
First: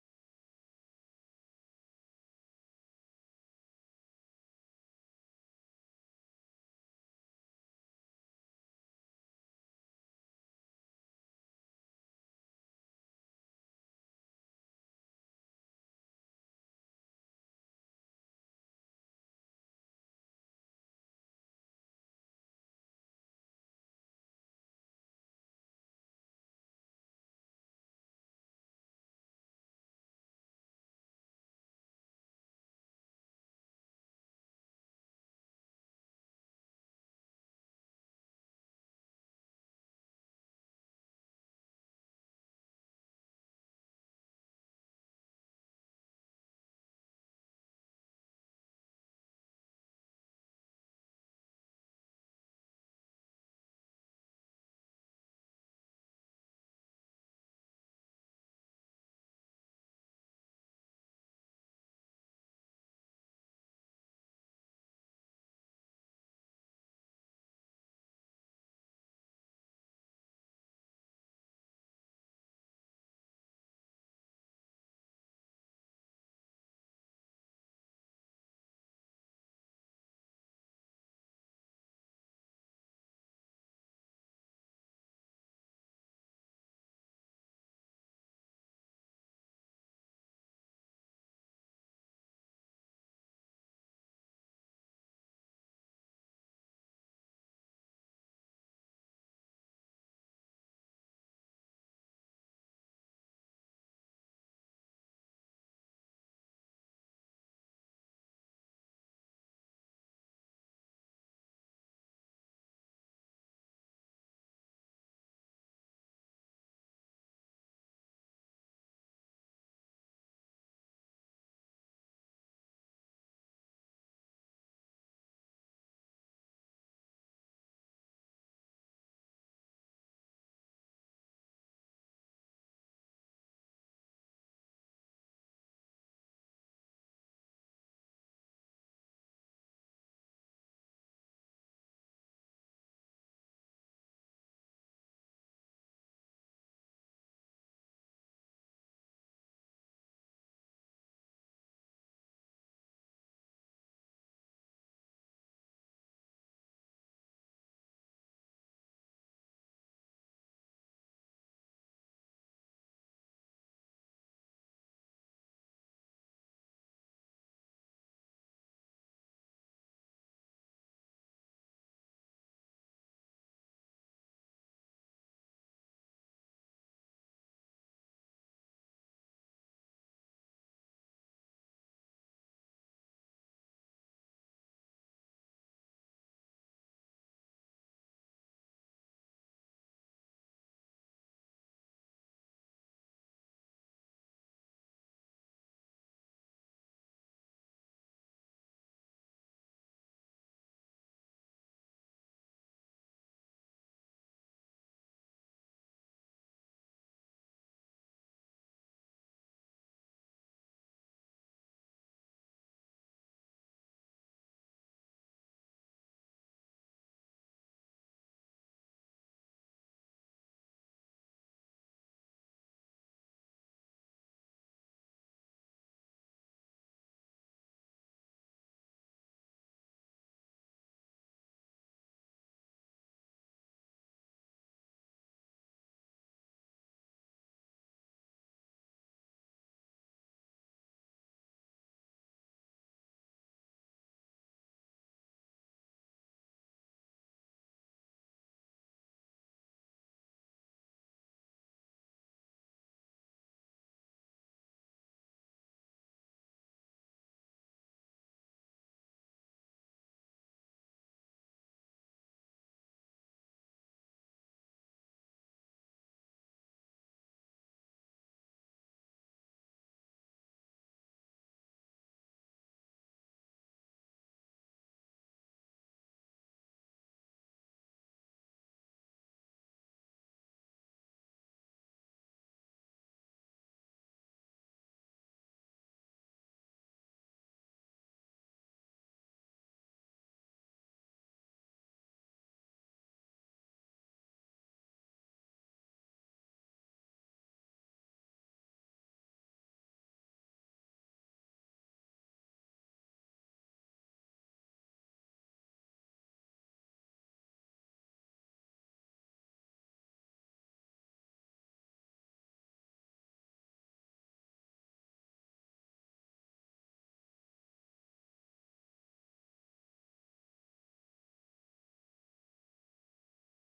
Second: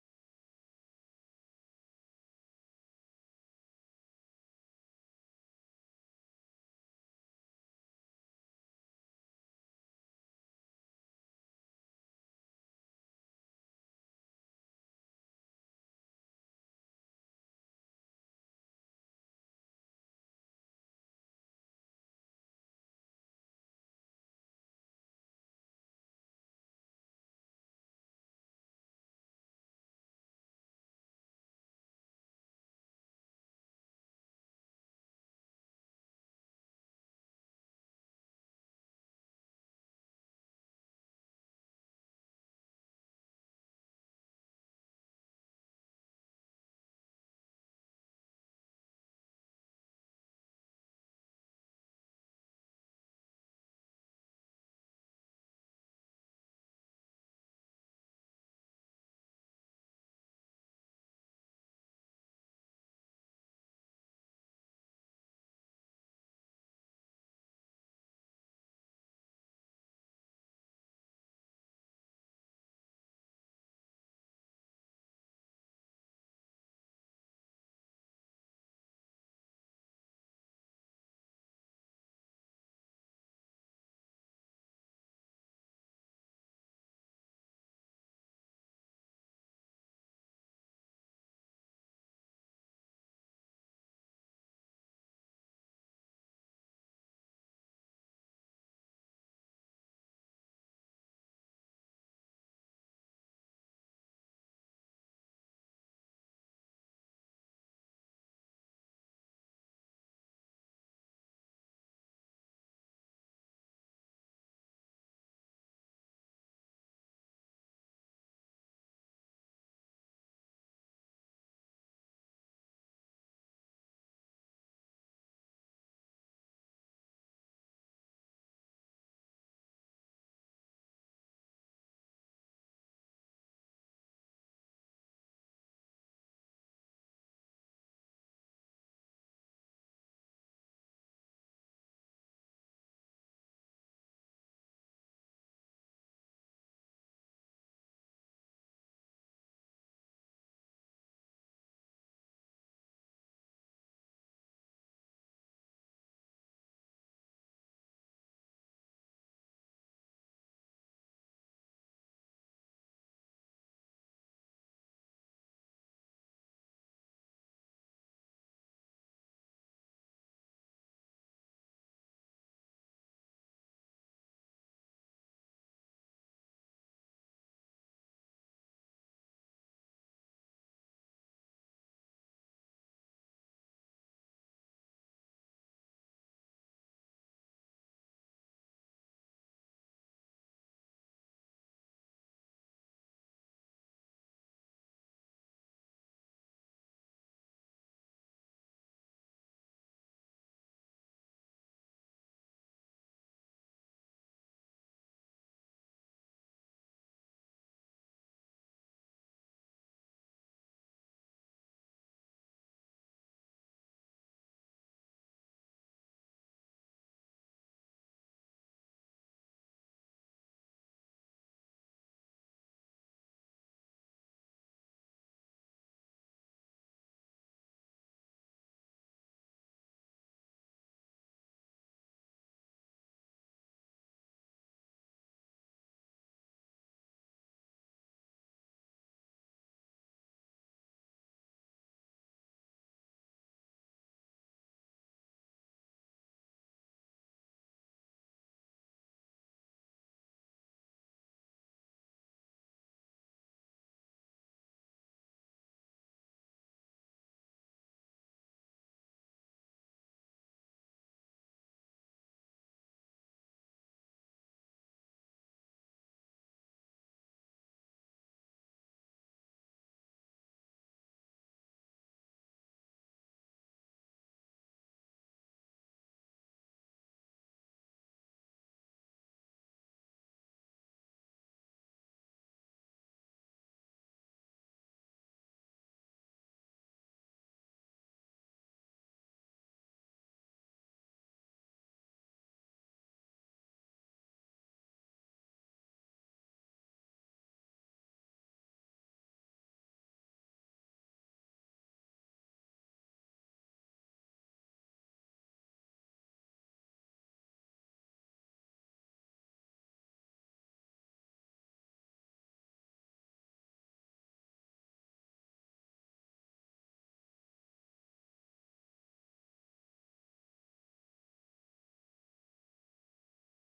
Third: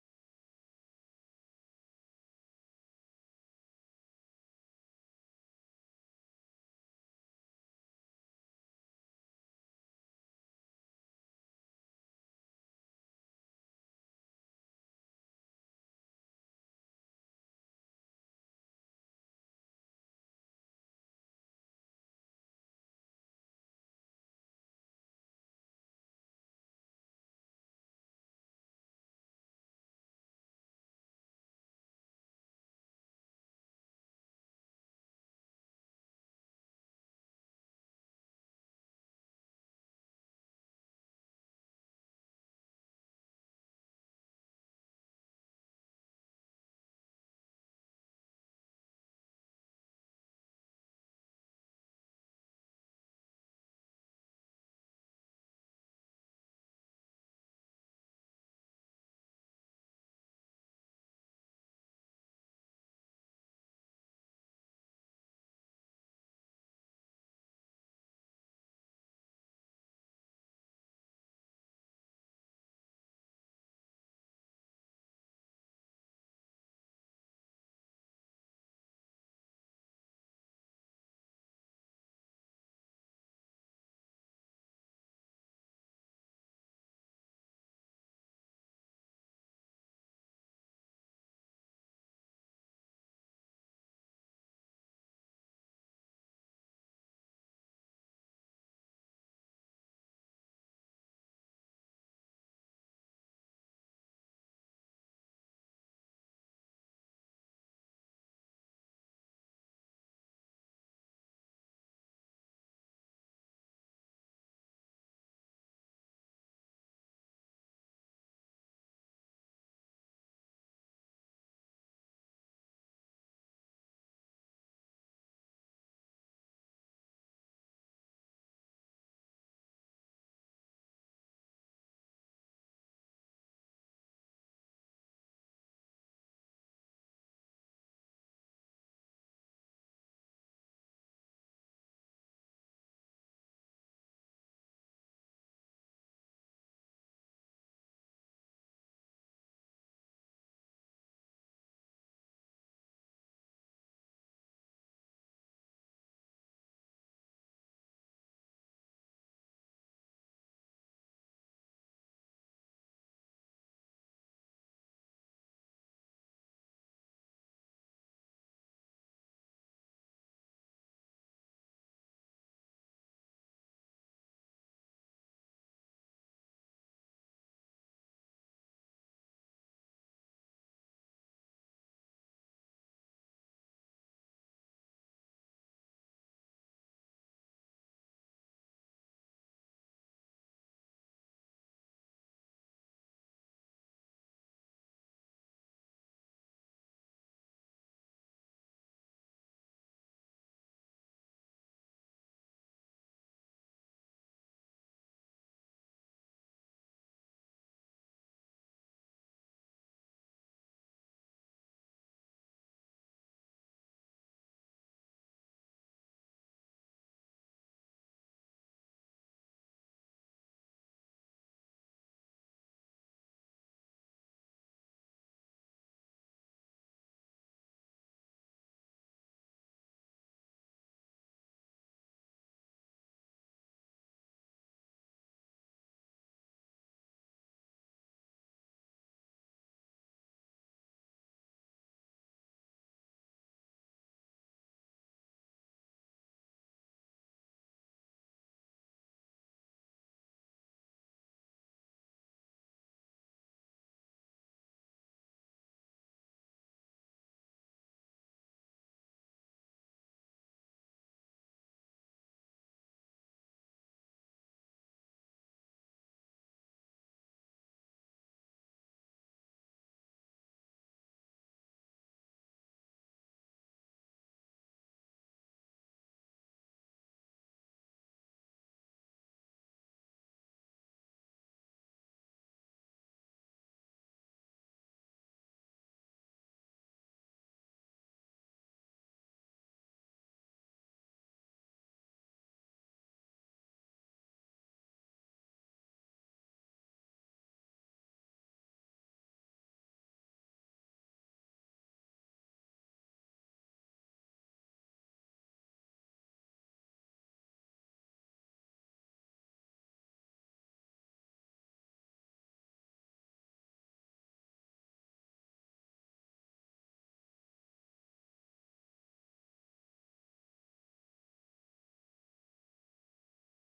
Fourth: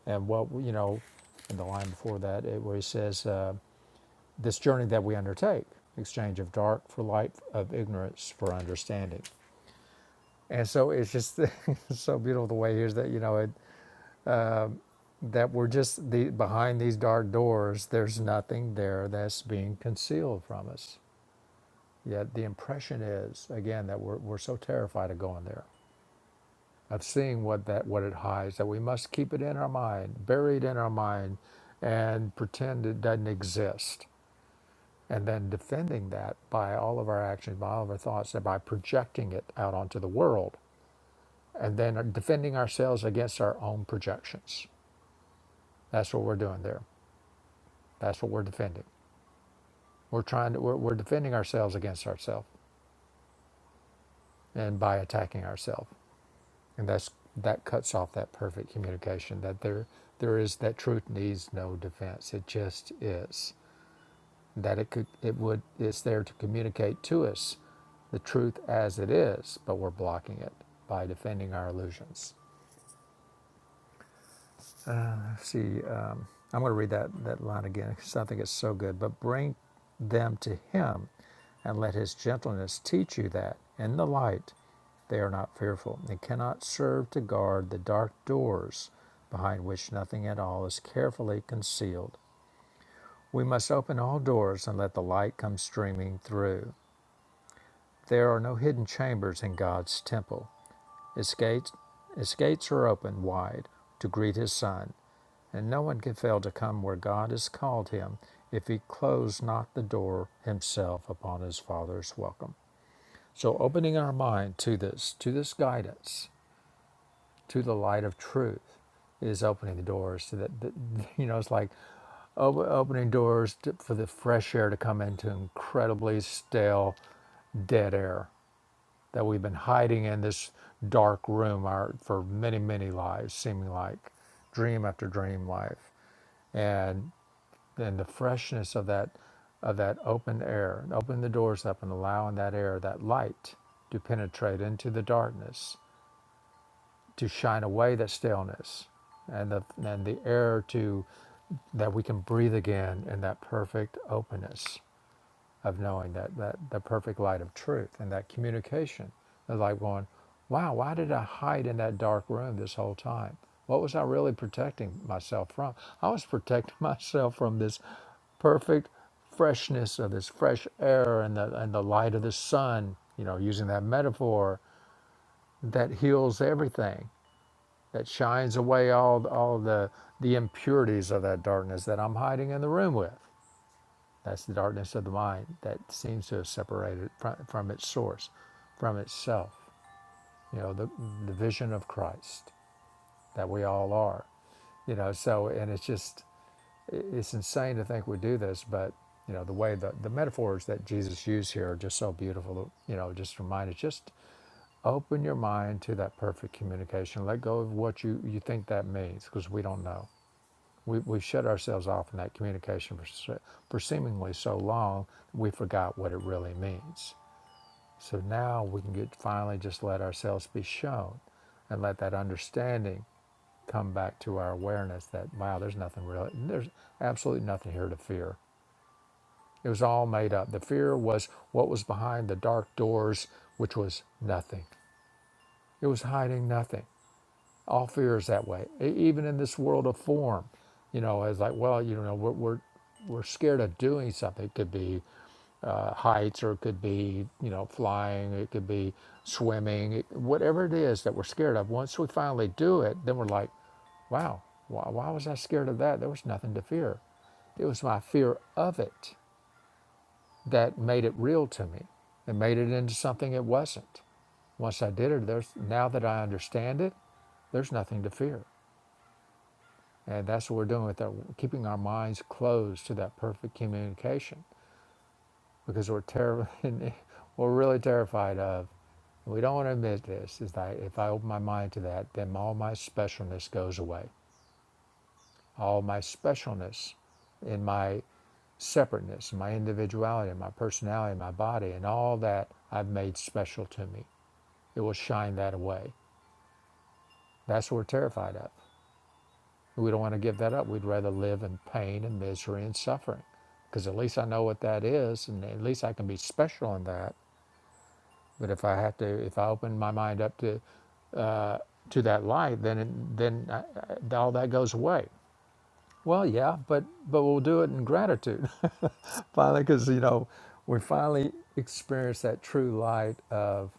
S1: And what, you know, in the line before that, it, where he says, uh, this journey that we undertake, exchange of dark for light, of ignorance for understanding. And so it's just *laughs* so beautiful the way here's that, you know, it, that we're just the, behind these dark doors, there's nothing there that's being concealed from us. Yet the impression is, again, that we're, we're so terrified of going there of seeing what that what it hides that we must keep it in our mind buried in our mind and pretend it doesn't exist and then defending that by all of our actions by all of our thoughts and by projecting it out onto the world and then uh, defending ourselves against our own projections that's what we're doing there that's what we're defending we're trying to we're, we're defending ourselves against ourselves and by attacking ourselves and that's that cuts off that perfect communication that there there is that truth needs no defense it just is that it could it would it's there to communicate to us the truth as it is but we're blocking it by defending our illusions Uh, Let's See, um, I'm going to read that, that line again because I think it's so good. But bring them to him and let his gentleness teach you that in the light they are not fearful and cannot serve to guard the dark doors behind which nothing at all is carefully concealed. We must open all doors and let the light come streaming through. There are no hidden chambers in God's temple. His gates, His gates are open wide to greet his son, and no one can fail to come where God has called him if he close not the door himself upon his Father's welcome. So opening our mind to this, to this guidance, to the light of truth, is opening the doors to that, *laughs* you know, it's like opening doors to, for the fresh air to come into incredibly stale, dead air that we've been hiding in this dark room our, for many, many lives, seeming like dream after dream life. and. and the freshness of that of that open air and open the doors up and allowing that air that light to penetrate into the darkness to shine away that stillness and the and the air to that we can breathe again in that perfect openness of knowing that, that the perfect light of truth and that communication of like going, wow, why did I hide in that dark room this whole time? What was I really protecting myself from? I was protecting *laughs* myself from this perfect freshness of this fresh air and the, and the light of the sun, you know, using that metaphor that heals everything, that shines away all, all the, the impurities of that darkness that I'm hiding in the room with. That's the darkness of the mind that seems to have separated from, from its source, from itself. You know, the, the vision of Christ that we all are. You know, so, and it's just, it's insane to think we do this, but, you know, the way the, the metaphors that Jesus used here are just so beautiful. You know, just remind us just open your mind to that perfect communication. Let go of what you, you think that means because we don't know we, we shut ourselves off in that communication for, for seemingly so long, we forgot what it really means. So now we can get finally just let ourselves be shown and let that understanding come back to our awareness that, wow, there's nothing really, there's absolutely nothing here to fear. It was all made up. The fear was what was behind the dark doors, which was nothing. It was hiding nothing. all fear is that way E- even in this world of form you know it's like well you know we're we're, we're scared of doing something it could be uh, heights or it could be you know flying it could be swimming it- whatever it is that we're scared of once we finally do it then we're like wow why, why was i scared of that there was nothing to fear it was my fear of it that made it real to me and made it into something it wasn't once i did it there's now that i understand it there's nothing to fear and that's what we're doing with that, keeping our minds closed to that perfect communication because we're terrible, *laughs* we're really terrified of. We don't want to admit this. Is that if I open my mind to that, then all my specialness goes away. All my specialness in my separateness, in my individuality, in my personality, in my body, and all that I've made special to me, it will shine that away. That's what we're terrified of. We don't want to give that up. We'd rather live in pain and misery and suffering because at least I know what that is and at least I can be special in that. But if I have to, if I open my mind up to, uh, to that light, then, it, then I, I, all that goes away. Well, yeah, but, but we'll do it in gratitude *laughs* finally, because, you know, we finally experience that true light of.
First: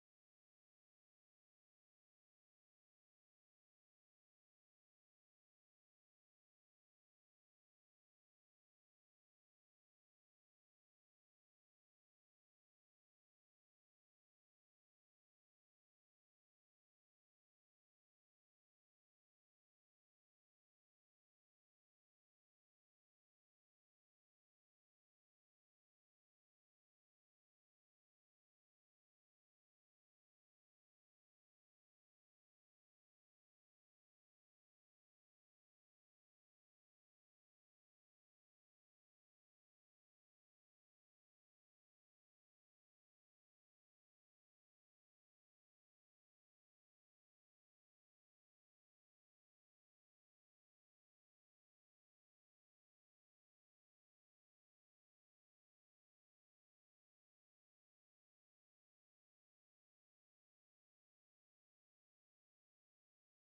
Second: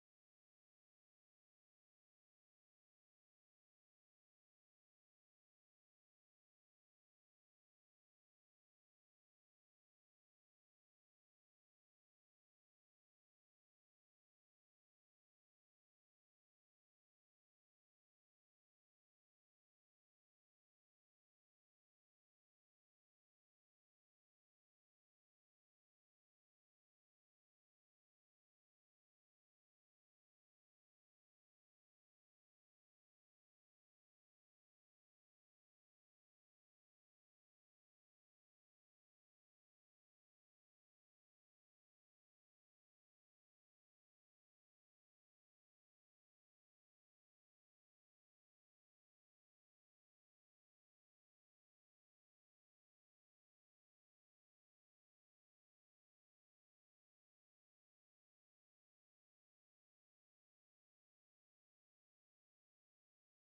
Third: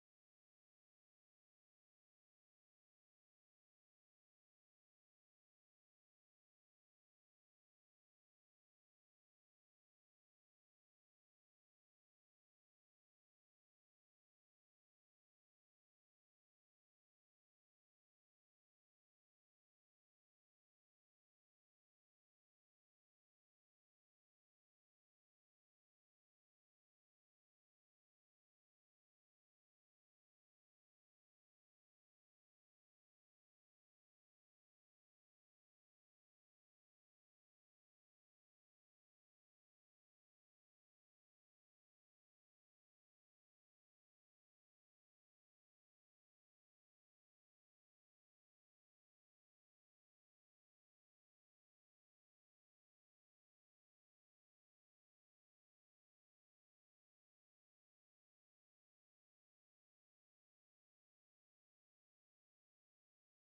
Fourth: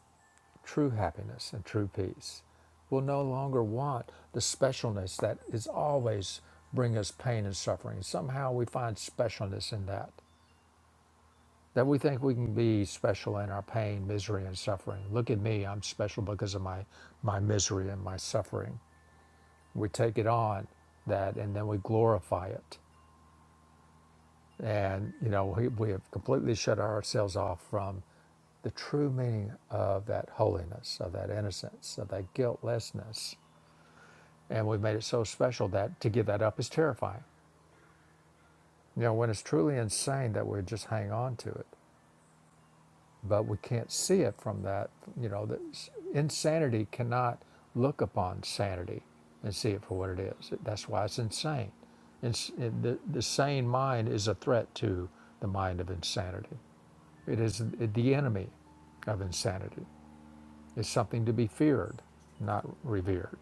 S1: True happiness and true peace will no longer want the specialness that is always bring us pain and suffering. Somehow we find specialness in that. That we think we can be special in our pain, misery, and suffering. Look at me, I'm special because of my, my misery and my suffering. We take it on that and then we glorify it. And, you know, we, we have completely shut ourselves off from the true meaning of that holiness, of that innocence, of that guiltlessness And we've made it so special that to give that up is terrifying. You know, when it's truly insane that we just hang on to it, but we can't see it from that, you know, that insanity cannot look upon sanity and see it for what it is. That's why it's insane. It's, it, the, the sane mind is a threat to the mind of insanity. It is the enemy of insanity. It's something to be feared, not revered.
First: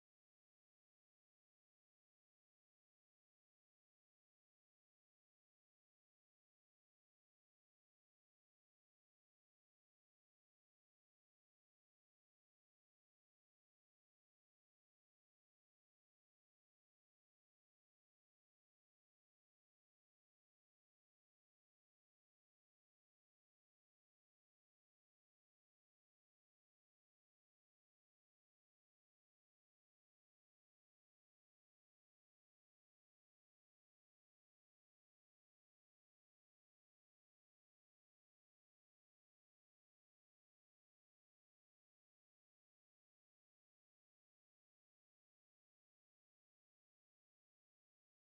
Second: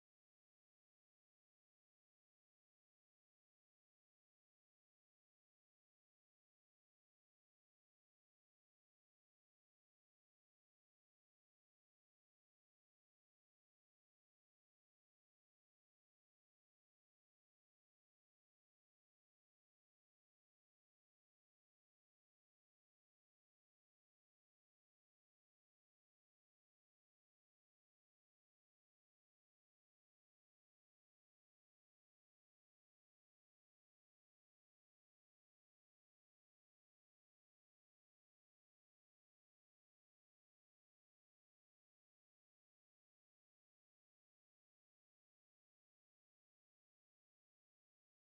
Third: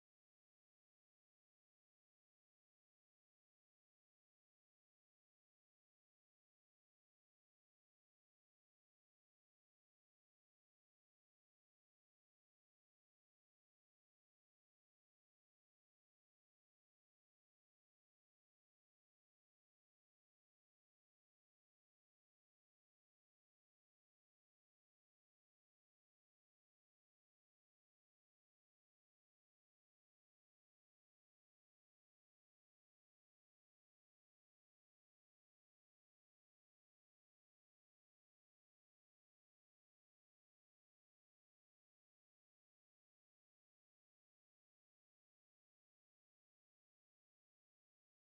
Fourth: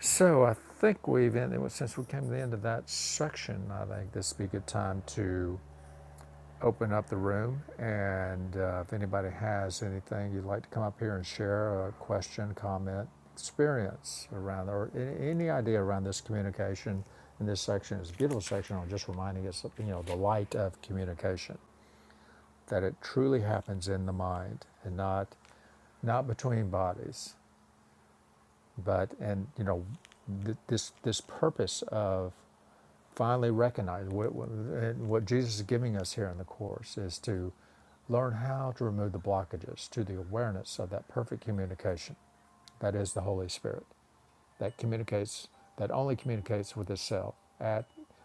S1: So I think we've ended, since we came to the end of that section, I think this would be a good time to open up the room. And uh, if anybody has anything you'd like to come up here and share a question, comment, experience around, or any, idea around this communication in this section, it's a beautiful section on just reminding us, of, you know, the light of communication, that it truly happens in the mind and not not between bodies, but and you know, th- this this purpose of finally recognize what, what, Jesus is giving us here in the Course is to learn how to remove the blockages to the awareness of that perfect communication that is the Holy Spirit that communicates, that only communicates with itself at,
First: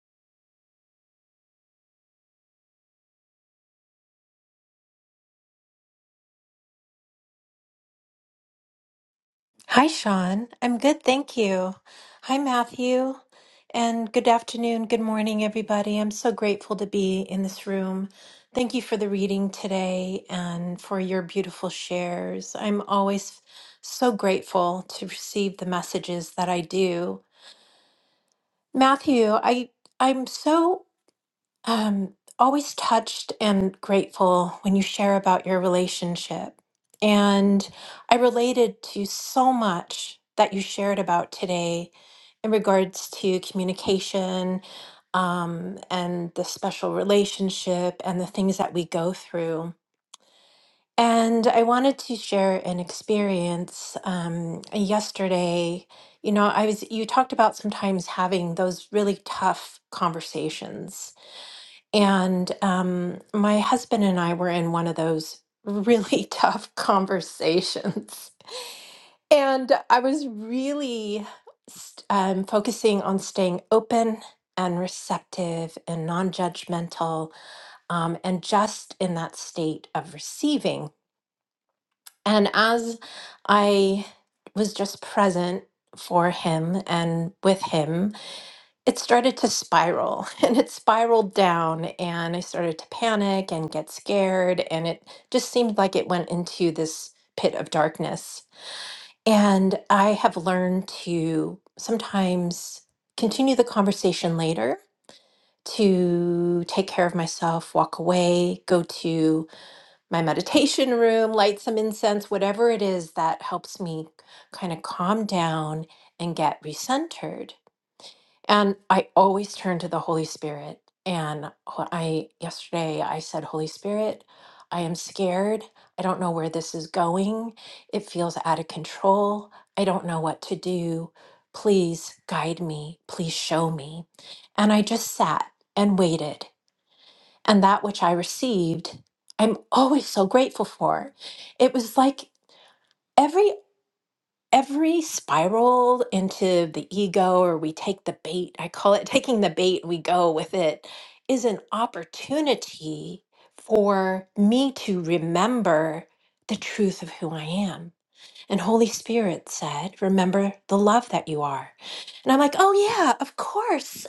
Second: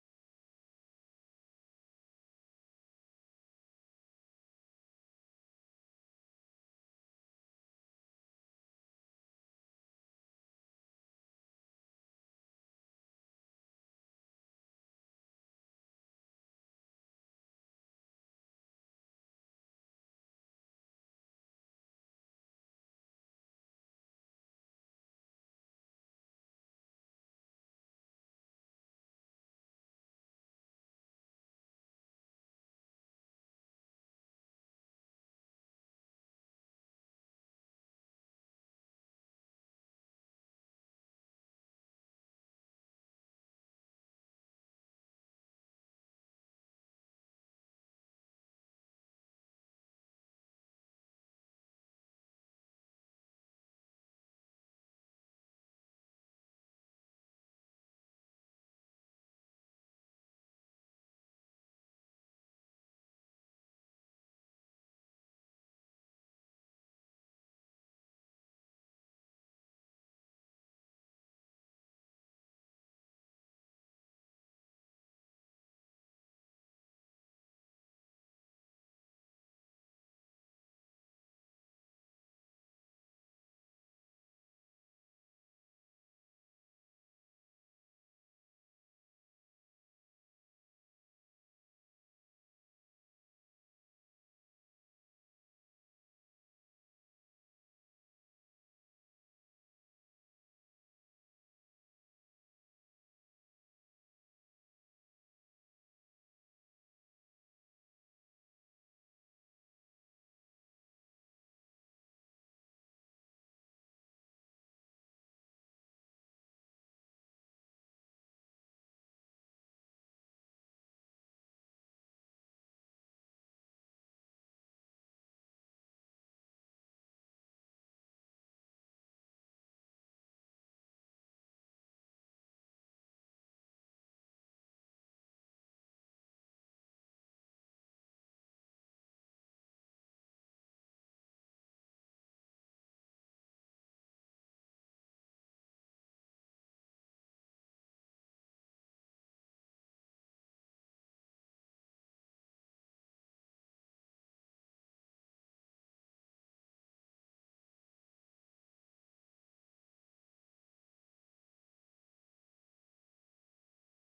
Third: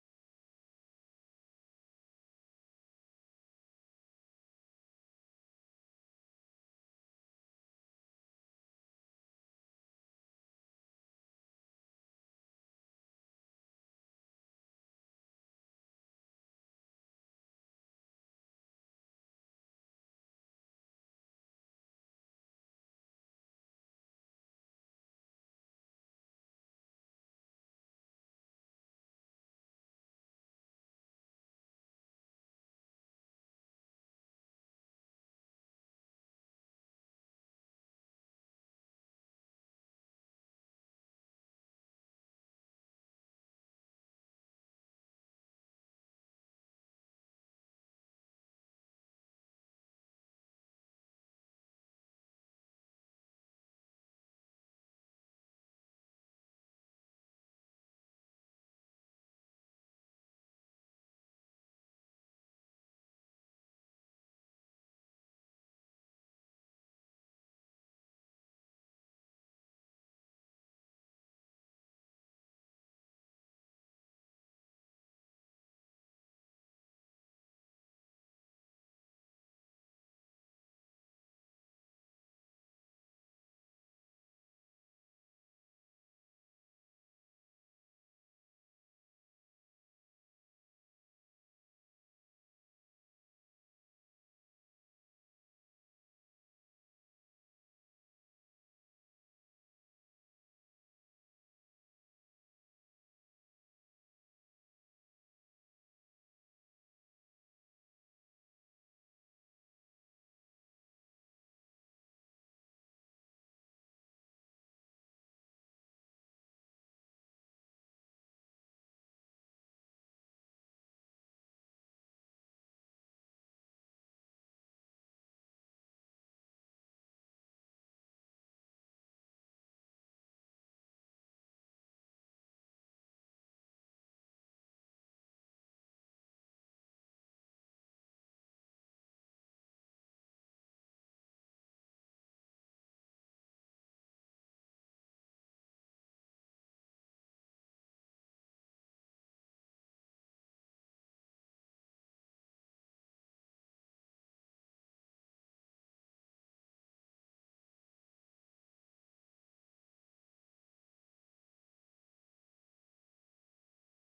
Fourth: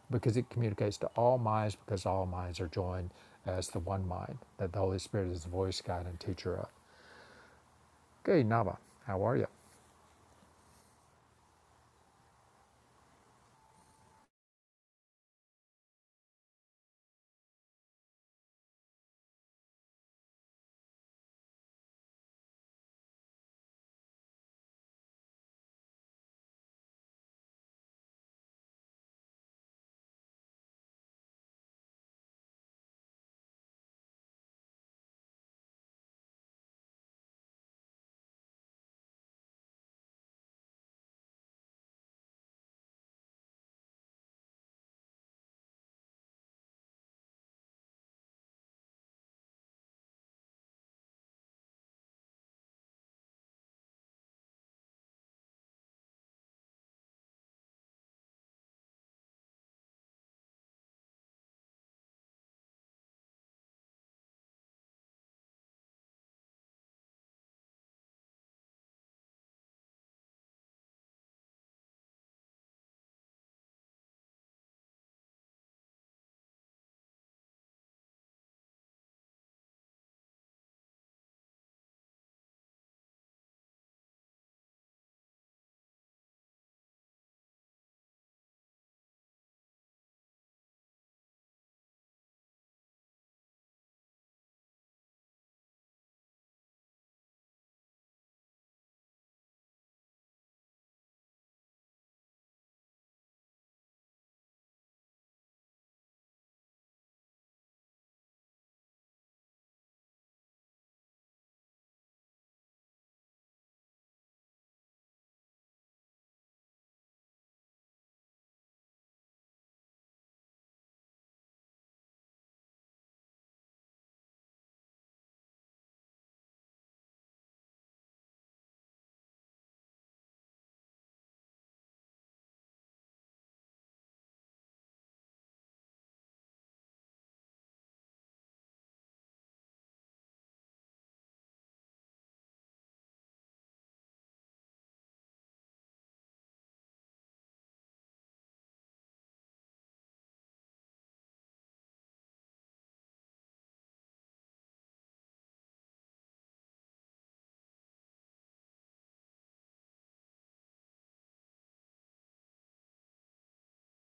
S1: because it communicates to all minds because all minds are joined as the one mind that the Holy Spirit is the voice, guide, and teacher of. Okay, Nava, how are you?
S3: Hi, Sean. I'm good, thank you. Hi, Matthew. And good afternoon, good morning, everybody. I'm so grateful to be in this room. Thank you for the reading today and for your beautiful shares. I'm always so grateful to receive the messages that I do. Matthew, I I'm so um, always touched and grateful when you share about your relationship. And I related to so much that you shared about today in regards to communication um, and the special relationship and the things that we go through. And I wanted to share an experience um, yesterday. You know, I was, you talked about sometimes having those really tough conversations and um, my husband and I were in one of those really *laughs* tough conversations. And I was really st- um, focusing on staying open and receptive and non judgmental um, and just in that state of receiving. And as I was just present for him and with him, it started to spiral *laughs* and it spiraled down and i started to panic and get scared and it just seemed like it went into this pit of darkness and i have learned to sometimes continue the conversation later to take care of myself walk away go to my meditation room light some incense whatever it is that helps me kind of calm down and get recentered and I always turn to the Holy Spirit. And ho- I yesterday I said, Holy Spirit, I am scared. I don't know where this is going. It feels out of control. I don't know what to do. Please guide me. Please show me. And I just sat and waited. And that which I received, I'm always so grateful for. It was like every every spiral into the ego or we take the bait i call it *laughs* taking the bait we go with it is an opportunity for me to remember the truth of who i am and holy spirit said remember the love that you are and i'm like oh yeah of course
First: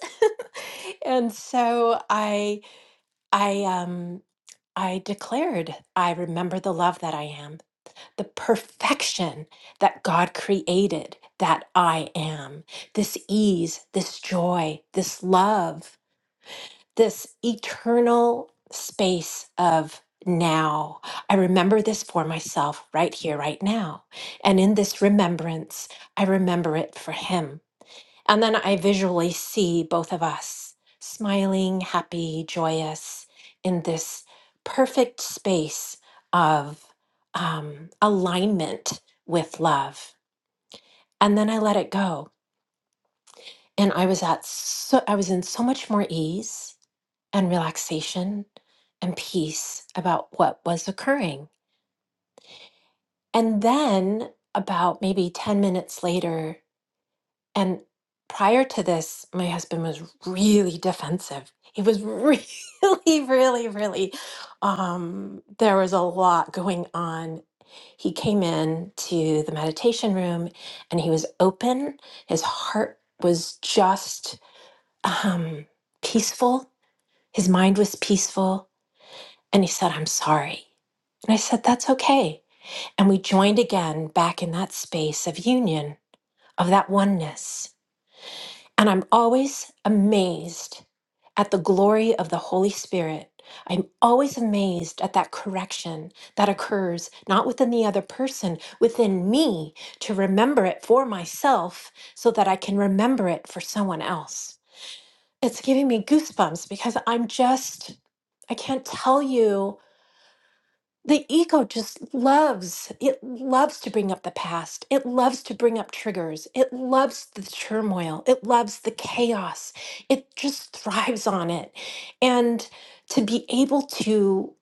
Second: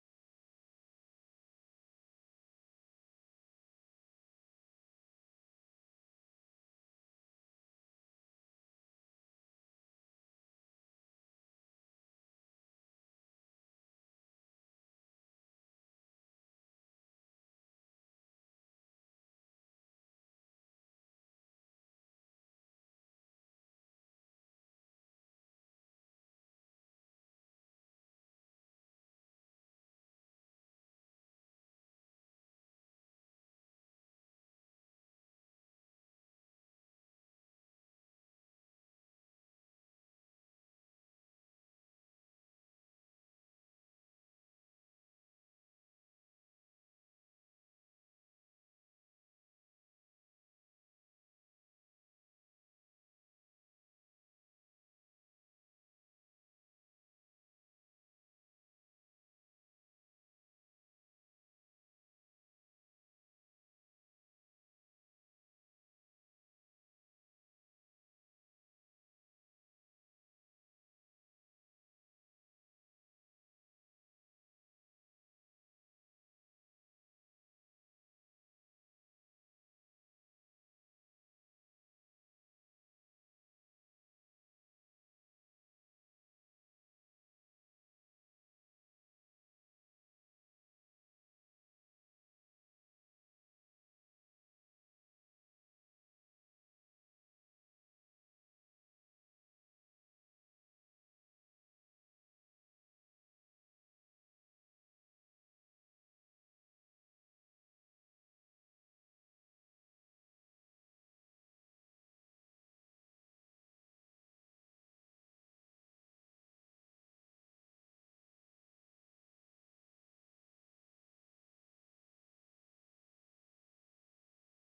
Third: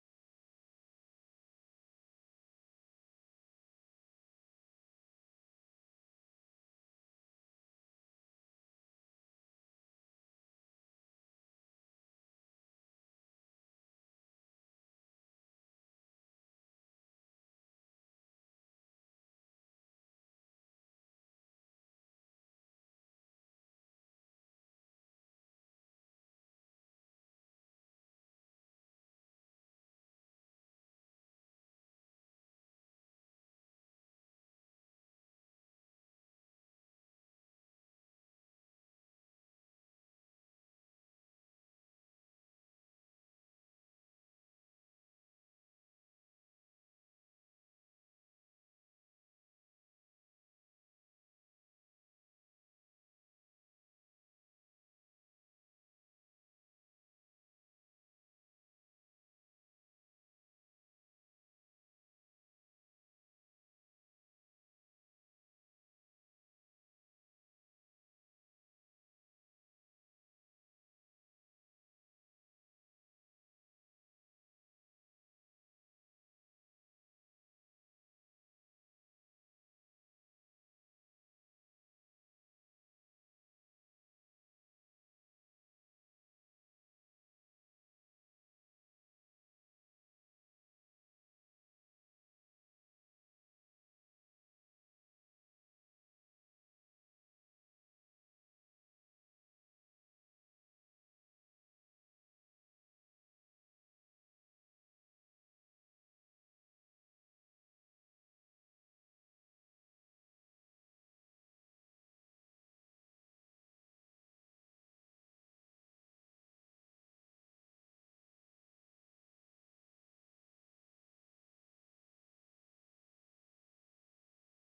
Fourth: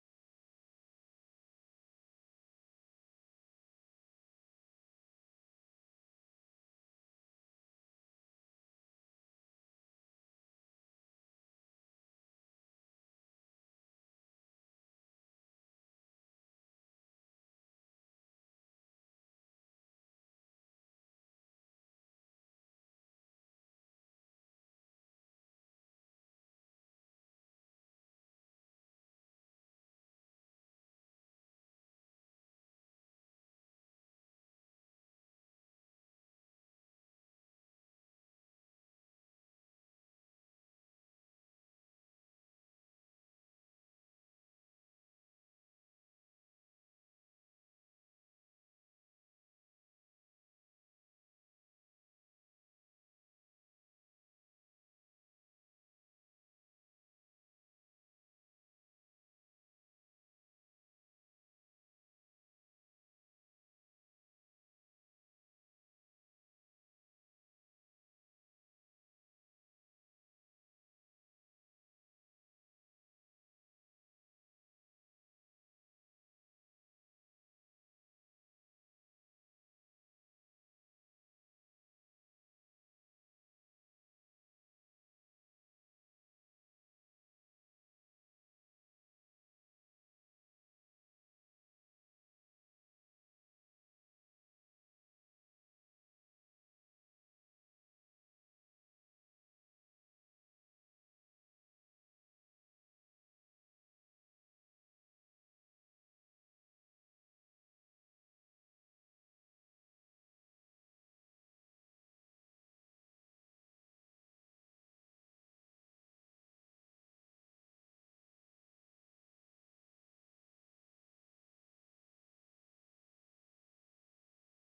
S3: *laughs* and so i i um i declared i remember the love that i am the perfection that God created that I am. This ease, this joy, this love, this eternal space of now. I remember this for myself right here, right now. And in this remembrance, I remember it for Him. And then I visually see both of us smiling, happy, joyous in this perfect space of um, alignment with love. And then I let it go. And I was at so I was in so much more ease and relaxation and peace about what was occurring. And then about maybe 10 minutes later, And prior to this, my husband was really defensive. He was *laughs* really, really, really, um, there was a lot going on. He came in to the meditation room and he was open. His heart was just um, peaceful. His mind was peaceful. And he said, I'm sorry. And I said, That's okay. And we joined again back in that space of union, of that oneness. And I'm always amazed at the glory of the Holy Spirit. I'm always amazed at that correction that occurs not within the other person, within me, to remember it for myself so that I can remember it for someone else. It's giving me goosebumps because I'm just, I can't tell you the ego just loves it loves to bring up the past it loves to bring up triggers it loves the turmoil it loves the chaos it just thrives on it and to be able to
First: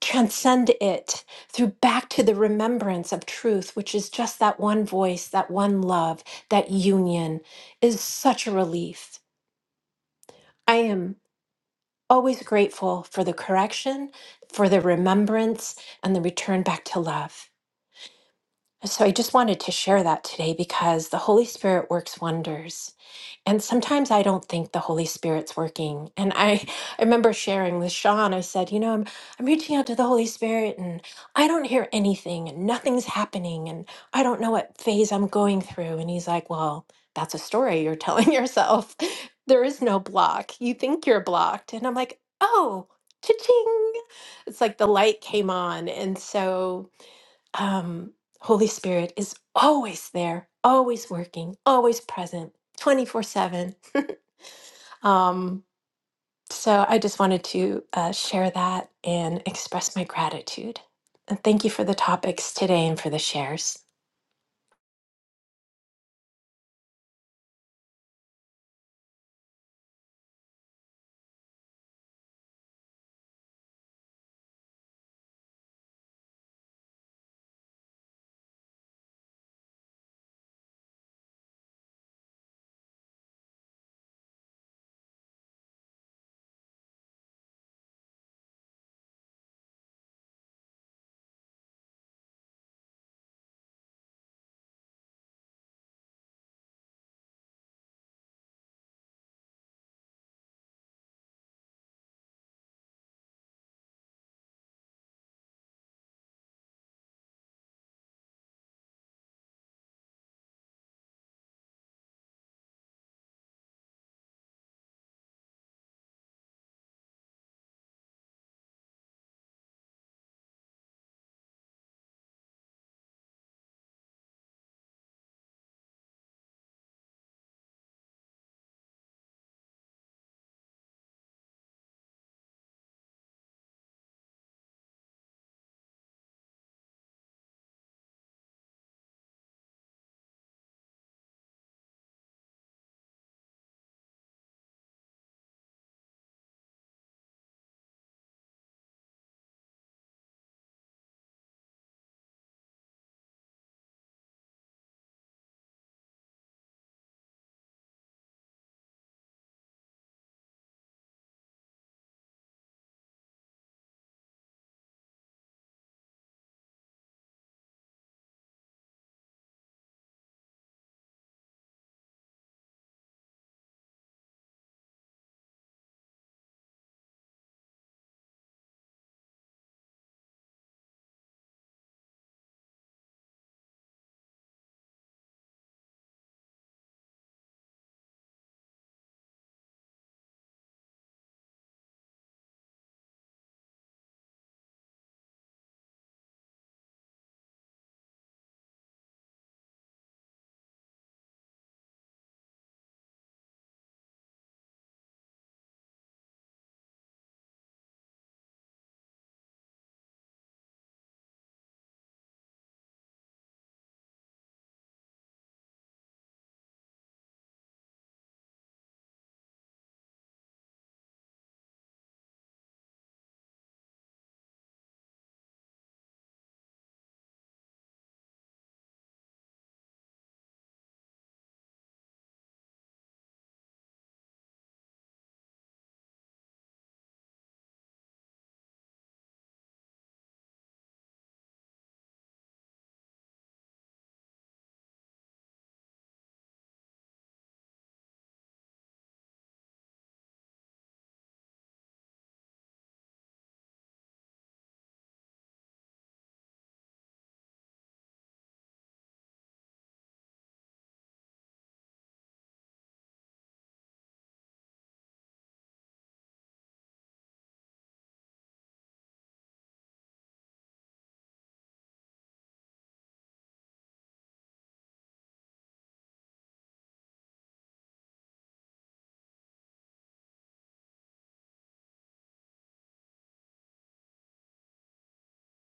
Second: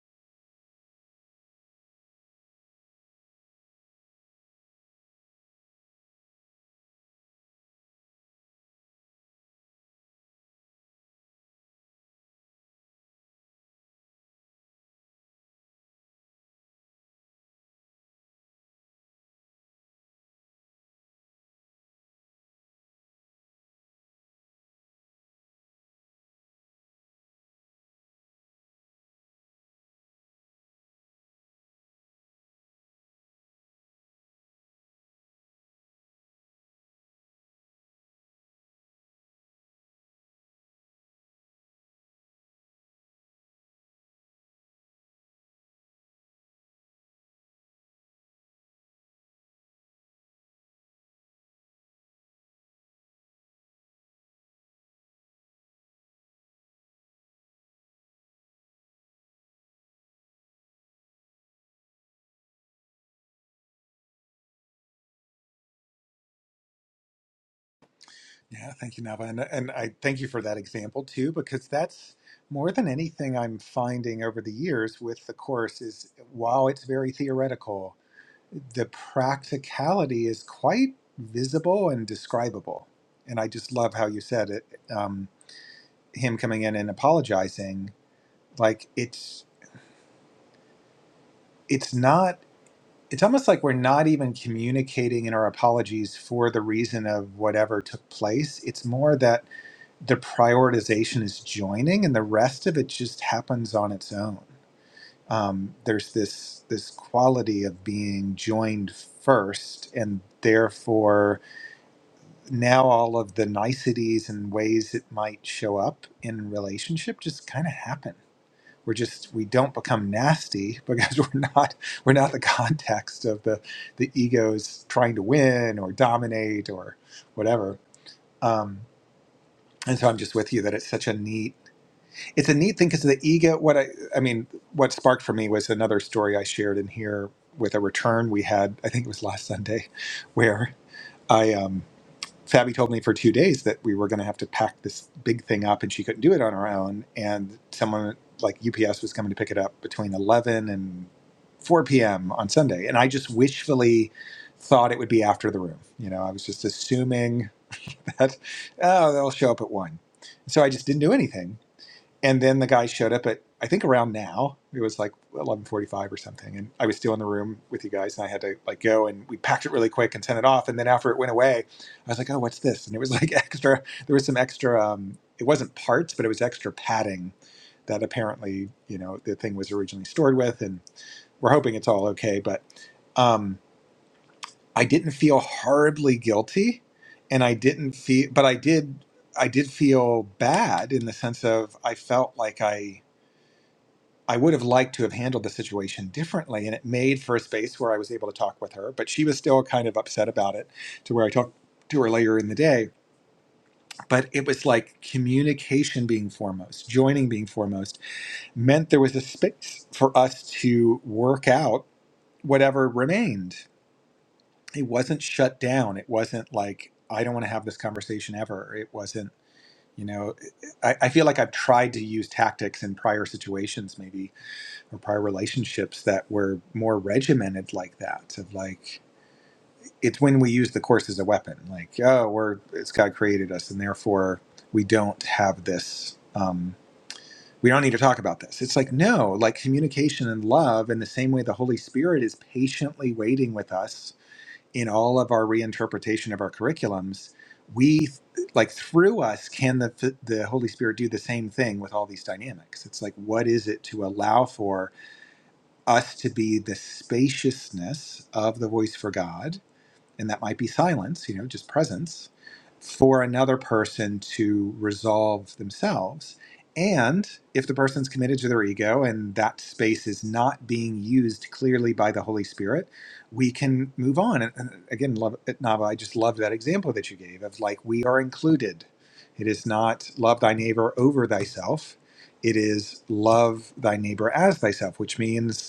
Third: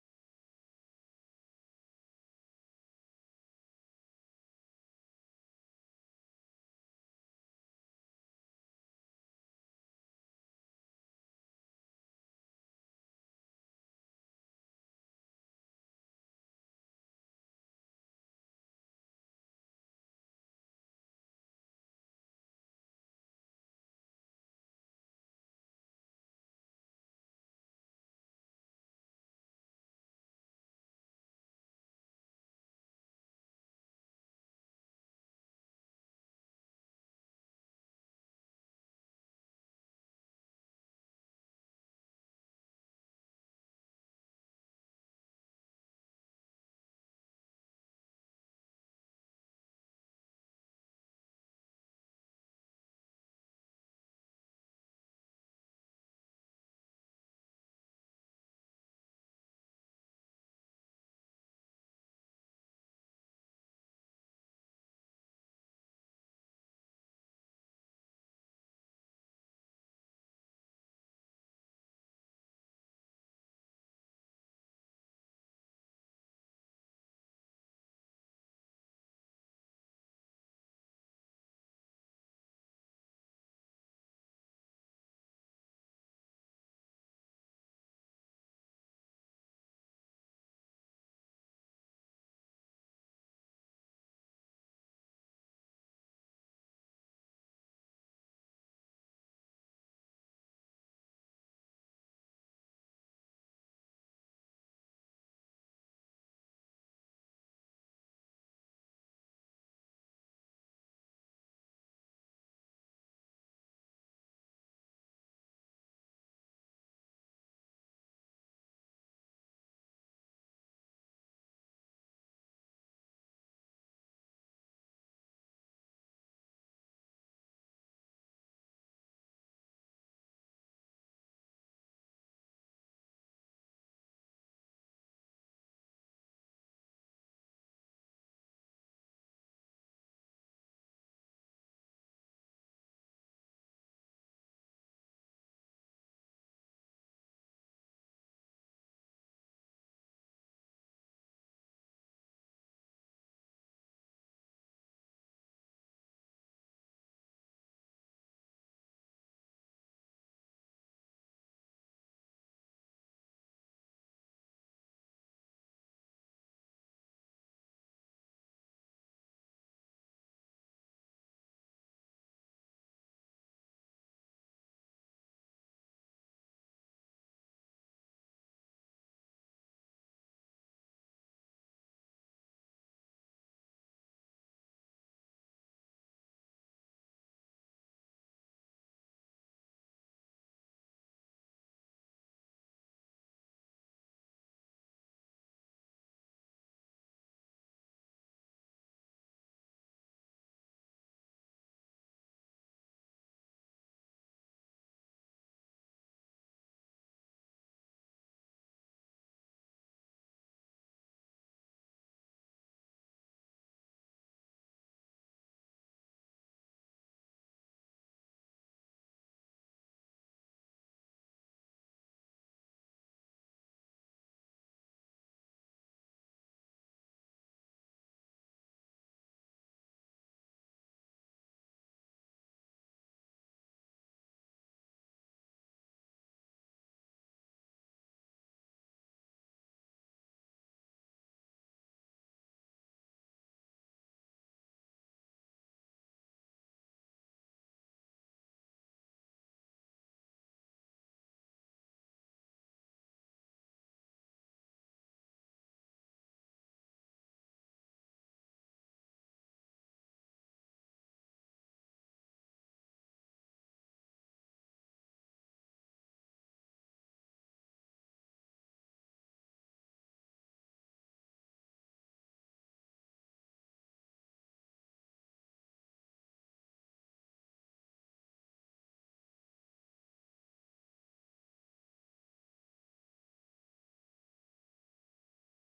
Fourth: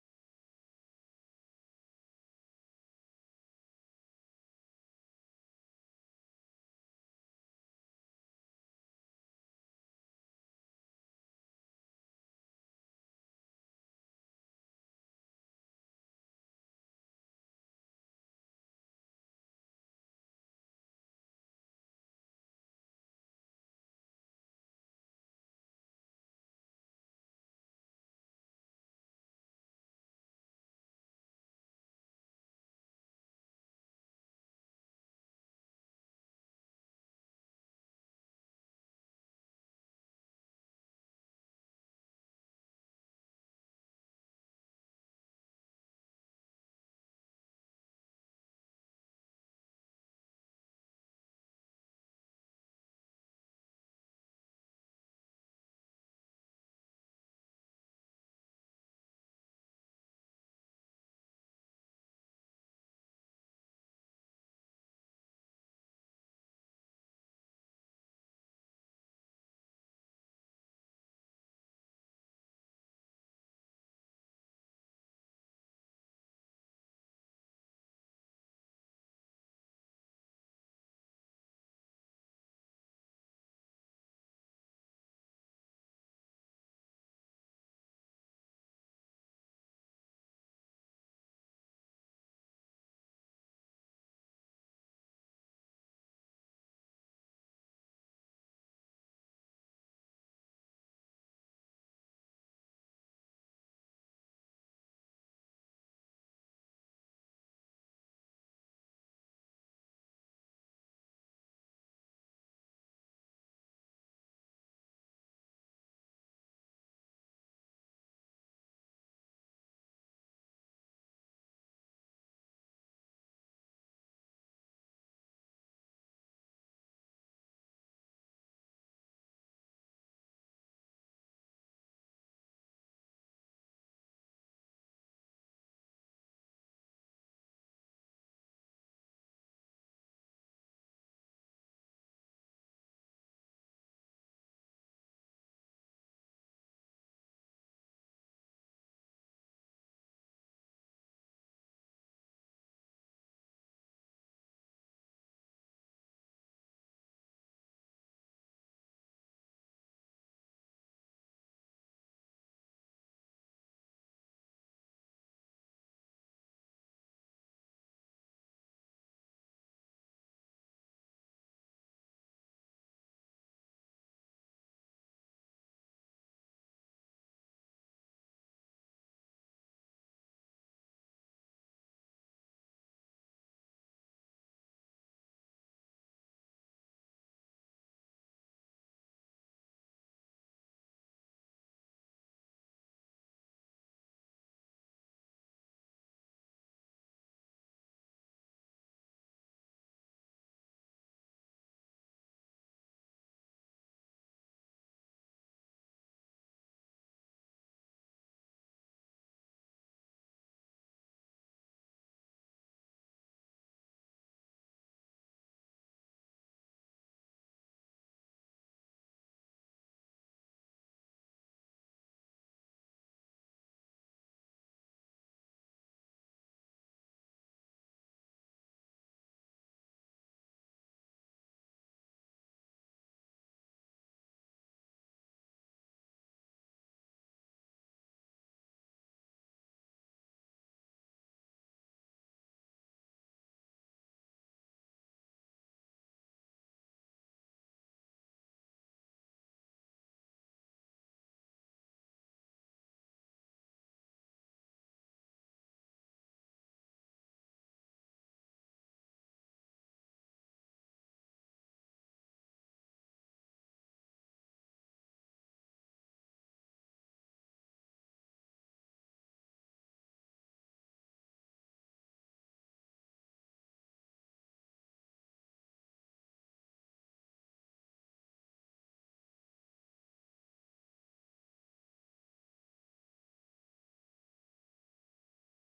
S3: transcend it through back to the remembrance of truth which is just that one voice that one love that union is such a relief i am always grateful for the correction for the remembrance and the return back to love So I just wanted to share that today because the Holy Spirit works wonders. And sometimes I don't think the Holy Spirit's working. And I, I remember sharing with Sean, I said, you know, I'm I'm reaching out to the Holy Spirit and I don't hear anything and nothing's happening and I don't know what phase I'm going through. And he's like, Well, that's a story you're telling *laughs* yourself. There is no block. You think you're blocked. And I'm like, oh, cha-ching. It's like the light came on. And so um, Holy Spirit is always there, always working, always present, 24 7. Um, so I just wanted to uh, share that and express my gratitude. And thank you for the topics today and for the shares.
S2: Yeah, thank you, Nava. And, and I thank you for that example too, because that's more than anything I'm finding over the years with the course is while it's very theoretical, the practicality is quite visible and describable. And I just love how you said it, um, him coming in and apologizing. Like it's it's not it's almost like we're not even communicating in our apologies for the reason of whatever took place. It's more that the prioritization is joining, and the rest of it just happens on its own. Um, there's this this quality of being joined first, and therefore now all of the niceties and ways it might show up in relationship just kind of happen we're just we don't become nasty *laughs* because we're not we're not the context of the the egos trying to win or dominate or whatever um and so i'm just with you that it's such a neat it's a neat thing because the ego what i i mean what sparked for me was another story i shared in here with a return we had i think it was last sunday *laughs* where i um Fabi told me for two days that we were going to have to pack this big thing up and she couldn't do it on her own. And someone like UPS was coming to pick it up between 11 and 4 p.m. on Sunday. And I just wishfully thought it would be after the room. You know, I was just assuming *laughs* that, oh, they'll show up at 1. So I just didn't do anything and then the guy showed up at I think around now. It was like eleven forty five or something, and I was still in the room with you guys, and I had to like go and we packed it really quick and sent it off. And then after it went away, I was like, "Oh, what's this?" And it was like *laughs* extra. There was some extra. Um, it wasn't parts, but it was extra padding that apparently you know the thing was originally stored with, and we're hoping it's all okay. But um, I didn't feel horribly guilty, and I didn't feel, but I did. I did feel bad in the sense of I felt like I I would have liked to have handled the situation differently. And it made for a space where I was able to talk with her, but she was still kind of upset about it to where I talked to her later in the day. But it was like communication being foremost, joining being foremost, meant there was a space for us to work out whatever remained. It wasn't shut down. It wasn't like, I don't want to have this conversation ever. It wasn't, you know, I, I feel like I've tried to use tactics in prior situations, maybe or prior relationships that were more regimented like that of like it's when we use the course as a weapon like oh we're it's god created us and therefore we don't have this um we don't need to talk about this it's like no like communication and love in the same way the holy spirit is patiently waiting with us in all of our reinterpretation of our curriculums we like through us can the the holy spirit do the same thing with all these dynamics it's like what is it to allow for us to be the spaciousness of the voice for God, and that might be silence, you know, just presence, for another person to resolve themselves. And if the person's committed to their ego and that space is not being used clearly by the Holy Spirit, we can move on. And and again, love, Nava, I just love that example that you gave of like, we are included. It is not love thy neighbor over thyself. It is love thy neighbor as thyself, which means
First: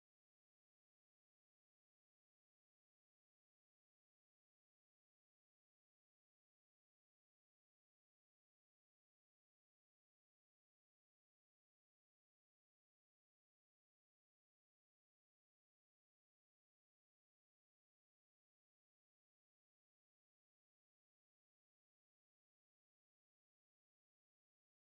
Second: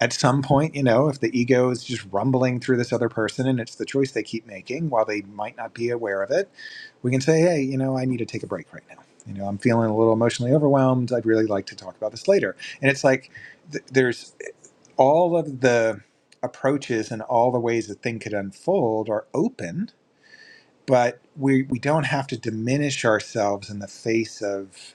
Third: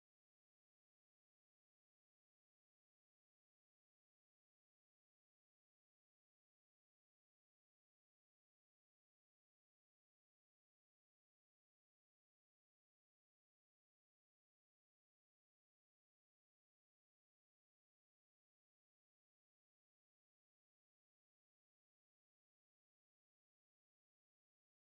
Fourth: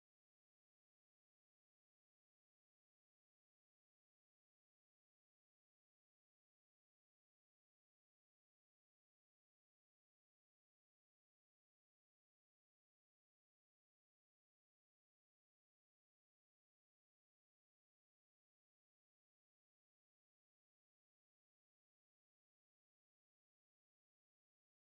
S2: at some point, you know, if the ego is just rumbling through this other person and it's the choice they keep making while they might not be aware of it, we can say, hey, you know, I need to take a break right now. You know, I'm feeling a little emotionally overwhelmed. I'd really like to talk about this later. And it's like th- there's all of the approaches and all the ways a thing could unfold are open, but we, we don't have to diminish ourselves in the face of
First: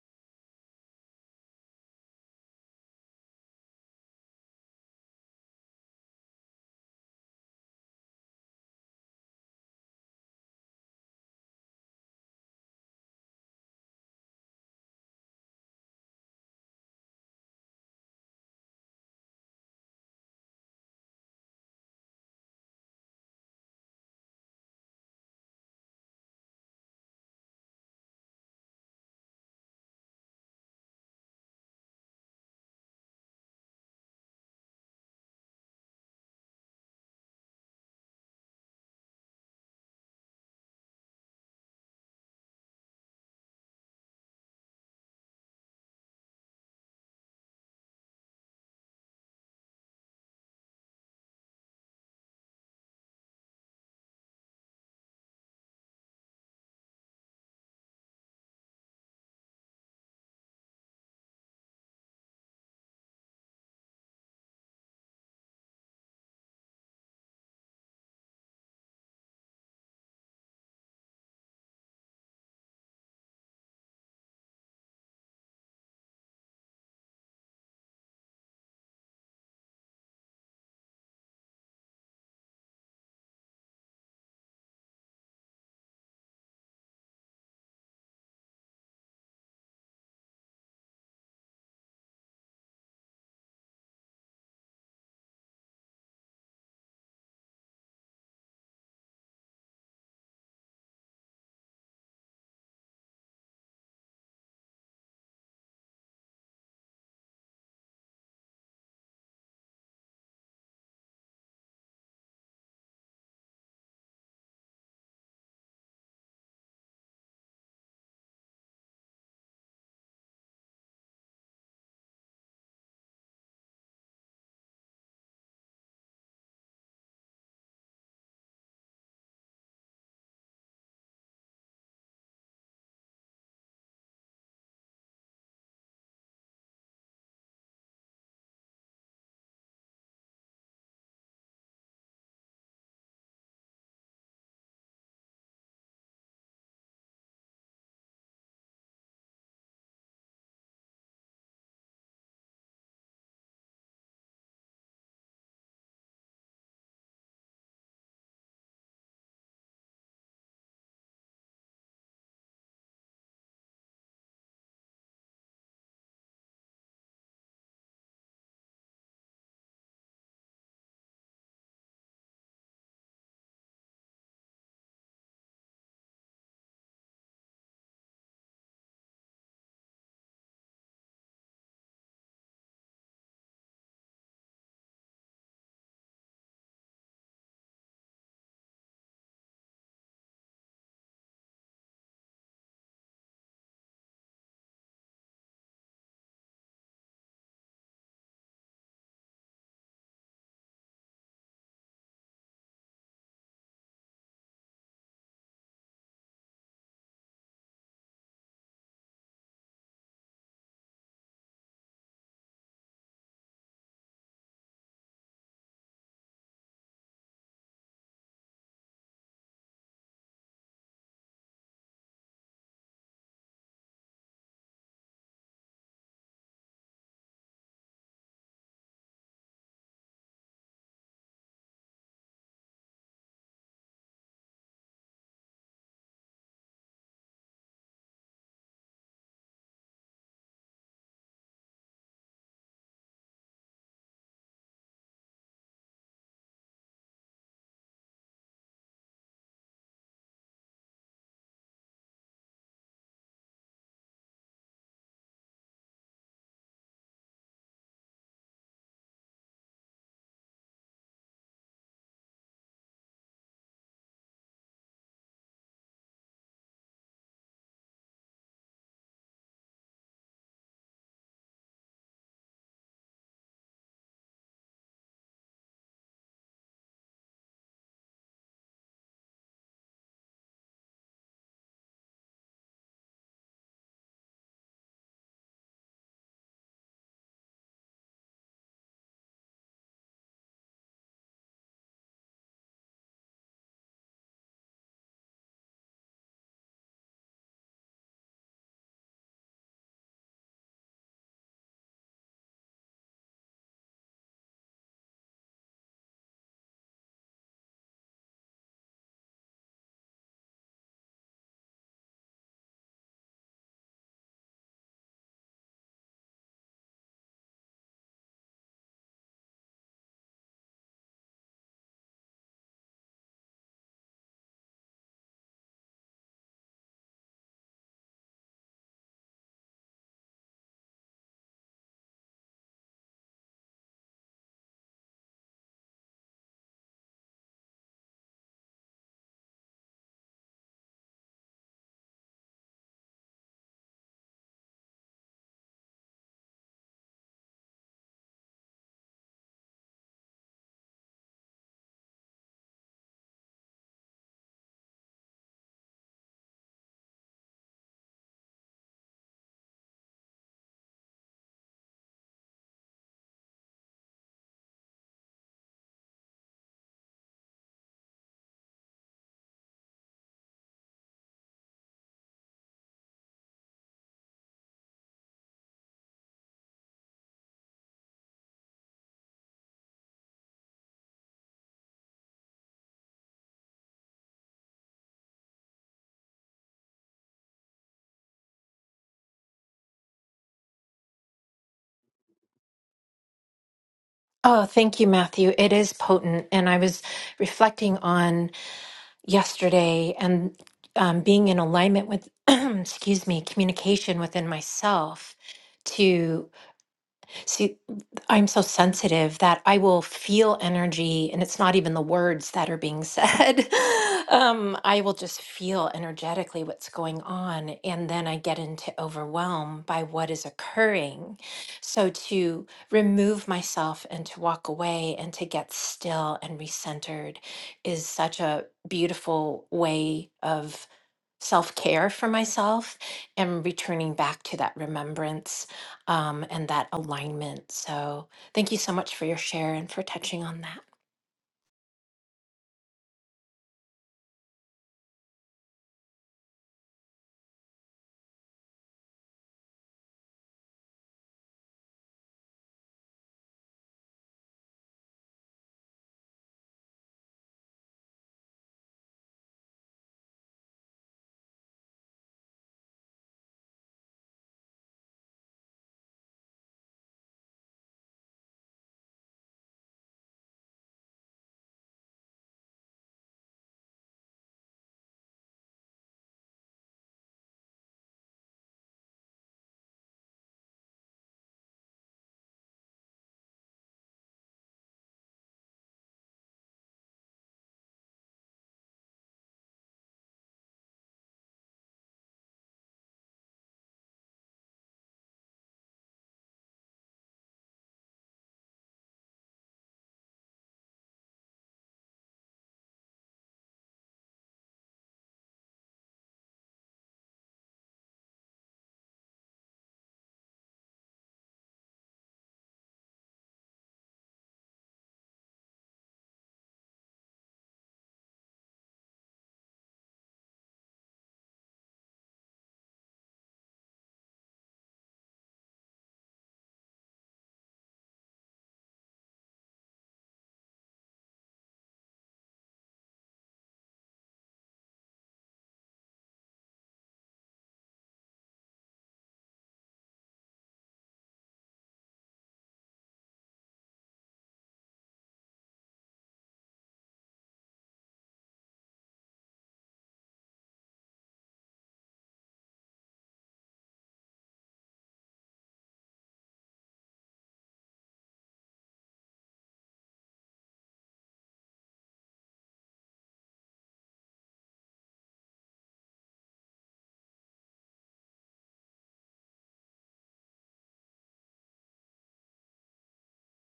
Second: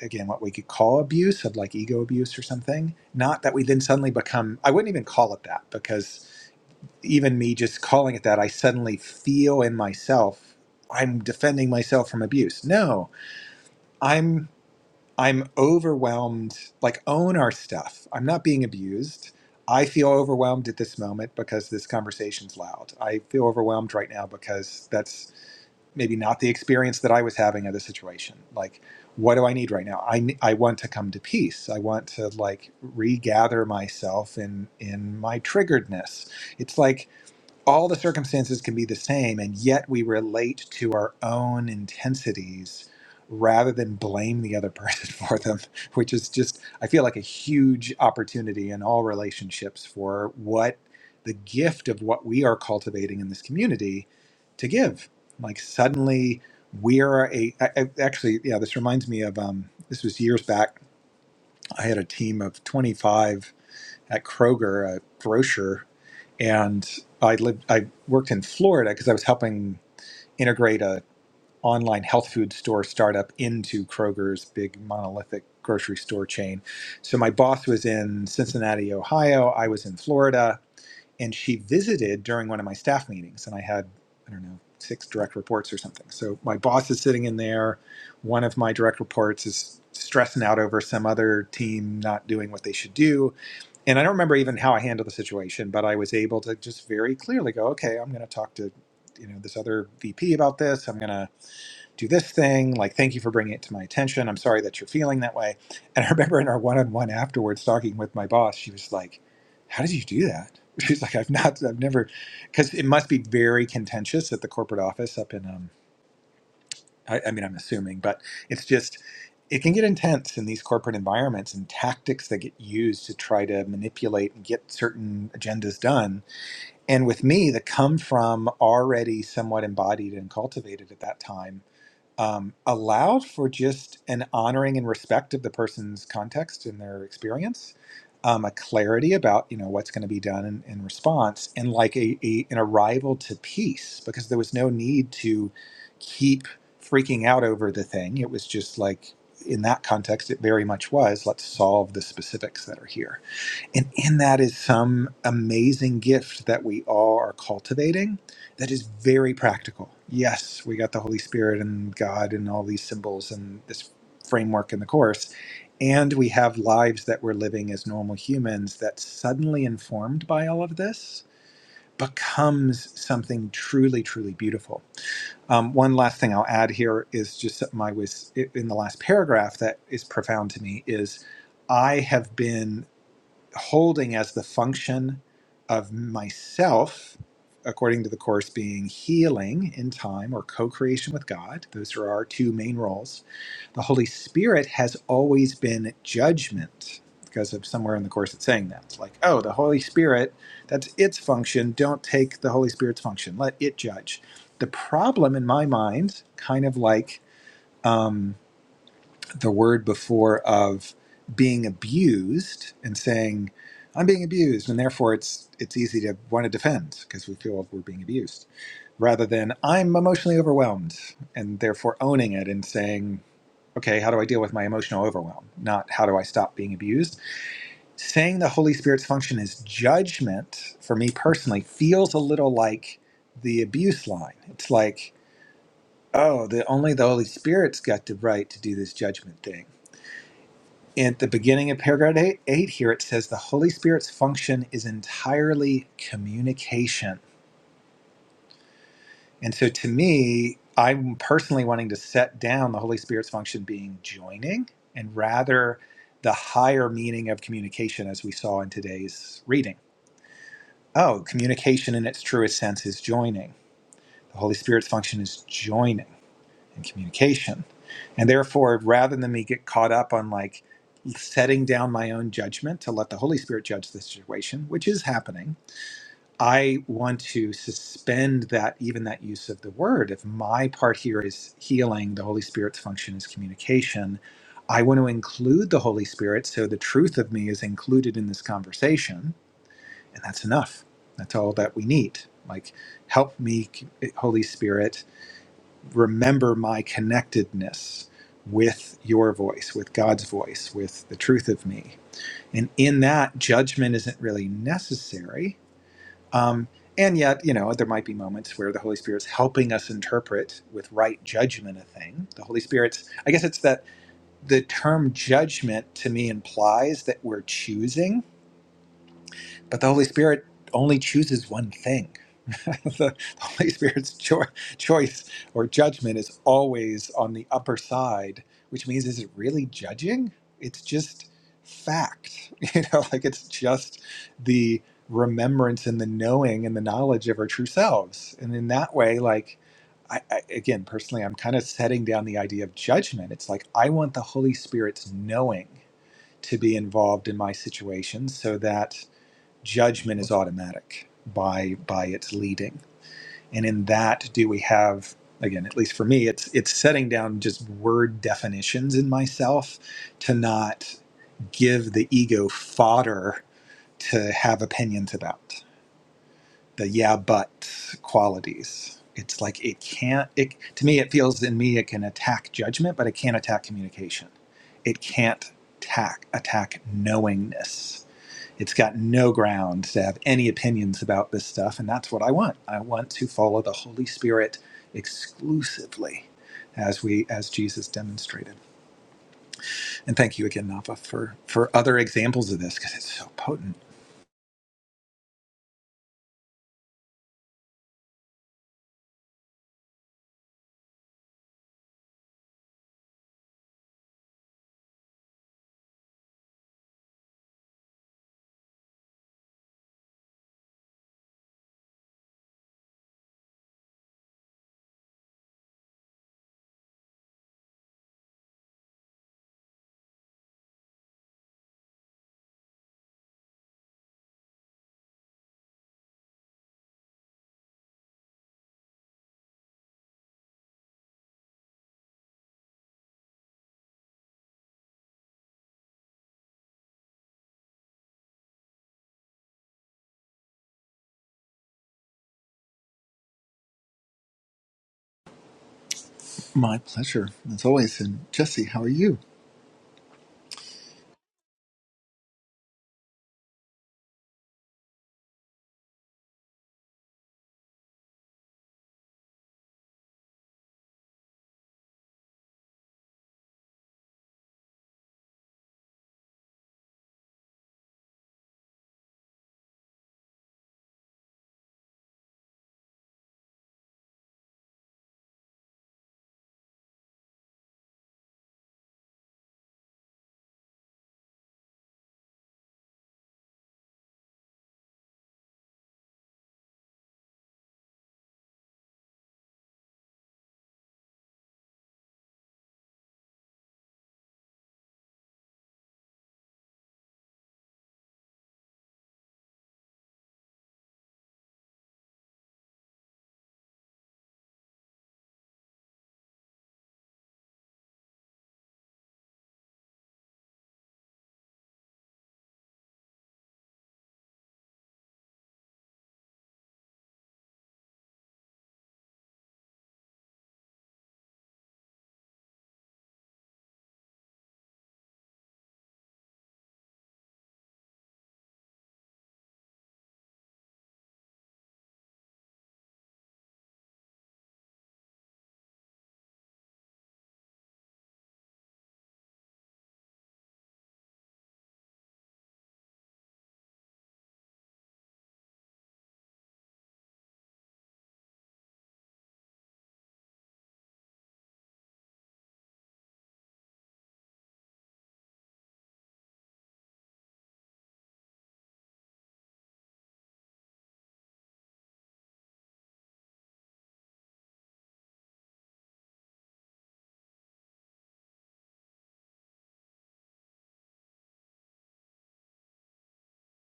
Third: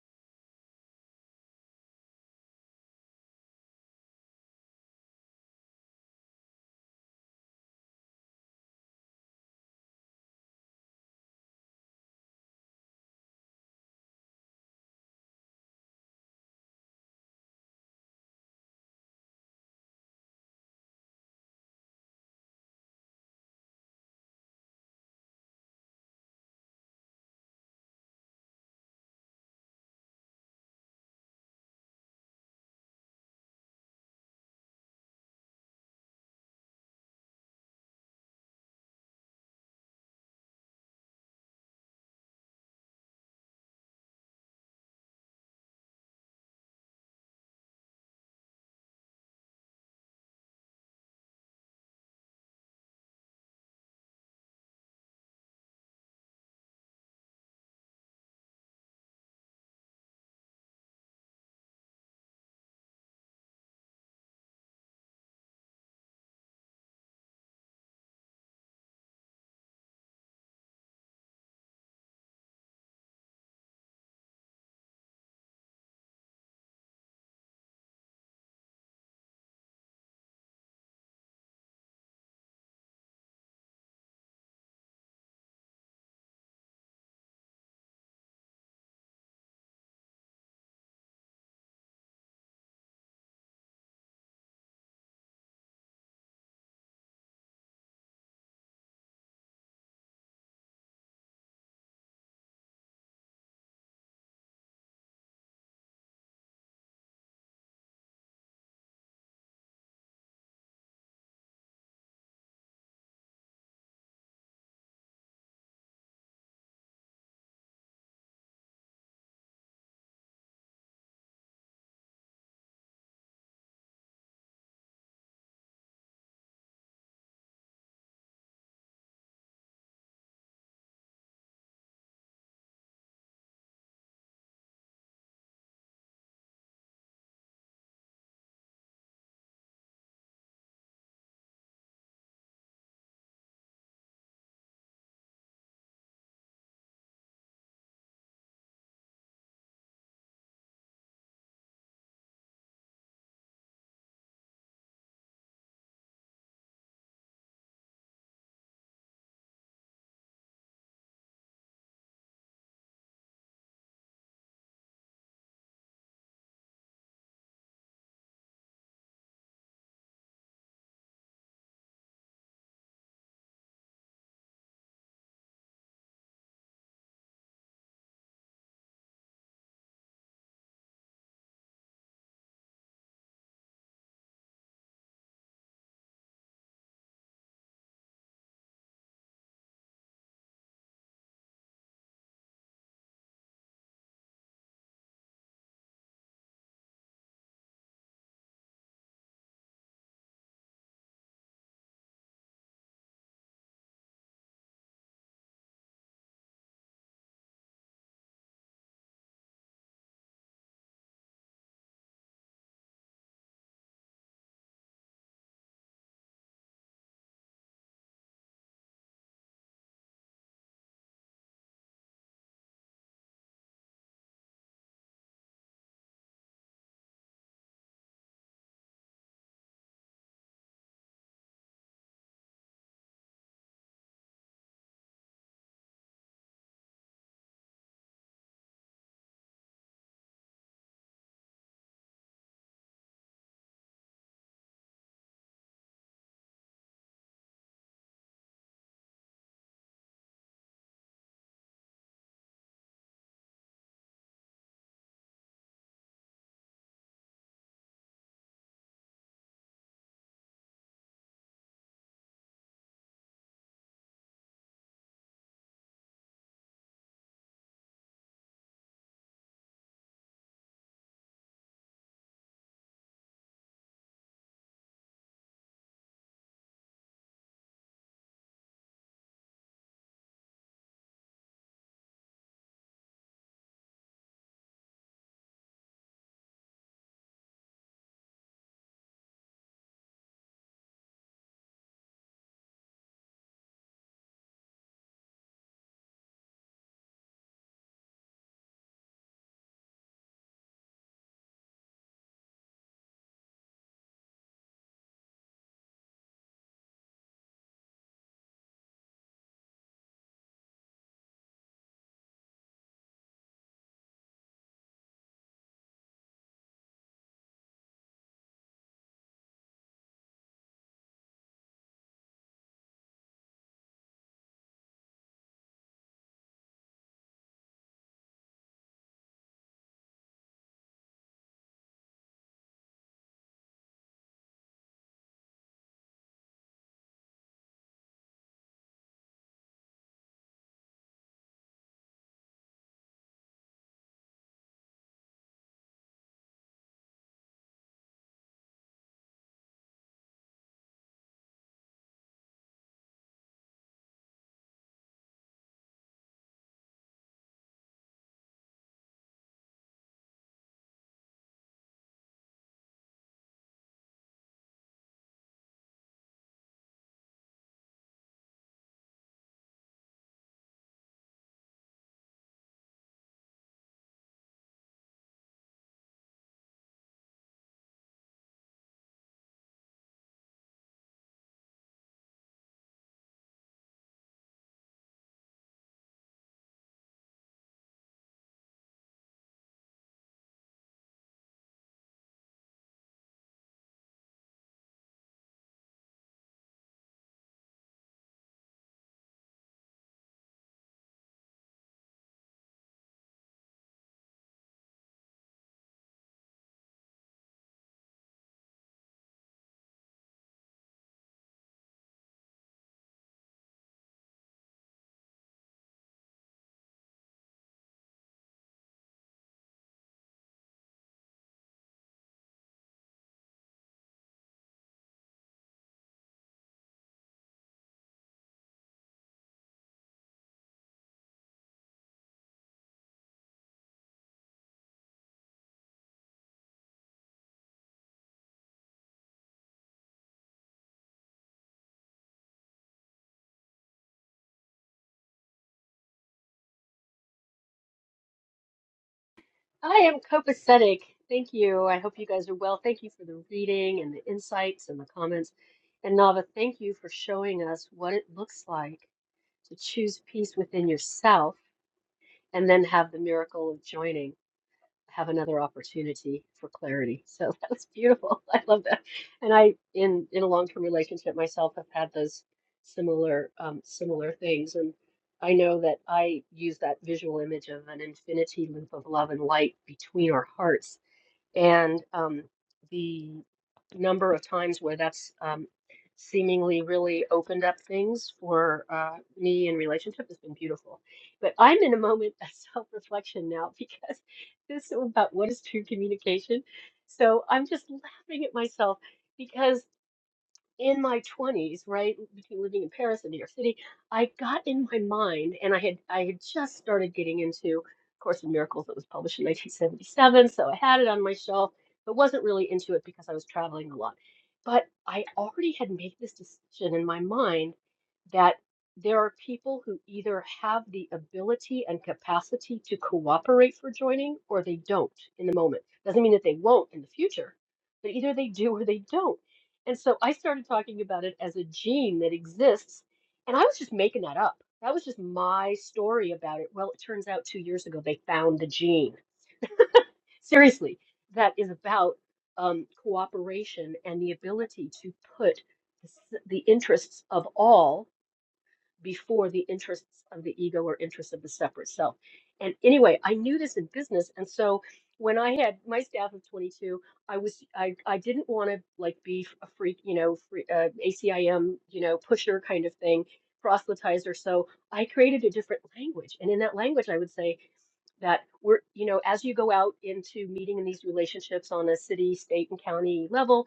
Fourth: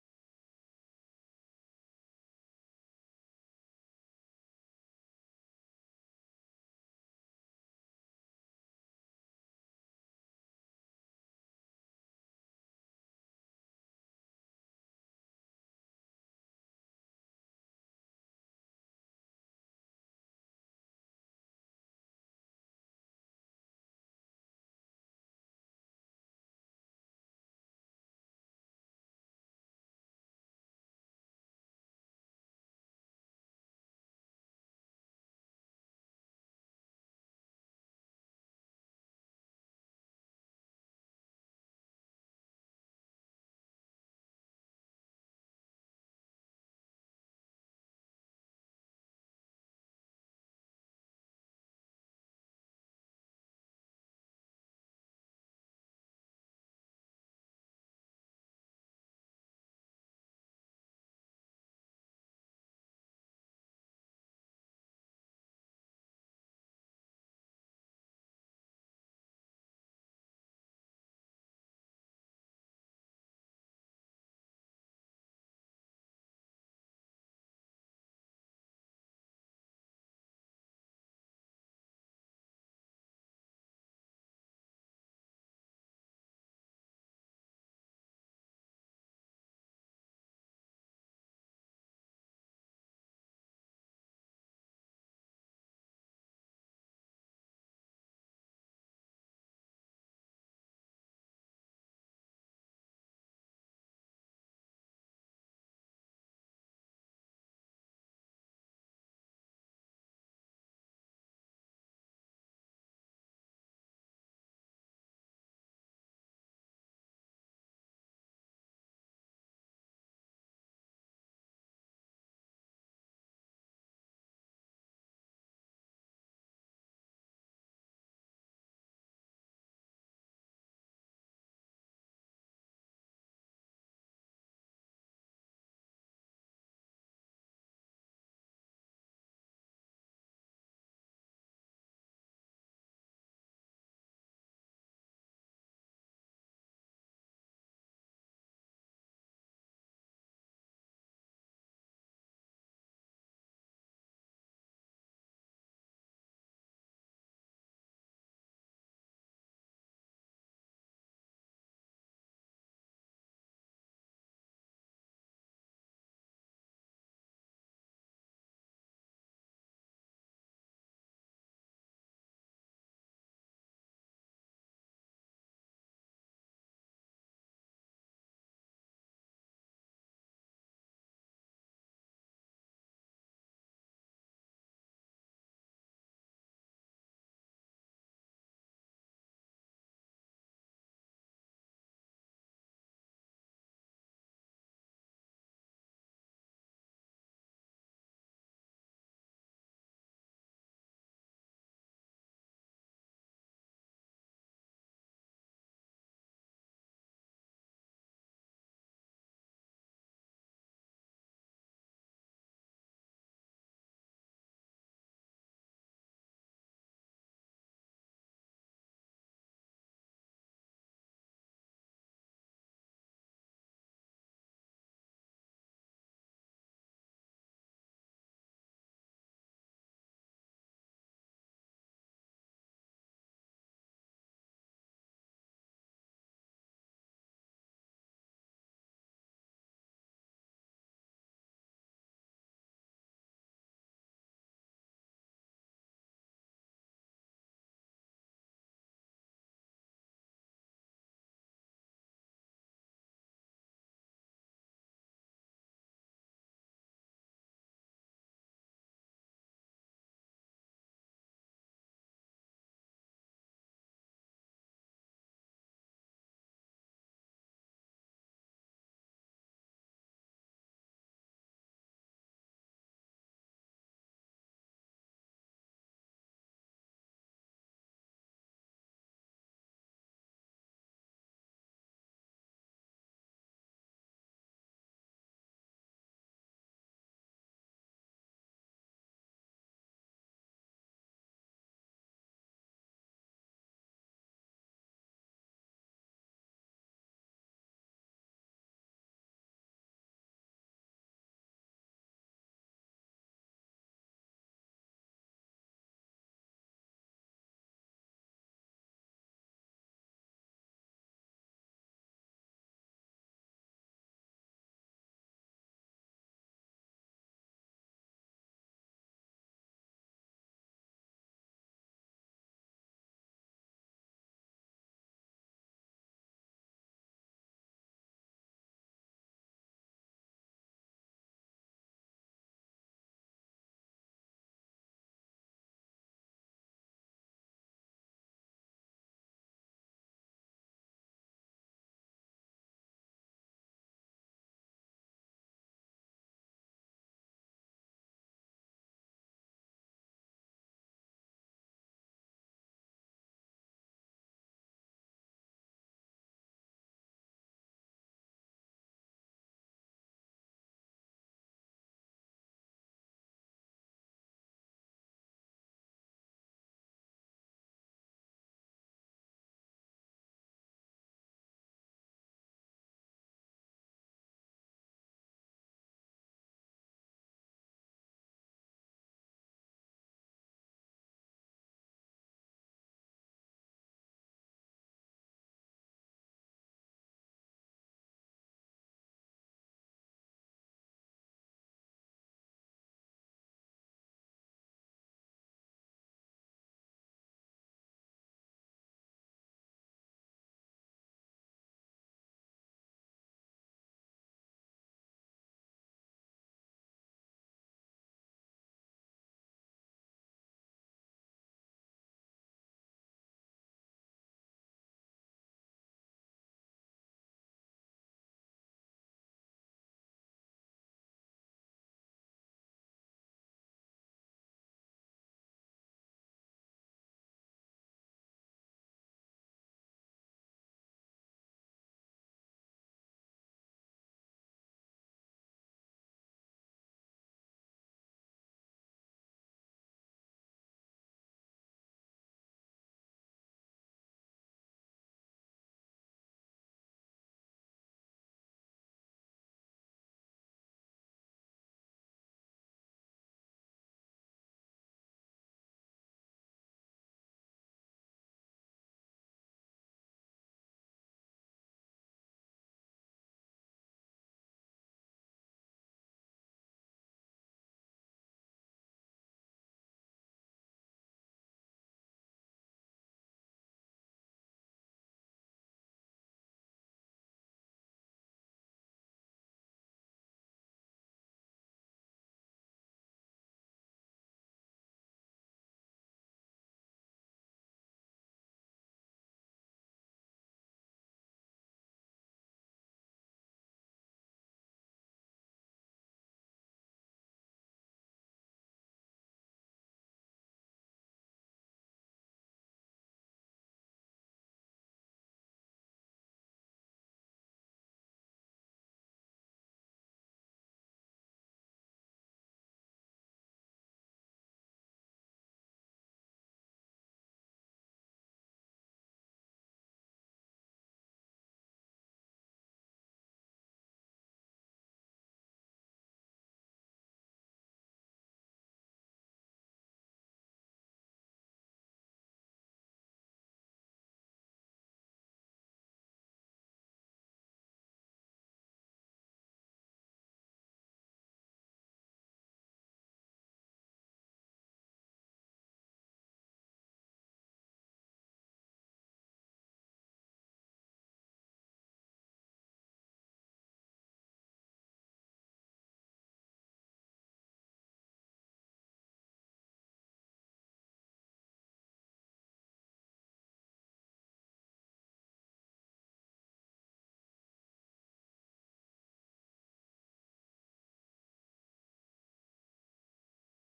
S2: again what we could call abuse of like ego abuse or something not that we then suddenly become i wouldn't even call it that because even me just calling it that i suddenly feel in myself i'm defending myself from abuse no i'm i'm overwhelmed like own our stuff i'm not being abused i feel overwhelmed at this moment because this conversation's loud i feel overwhelmed right now because that's maybe not the experience that I was having of the situation. Like, what do I need right now? I, I want to come to peace. I want to like regather myself in in my triggeredness. It's like all the circumstances can be the same and yet we relate to our own intensities rather than blame the other person *laughs* for them which is just i feel like a huge opportunity in all relationships for what the gift of what we are cultivating in this community to give like suddenly we are a I, I, actually yeah this reminds me of um, this was years back i had a team of 25 at Kroger, a grocer, and I lived I worked in Florida because I was helping integrate a online health food store startup into Kroger's big monolithic grocery store chain. So my boss was in Cincinnati, Ohio, I was in Florida, and she visited during one of my staff meetings and I had I don't know six direct reports or something. So my boss is sitting in there, one of my direct reports is stressing out over some other team not doing what they should do and I don't remember even how I handled the situation, but I was able to just very clearly go, okay, I'm going to talk to you know this other VP about this. I'm going to do this thing. Like, thank you for bringing it to my attention. I'm sorry that you're feeling that way. And I remember in our one-on-one afterwards, talking with my boss, she was like, "How did you do that?" *laughs* She's like, "I've not, I've never, because it must be very contentious at the corporate office up in um, I, I mean, I'm assuming, but it's just, it can get intense in these corporate environments and tactics that get used to try to manipulate and get certain agendas done. And with me, that come from already somewhat embodied and cultivated at that time um, allowed for just an honoring and respect of the person's context and their experience, um, a clarity about you know what's going to be done in, in response, and like a, a an arrival to peace because there was no need to keep freaking out over the thing. It was just like in that context, it very much was let's solve the specifics that are here and in that is some amazing gift that we all are cultivating that is very practical. Yes, we got the Holy Spirit and God and all these symbols and this framework in the Course. And we have lives that we're living as normal humans that suddenly informed by all of this becomes something truly, truly beautiful. Um, one last thing I'll add here is just something I was in the last paragraph that is profound to me is I have been holding as the function of myself, according to the Course, being healing in time or co creation with God. Those are our two main roles. The Holy Spirit has always been judgment because of somewhere in the Course it's saying that. It's like, oh, the Holy Spirit, that's its function. Don't take the Holy Spirit's function, let it judge. The problem in my mind, kind of like, um, the word before of being abused and saying i'm being abused and therefore it's it's easy to want to defend because we feel like we're being abused rather than i'm emotionally overwhelmed and therefore owning it and saying okay how do i deal with my emotional overwhelm not how do i stop being abused saying the holy spirit's function is judgment for me personally feels a little like the abuse line it's like oh the only the holy spirit's got the right to do this judgment thing at the beginning of paragraph eight, eight here it says the holy spirit's function is entirely communication and so to me i'm personally wanting to set down the holy spirit's function being joining and rather the higher meaning of communication as we saw in today's reading oh communication in its truest sense is joining the holy spirit's function is joining and communication. And therefore, rather than me get caught up on like setting down my own judgment to let the Holy Spirit judge the situation, which is happening, I want to suspend that even that use of the word. If my part here is healing, the Holy Spirit's function is communication. I want to include the Holy Spirit so the truth of me is included in this conversation, and that's enough. That's all that we need. Like, help me, Holy Spirit, remember my connectedness with your voice, with God's voice, with the truth of me. And in that, judgment isn't really necessary. Um, and yet, you know, there might be moments where the Holy Spirit's helping us interpret with right judgment a thing. The Holy Spirit's, I guess it's that the term judgment to me implies that we're choosing but the Holy Spirit only chooses one thing. *laughs* the Holy Spirit's cho- choice or judgment is always on the upper side, which means is it really judging? It's just fact. *laughs* You know, like it's just the remembrance and the knowing and the knowledge of our true selves. And in that way, like, I, I, again, personally, I'm kind of setting down the idea of judgment. It's like I want the Holy Spirit's knowing to be involved in my situations so that judgment is automatic by by its leading and in that do we have again at least for me it's it's setting down just word definitions in myself to not give the ego fodder to have opinions about the yeah but qualities it's like it can't it to me it feels in me it can attack judgment but it can't attack communication it can't attack attack knowingness it's got no ground to have any opinions about this stuff, and that's what I want. I want to follow the Holy Spirit exclusively as we as Jesus demonstrated. And thank you again, Nava, for for other examples of this because it's so potent.
S3: Oh, thank you, Matthew. It is potent. And I was reflecting on yesterday and um, being in alignment with, *clears throat* excuse me, communication within myself See, I'm so sensitive that I will feel energy, and it's not even the words that are being said. *laughs* um, I will just feel energetically what's going on, and then I get into overwhelm by what is occurring. So to remove myself and to walk away and to get still and recentered is such a beautiful way of self care for myself and returning back to that remembrance um, and that alignment. So, thank you so much for your share and for touching on that.
S2: My pleasure, as always. And Jesse, how are you?
S4: I am copacetic. Thank you. I hope you guys are well. Thank you for the reading and the insights and the comments. And Nava, thank you for showing us what it looks like to choose peace within yourself and then have the miracle of joining, have another opportunity for clarity. So *laughs* that was beautiful. *laughs* I love that. And I, in in a long-term relationship myself, have had those similar um, similar things. And I know that I use that visual image of an infinity loop of love and light between our hearts and um, the number of times where that's um, seemingly really opened up things for uh, me in relationship has been beautiful. But I'm in a moment of *laughs* self-reflection now because this is about what is true communication. So I'm just laughing at myself because in my 20s, right, between living in Paris and New York City, I got in my mind, and I had I had just started getting into Course in Miracles that was published in 1977, so I had it on my shelf, but wasn't really into it because I was traveling a lot. But I already had made this decision in my mind that there are people who either have the ability and capacity to cooperate for joining or they don't in the moment. Doesn't mean that they won't in the future, but either they do or they don't. And so I started talking about it as a gene that exists, and I was just making that up. That was just my story about it. Well, it turns out two years ago they found the gene. Seriously, that is about um, cooperation and the ability to put the, s- the interests of all before the interests of the ego or interests of the separate self. And anyway, I knew this in business, and so when I had my staff of 22, I was I I didn't want to like be a freak, you know, free, uh, ACIM, you know, pusher kind of thing, proselytizer. So I created a different language, and in that language, I would say that we're you know as you go out into meeting in these relationships on a city state and county level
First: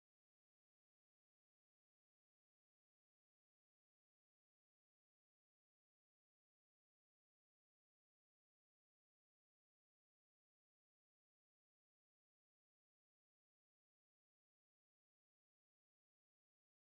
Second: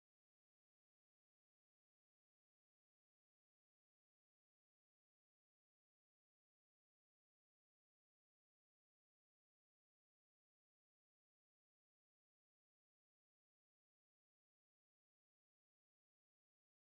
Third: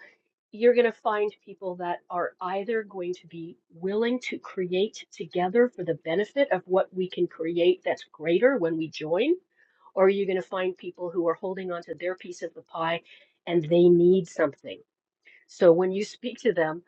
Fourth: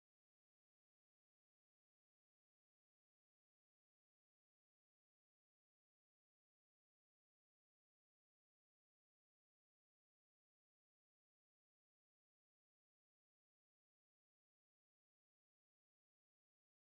S4: you're going to find people that are either going to be willing to create together for the benefit of what we can create that's greater when we join or you're going to find people who are holding on to their piece of the pie and they need something so when you speak to them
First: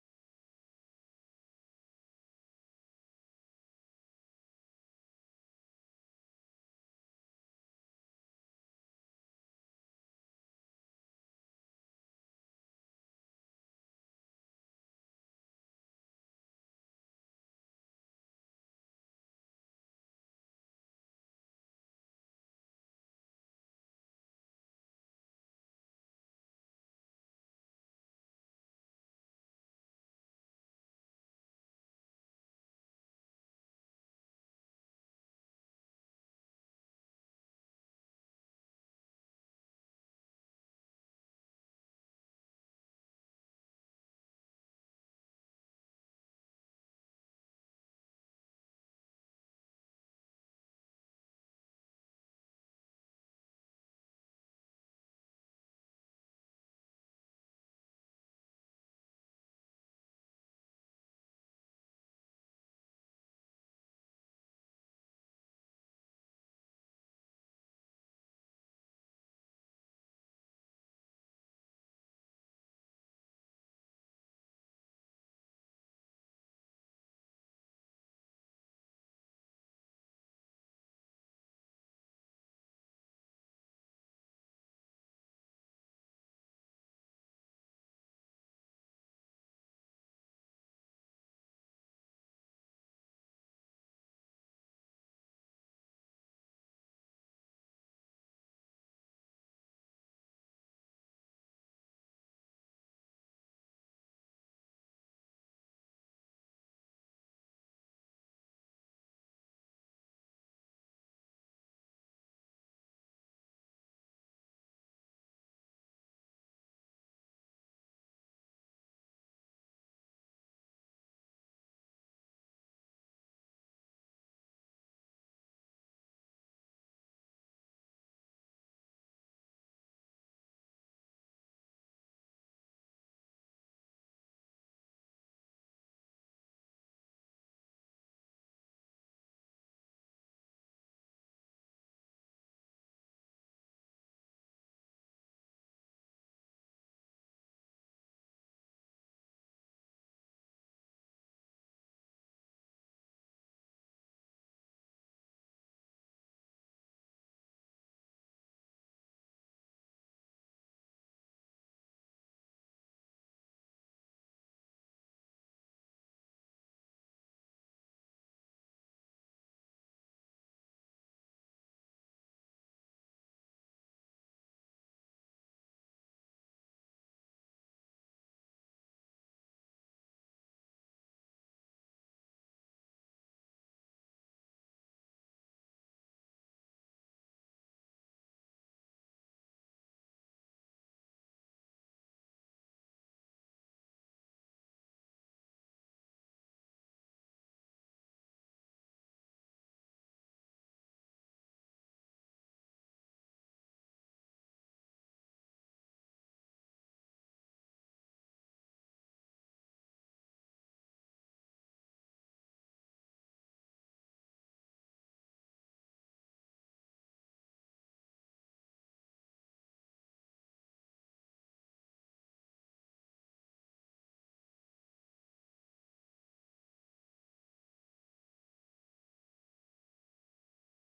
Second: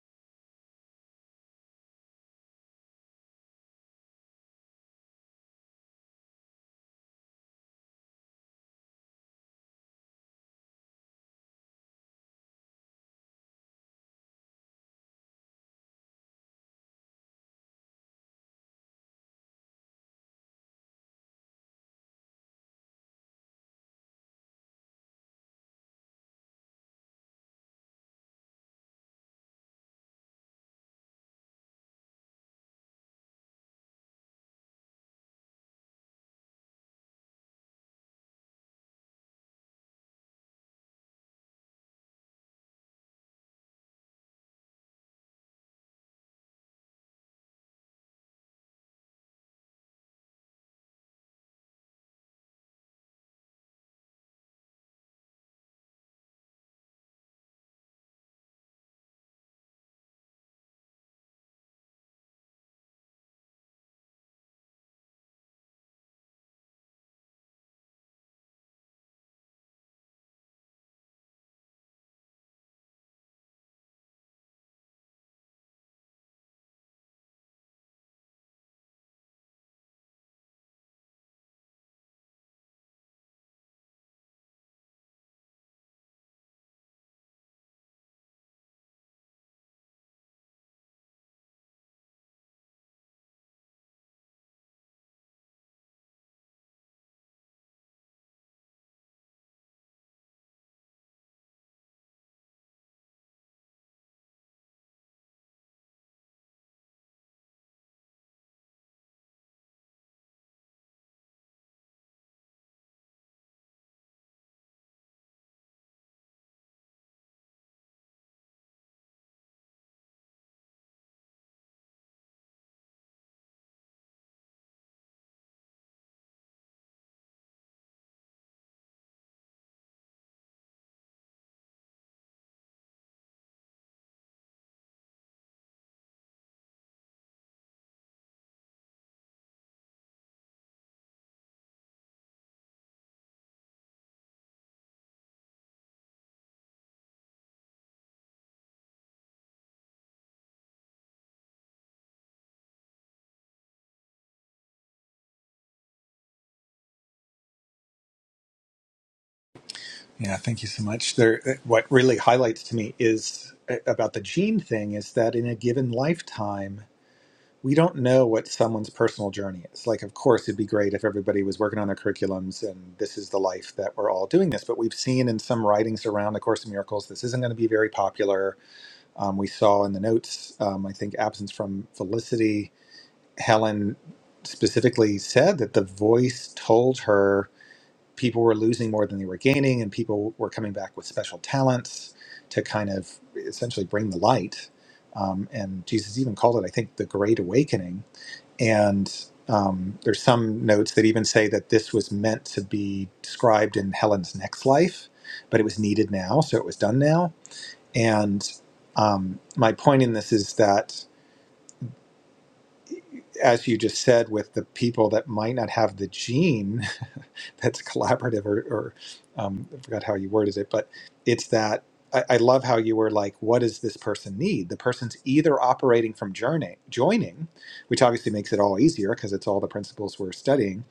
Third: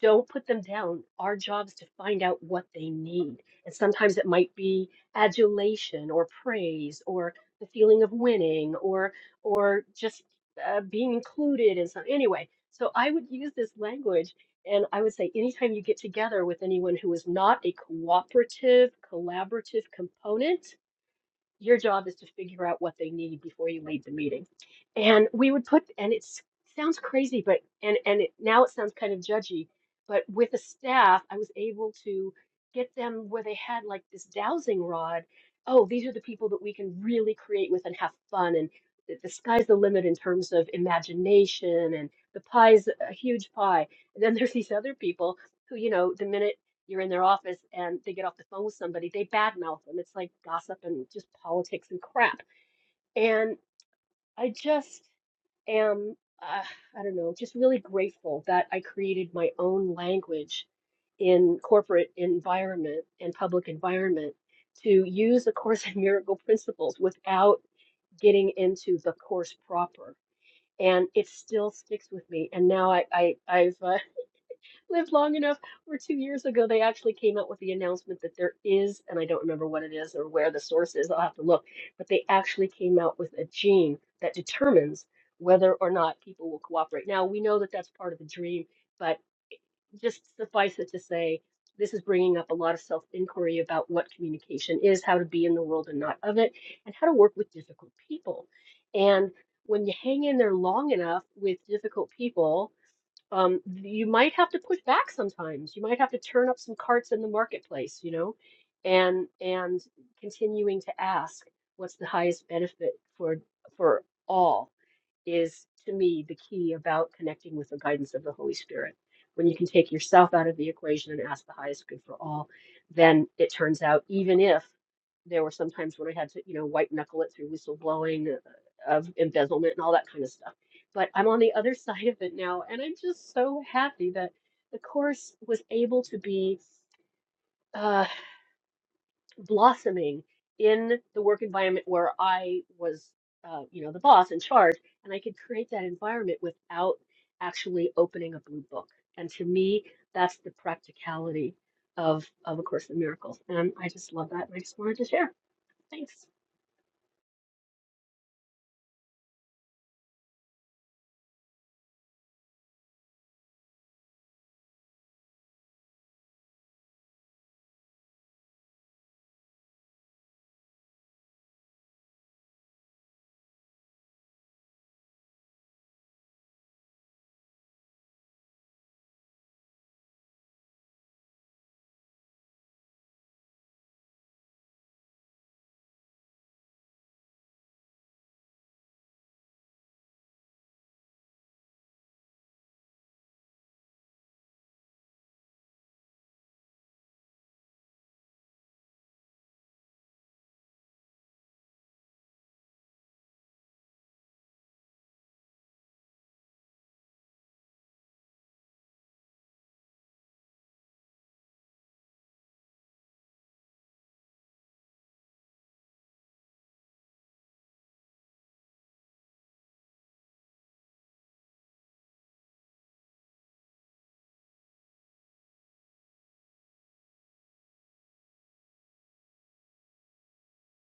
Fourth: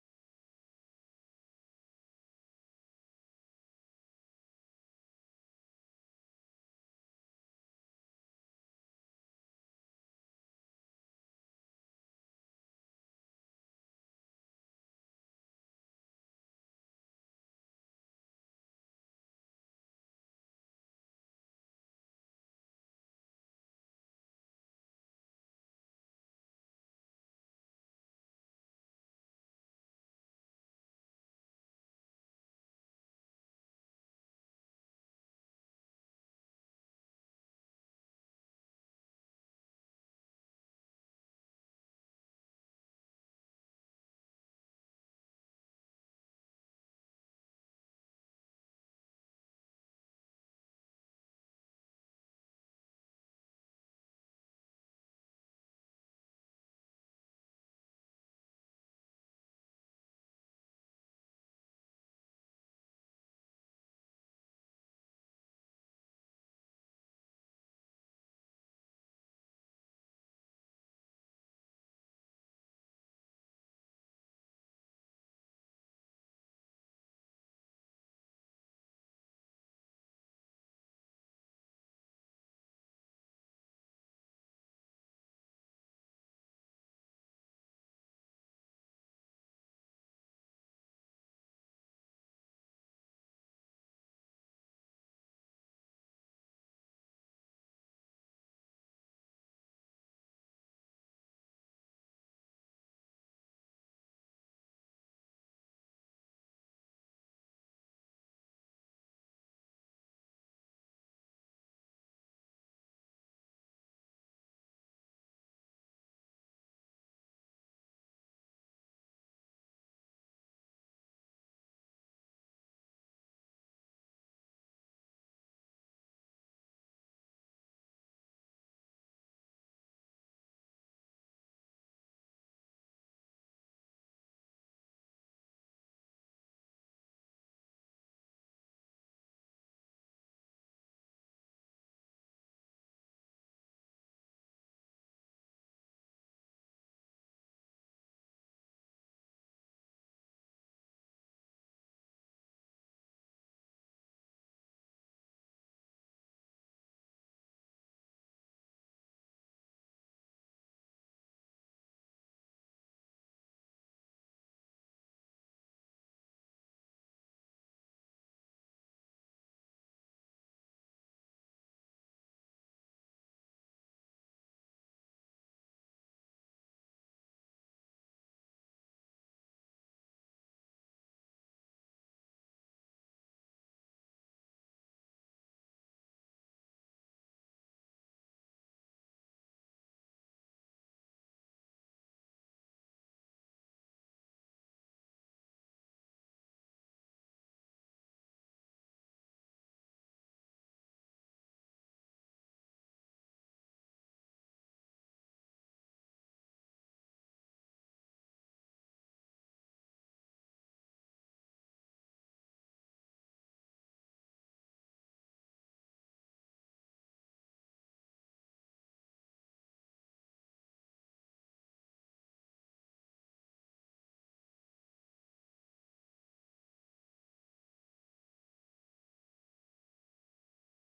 S4: don't put them down. Our job is to find out what they need. And sometimes it might be adulation or praise or the feeling of winning or or just uh, being included in some anyway. So I would use this language and I would say anytime you get together with anyone who is not a cooperative, collaborative component, your job is to figure out what they need before you leave the meeting. And we would put, and it sounds crazy, but and and it, now it sounds kind of judgy, but with a staff, I was able to get them where they had like this dowsing rod. Oh, these are the people that we can really create with and have fun, and the, the sky's the limit in terms of imagination, and the pie's a huge pie. And then there's these other people who, you know, the minute you're in their office and they get off the phone with somebody, they badmouth them. It's like gossip and just politics and crap. And I just am, uh, I don't know, just really grateful that I created my own language in corporate environment and public environment to use the Course in Miracle principles without getting into the course proper. And it still sticks with me. And now I, I, I've uh, live long enough Or two years ago they actually came out with the announcement that there is, and I don't remember what it is or where the source is, I'll have to look, but they actually came out with a gene that determines whether or not people will cooperate. Now, we know that that's part of the dream, but just suffice it to say, this is bringing up a lot of self inquiry about what communication is, how to be in the world and not of it, and how to work with difficult people. And when you hang in there long enough with difficult people, um, you might have to push back sometimes. You might have to turn up some carts in the marketplace, you know, and and continuing to ask what's the highest benefit for for all is to me the key about connecting with the guidance of the Holy Spirit. When you can take yourself out of the equation and ask the highest good for all, then it turns out even if there were some times when I had to, you know, white knuckle it through whistleblowing uh, of embezzlement and all that kind of stuff. But I'm on the other *laughs* side of it now, and I'm just so happy that the course was able to be. uh, blossoming in the work environment where I was, uh, you know, the boss in charge, and I could create that environment without actually opening a blue book. And to me, that's the practicality of of A Course in Miracles, and I just love that. And I just wanted to share. Thanks.
S2: Yeah, thank you so much. There, what really highlights to me is uh, about the gene thing is that in a given lifetime. we don't know what someone's personal journey is. Like, of course, it'd be great if everybody was working on their curriculums and this is the life that we're all doing this. But we've seen in some writings around the Course in Miracles, this isn't going to be very popular. Um, we saw in the notes, um, I think, absence from Felicity. Helen specifically said that the voice told her people were losing more than they were gaining, and people were coming back with special talents to kind of essentially bring the light. Um, and Jesus even called it, I think, the Great Awakening and um, there's some notes that even say that this was meant to be described in Helen's next life, but it was needed now, so it was done now. And um, my point in this is that, as you just said, with the people that might not have the gene *laughs* that's collaborative, or, or um, I forgot how you worded it, but it's that I, I love how you were like, what does this person need? The person's either operating from journey, joining, which obviously makes it all easier because it's all the principles we're studying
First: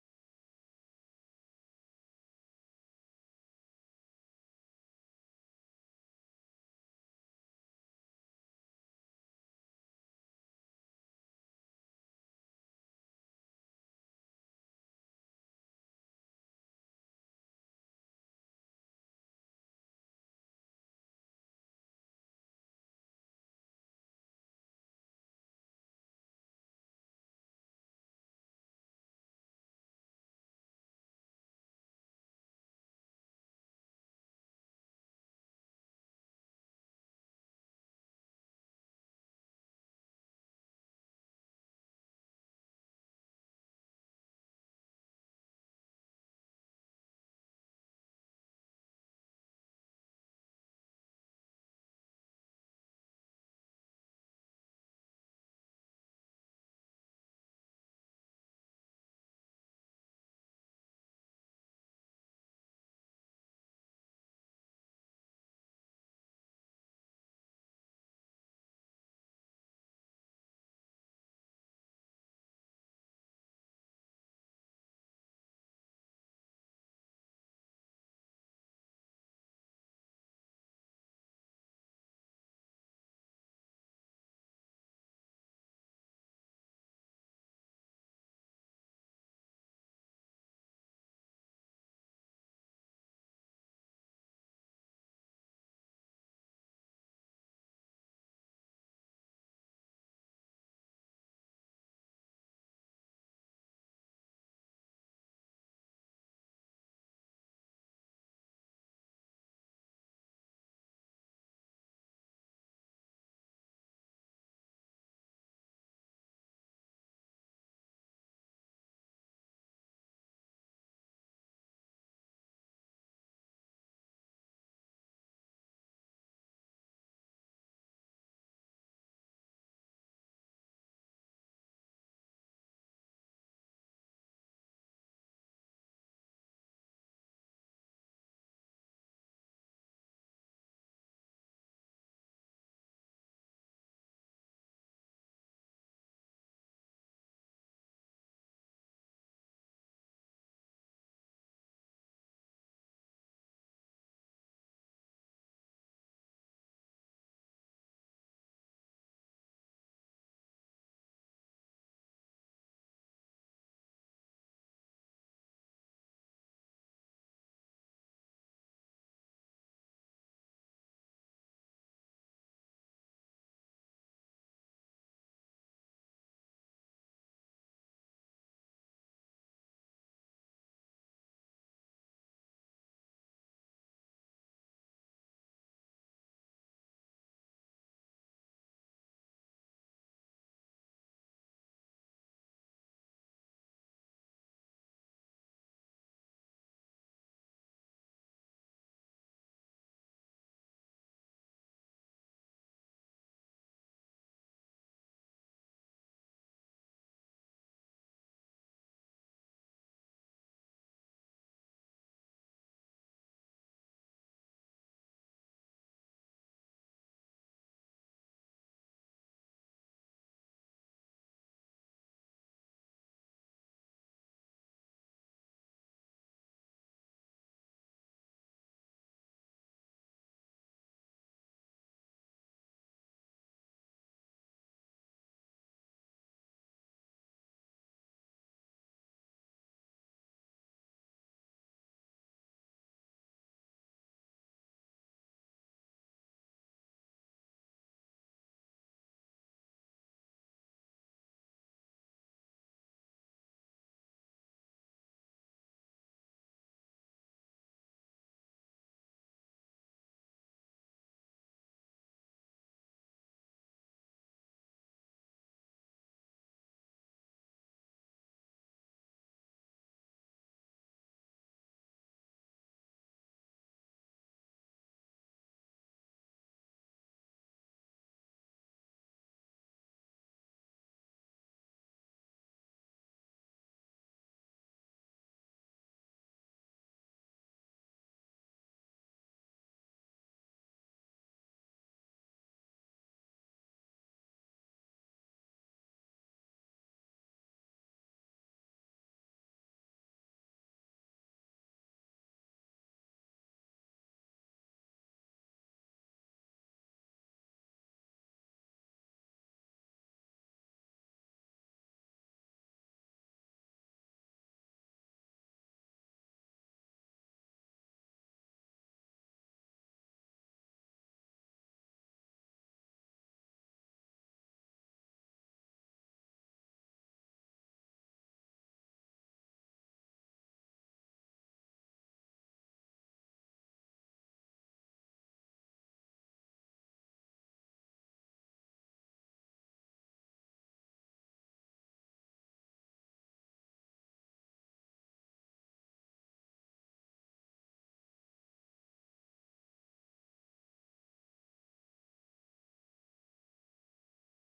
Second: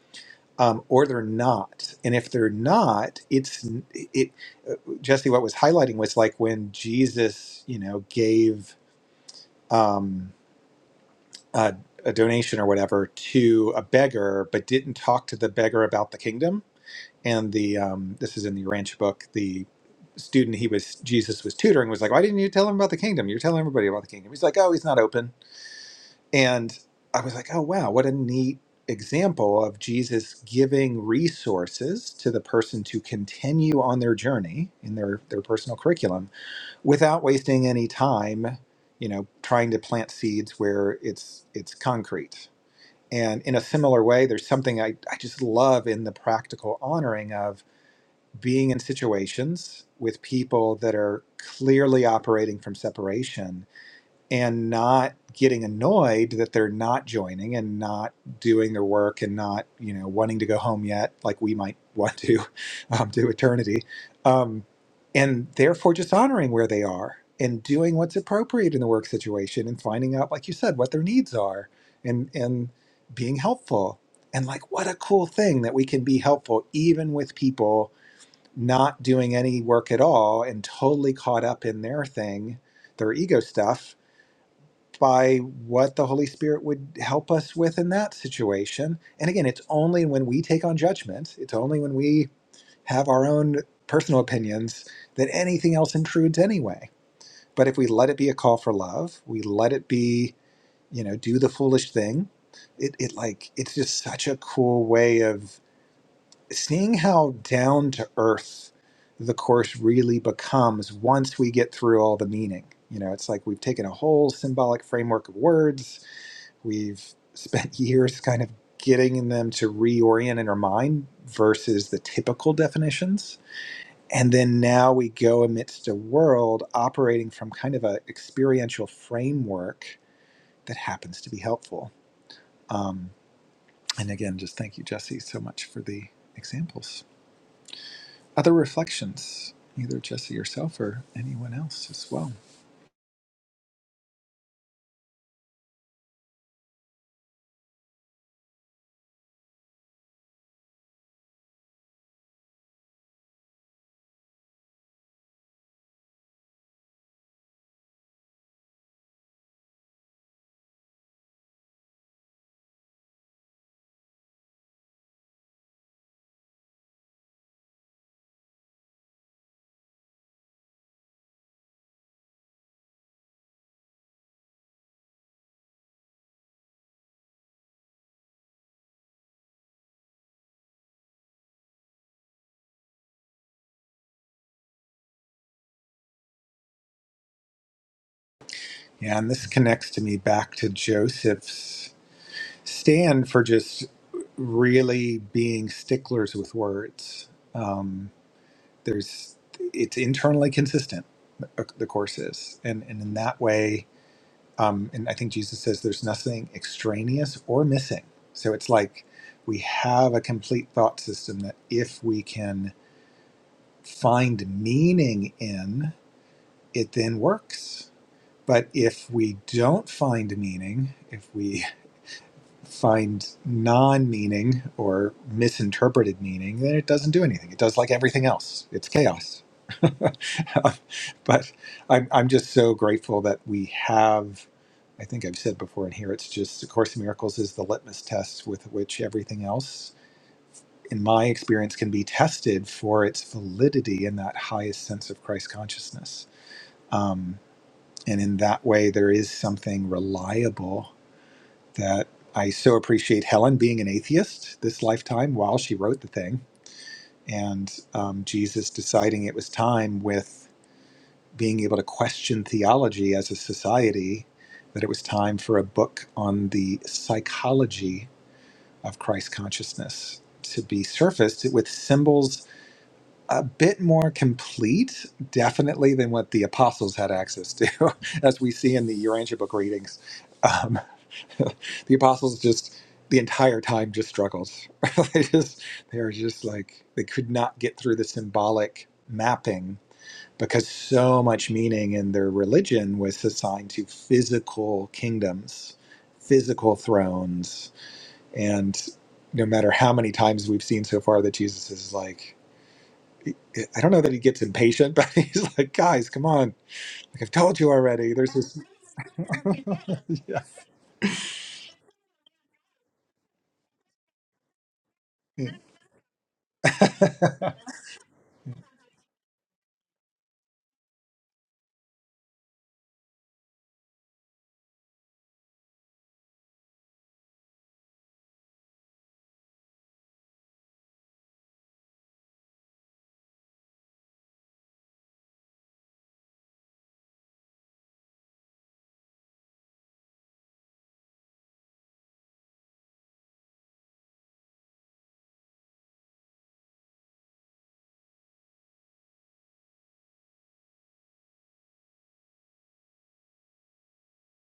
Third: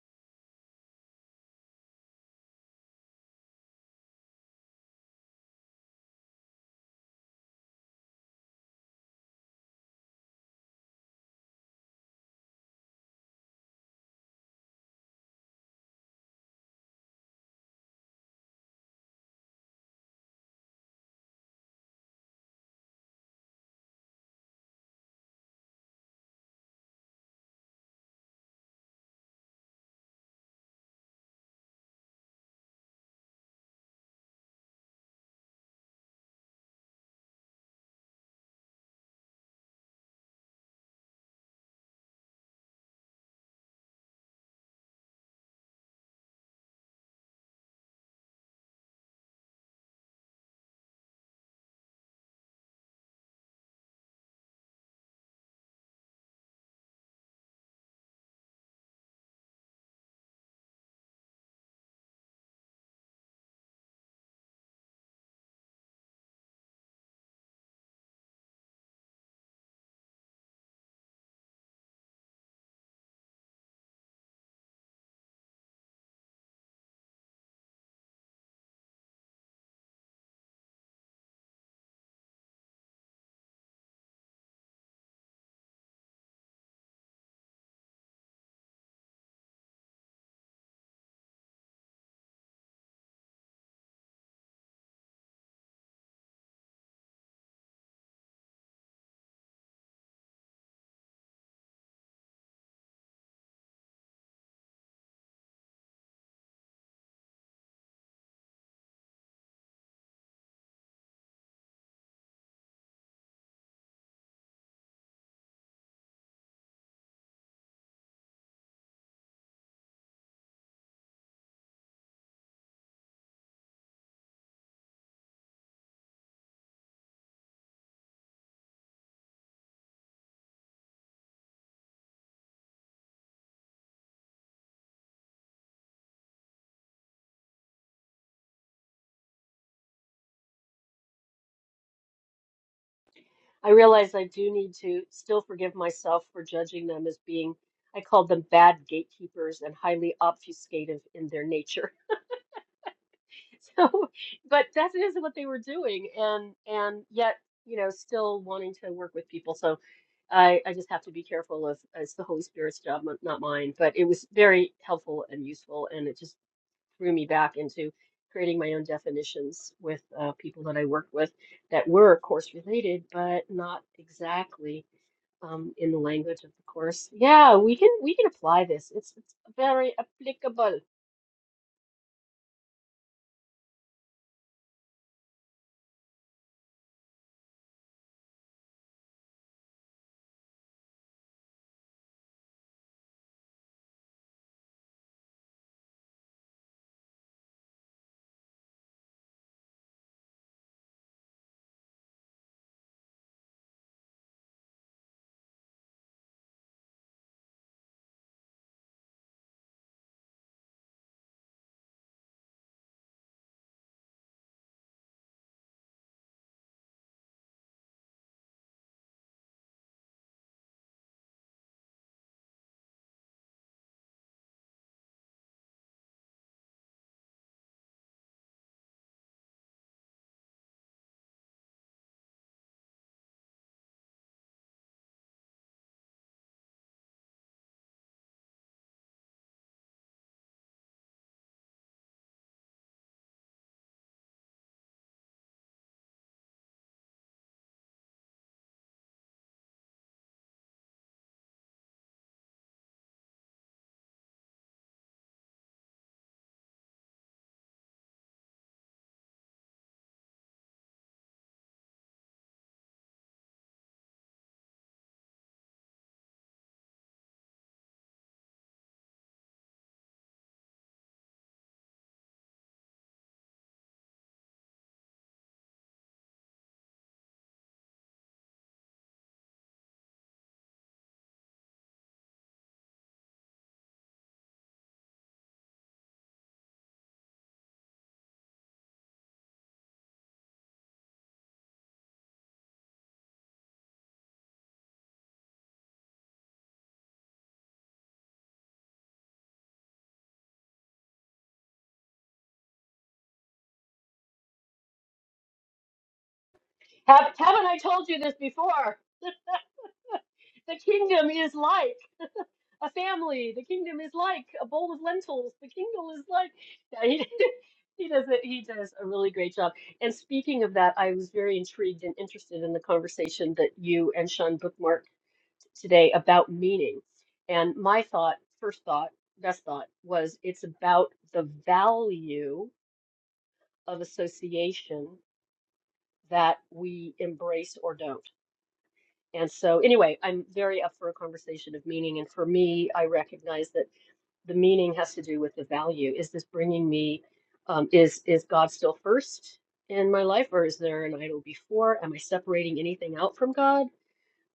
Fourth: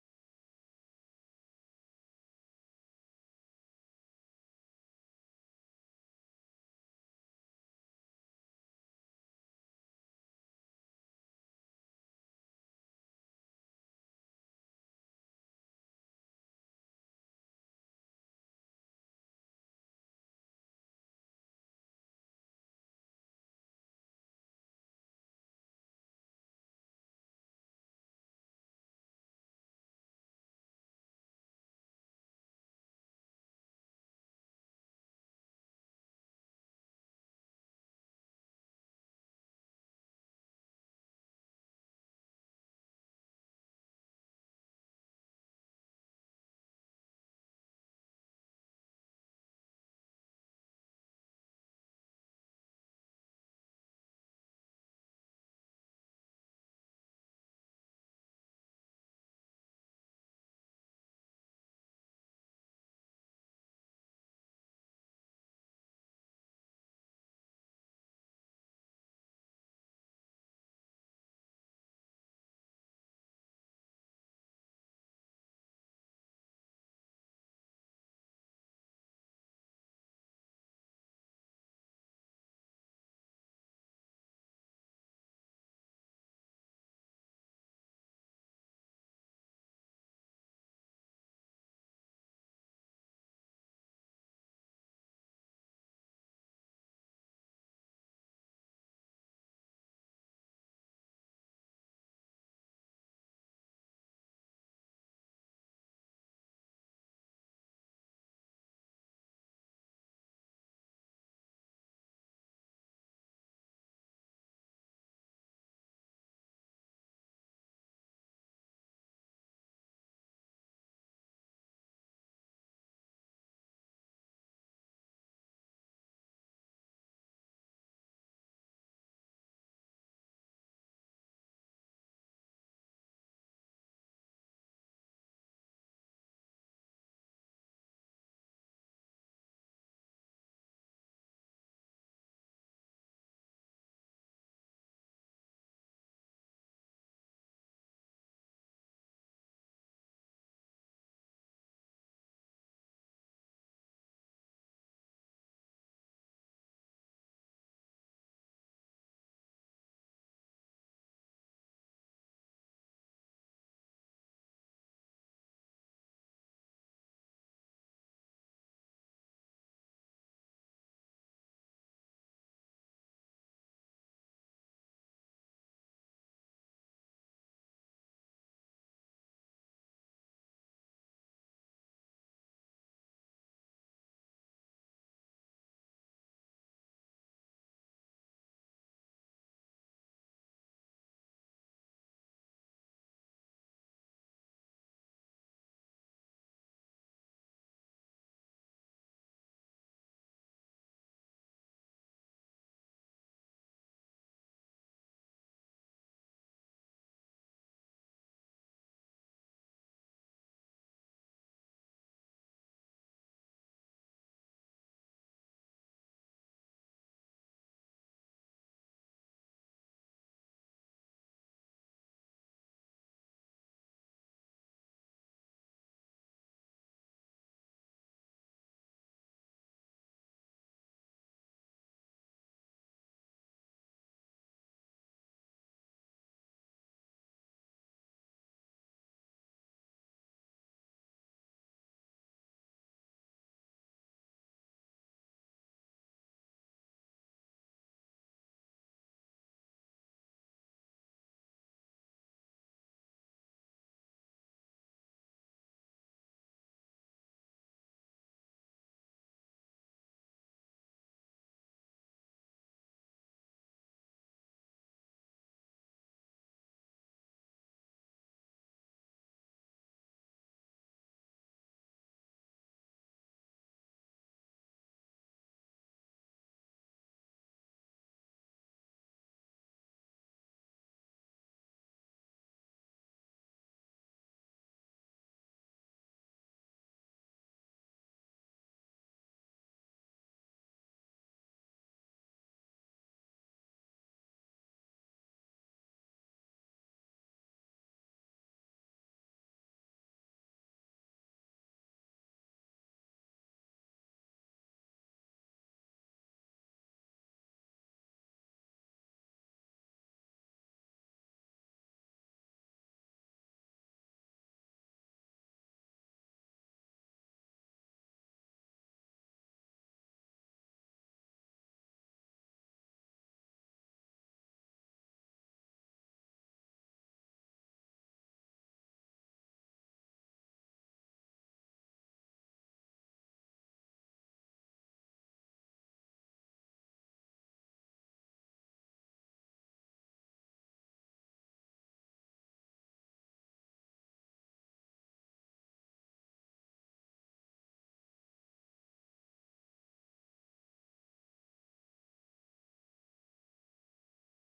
S2: um, or they're not. And if they're not, it's it. uh, Jesse, what was highlighting was like when Jesus, you know, gave um, a, a donation or whatever to a beggar, but didn't talk to the beggar about the kingdom. And the um, this is in the Ranch book. The student he was Jesus was tutoring was like, why didn't you tell him about the kingdom? You're telling everybody about the kingdom. He's like, oh, he's not open. And I was like, oh, wow, what a neat example of Jesus giving resources to the person to continue on their journey in their, their personal curriculum without wasting any time, you know, trying to plant seeds where it's it's concrete. And in a similar way, there's something I, I just love in the practical honoring of being in situations with people that are clearly operating from separation and not getting annoyed that they're not joining and not doing their work and not you know wanting to go home yet like we might want to *laughs* um, to eternity um, and therefore just honoring where they are and doing what's appropriate in the work situation and finding out like you said what their needs are and and being helpful and like what a cool thing that we can be helpful even with people not doing any work at all and totally caught up in their thing their ego stuff by what the Holy Spirit would help us with in that situation. And again, it's only when we take on judgment, it's only when we have our own personal opinions that anything else intrudes anyway. But if we let it be a call for love, we let it be, you know, do the foolish thing, it, it like, it's just such a cool way of seeing how down to earth the course really becomes once we get through all the meaning. You know, it's like we've taken a whole symbolic framework of words We've spent *laughs* years kind of getting them to reorient in our mind versus the typical definitions. And then now we go amidst a world operating from kind of an experiential framework that happens to be helpful. Um, and again, just thank you, Jesse, so much for the examples. Other reflections, either Jesse yourself or anyone else as well.
S4: I realize I do need to still forgive myself for judging them as being, I called them bad gatekeepers and highly obfuscative in their nature. So, *laughs* but that is what they were doing, and and yet, you know, still wanting to work with people. So I I just have to be careful of it's the Holy Spirit's job, not not mine. But it was very helpful and useful, and it just threw me back into creating my own definitions with uh, people that I worked with that were course related, but not exactly um, in the language of the course. Yeah, we can we can apply this. It's it's very applicable.
S2: Yeah, and this connects to me back to Joseph's. Stand for just really being sticklers with words. Um, there's it's internally consistent. The the course is, and and in that way, um, and I think Jesus says there's nothing extraneous or missing. So it's like we have a complete thought system that if we can find meaning in it, then works. But if we don't find meaning, if we find non-meaning or misinterpreted meaning, then it doesn't do anything. It does like everything else. It's chaos. *laughs* Um, but I'm, I'm just so grateful that we have. I think I've said before in here. It's just A Course in Miracles is the litmus test with which everything else, in my experience, can be tested for its validity in that highest sense of Christ consciousness. Um, and in that way, there is something reliable that I so appreciate Helen being an atheist this lifetime while she wrote the thing, and um, Jesus deciding it was time with being able to question theology as a society, that it was time for a book on the psychology of Christ consciousness to be surfaced with symbols a bit more complete, definitely, than what the apostles had access to, *laughs* as we see in the Urantia book readings. Um, *laughs* the apostles just the entire time just struggled. *laughs* they just they are just like they could not get through the symbolic mapping because so much meaning in their religion was assigned to physical kingdoms, physical thrones, and no matter how many times we've seen so far that Jesus is like, I don't know that he gets impatient, *laughs* but he's like, guys, come on. Like I've
S4: Have,
S2: told
S4: haven't
S2: you
S4: I told
S2: already,
S4: you this
S2: there's this. *laughs*
S4: before? *laughs* *laughs* The kingdom is like a family. The kingdom is like a bowl of
S2: Yeah,
S4: lentils. The kingdom is like. Yeah, he, *laughs* he does it. He does a really great job. And speaking of that, I was very intrigued and interested in the conversation that you and Sean bookmarked today about meaning. And my thought, first thought, best thought, was it's about the value of association that we embrace or don't And so, anyway, I'm very up for a conversation of meaning. And for me, I recognize that the meaning has to do with the value. Is this bringing me? Um, is is God still first in my life, or is there an idol before? Am I separating anything out from God?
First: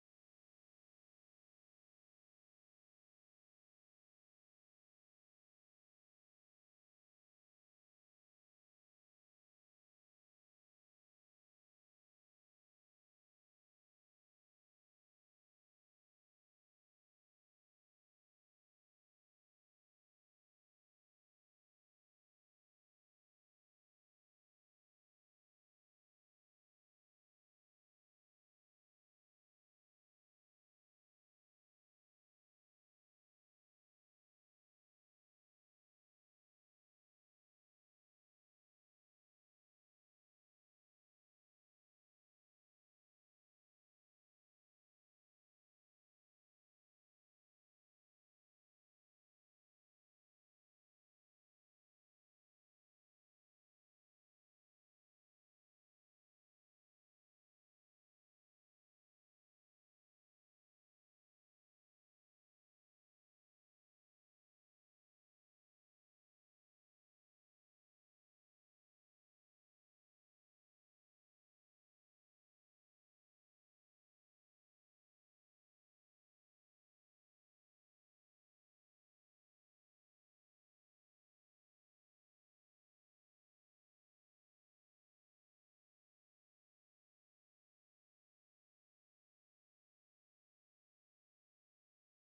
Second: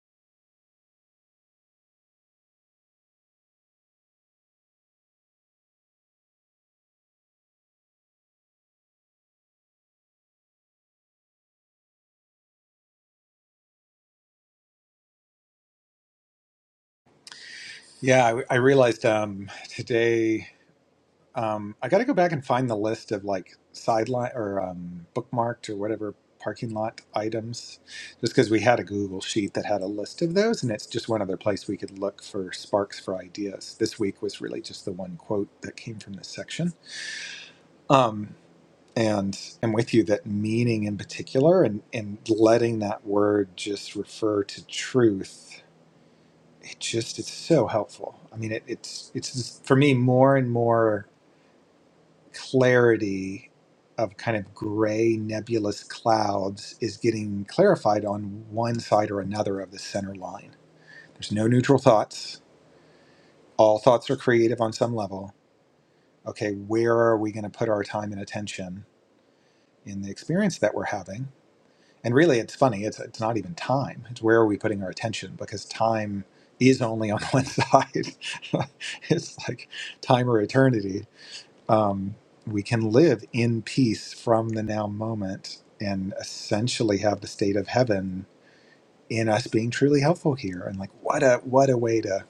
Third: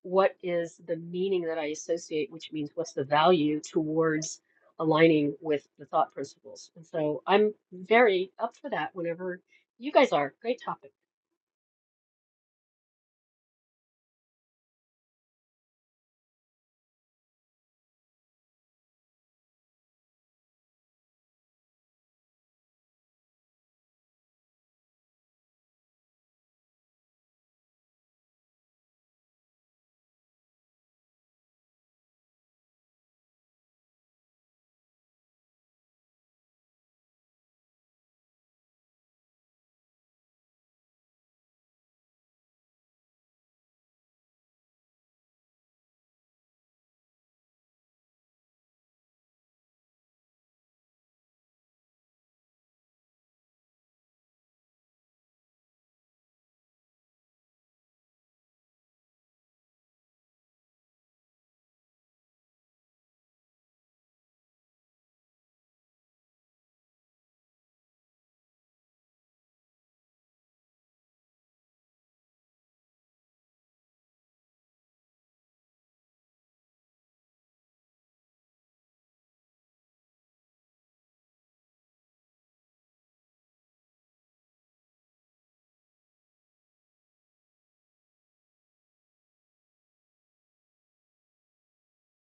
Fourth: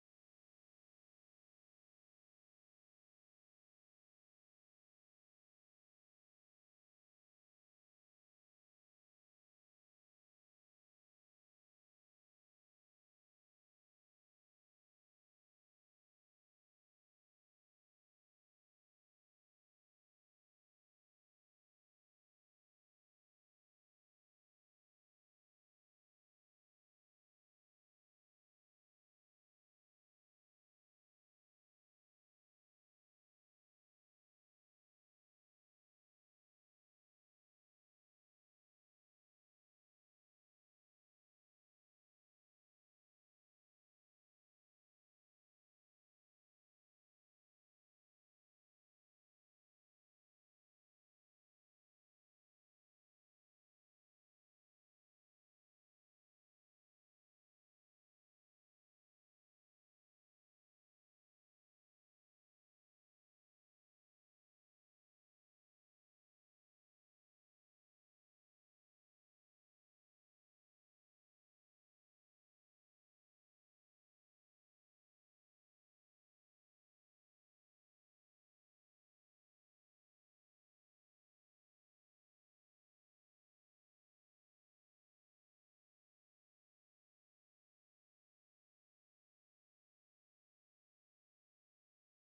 S4: What is the meaning that I associate? Which means, what's the value towards aligning with the thought principles? And so, I'm very up for that. Whenever you guys are, great topic.
S2: yeah. I, I realized um, today. Um, I got to go back and find the list of like sideline or um, bookmarked or whatever parking lot items, just because we had a Google sheet that had a list of those, and it's just one other place we could look for sparks for ideas. This week was really just the one quote that came from this section. Um, and I'm with you that meaning in particular, and and letting that word just refer to truth. It just it's so helpful. I mean, it, it's it's for me more and more clarity of kind of gray nebulous clouds is getting clarified on one side or another of the center line. There's no neutral thoughts. All thoughts are creative on some level. Okay, where are we going to put our time and attention in the experience that we're having? And really, it's funny, it's, it's not even time. It's where are we putting our attention because time is only on *laughs* one side. *laughs* it's like time or eternity um, we can live in peace from the now moment and essentially have the state of heaven in us being truly helpful here and like what a what a way to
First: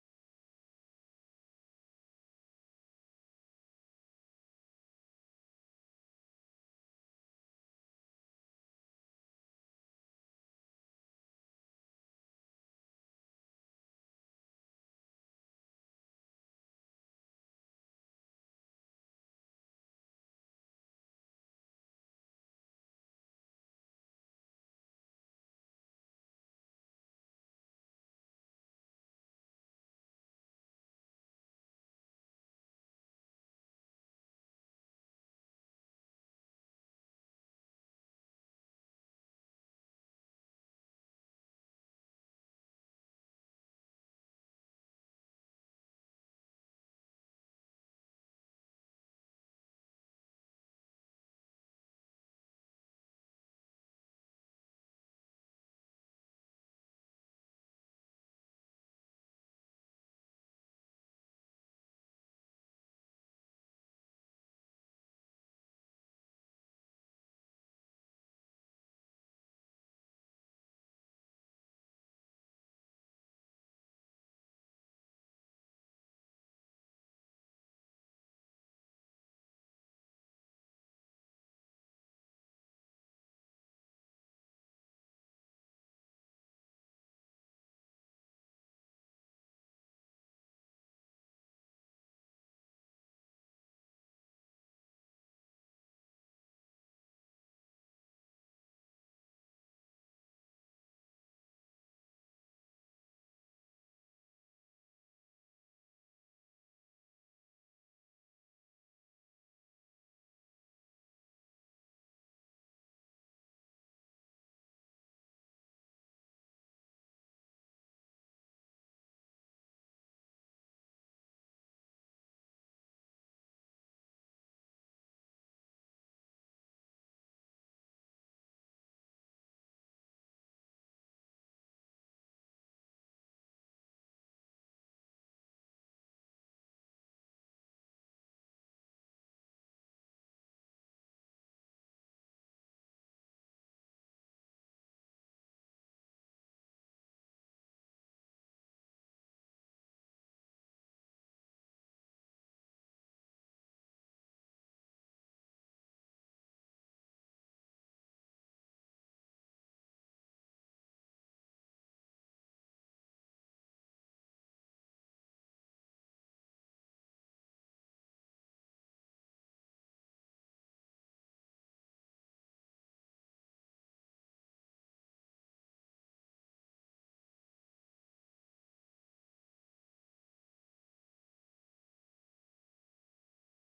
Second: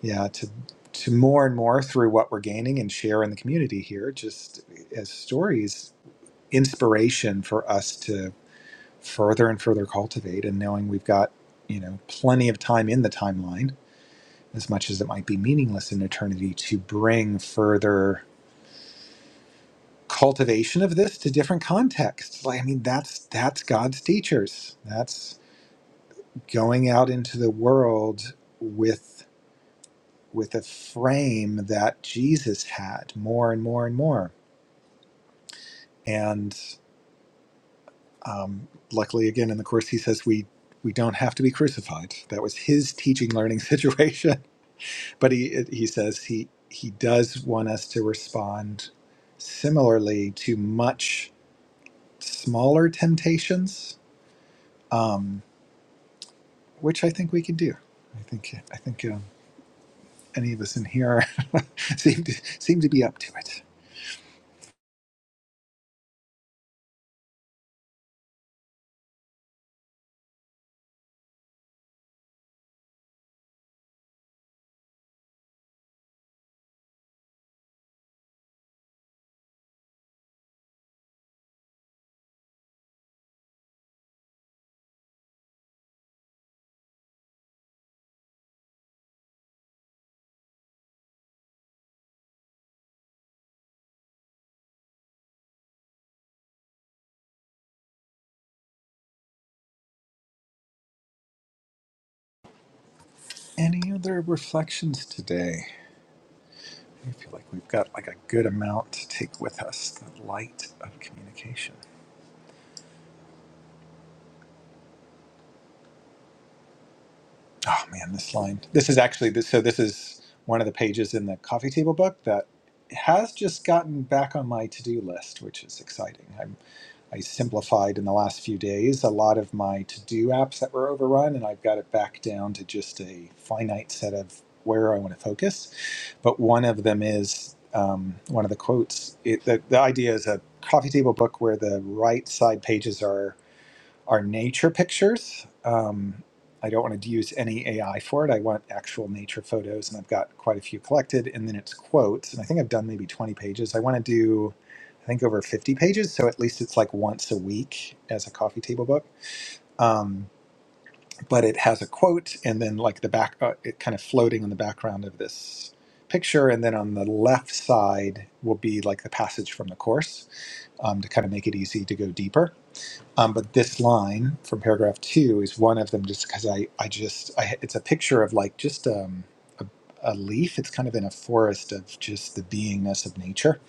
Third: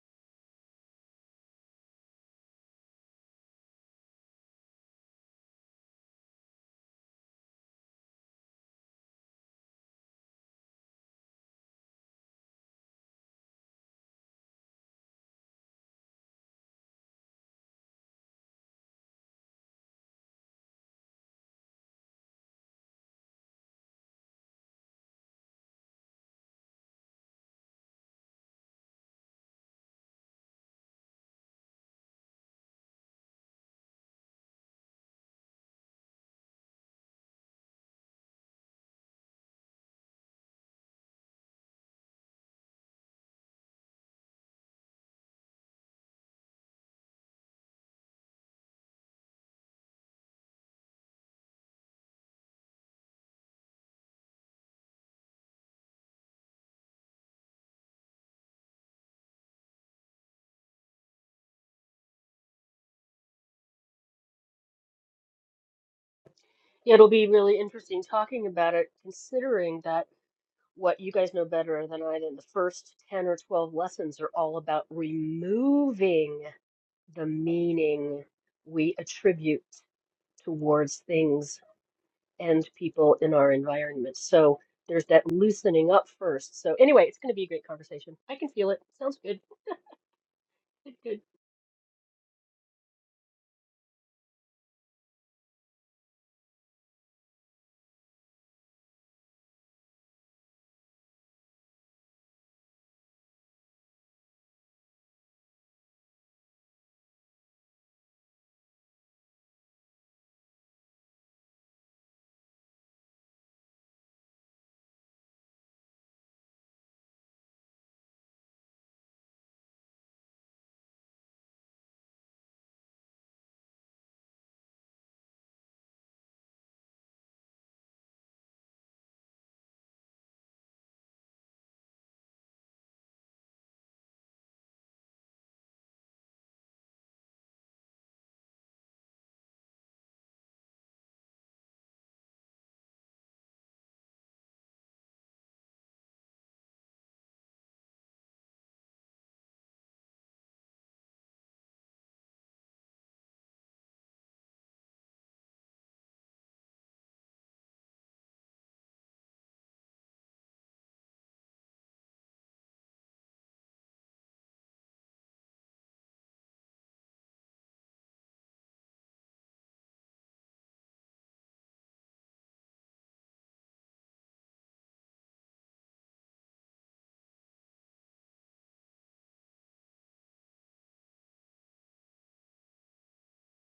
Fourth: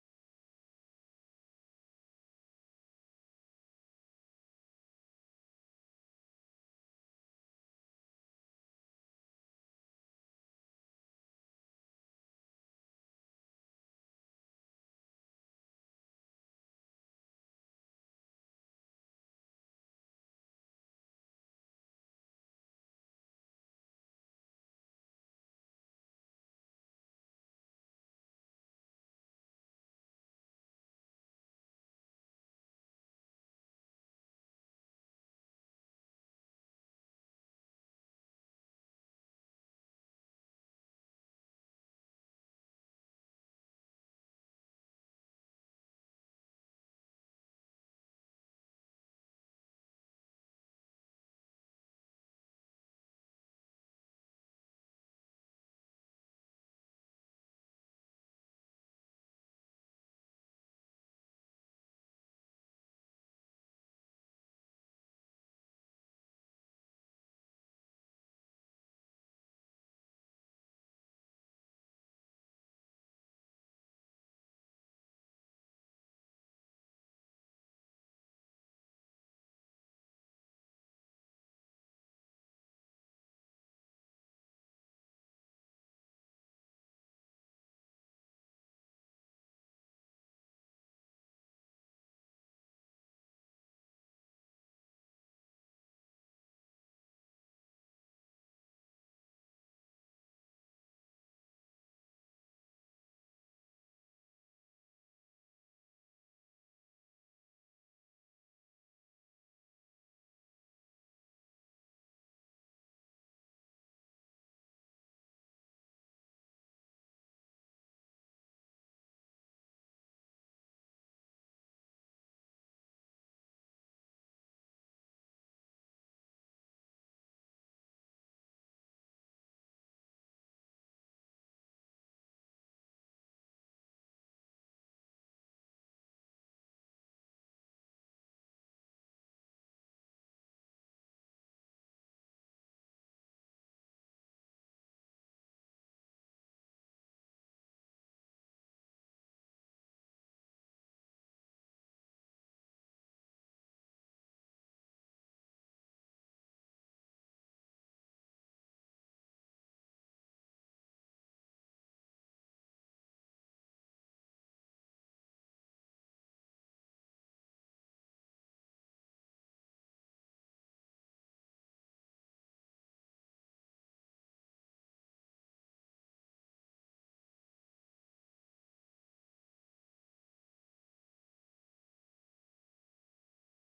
S2: yeah to to more and more through what we're gaining and share in the community here just as stories inspiration for us to further and further cultivate and knowing we've got you know plenty of time in the timeline as much as it might be meaningless in eternity to bring further cultivation of this to different contexts. Like, I mean, that's that's God's teachers. That's going out into the world with with a frame that Jesus had more and more and more. And um, luckily, again in the course, he says we we don't have to be crucified. That was his teaching learning *laughs* situation. But he he says he he does want us to respond similarly to much smaller temptations. Um, which I think we can do. I think I think um, any of us in here are *laughs* seem to seem to be up to it.
S4: Yeah, it'll be really interesting talking about it, considering that. what you guys know better than I do, the first 10 or 12 lessons are all about removing the meaning we attribute towards things and people in our environment. So there's that loosening up first. So, anyway, it's going to be a great conversation. I can feel it. Sounds good. Good, good.
S2: Any other reflections today? I feel like we've got like a good amount to take with us. The light of communication. Oh man, this line. This is actually this. So this is one of the pages in the coffee table book that has just gotten back on my to-do list, which is exciting. I simplified in the last few days a lot of my to do apps that were overrun, and I've got it back down to just a finite set of where I want to focus. But one of them is um, one of the quotes. It, the, the idea is a coffee table book where the right side pages are are nature pictures. Um, I don't want to use any AI for it. I want actual nature photos, and I've got quite a few collected. And then it's quotes, and I think I've done maybe 20 pages. I want to do, I think, over 50 pages, so at least it's like once a week as a coffee table book. Um, but it has a quote, and then like the back, uh, it kind of floating in the background of this picture, and then on the left side will be like the passage from the course um, to kind of make it easy to go deeper um, but this line from paragraph two is one of them, just because I, I just, I, it's a picture of like just um, a, a leaf. It's kind of in a forest of just the beingness of nature,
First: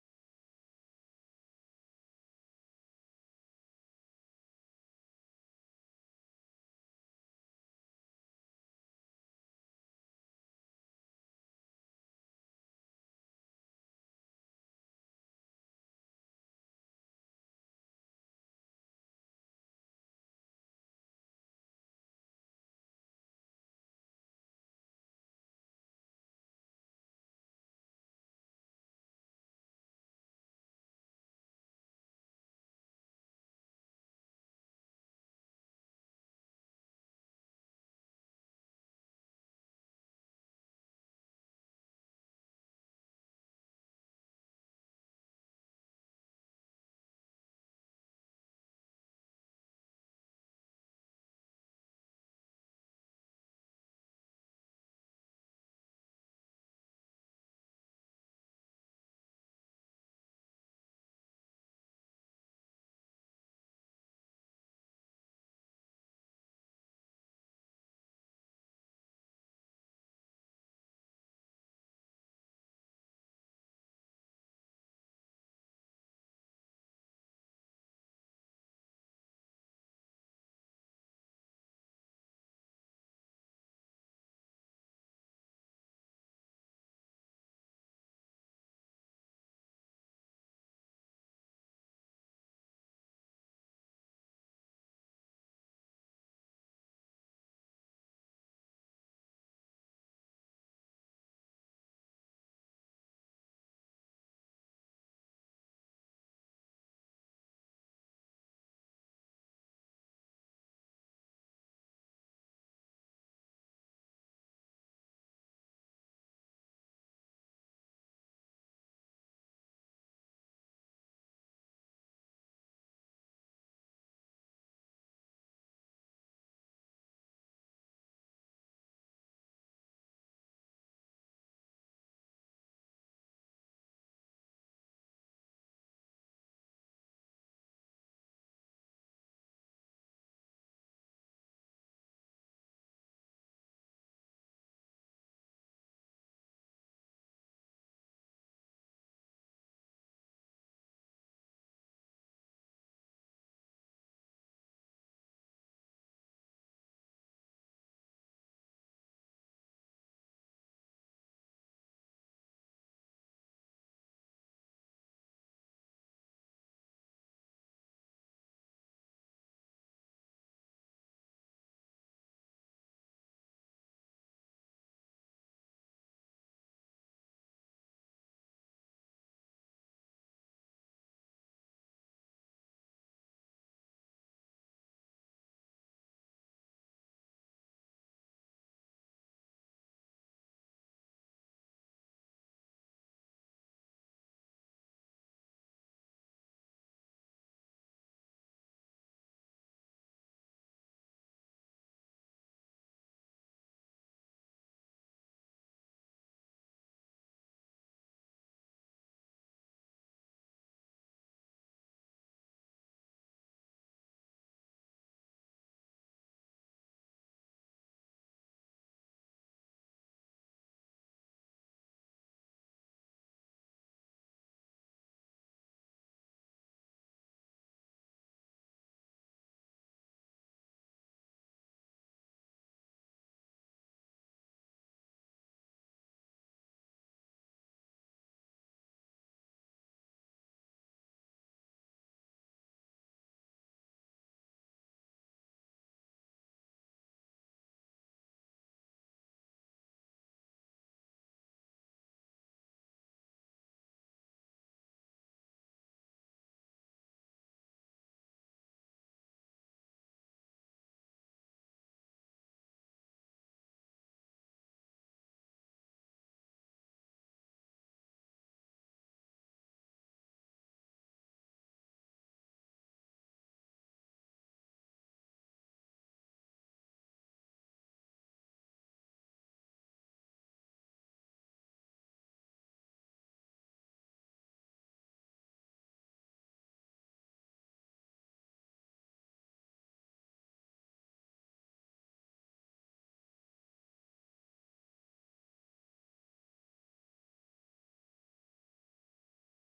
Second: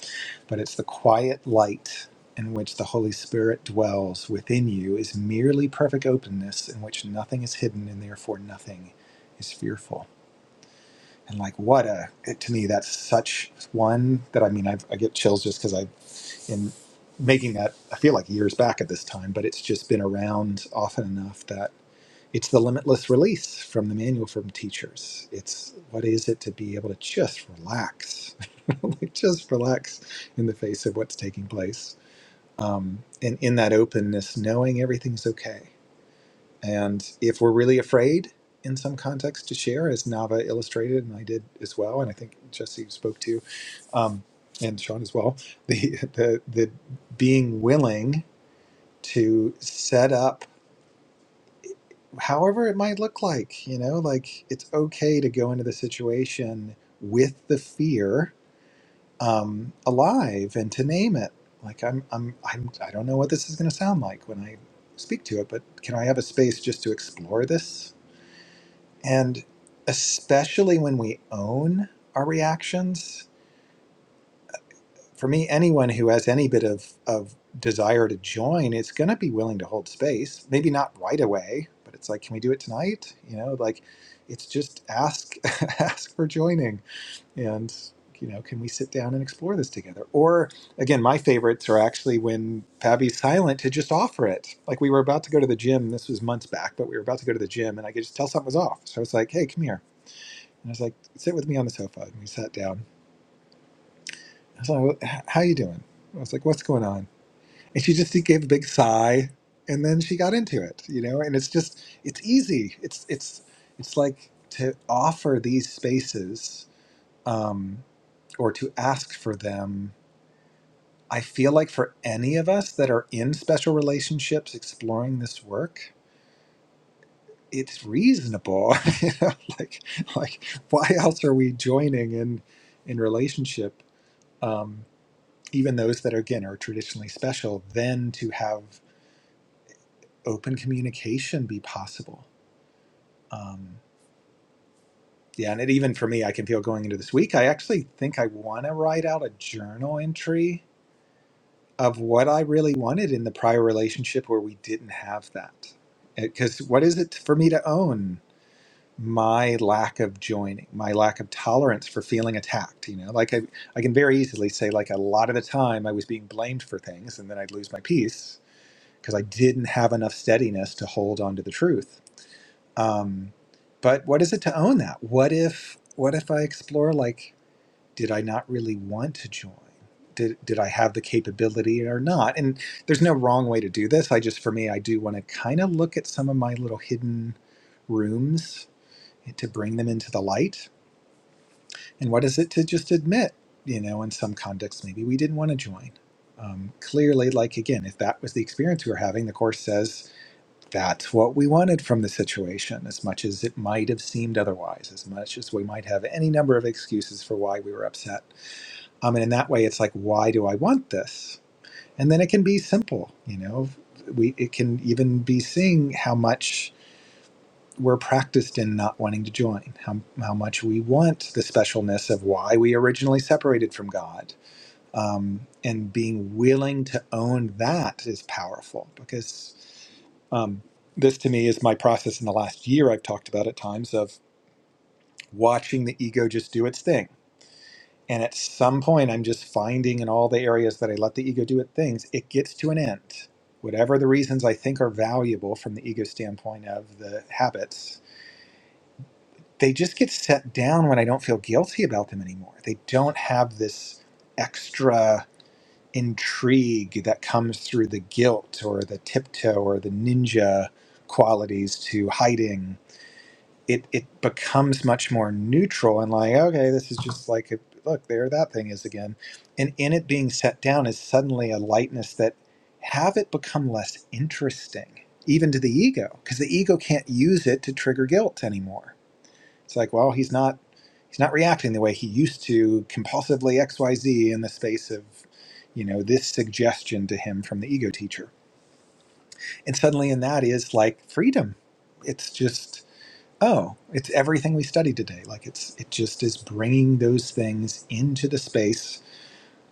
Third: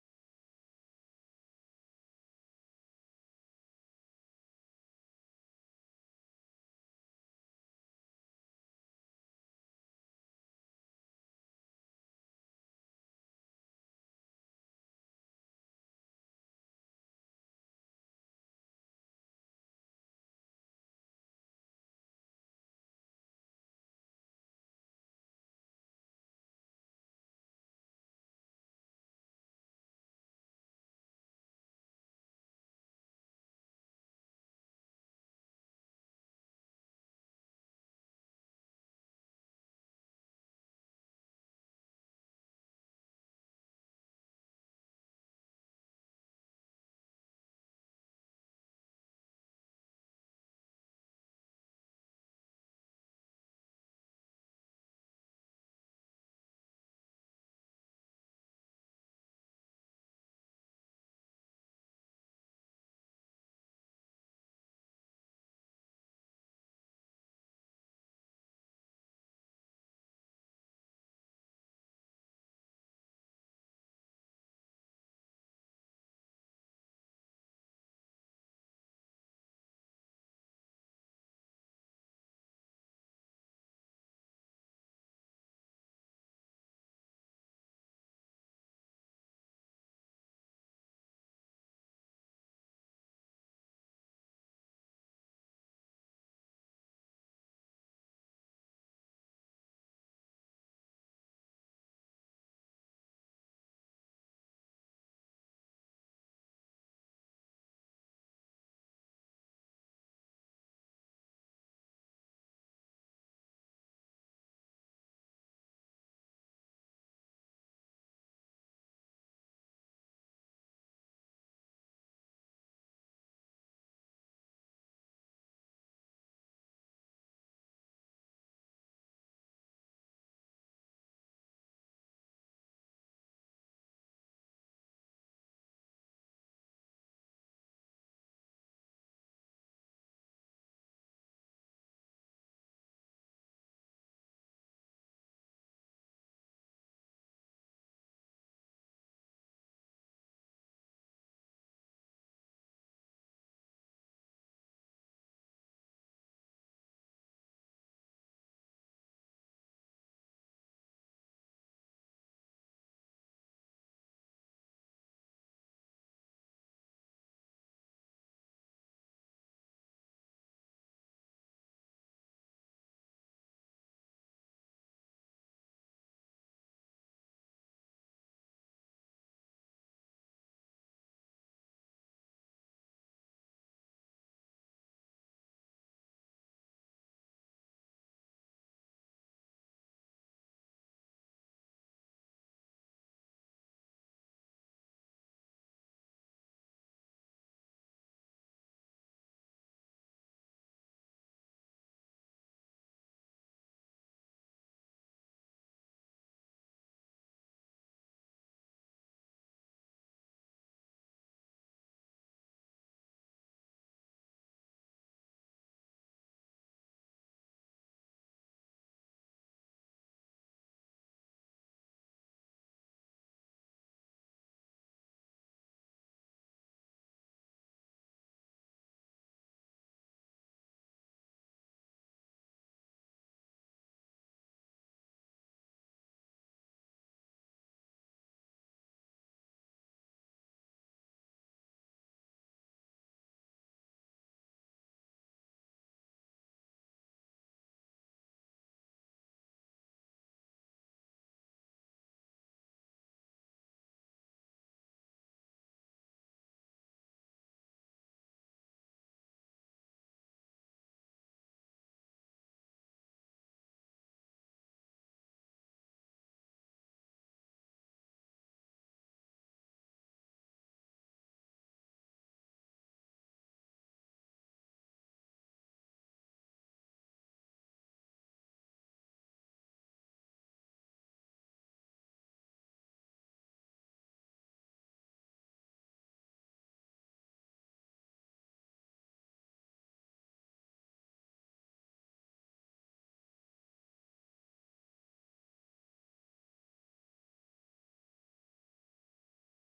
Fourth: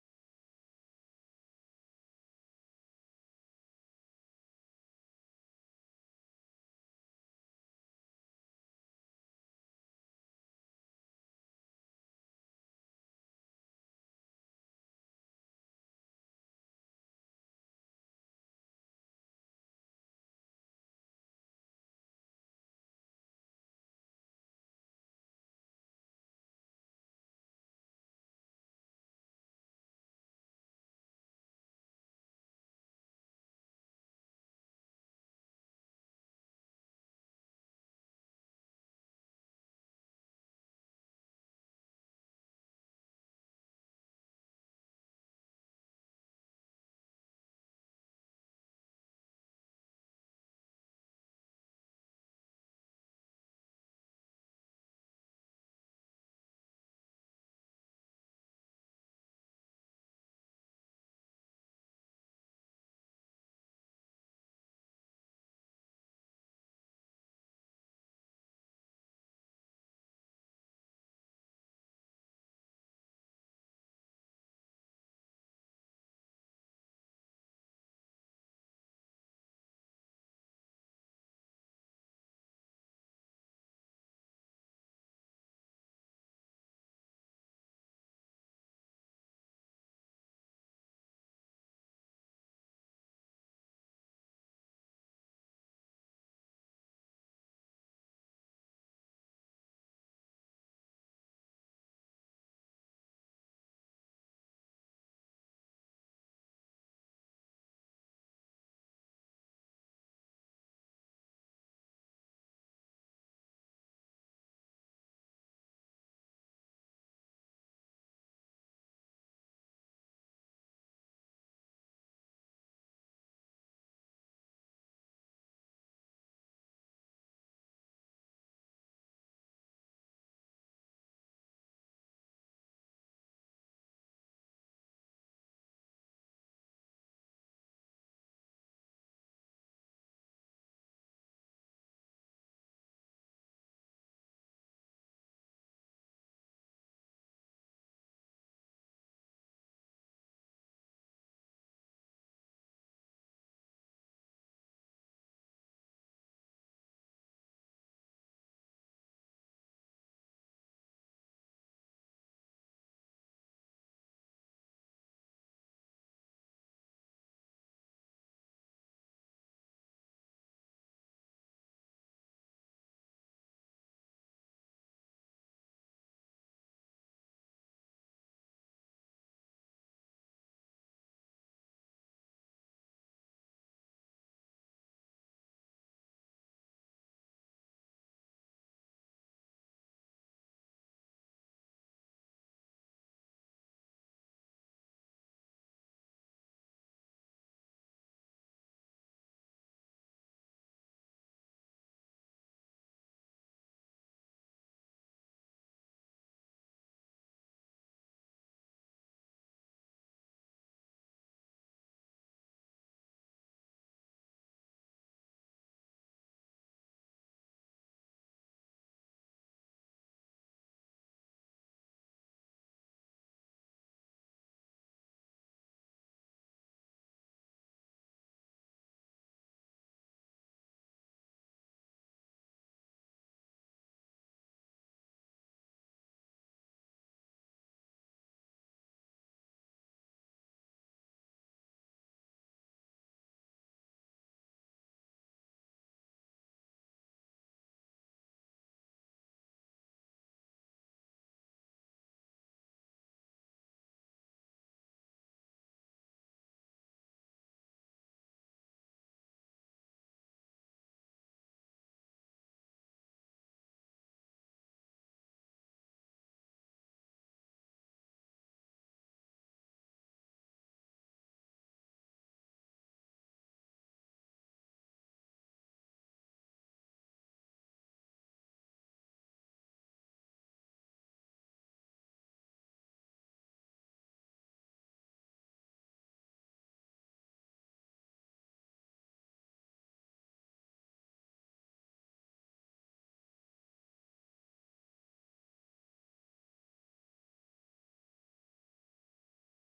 S2: but it's the quiet light in which the Holy Spirit dwells within you is merely perfect openness in which nothing is hidden and therefore nothing is fearful. And like, what a, it, to me, that's such one that I mean, I've, I get chills just because I in making that I feel like years back at this time, but it's just been around often enough that it's the limitless release from the manual from teachers. It's what is it to be able to just relax, *laughs* like just relax in the face of what's taking place, um, and in that openness, knowing everything's okay. And if we're really afraid in some context to share, as Nava illustrated, and I did as well, and I think Jesse spoke to, um, and Sean as well, *laughs* the, the, the being willing to set up however it might look like, you know, like it's okay to go into the situation with the fear um, alive and to name it. Like I'm, I'm, I'm, I don't know what this is going to sound like when I speak to it, but can I have a space just to explore this And especially when we own our reactions, for me, anyone who has any bit of, of desire to join is going to be willing to hold space. Maybe not right away, but it's like, can we do it tonight? You know, like it's just ask *laughs* ask for joining, and you know, can we sit down and explore this together? Or again, my favorites are actually when Pabby's silent to just offer it. Like we were about to go to the gym. This was months back, but we were about to go to the gym, and I could just tell something was off. So I was like, hey, come here and I was like, sit with me on the sofa. And we sat down. I was like, "Wh- how you doing? I was like, what's going on? And she just gave a big sigh. And then she got into it, you know, and it's just, it's easy. It's, it's, it's like to offer these spaces um, or to ask for them. I feel like for any of us that are in special relationships exploring this work, it's reasonable. *laughs* you know, like, like why else are we joining in, in relationship? Um, even those that are again are traditionally special, then to have open communication be possible. Um, yeah, and it, even for me, I can feel going into this week. I actually think I want to write out a journal entry of what I really wanted in the prior relationship where we didn't have that. Because what is it for me to own my lack of joining, my lack of tolerance for feeling attacked? You know, like I, I can very easily say, like a lot of the time, I was being blamed for things, and then I'd lose my peace because I didn't have enough steadiness to hold on to the truth. Um, but what is it to own that? What if what if I explore like did I not really want to join? Did did I have the capability or not? And there's no wrong way to do this. I just for me I do want to kind of look at some of my little hidden rooms to bring them into the light. And what is it to just admit, you know, in some contexts maybe we didn't want to join. Um, clearly, like again, if that was the experience we were having, the course says That's what we wanted from the situation, as much as it might have seemed otherwise, as much as we might have any number of excuses for why we were upset. Um, and in that way, it's like, why do I want this? And then it can be simple, you know. We it can even be seeing how much we're practiced in not wanting to join, how how much we want the specialness of why we originally separated from God, um, and being willing to own that is powerful because. Um, this to me is my process in the last year. I've talked about at times of watching the ego just do its thing. And at some point, I'm just finding in all the areas that I let the ego do its things, it gets to an end. Whatever the reasons I think are valuable from the ego standpoint of the habits, they just get set down when I don't feel guilty about them anymore. They don't have this extra intrigue that comes through the guilt or the tiptoe or the ninja qualities to hiding it it becomes much more neutral and like okay this is just like a, look there that thing is again and in it being set down is suddenly a lightness that have it become less interesting even to the ego because the ego can't use it to trigger guilt anymore it's like well he's not he's not reacting the way he used to compulsively xyz in the space of you know this suggestion to him from the ego teacher and suddenly in that is like freedom it's just Oh, it's everything we study today. Like it's it just is bringing those things into the space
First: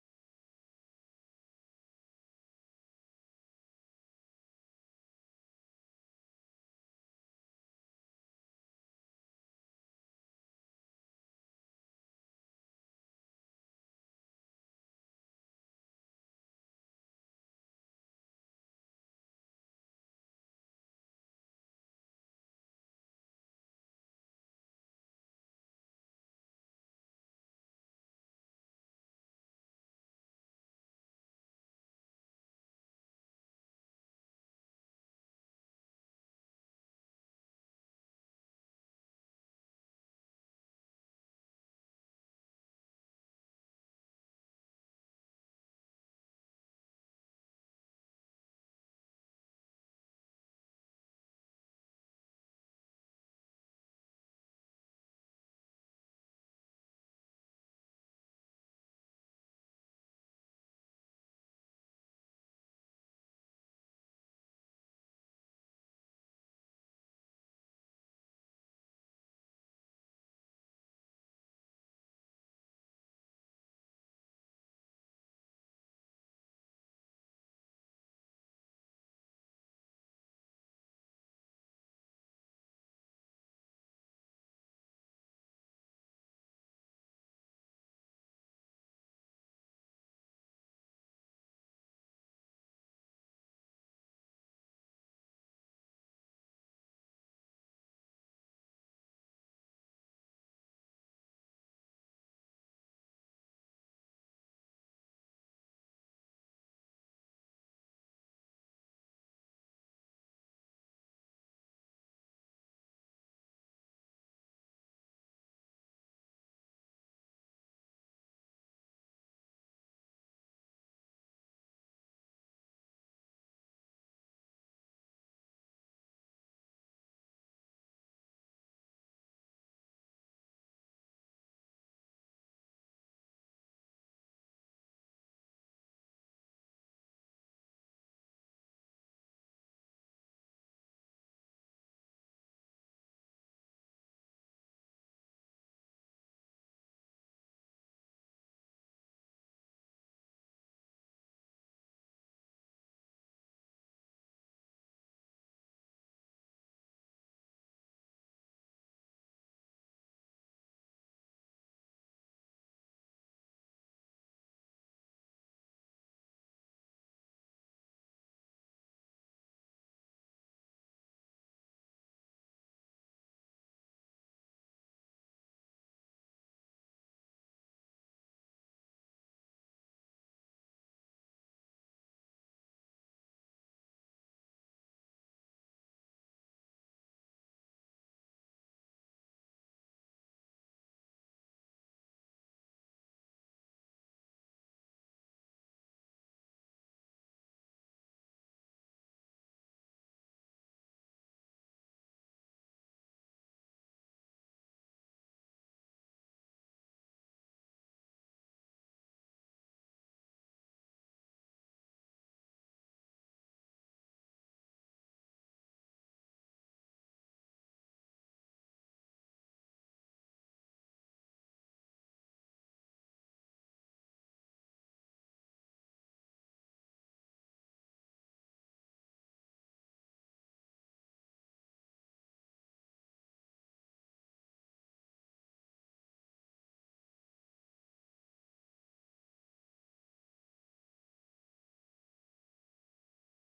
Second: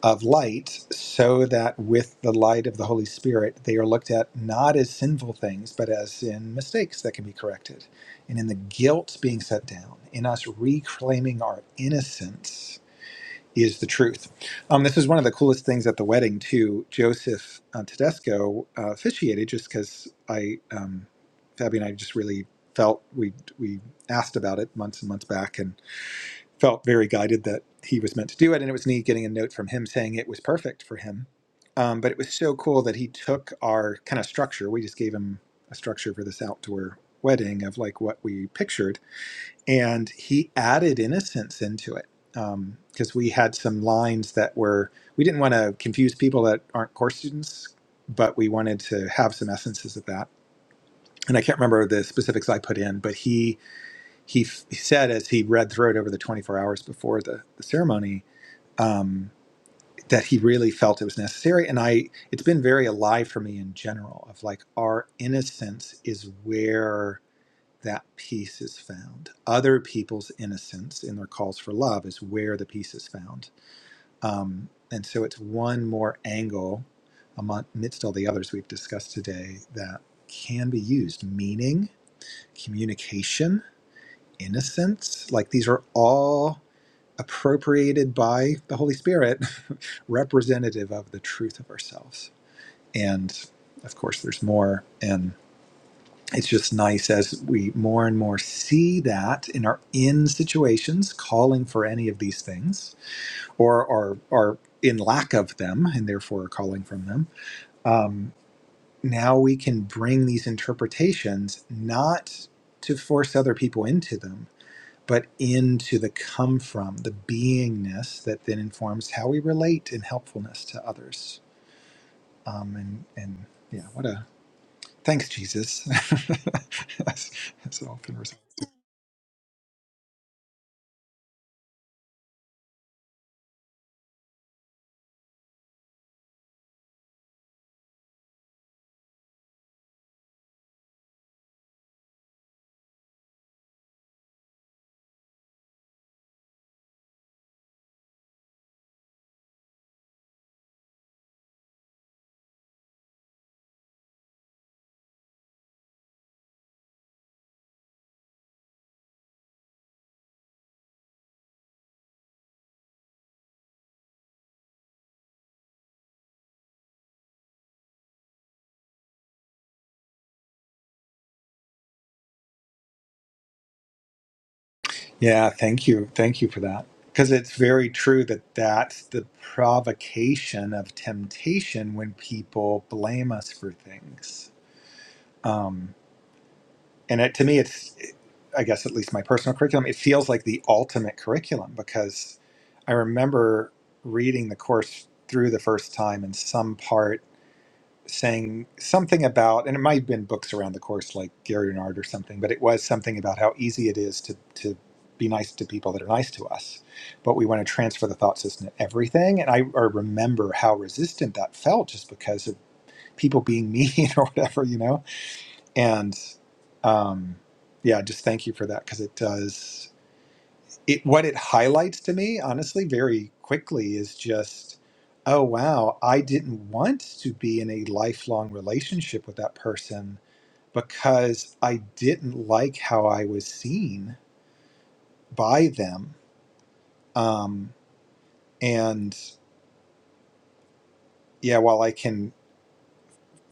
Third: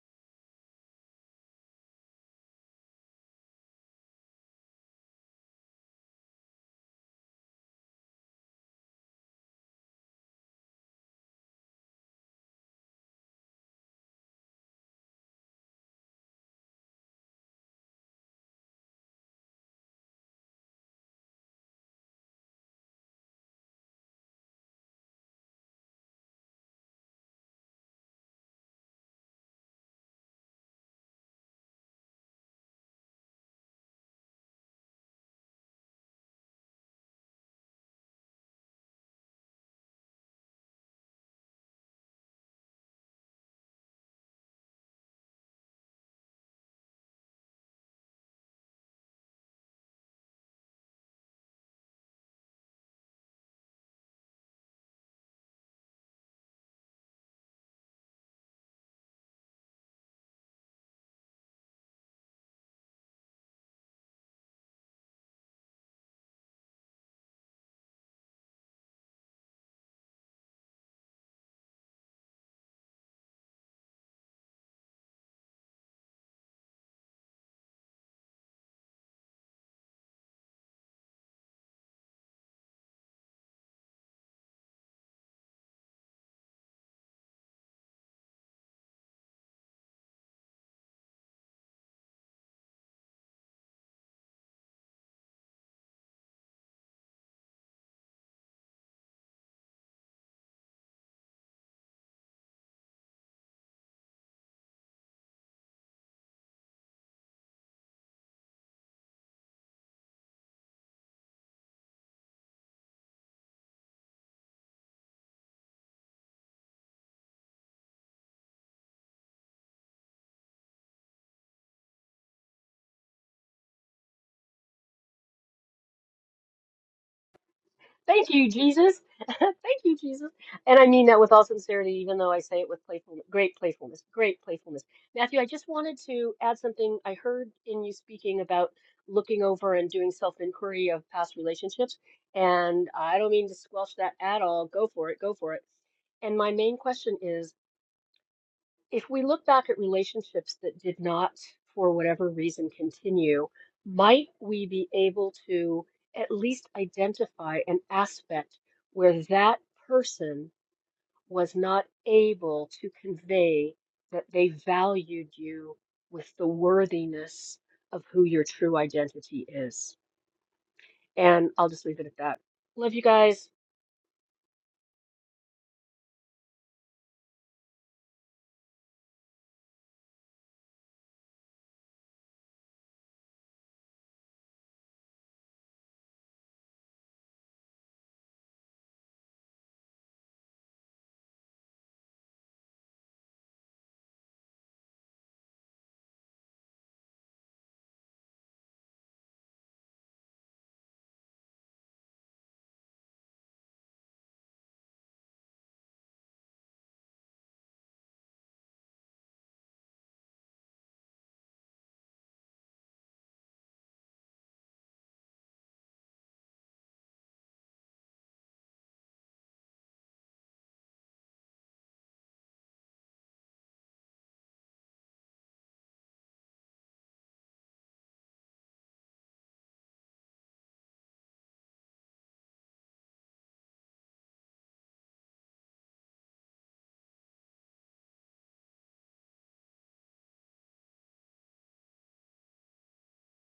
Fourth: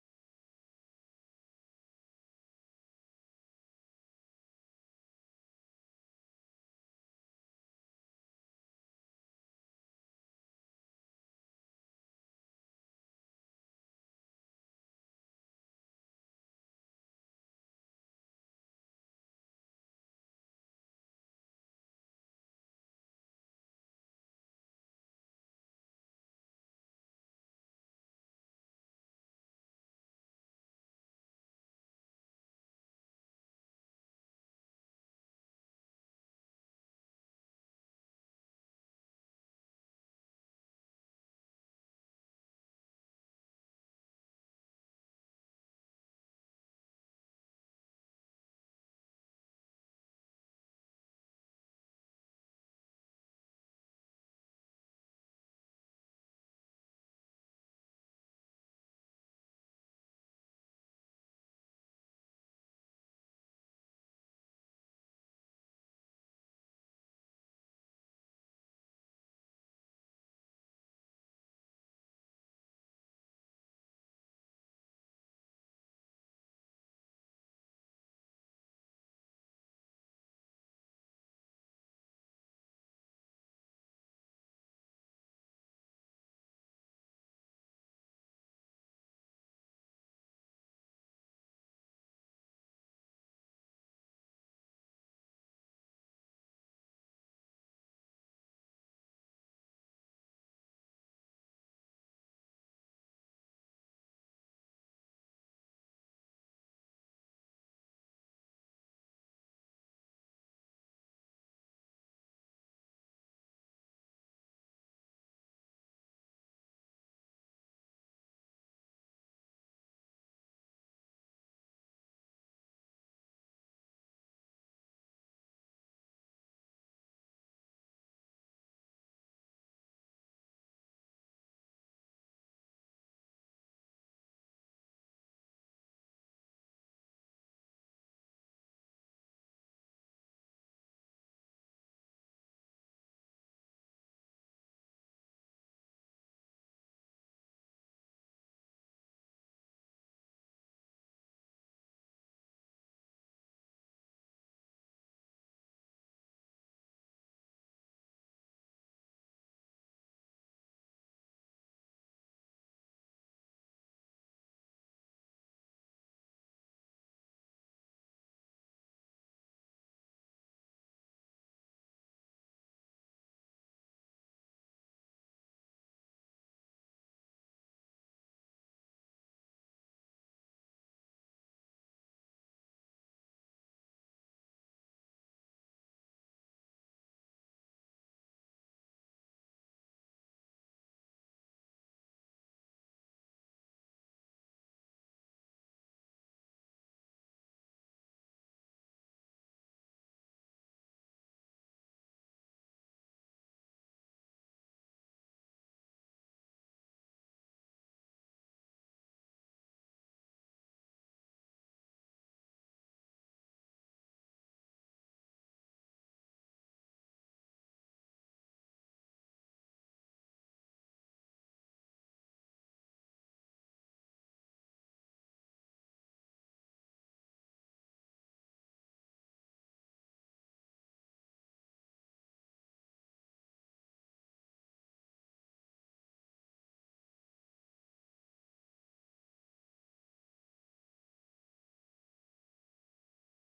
S2: of light so that with the light of the Holy Spirit they are looked at not as sinful things but as in mistakes that can be corrected and in the guilt being set down in us reclaiming our innocence is the truth. Um, this is one of the coolest things at the wedding too. Joseph uh, Tedesco uh, officiated just because I, um, Fabi and I just really felt we we asked about it months and months back and felt very guided that he was meant to do it. And it was neat getting a note from him saying it was perfect for him. Um, but it was so cool that he took our kind of structure. We just gave him a structure for this outdoor wedding of like what we pictured and he added innocence into it because we had some lines that were we didn't want to confuse people that aren't course students but we wanted to have some essences of that and i can't remember the specifics i put in but he he, f- he said as he read through it over the 24 hours before the, the ceremony um, that he really felt it was necessary and i it's been very alive for me in general of like our innocence is where that peace is found. Other people's innocence in their calls for love is where the peace is found. Um, and so it's one more angle amidst all the others we've discussed today that can be used meaning, communication, innocence. Like these are all appropriated by the Holy Spirit, *laughs* representative of the truth of ourselves. And of course, there's more. And it's just nice as we more and more see that in our in situations calling for any of these things or are, are in lack of them and therefore are calling from them. Um, now we can bring these interpretations not to force other people into them, but into the come from, the beingness that then informs how we relate in helpfulness to others. Um, and, and yeah, what a thanks, Jesus. *laughs* that's, that's all
S4: Thank you, Jesus. *laughs* Thank you, Jesus. And I mean that with all sincerity, even though I say it with playfulness, great playfulness, great playfulness. Matthew, I just wanted to add something I heard in you speaking about looking over and doing self-inquiry of past relationships. And I don't mean to squelch that at all. Go for it, go for it. And my main question is if we look back at relationships that did not, for whatever reason, continue, might we be able to at least identify an aspect where that person was not able to convey that they valued you with the worthiness of who your true identity is? And I'll just leave it at that. Love you guys.
S2: Yeah, thank you. Thank you for that. Because it's very true that that's the provocation of temptation when people blame us for things. And it, to me, it's, I guess, at least my personal curriculum, it feels like the ultimate curriculum because I remember reading the course through the first time and some part saying something about, and it might have been books around the course like Gary Renard or something, but it was something about how easy it is to, to be nice to people that are nice to us. But we want to transfer the thought system to everything. And I, I remember how resistant that felt just because of people being mean *laughs* or whatever, you know? And um, yeah, just thank you for that because it does it what it highlights to me honestly very quickly is just oh wow i didn't want to be in a lifelong relationship with that person because i didn't like how i was seen by them um, and yeah while i can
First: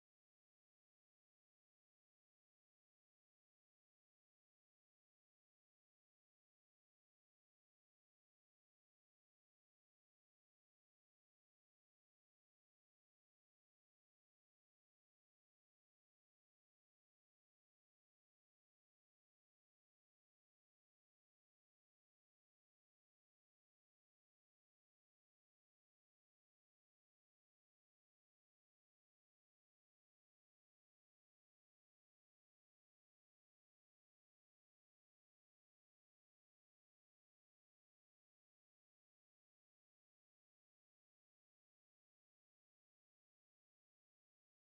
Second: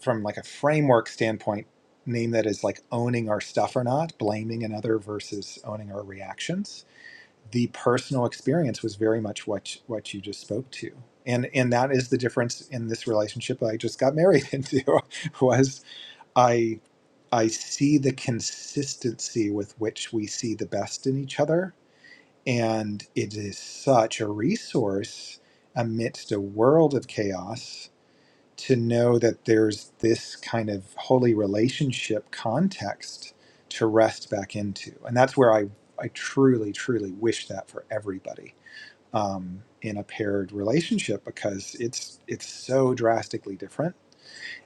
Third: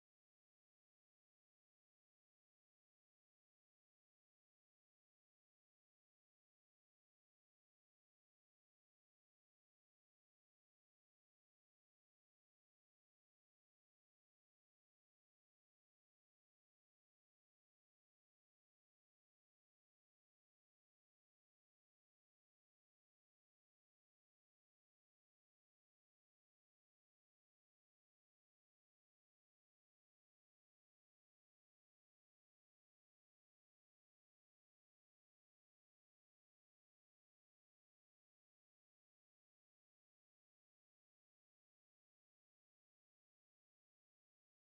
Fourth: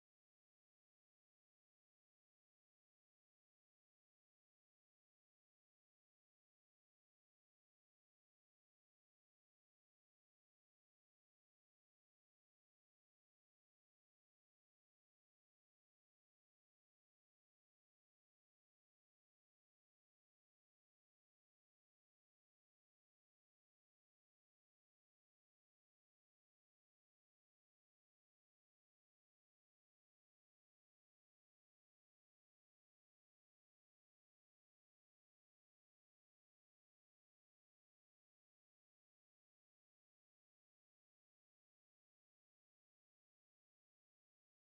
S2: from like a framework standpoint name that as like owning our stuff or not blaming another versus owning our reactions the personal experience was very much what what you just spoke to and and that is the difference in this relationship i just got married *laughs* into was i i see the consistency with which we see the best in each other and it is such a resource amidst a world of chaos to know that there's this kind of holy relationship context to rest back into. And that's where I, I truly, truly wish that for everybody um, in a paired relationship because it's it's so drastically different.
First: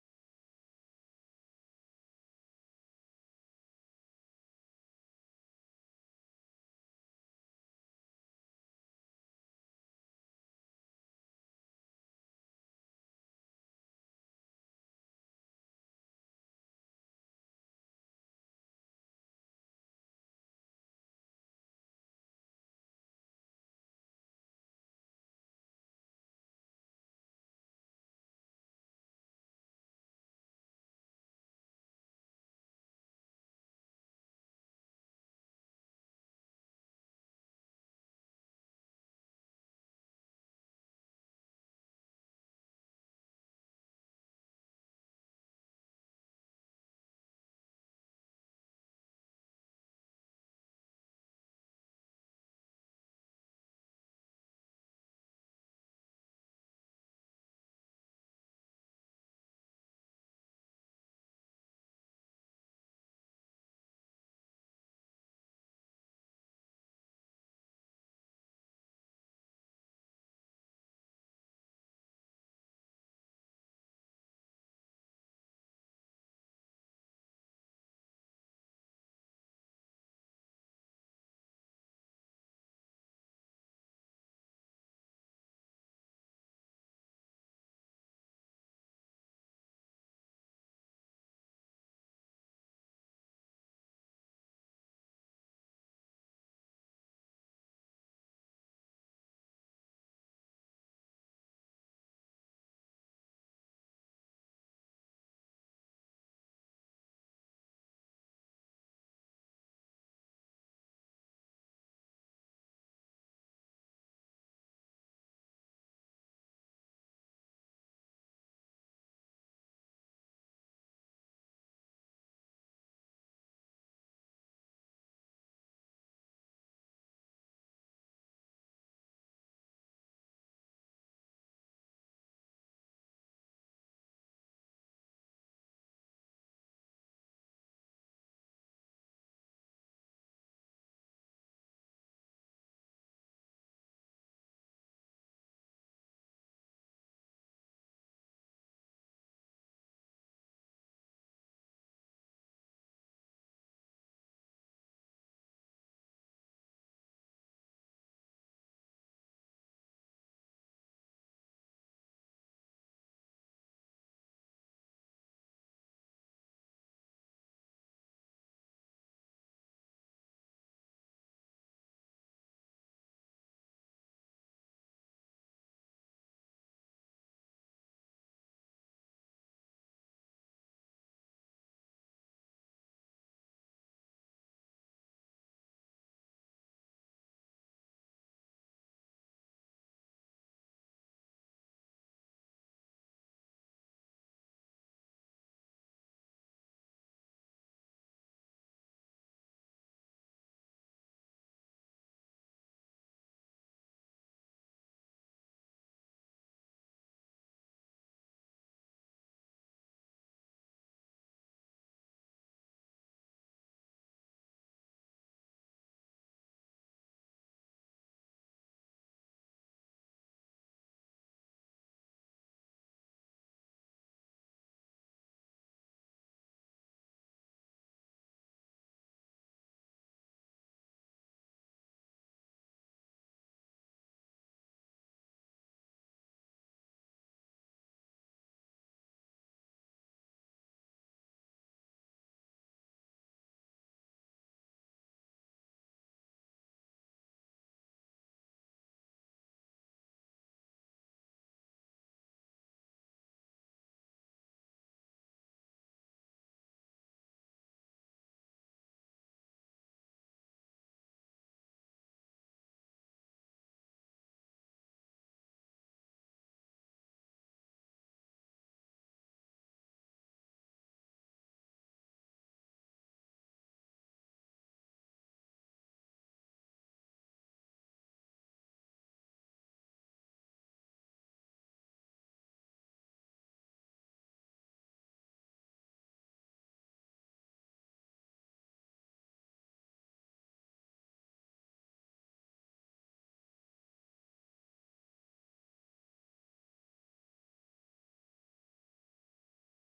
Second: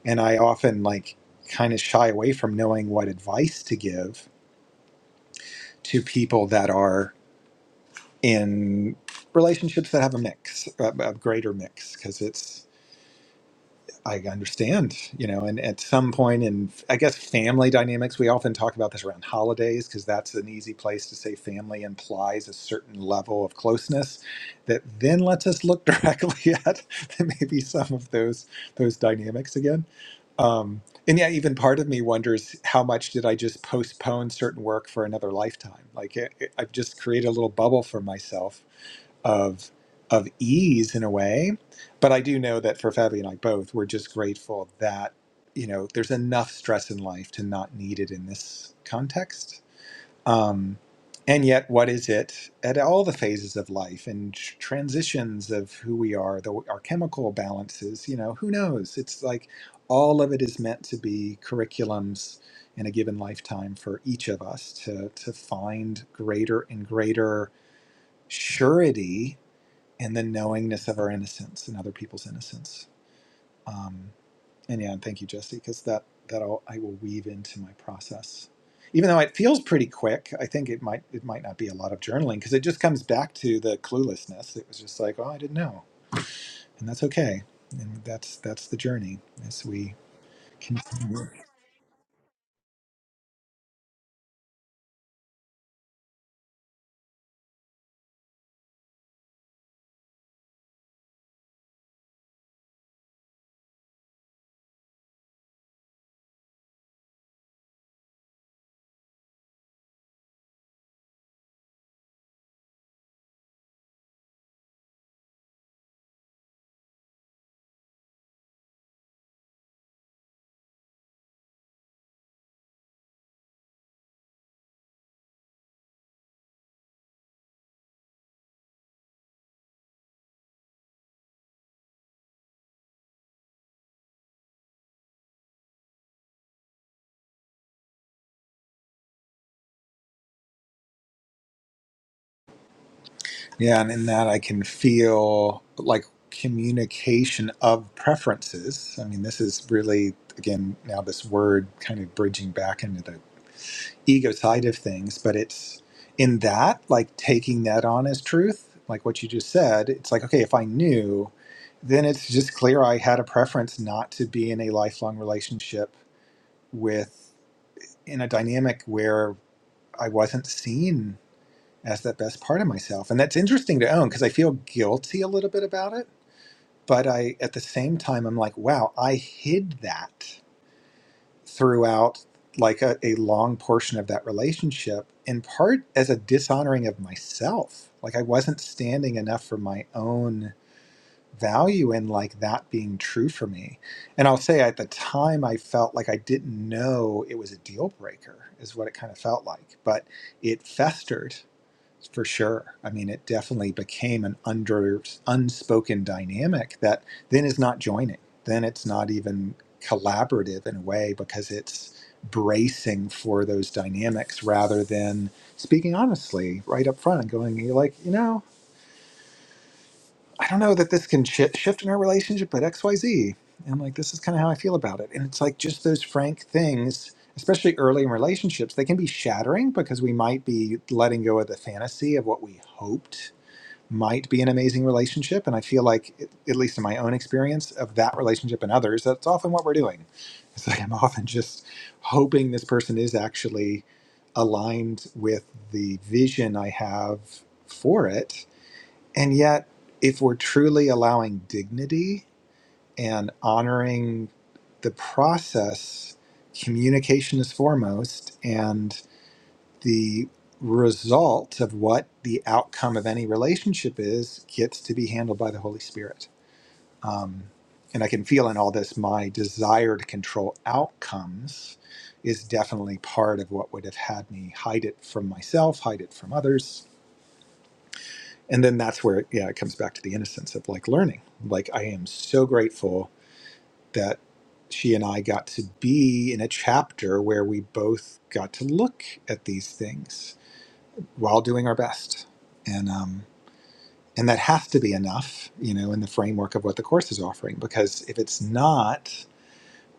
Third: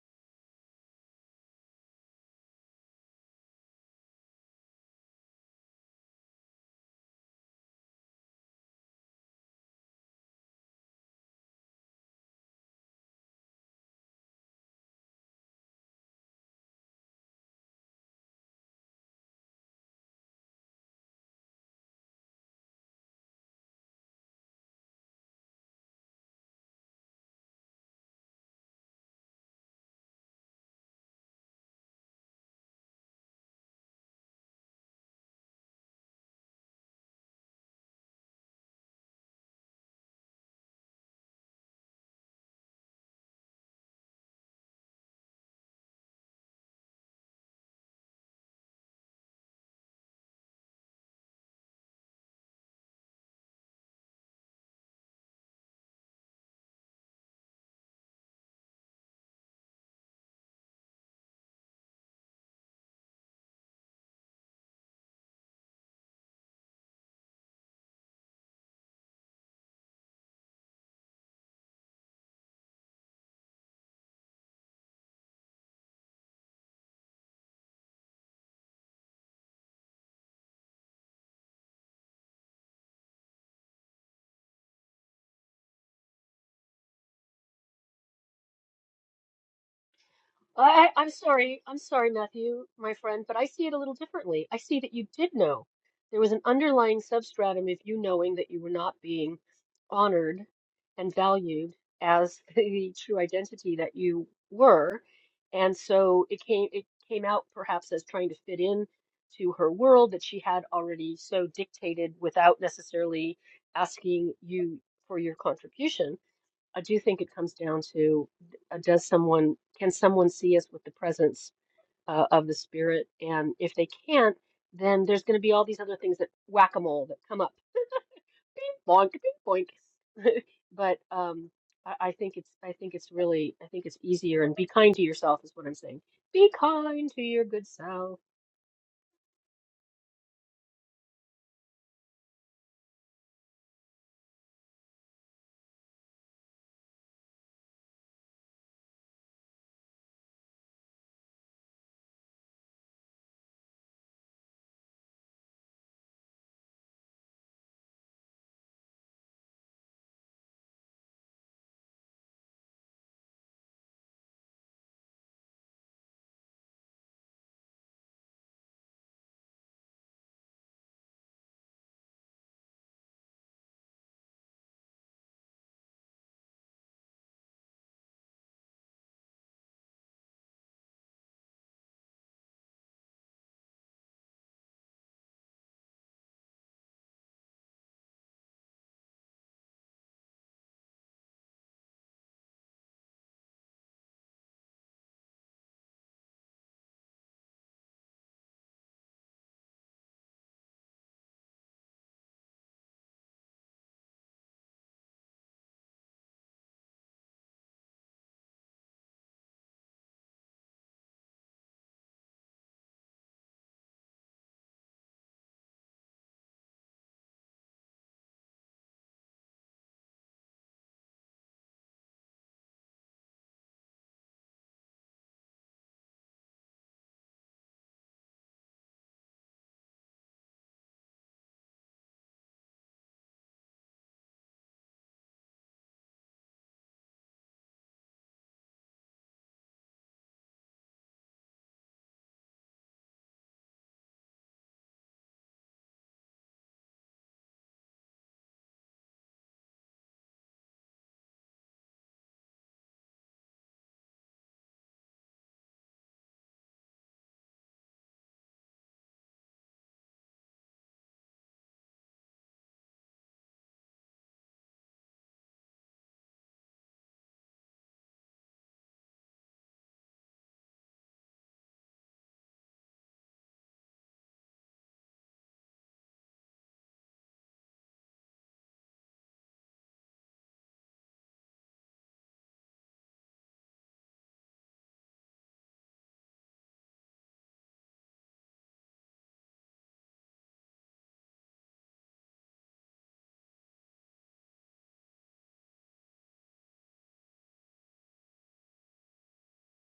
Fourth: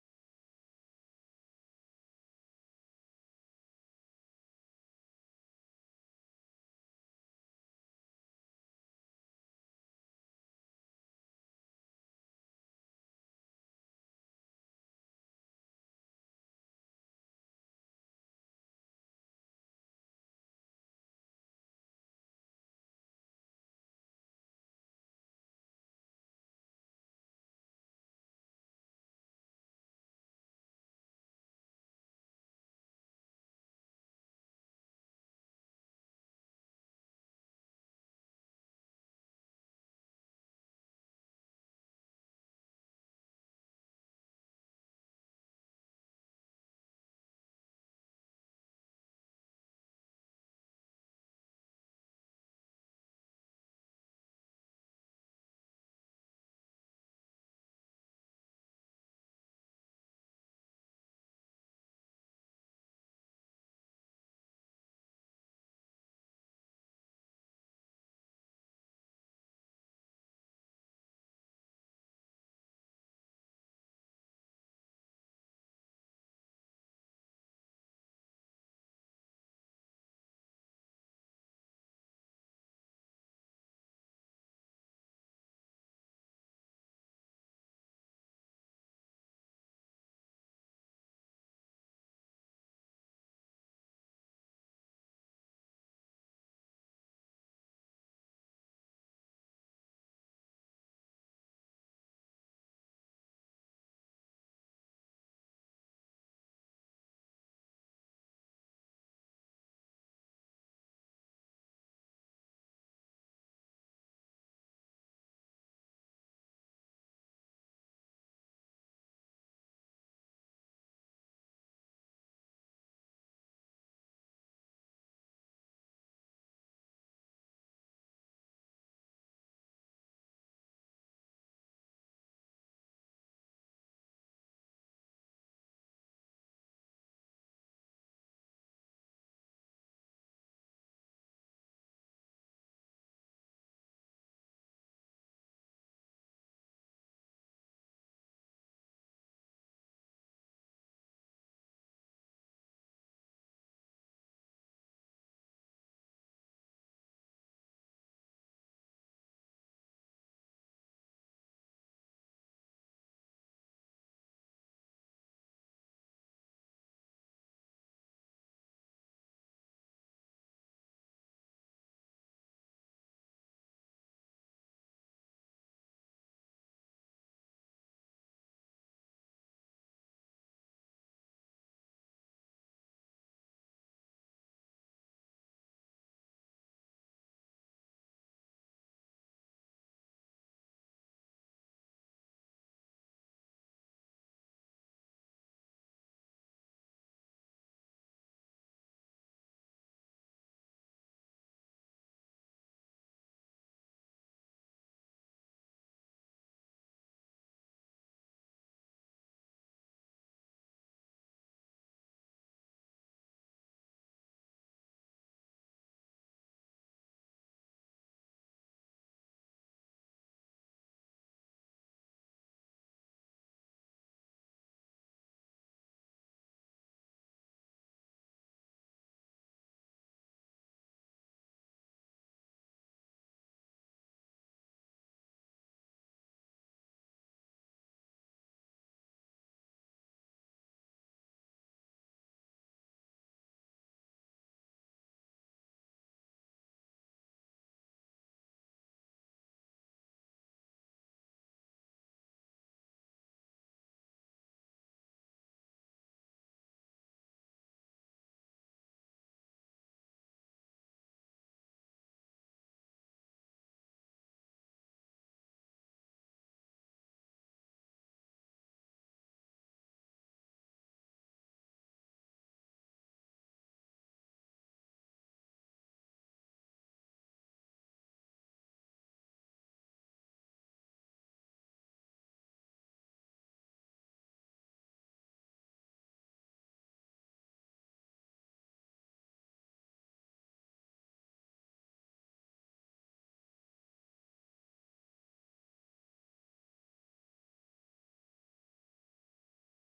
S2: And I often like kind of shy away from knowing what advice to give to people that are in relationships that have a mix, a, a greater mix, because it's I understand, you know, and at some point in, I guess, family dynamics, we often talk about this around holidays because that's an easy place to say family implies a certain level of closeness that then lets us look *laughs* directly at maybe some of those those dynamics again. Um, and yeah, even part of me wonders how much did I just postpone certain work for another lifetime? Like i I've just created a little bubble for myself of of ease in a way. But I do know that for Fabi and I both, we're just grateful that you know there's enough stress in life to not need it in this context. Um, and yet, what is it at all the phases of life and tr- transitions of who we are, the, our chemical balances? You know, who knows? It's like all of it is meant to be curriculums in a given lifetime for each of us to to find greater and greater surety and the knowingness of our innocence and other people's innocence. And yeah, and thank you, Jesse, because that that I'll, I will weave into my process. Even though it feels pretty quick, I think it might it might not be a lot of journaling because it just comes back to the cluelessness. It was just like, oh, I didn't know, and that's okay. And that's that's the journey as we
S4: I, I- I'm
S2: continue.
S4: sorry. I'm sorry, Matthew, my friend, but I see it a little differently. I see that you did know. There was an underlying substratum of you knowing that you were not being honored and valued as *laughs* the true identity that you were. And so it came it came out perhaps as trying to fit in to her world that she had already so dictated without necessarily asking you for your contribution. I do think it comes down to uh, does someone can someone see us with the presence uh, of the Spirit, and if they can't, then there's going to be all these other things that whack-a-mole that come up, bing boink, bing boink. *laughs* But um, I, I think it's I think it's really I think it's easier and be kind to yourself is what I'm saying. Be kind to your good self.
S2: Yeah, and in that I can feel like communication of preferences. I mean, this is really again now this word kind of bridging back into the ego side of things, but it's in that, like taking that on as truth, like what you just said, it's like, okay, if I knew, then it's just clear I had a preference not to be in a lifelong relationship with, in a dynamic where I wasn't seen as that best part of myself. And that's interesting to own because I feel guilty a little bit about it. But I, at the same time, I'm like, wow, I hid that throughout like a, a long portion of that relationship in part as a dishonoring of myself like i wasn't standing enough for my own value and like that being true for me and i'll say at the time i felt like i didn't know it was a deal breaker is what it kind of felt like but it festered for sure. I mean, it definitely became an under unspoken dynamic that then is not joining. Then it's not even collaborative in a way because it's bracing for those dynamics rather than speaking honestly right up front and going you're like, you know, I don't know that this can shi shift in our relationship, but X Y Z. And like this is kind of how I feel about it. And it's like just those frank things especially early in relationships, they can be shattering because we might be letting go of the fantasy of what we hoped might be an amazing relationship. And I feel like, at least in my own experience of that relationship and others, that's often what we're doing. It's like I'm often just hoping this person is actually aligned with the vision I have for it. And yet, if we're truly allowing dignity and honoring the process, communication is foremost. And the result of what the outcome of any relationship is gets to be handled by the Holy Spirit. Um, and I can feel in all this my desire to control outcomes is definitely part of what would have had me hide it from myself, hide it from others. And then that's where, yeah, it comes back to the innocence of like learning. Like, I am so grateful that she and I got to be in a chapter where we both got to look at these things While doing our best and um, and that has to be enough you know in the framework of what the course is offering because if it's not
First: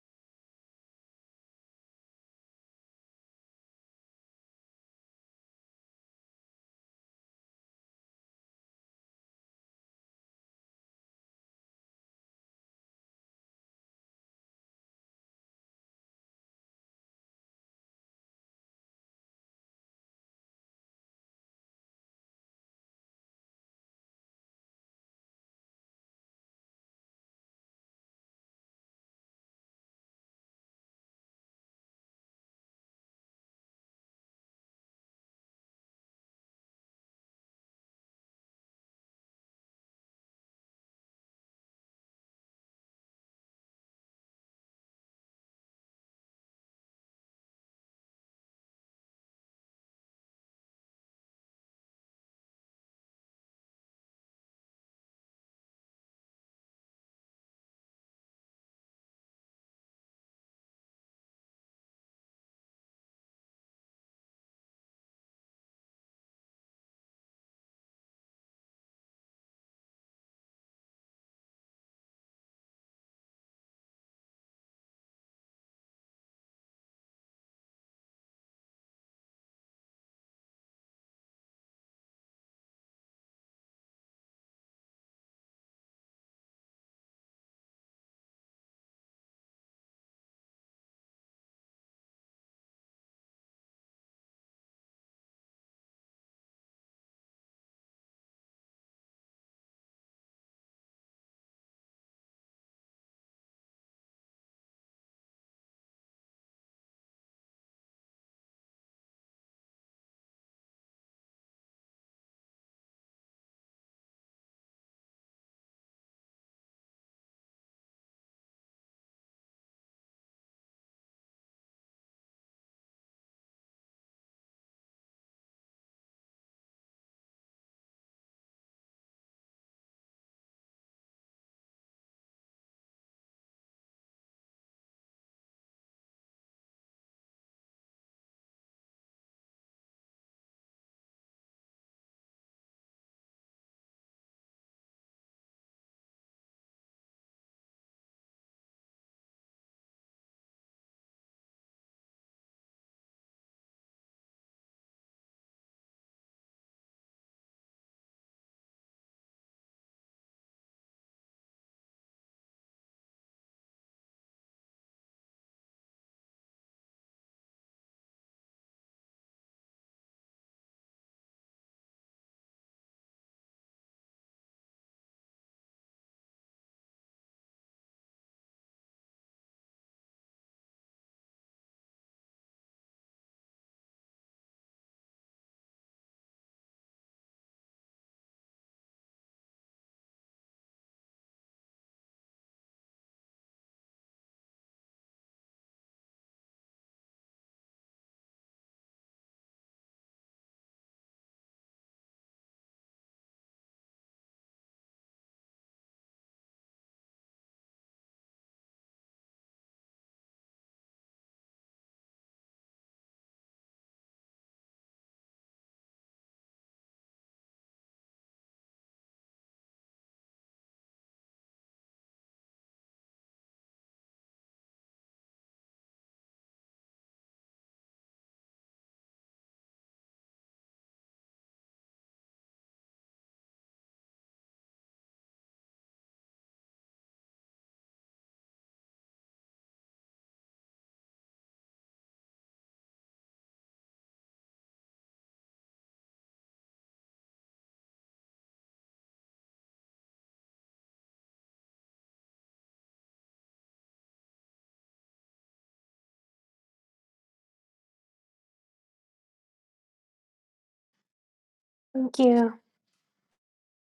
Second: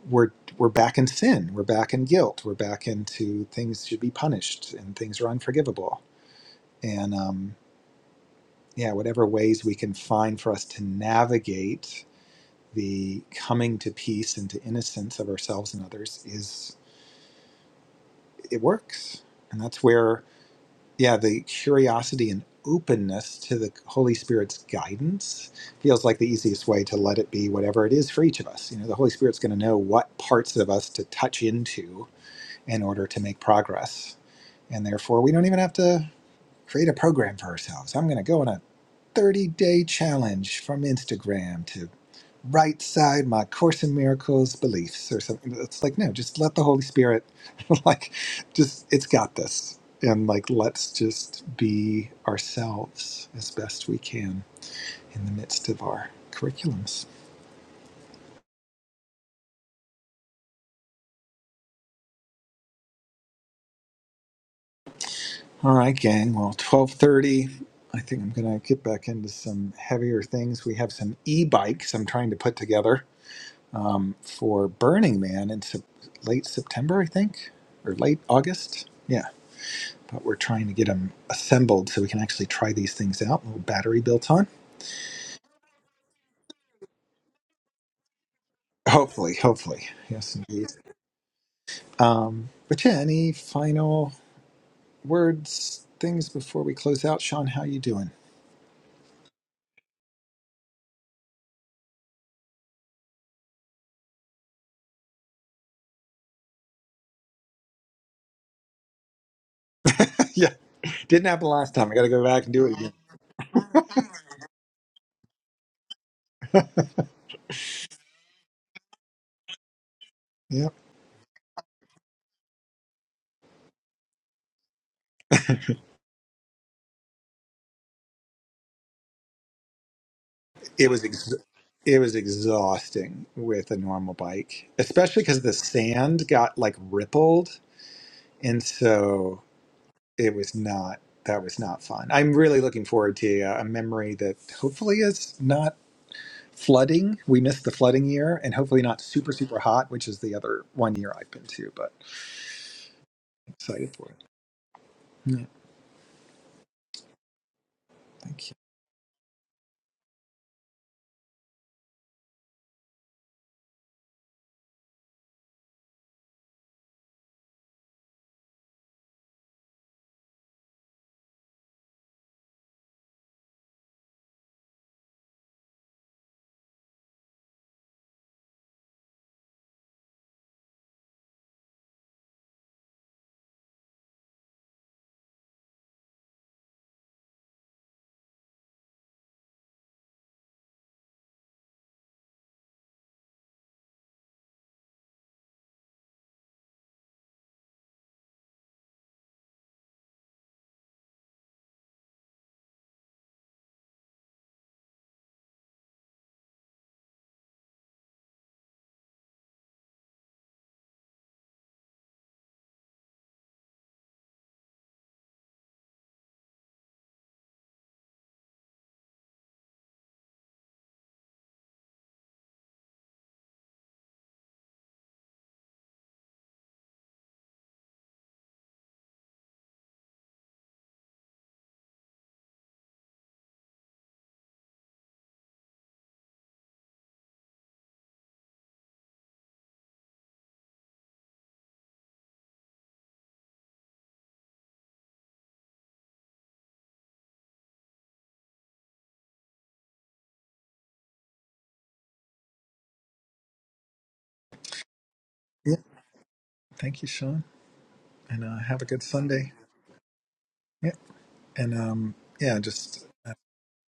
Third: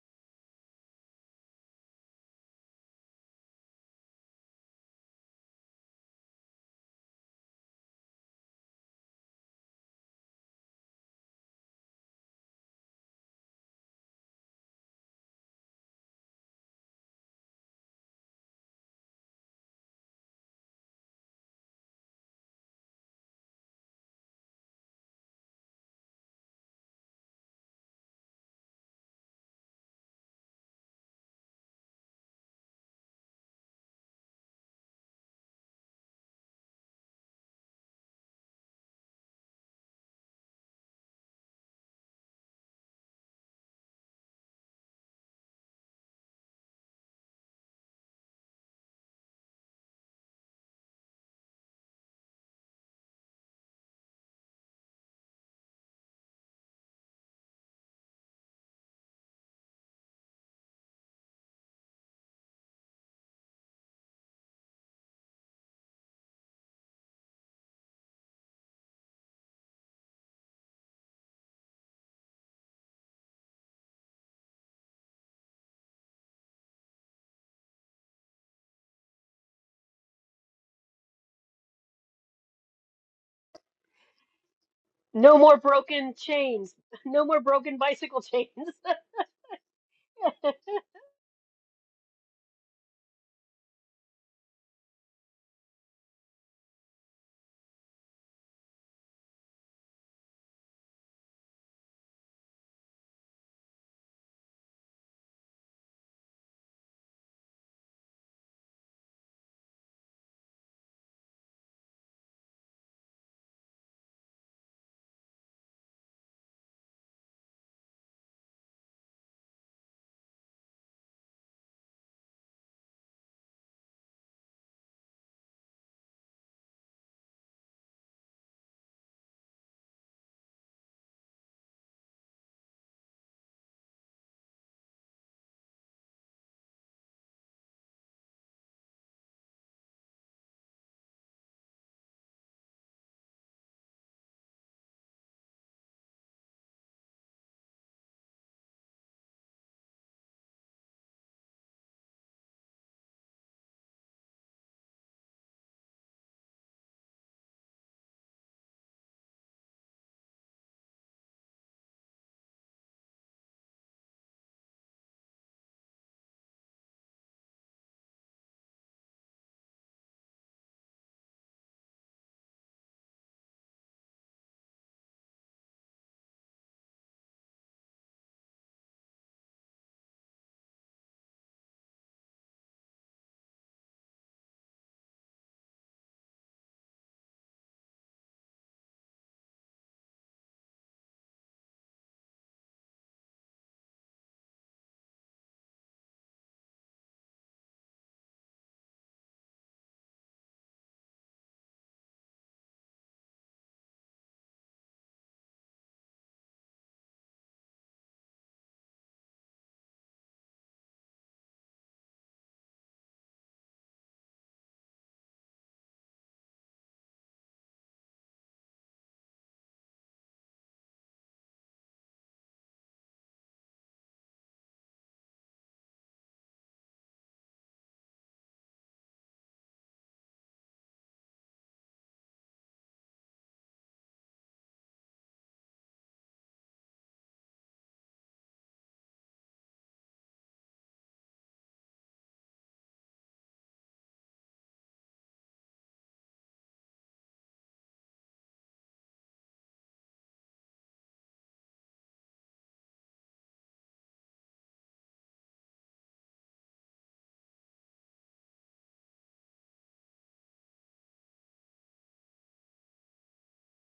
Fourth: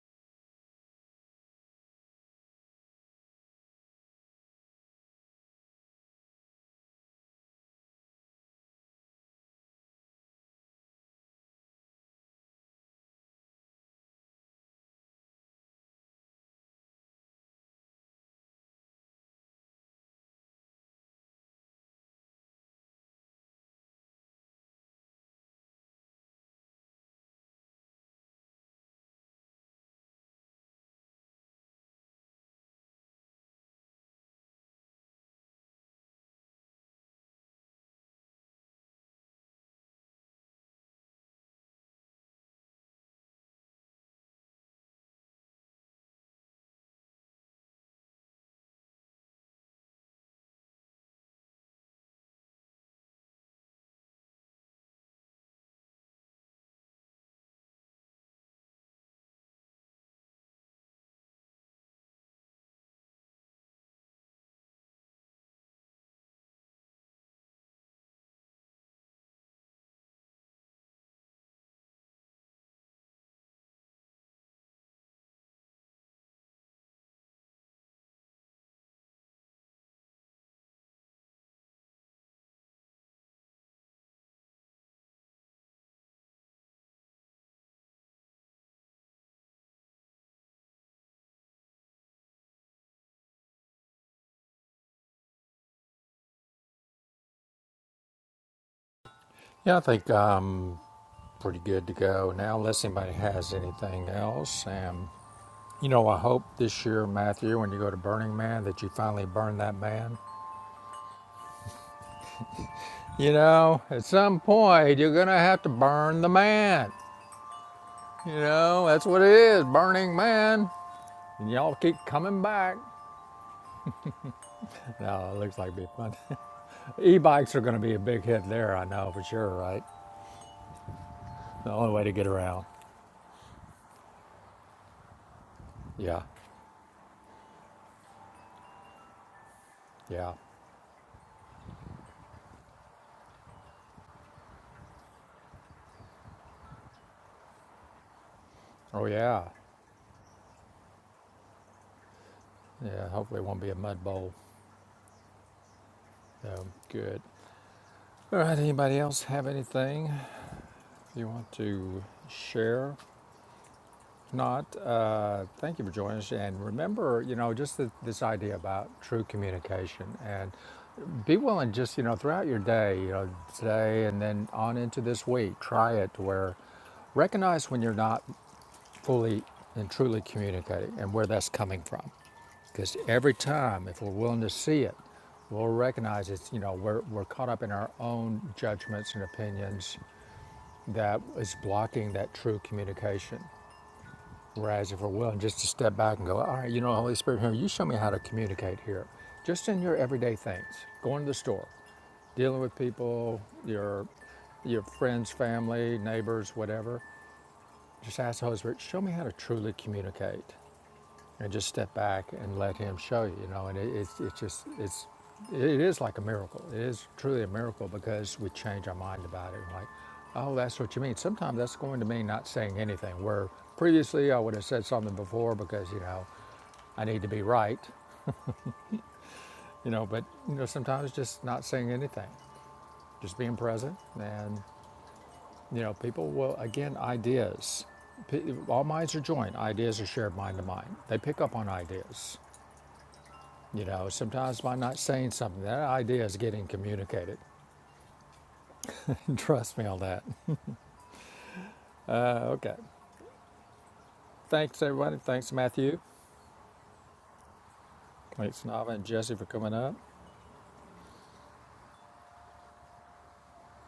S2: we're we're back in sin we're back in guilt we're back into things should be punished and things are unforgivable and um, yeah whatever ways we can find for us to navigate the coming to peace and to innocence of ourselves and others is it works and that's where yeah the curiosity and openness to the holy spirit's guidance feels like the easiest way to let it be whatever it is for each of us you know the holy spirit's going to know what parts of us to touch into in order to make progress and therefore we don't even have to create a program for ourselves i'm going to go on a 30 day challenge from instagram to right side my course in miracles beliefs or something it's like no just let the holy spirit *laughs* like just it's got this and like let's just be ourselves as best we can in the midst of our curriculums all right gang well 1230 i think i'm gonna get back into some heavier things we have some e-bikes i'm trying to put together um, for burning man in sep- late september i think or late august Yeah. but we're trying to get them assembled so we can actually try these things out. A little battery built on.
S4: No more broken chains. *laughs* No more broken bicycle chains.
S2: Hopefully, hopefully. Yes,
S4: *laughs*
S2: indeed. Um, but yeah, any final words, things before we close out? Sean, how you doing?
S1: Yeah, I think I'm um, pretty good to go now, unless anybody has anything else. Um, You know, I hope this year, Matthew, when you go to Burning Man, that you finally burn that man.
S2: *laughs* yeah, didn't happen last time. I got to go back and do it again.
S1: You know, at some point, you're going to have to burn the man. You know, that's what it is Burning
S2: Yeah,
S1: Man. And y'all keep coming back. No, it looks like it'd be fun. *laughs* e bikes are going to be a big hit there, I know for sure, right?
S2: it was ex-
S1: The only
S2: it
S1: way to
S2: was
S1: get around.
S2: exhausting with a normal bike, especially because the
S1: Yeah,
S2: sand got like rippled, and so it
S1: yeah.
S2: was not that was not fun. I'm really looking forward to uh, a memory that hopefully is not flooding. We missed the flooding year, and hopefully not
S1: Oh,
S2: super
S1: yeah.
S2: super hot, which is the other one year I've been to. But
S1: Yeah, hopefully it won't be a
S2: excited
S1: mud
S2: for it.
S1: bowl.
S2: Yeah,
S1: Um, good. All
S2: thank you.
S1: right, anybody else have anything you want to share? If not, uh, thank you for joining us. And remember, you know, just th this idea about true communication and be willing just, you know, throughout your day, you know, today and then on into this week, try it to where recognize when you're not fully and truly communicating and where that's coming from. Because every time, if we're willing to see it, we'll recognize it's, you know, we're, we're caught up in our own judgments and opinions that is blocking that true communication. Rise if we're willing, just to step back and go, all right, you know, Holy Spirit, here, you show me how to communicate here. Just in your everyday things, going to the store, dealing with people, your your friends, family, neighbors, whatever. Just ask the Holy Spirit, show me how to truly communicate and just step back and let him show you you know and it, it's it's just it's it is like a miracle it is truly a miracle because we change our mind about it like oh that's what you mean sometimes that's going to mean not saying anything where previously i would have said something before because you know i need to be right you know but you know sometimes just not saying anything just being present and you know people will again ideas all minds are joined ideas are shared mind to mind they pick up on ideas You know, sometimes by not saying something, that idea is getting communicated. *laughs* Trust me on that. Uh, okay. Thanks, everybody. Thanks,
S2: Yeah,
S1: Matthew.
S2: thank you, Sean, and uh,
S1: Thanks,
S2: have a
S1: Nava
S2: good
S1: and Jesse for
S2: Sunday.
S1: coming up.
S2: Yeah, and um,
S3: Thank you.
S2: yeah, just uh,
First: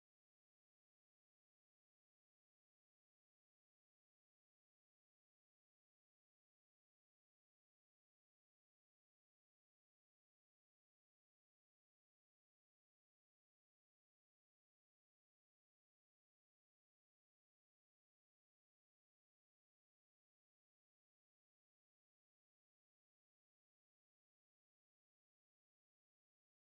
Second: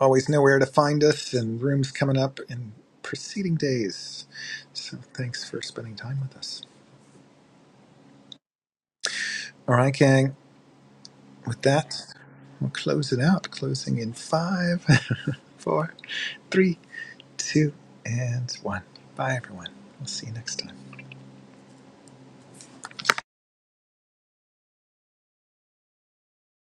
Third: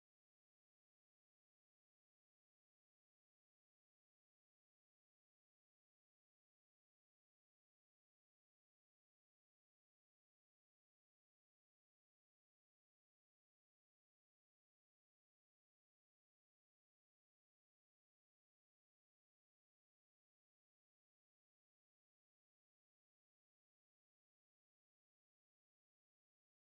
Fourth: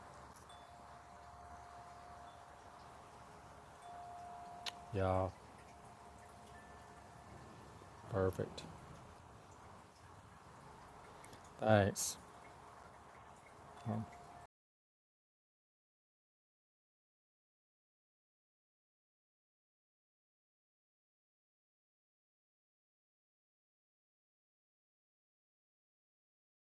S2: always know where to find us and rooms coming up in preceding days. So
S1: Y'all,
S2: thanks for spending time with us.
S1: perfect.
S2: All right, gang. With that,
S1: Thanks.
S2: we'll close it out. Closing in five, *laughs* four, three, two, and one. Bye, everyone. We'll see you next time.